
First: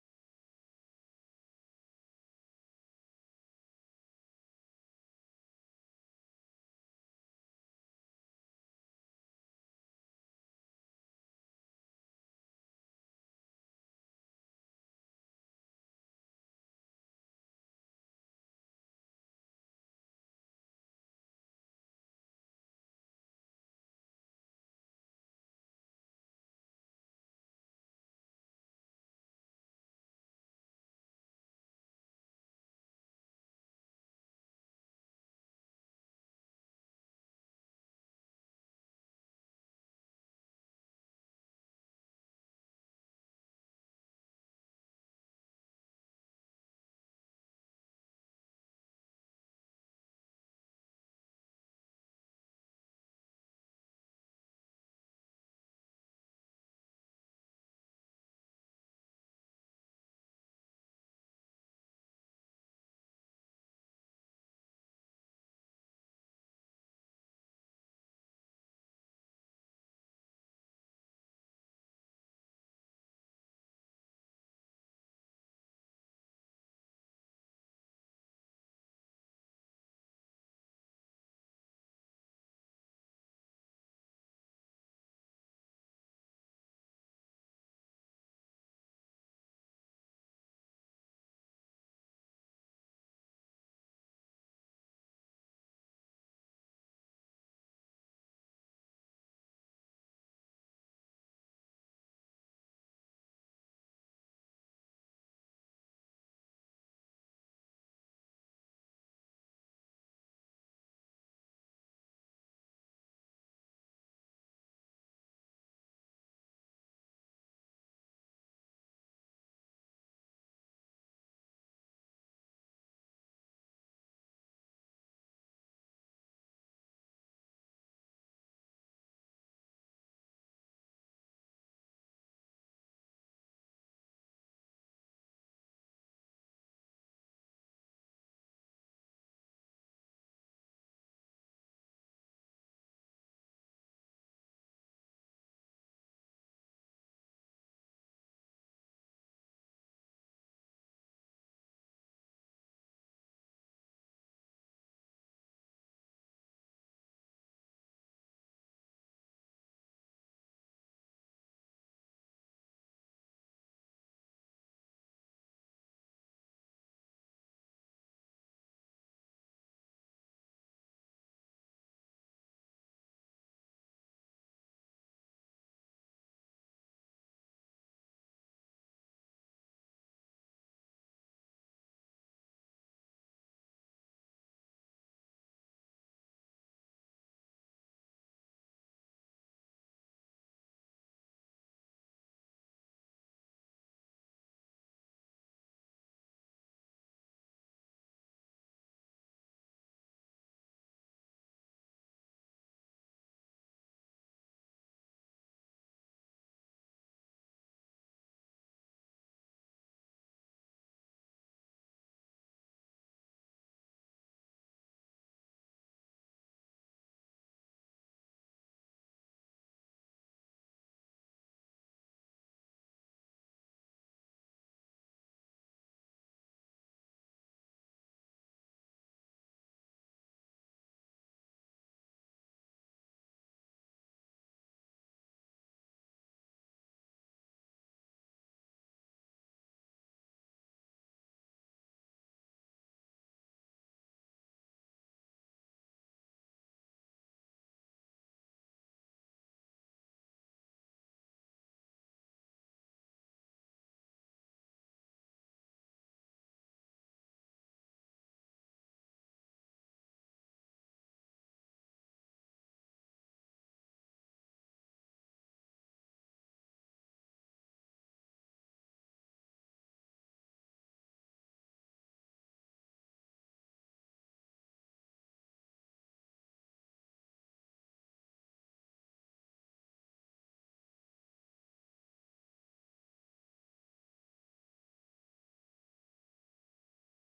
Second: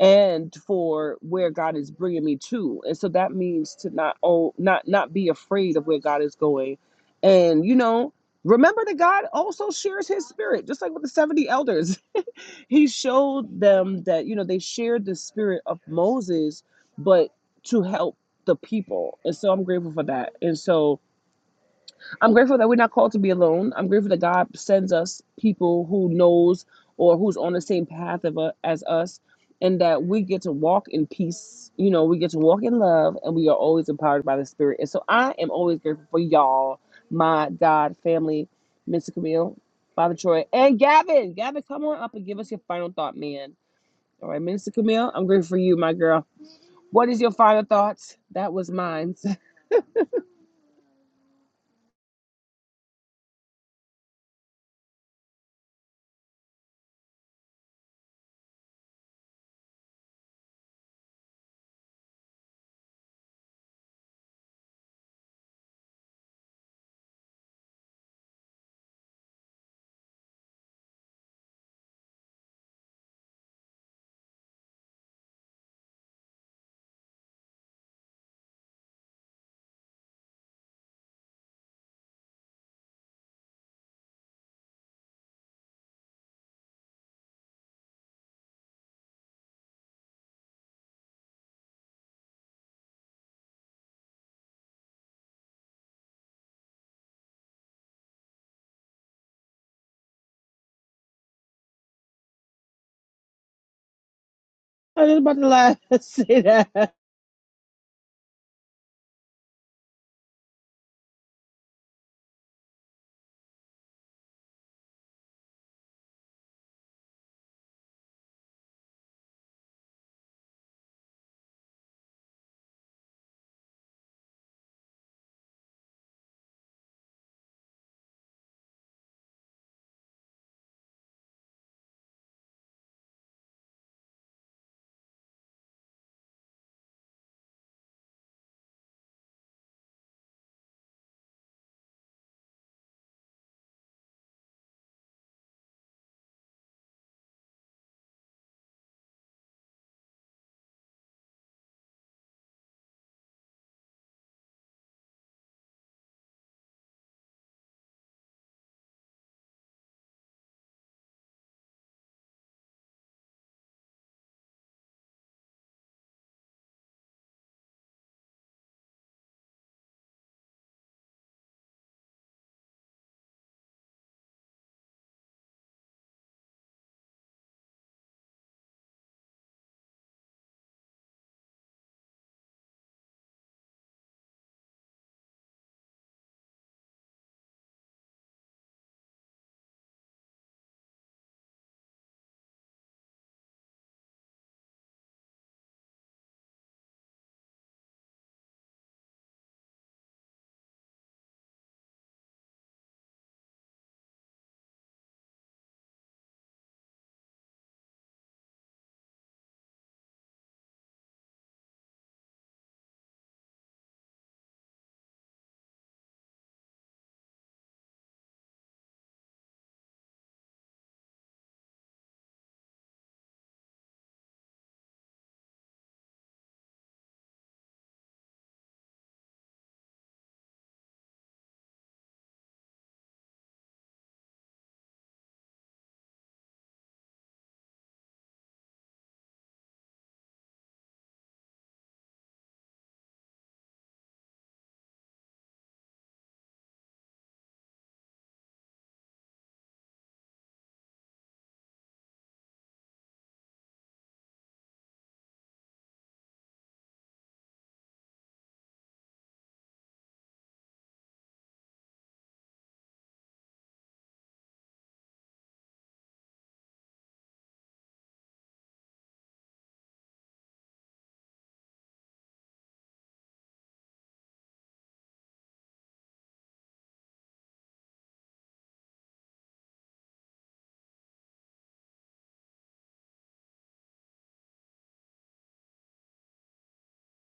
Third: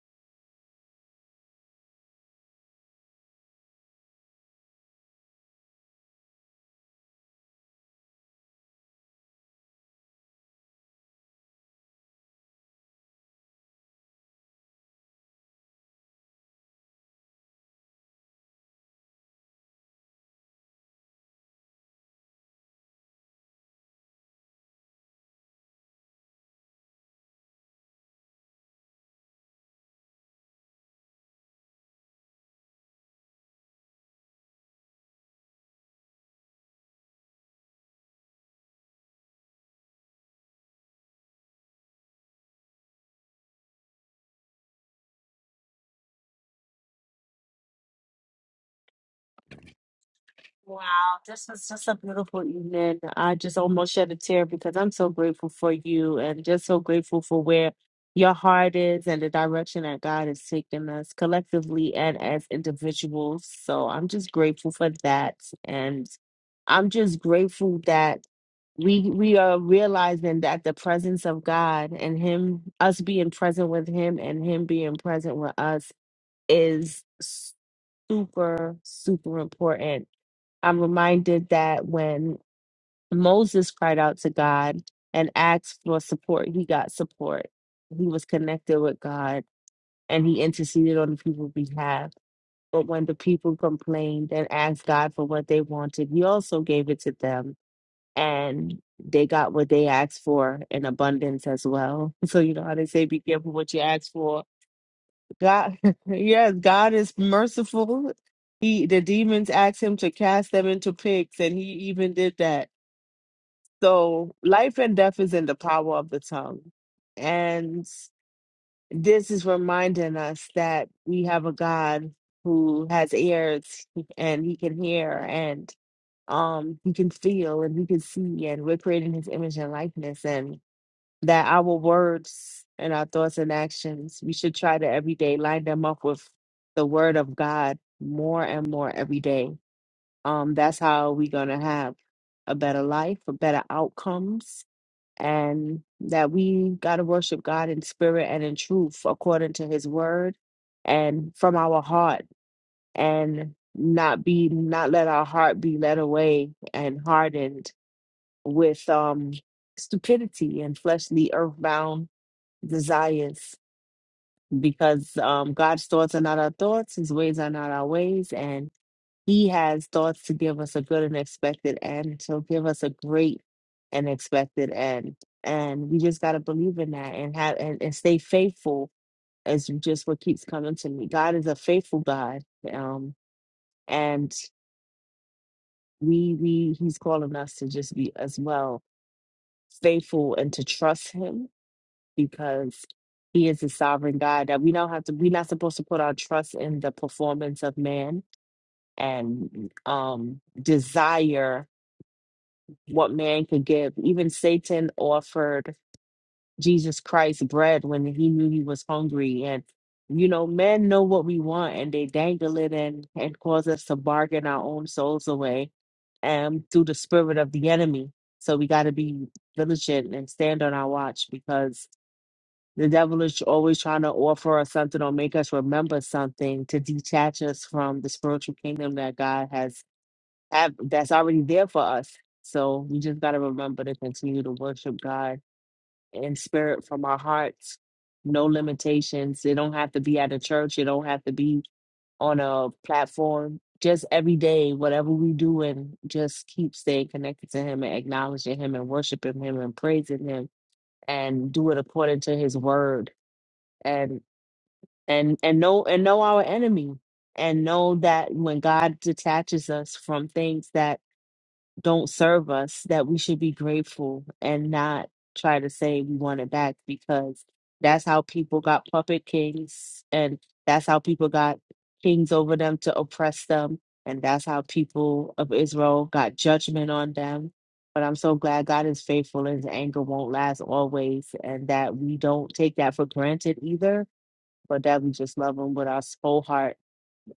S1: and for where God is bringing me to. And so that means to not oh not not be afraid of where God is going. And you know, remember that God also shares his spirit, just like with the 70 elders. [laughs] he showed them that you know they shared the spirit of Moses, but to help the people. And so I'm grateful for that. And so I'm grateful that we're not called to be alone. I'm grateful that God sends us people who knows or who's on the same path of u- as us, and that we get to walk in peace. You know, we get to walk in love, and we are always empowered by the Spirit. And so I am always grateful for y'all, my God family, Mr. Camille, Father Troy, and Gavin. Gavin, come on up and give us your final thought, man. All right, right, Mr. Camille, I'm grateful for you, my girl. What is your final thoughts? That was mine. [laughs]
S2: Wow, this was just a beautiful evening. I just almost shed a tear because I'm so grateful for you and just so grateful for where your heart is and the direction that God is taking us collectively and as individuals. So I'm just grateful for that. And I'm just grateful that we we are realizing that the presence of God and him us being present with him and him being present with us is super super important I'm reminded that when Moses cried out to God and asked for support, he got support. He was connected with God and he interceded on the people's behalf. But when the people complained and asked God for what they wanted, he also gave it to them. And they got what they asked for in abundance as well. [laughs] So, you know how they say, be careful what you ask for
S1: I was about to laugh.
S2: God, [laughs]
S1: [laughs] Say
S2: yes,
S1: that.
S2: God is merciful. He the demons asked him to cast them into pigs, and he even did that. So life and death is in the power of the tongue. And this is reminding us that we have a God who has ears and he can hear and um he can feel and he can see and we're created in his image and likeness and that our words and our thoughts and actions, we should try to every day line them up with the word of God more and more every day. Um, that's how we're gonna have a better life, for better outcomes, and that we gotta worship God in spirit and in truth according to his word and from our heart and not be not let our heart be led away and hardened with um stupidity and fleshly earthbound desires because um, God's thoughts are not our thoughts, His ways are not our ways, and He has thoughts to give us a good and expected end. He'll give us a great and expected end, and we just got to believe in that and have and, and stay faithful. Is just what keeps coming to me. God is a faithful God, um, and we we He's calling us to just be as well faithful and to trust Him because he is a sovereign God that we don't have to we're not supposed to put our trust in the performance of man and um desire what man could give. Even Satan offered Jesus Christ bread when he knew he was hungry and you know, men know what we want and they dangle it in and cause us to bargain our own souls away and through the spirit of the enemy. So we got to be diligent and stand on our watch because the devil is always trying to offer us something or make us remember something to detach us from the spiritual kingdom that God has have, that's already there for us. So we just got to remember to continue to worship God in spirit from our hearts. No limitations. It don't have to be at a church. It don't have to be on a platform. Just every day, whatever we do, and just keep staying connected to Him and acknowledging Him and worshiping Him and praising Him and do it according to His word and and know and know our enemy and know that when God detaches us from things that don't serve us that we should be grateful and not try to say we want it back because that's how people got puppet kings and that's how people got kings over them to oppress them and that's how people of Israel got judgment on them but I'm so glad God is faithful and his anger won't last always and that we don't take that for granted either but that we just love him with our whole heart.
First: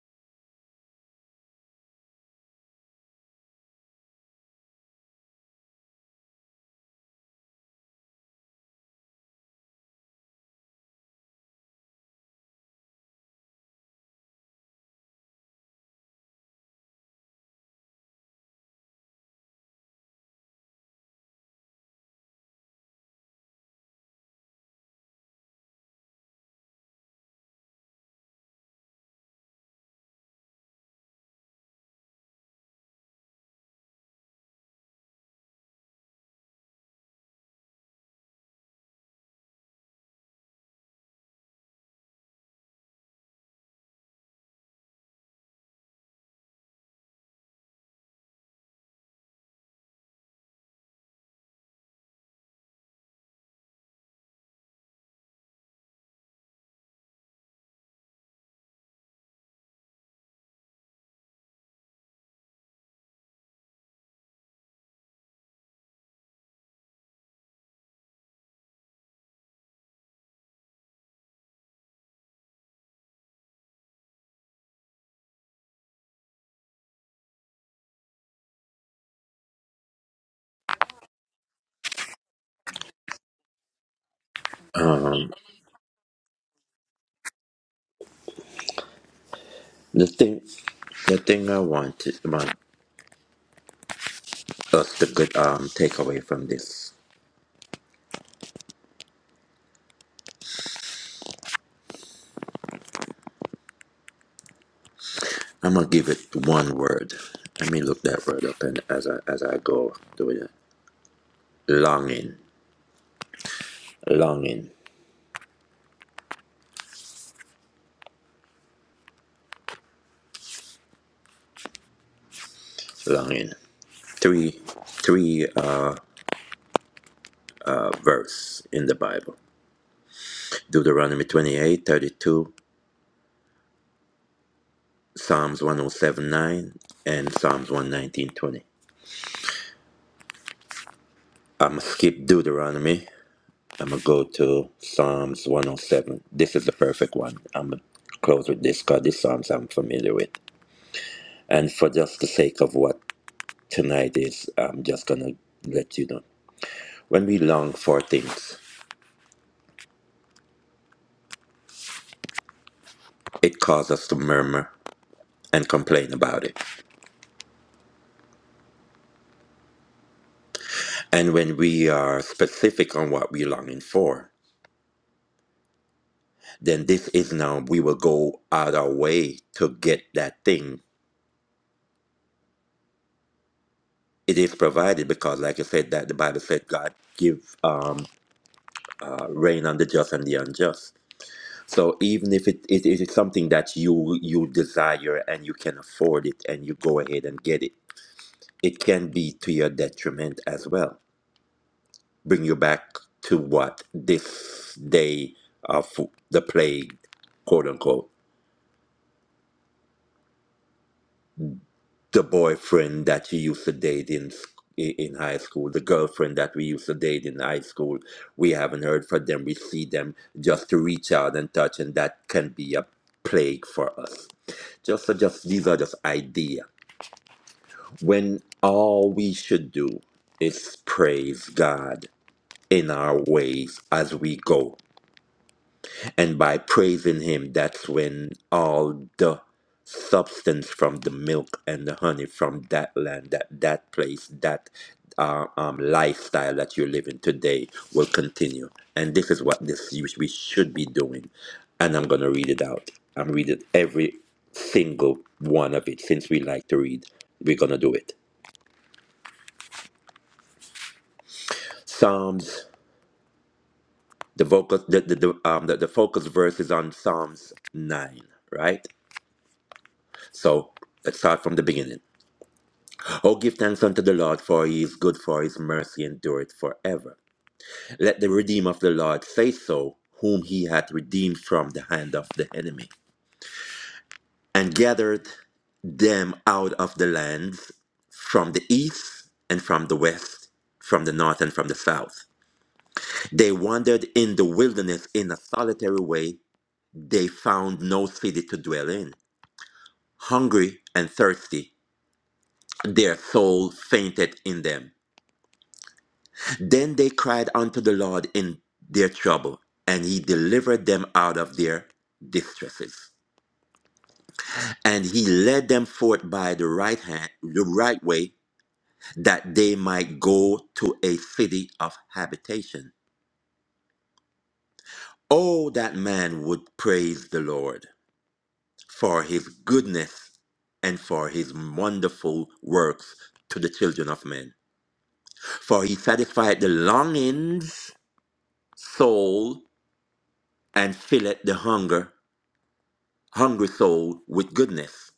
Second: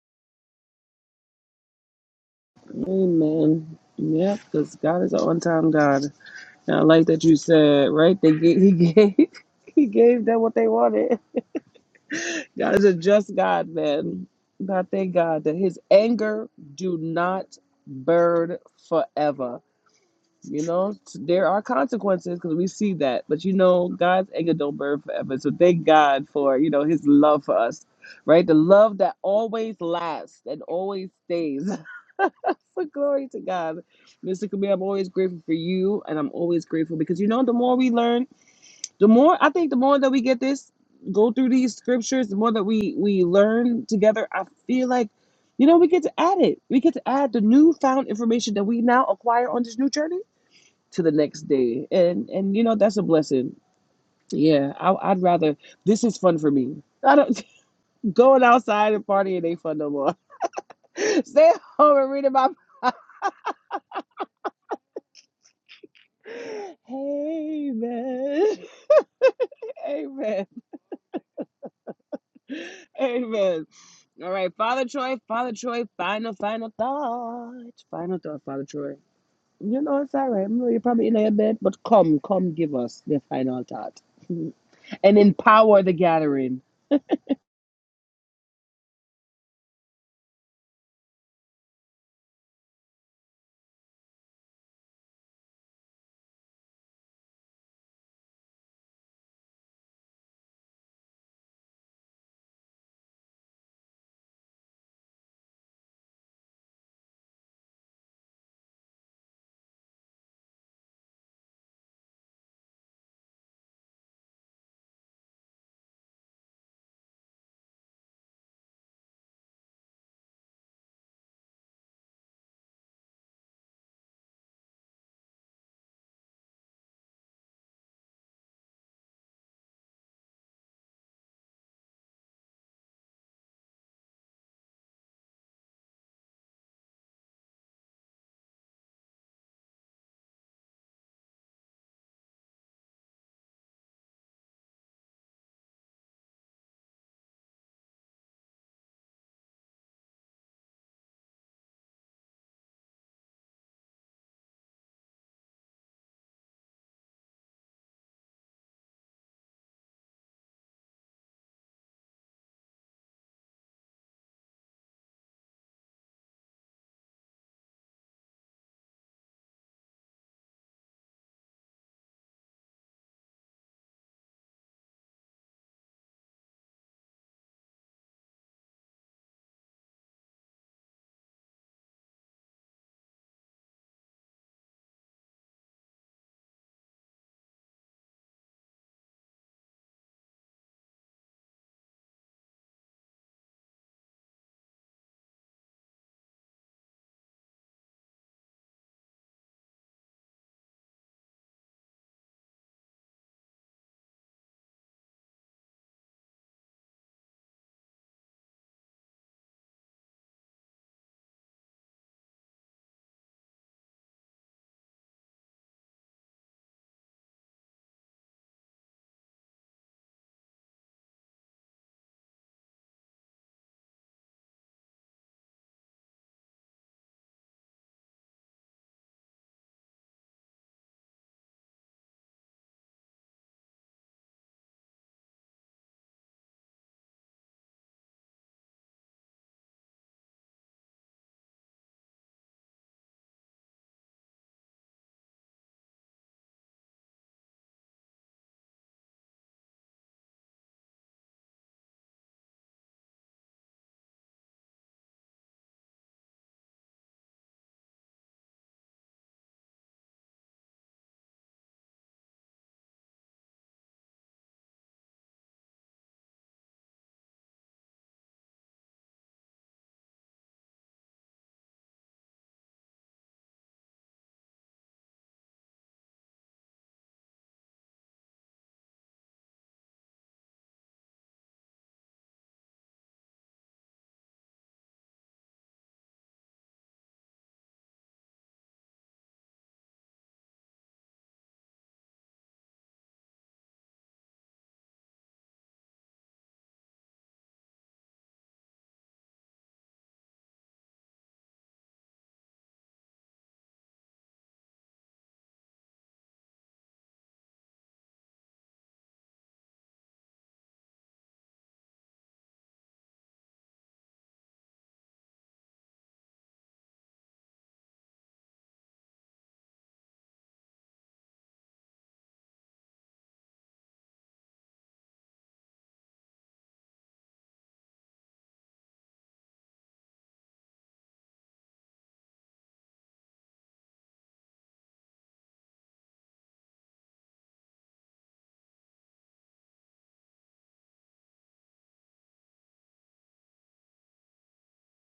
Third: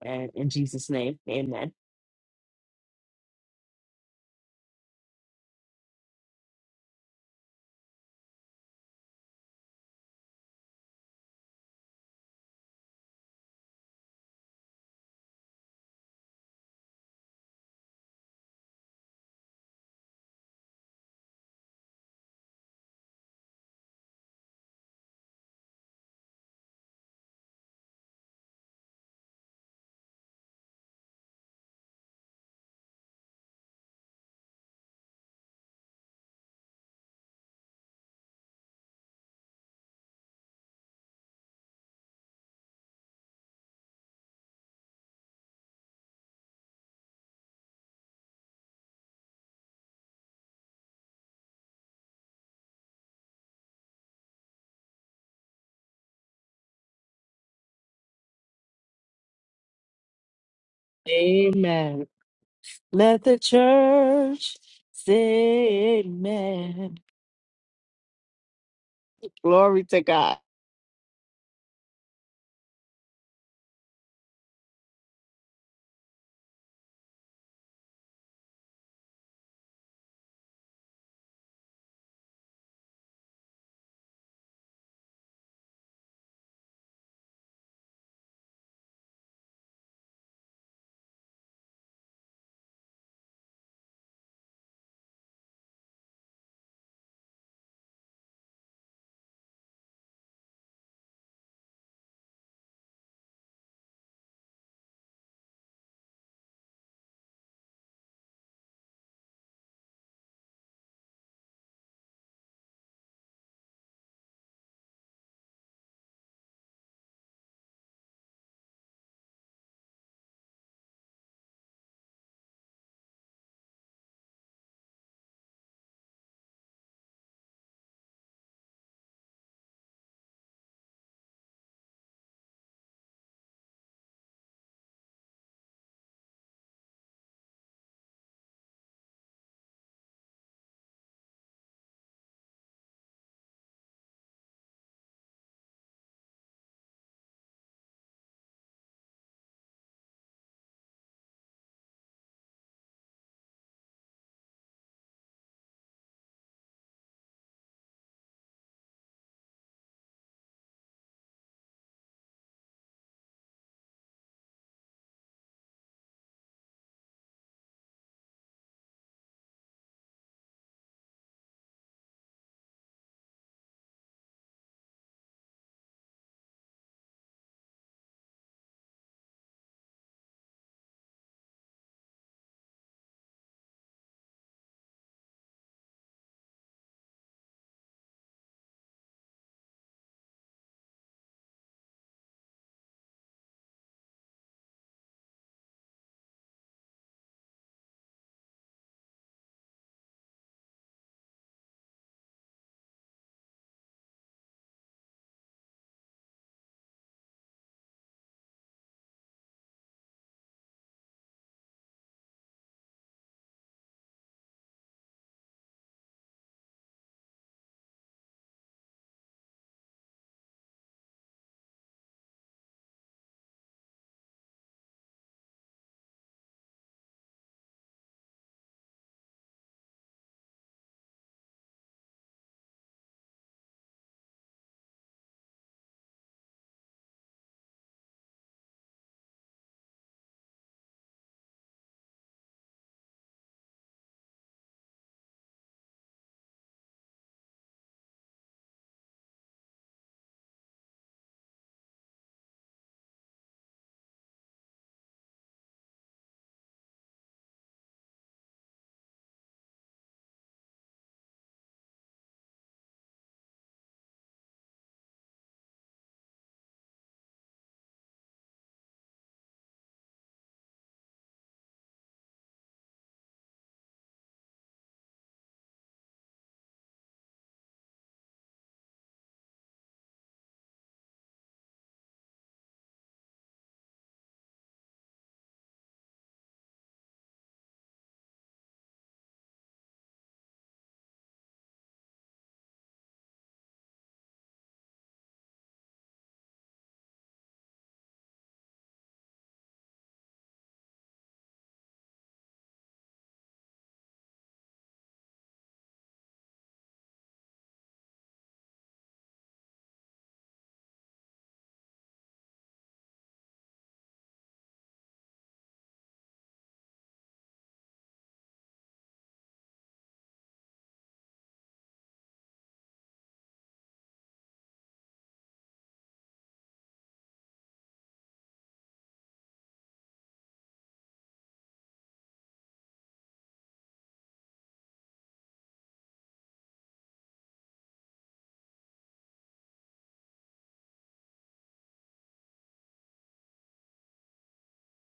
S2: And in Jesus' name, amen.
S1: Amen. Yep, because God is an on-time God. And I like that you said, right? They gave, he gave [laughs] he gave them what they wanted. [laughs] God is a just God, man. And I thank God that his anger do not burn forever. You know, there are consequences because we see that. But you know, God's anger don't burn forever. So thank God for, you know, his love for us. Right? The love that always lasts and always stays. [laughs] [laughs] But glory to God. Mr. Kabir, I'm always grateful for you and I'm always grateful because you know the more we learn, the more I think the more that we get this, go through these scriptures, the more that we we learn together, I feel like you know, we get to add it. We get to add the newfound information that we now acquire on this new journey to the next day. And and you know, that's a blessing. Yeah, I, I'd rather this is fun for me. I don't [laughs] going outside and partying ain't fun no more. [laughs] Stay home
S2: Amen.
S1: and reading my
S2: Let the church say amen.
S1: Amen. [laughs]
S2: Glory to God.
S1: Amen. Amen. All right, Father Troy, Father Troy, final, final thought. Final thought, Father Troy. You know, it's all right. Well, You're probably in there a bed, but come, come give us the final thought [laughs] and
S3: Um,
S1: empower the gathering.
S3: the thing, the thing I wanted, man. That's the good um, takeaway from this. I'm gonna give it one word. Let me look that word up and as I as I go do it. Longing, longing, longing. Three, three uh, uh, verse in the Bible: Deuteronomy 28, 32, Psalms 107, 9, and Psalms 11920 I'm gonna skip Deuteronomy. I'm gonna go to Psalms 107. This is the perfect one. I'm gonna close with this because this Psalms I'm familiar with. And for just the sake of what tonight is, I'm just going to let you know. When we long for things, it causes us to murmur and complain about it. And when we are specific on what we're longing for, then this is now we will go out our way to get that thing. It is provided because, like I said, that the Bible said God give um, uh, rain on the just and the unjust. So even if it, it, it is something that you you desire and you can afford it and you go ahead and get it it can be to your detriment as well. Bring you back to what this day of the plague, quote unquote, the boyfriend that you used to date in s- i- in high school, the girlfriend that we used to date in high school. We haven't heard from them. We see them just to reach out and touch, and that can be a plague for us. Just so just these are just idea. When all we should do is praise God in our ways as we go. And by praising Him, that's when all the substance from the milk and the honey from that land, that, that place, that uh, um, lifestyle that you're living today will continue. And this is what this you- we should be doing. And I'm going to read it out. I'm reading every single one of it since we like to read. We're going to do it. Psalms the focus, the the, the um the, the focus verse is on Psalms nine, right? So let's start from the beginning. Oh give thanks unto the Lord for he is good for his mercy endureth forever. Let the redeemer of the Lord say so, whom he hath redeemed from the hand of the enemy, and gathered them out of the lands from the east and from the west, from the north and from the south. They wandered in the wilderness in a solitary way. They found no city to dwell in. hungry and thirsty. Their soul fainted in them. Then they cried unto the Lord in their trouble, and he delivered them out of their distresses. And he led them forth by the right hand, the right way, that they might go to a city of habitation. Oh, that man would praise the Lord for his goodness and for his wonderful works to the children of men. For he satisfied the longings soul and filleth the hunger, hungry soul with goodness.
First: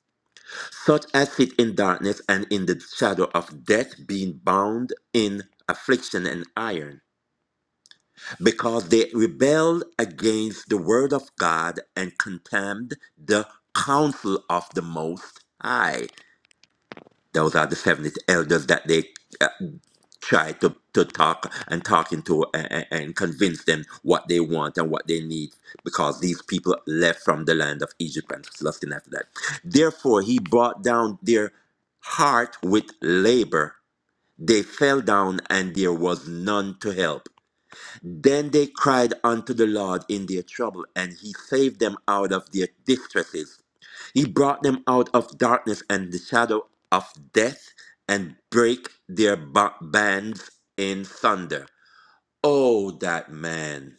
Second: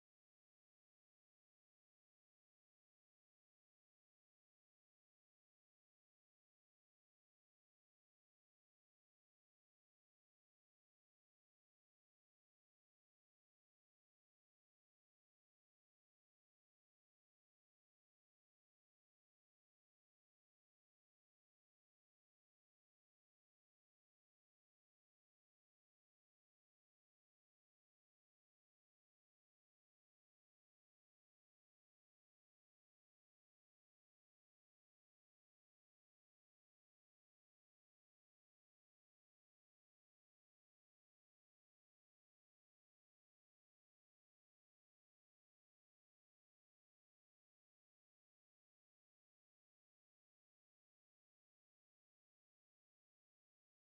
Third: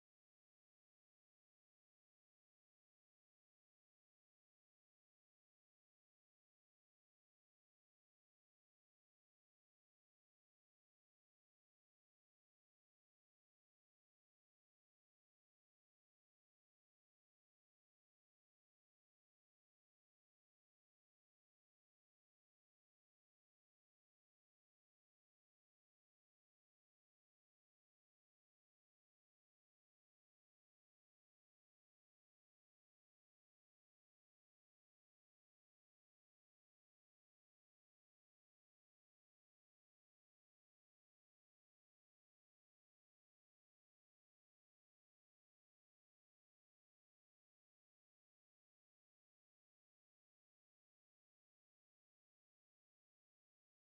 S3: Such as sit in darkness and in the shadow of death, being bound in affliction and iron, because they rebelled against the word of God and contemned the counsel of the Most High. Those are the 70 elders that they uh, try to, to talk and talking to and, and convince them what they want and what they need because these people left from the land of Egypt and lusting after that. Therefore, he brought down their heart with labor. They fell down and there was none to help. Then they cried unto the Lord in their trouble, and he saved them out of their distresses. He brought them out of darkness and the shadow of death and break their ba- bands in thunder. Oh, that man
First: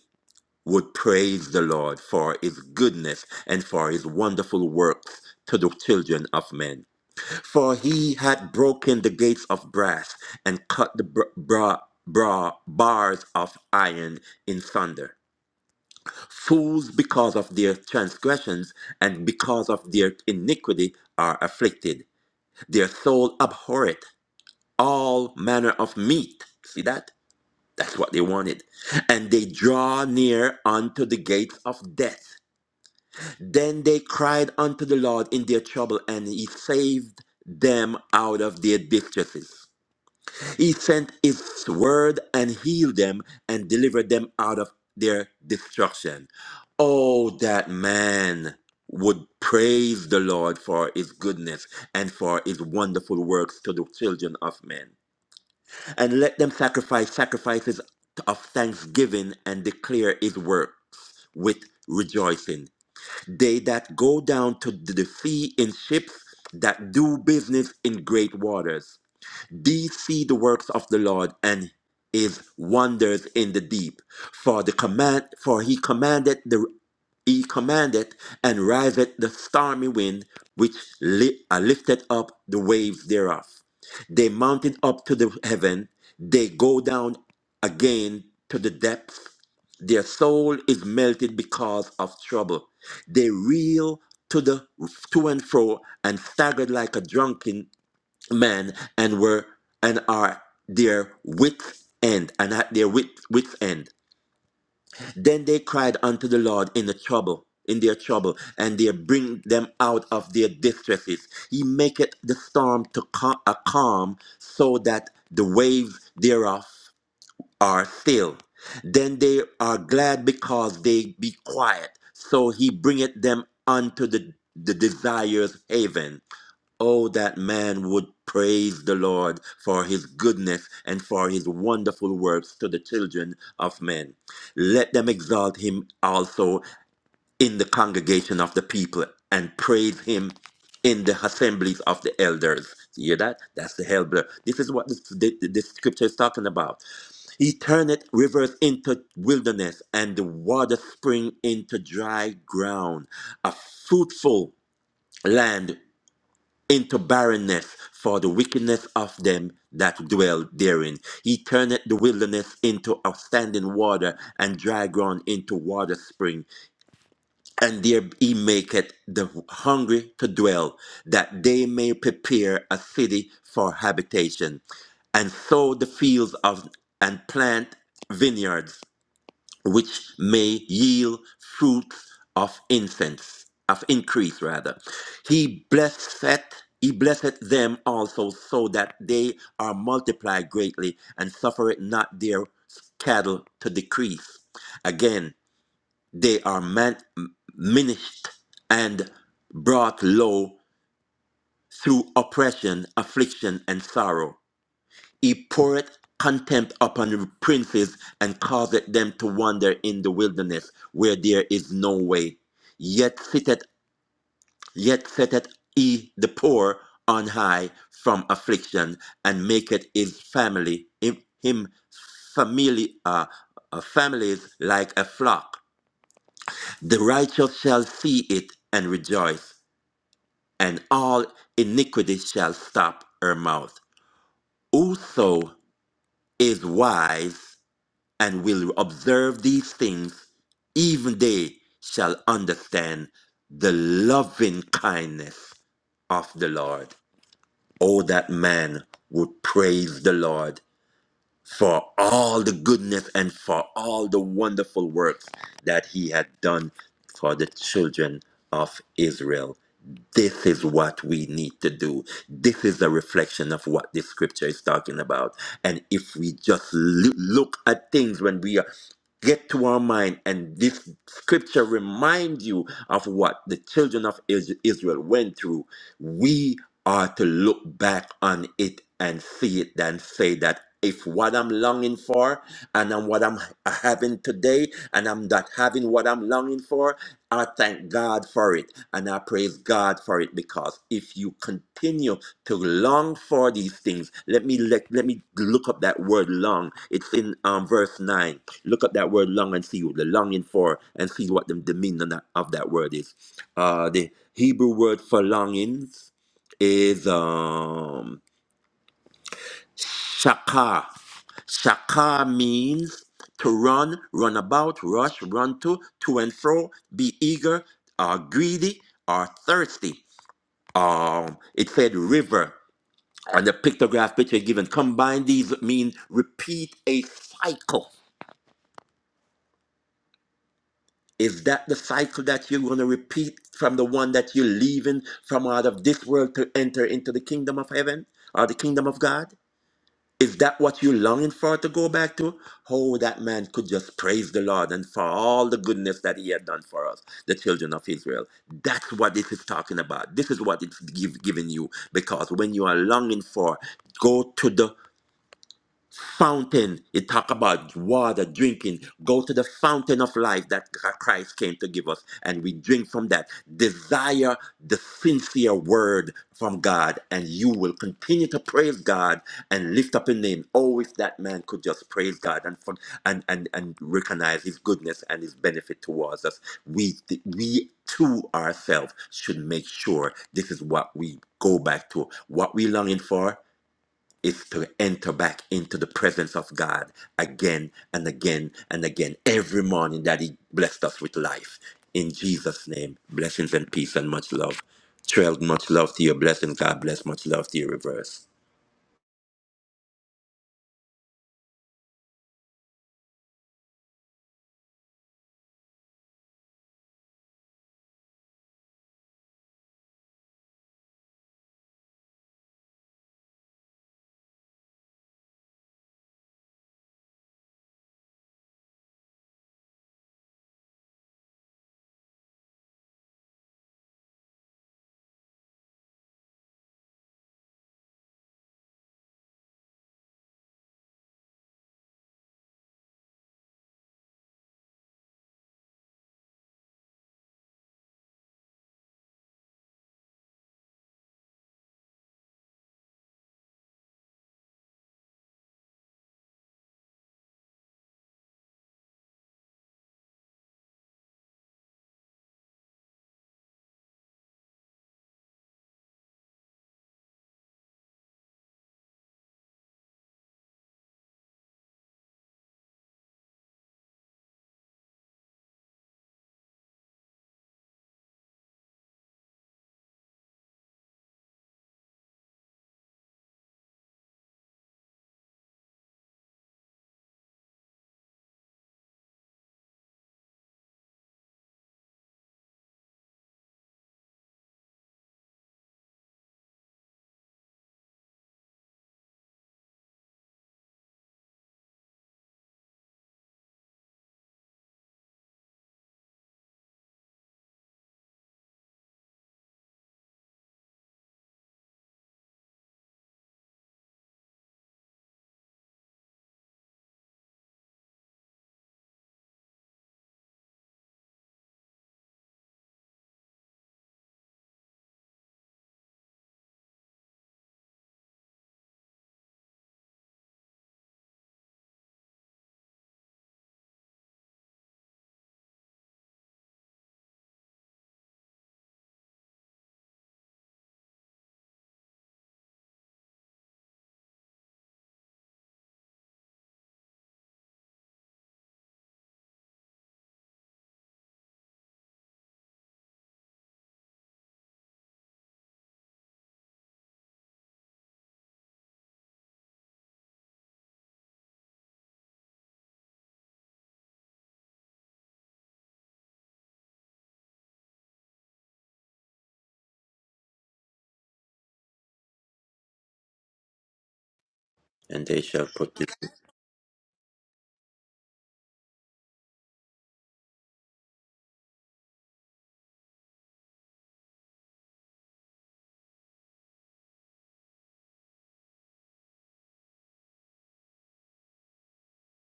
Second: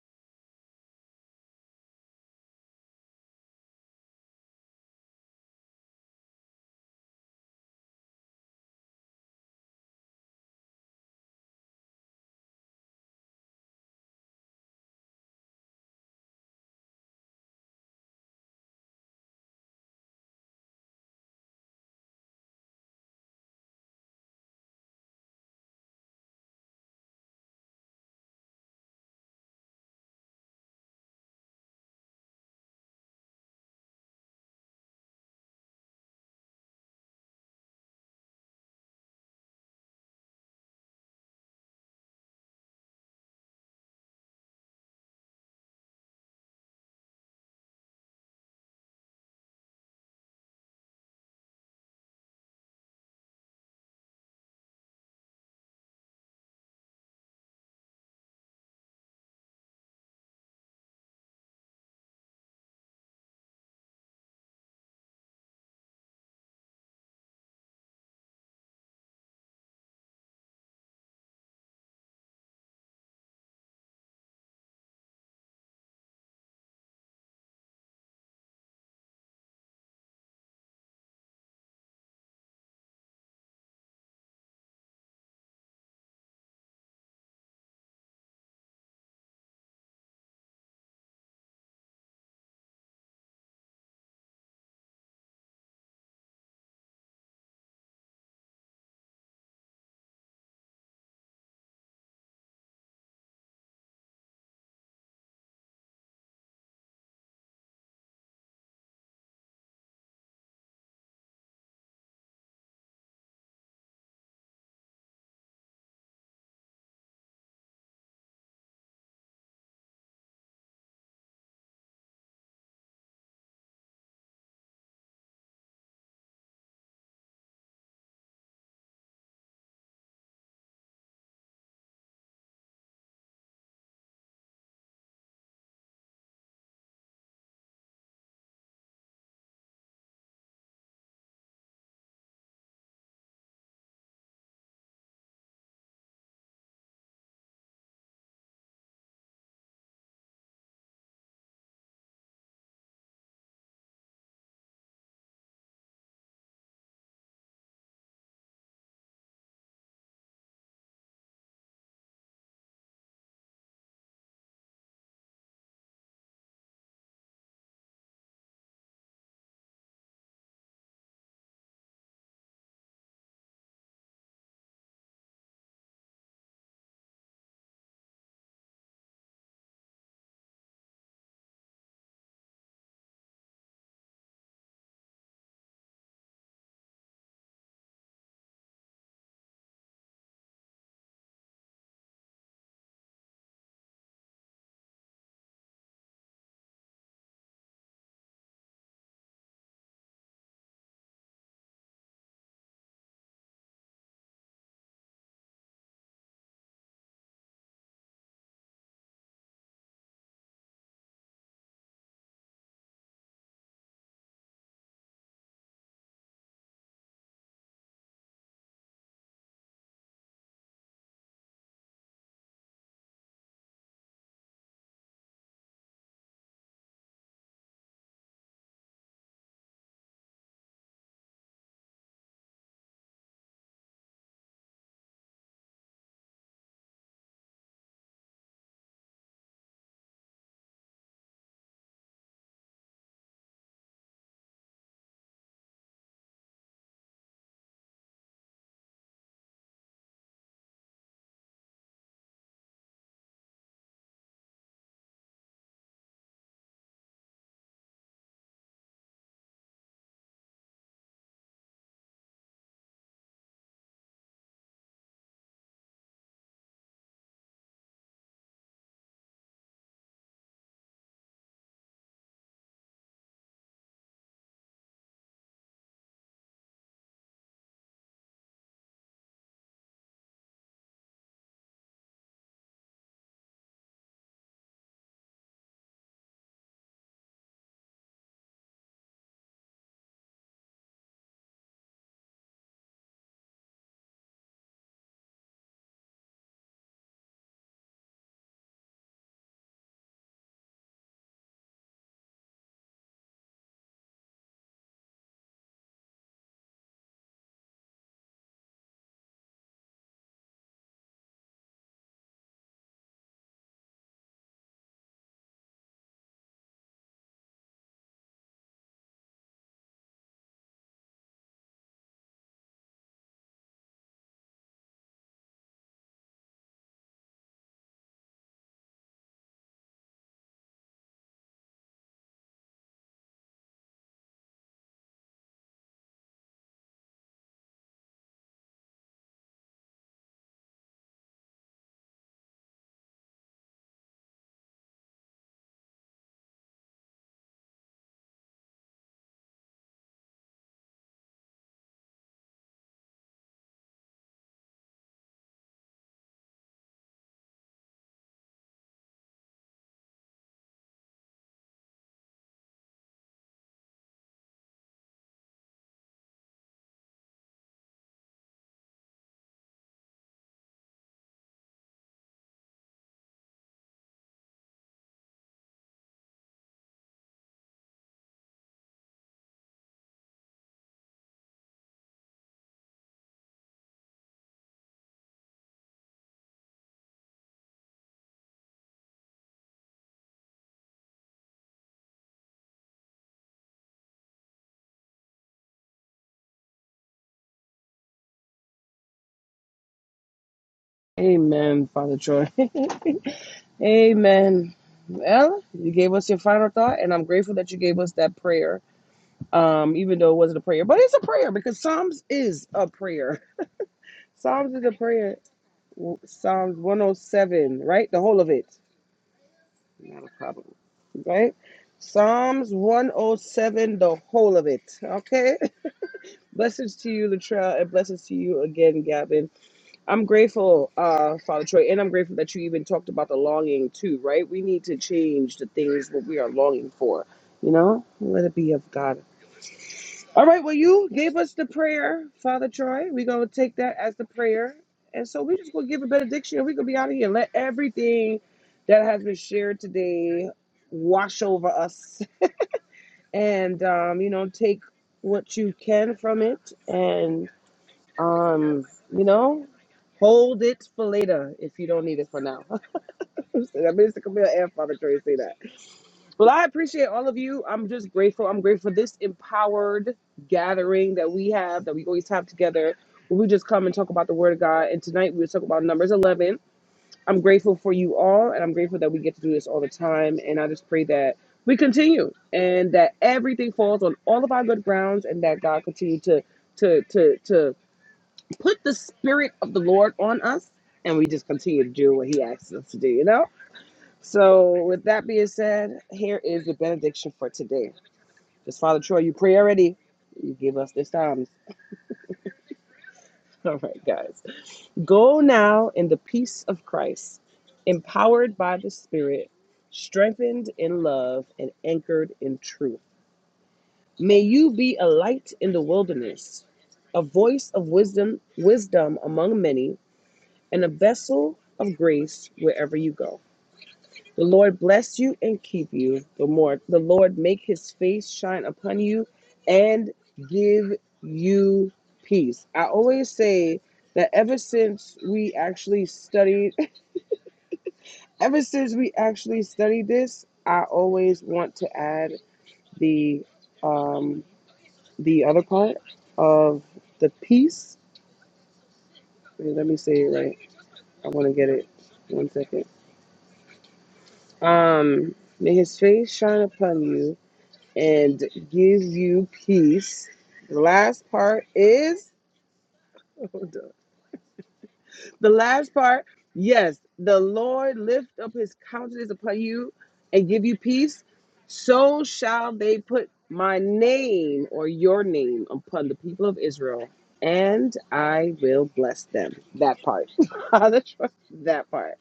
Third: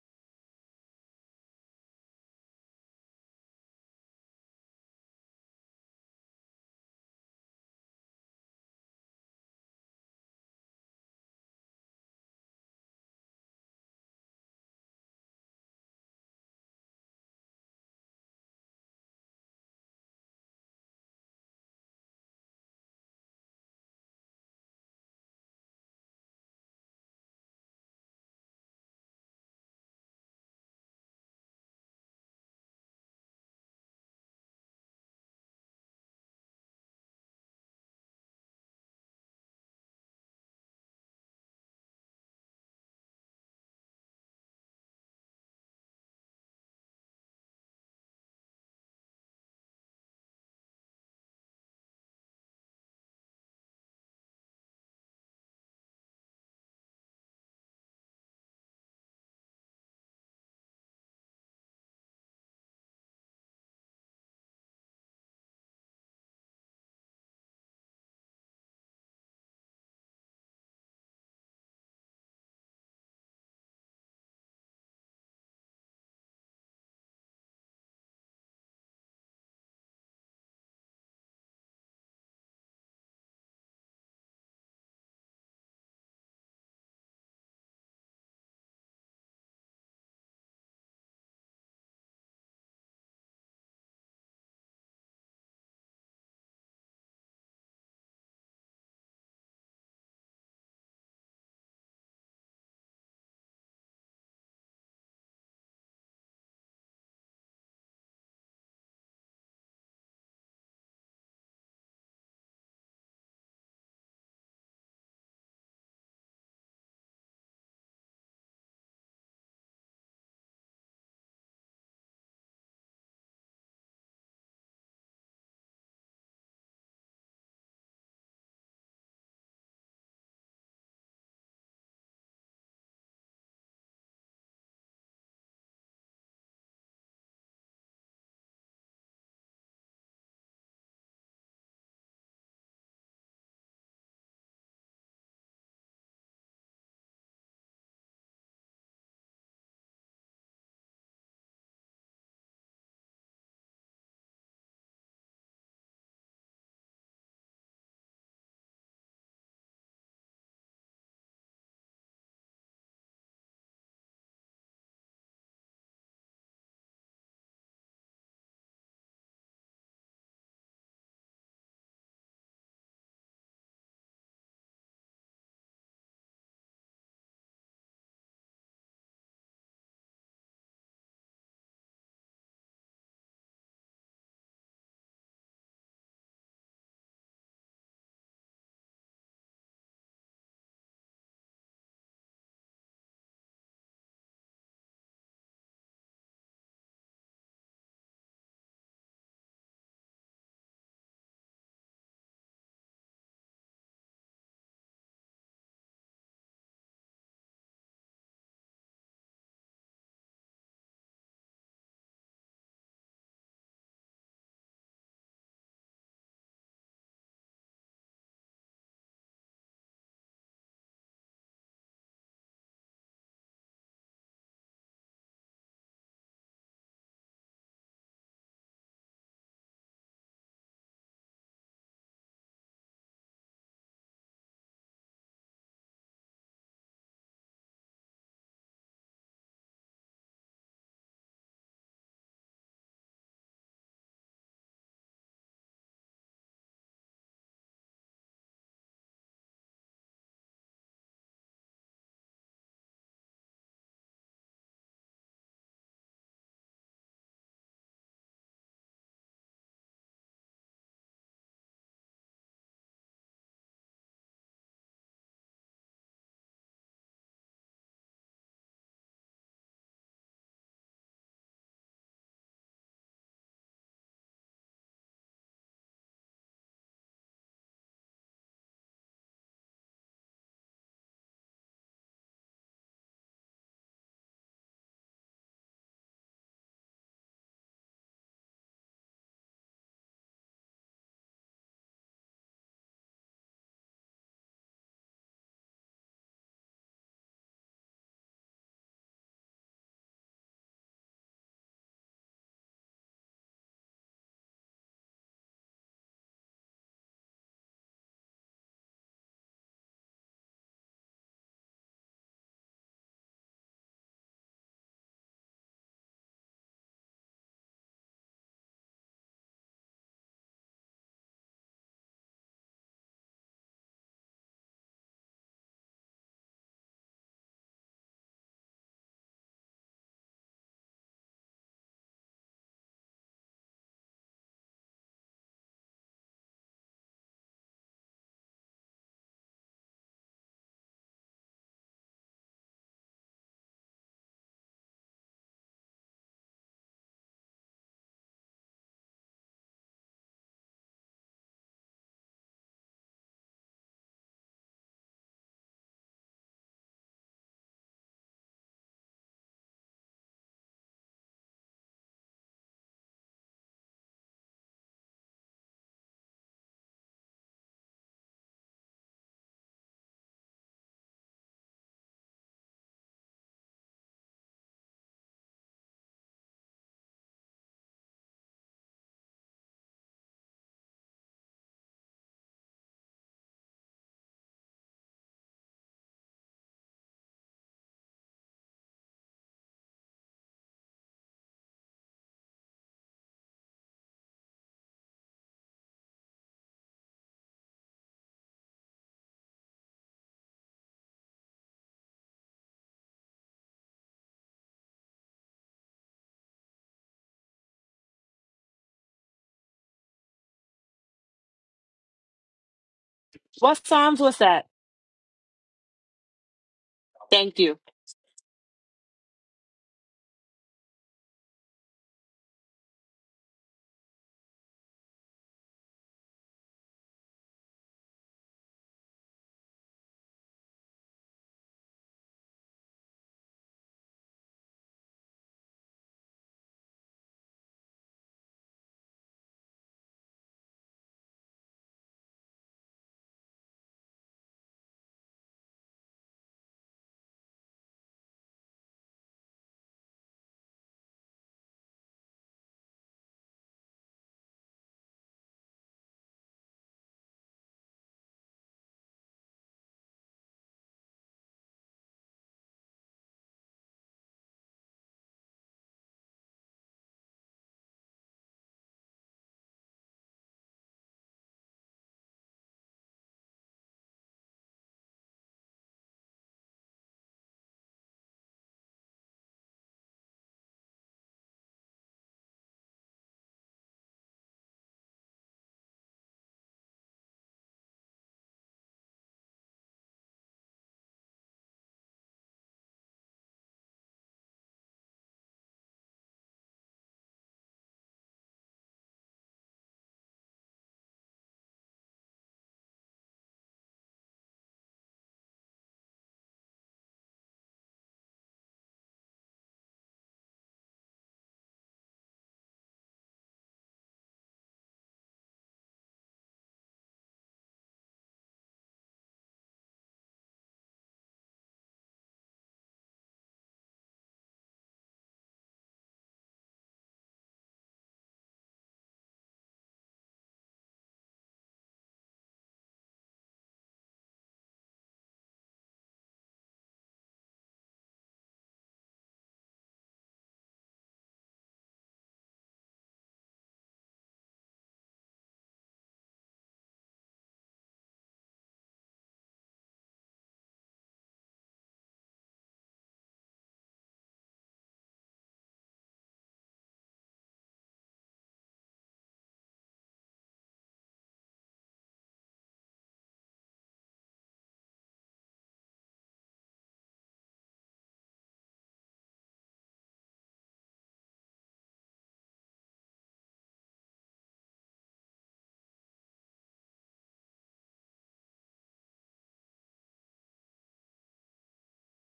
S3: would praise the Lord for his goodness and for his wonderful works to the children of men. For he had broken the gates of brass and cut the br- bra- bra- bars of iron in thunder. Fools, because of their transgressions and because of their iniquity, are afflicted their soul abhorreth all manner of meat. See that? That's what they wanted. And they draw near unto the gates of death. Then they cried unto the Lord in their trouble, and he saved them out of their distresses. He sent his word and healed them and delivered them out of their destruction. Oh, that man would praise the Lord for his goodness and for his wonderful works to the children of men. And let them sacrifice sacrifices of thanksgiving and declare his works with rejoicing. They that go down to the sea in ships that do business in great waters these see the works of the Lord and his wonders in the deep. For the command for he commanded the he commanded and riseth the stormy wind, which li- uh, lifted up the waves thereof. They mounted up to the heaven, they go down again to the depths. Their soul is melted because of trouble. They reel to the to and fro and staggered like a drunken men and were and are their wits end and at their wit, wits end then they cried unto the lord in the trouble in their trouble and they bring them out of their distresses he maketh the storm to ca- a calm so that the waves thereof are still then they are glad because they be quiet so he bringeth them unto the, the desires haven Oh, that man would praise the Lord for his goodness and for his wonderful works to the children of men. Let them exalt him also in the congregation of the people and praise him in the assemblies of the elders. You hear that? That's the elder. This is what this, the, the scripture is talking about. He turneth rivers into wilderness and the water spring into dry ground, a fruitful land into barrenness for the wickedness of them that dwell therein. He turneth the wilderness into outstanding water, and dry ground into water spring. And there he maketh the hungry to dwell, that they may prepare a city for habitation, and sow the fields of and plant vineyards which may yield fruits of incense, of increase rather. He blesseth he blesseth them also so that they are multiplied greatly and suffereth not their cattle to decrease. Again, they are man, minished and brought low through oppression, affliction, and sorrow. He poureth contempt upon the princes and causeth them to wander in the wilderness where there is no way. Yet sitteth, yet setteth he the poor on high from affliction and maketh his family him, him family uh, uh, families like a flock. The righteous shall see it and rejoice, and all iniquity shall stop her mouth. Whoso is wise and will observe these things, even they shall understand the loving kindness of the Lord. Oh, that man would praise the Lord for all the goodness and for all the wonderful works that he had done for the children of Israel. This is what we need to do. This is a reflection of what this scripture is talking about. And if we just loo- look at things when we are get to our mind and this scripture reminds you of what the children of Is- israel went through we are to look back on it and see it and say that if what I'm longing for and I'm what I'm having today and I'm not having what I'm longing for, I thank God for it and I praise God for it because if you continue to long for these things, let me let, let me look up that word long. It's in um, verse 9. Look up that word long and see what the longing for and see what the, the meaning of that of that word is. Uh, the Hebrew word for longing is um shaka. Shaka means to run, run about, rush, run to, to and fro, be eager, uh, greedy, or thirsty. Um, it said river on the pictograph picture given. Combine these mean repeat a cycle. Is that the cycle that you're going to repeat from the one that you're leaving from out of this world to enter into the kingdom of heaven or the kingdom of God? Is that what you're longing for to go back to? Oh, that man could just praise the Lord and for all the goodness that he had done for us, the children of Israel. That's what this is talking about. This is what it's give, giving you. Because when you are longing for, go to the fountain. It talk about water, drinking. Go to the fountain of life that Christ came to give us, and we drink from that. Desire the sincere word from God, and you will continue to praise God and lift up His name. Oh, if that man could just praise God and for, and and and recognize His goodness and His benefit towards us. We we to ourselves should make sure this is what we go back to what we longing for is to enter back into the presence of God again and again and again every morning that He blessed us with life. In Jesus' name, blessings and peace and much love. Trail, much love to your blessings. God bless, much love to your reverse.
S1: Amen, Father Troy. [laughs] Amen. Well, you gave us your final thought, and I'm grateful that you gave us that prayer. Um, even though it wasn't a prayer, but it's a prayer because Psalms is a prayer.
S2: What Psalms was that?
S1: Psalms is a prayer. W- Psalms
S2: Thank you.
S1: 107, right? The whole of it. Not a problem. Right? Psalms 107, the whole of it. Okay? [laughs] Blessings to you, Latrell, and blessings to you again, Gavin. I'm grateful, uh, Father Troy, and I'm grateful that you even talked about the longing too, right? We need to change the things that we are longing for, you know? Let it be of God All right, well, you gave us the prayer, Father Troy. We're going to take that as the prayer. And so we're just going to give a benediction and we're going to be out of here. Let everything that has been shared today wash over us and, um, you know, take what you can from it and, um, you know, hold it for later if you don't need it for now. That Minister Camille and Father Troy say that. Well, I appreciate all of you. I'm just grateful. I'm grateful for this empowered gathering that we have, that we always have together. Where we just come and talk about the Word of God. And tonight we will talk about Numbers 11. I'm grateful for you all, and I'm grateful that we get to do this all the time. And I just pray that we continue, and that everything falls on all of our good grounds, and that God continue to to to to put the Spirit of the Lord on us, and we just continue to do what He asks us to do. You know. So, with that being said, here is the benediction for today. Because Father Troy, you pray already. You give us this time. [laughs] All right, guys. Go now in the peace of Christ, empowered by the Spirit, strengthened in love, and anchored in truth. May you be a light in the wilderness, a voice of wisdom, wisdom among many, and a vessel of grace wherever you go. The Lord bless you and keep you. The more the Lord make his face shine upon you and give you peace. I always say that ever since we actually studied [laughs] ever since we actually studied this, I always want to add the um the other part of the peace. Wait, Let me say it right. I want to get it. One second. Um may his face shine upon you and gives you peace. The last part is [laughs] hold on.
S3: And they shall
S1: the
S3: put
S1: last
S3: this
S1: part. Yes, the Lord lift up his countenance upon you and give you peace. So shall they put my name or your name upon the people of Israel, and I will bless them. That part. [laughs] that part.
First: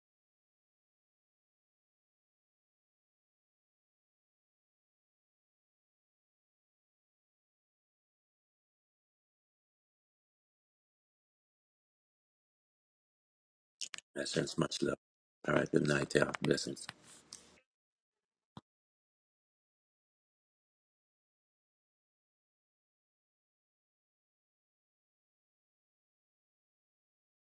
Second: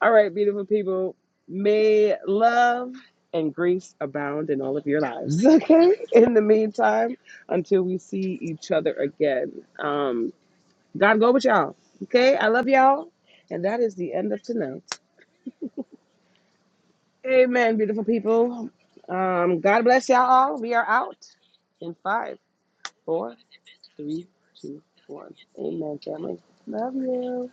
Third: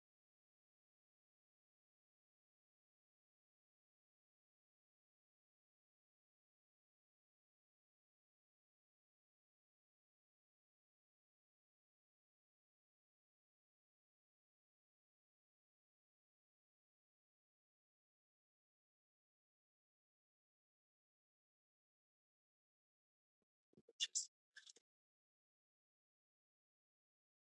S1: All right, beautiful people. May love and grace abound in all of your lives. [laughs] Okay. In the meantime, until we see each other again, um, God go with y'all. Okay. I love y'all. And that is the
S3: in
S1: end of
S3: essence,
S1: tonight.
S3: much love. All right, good night, y'all. Blessings.
S1: Amen, beautiful people. Um, God bless y'all all. We are out in five, four, three, two, one. Amen, family. Love you.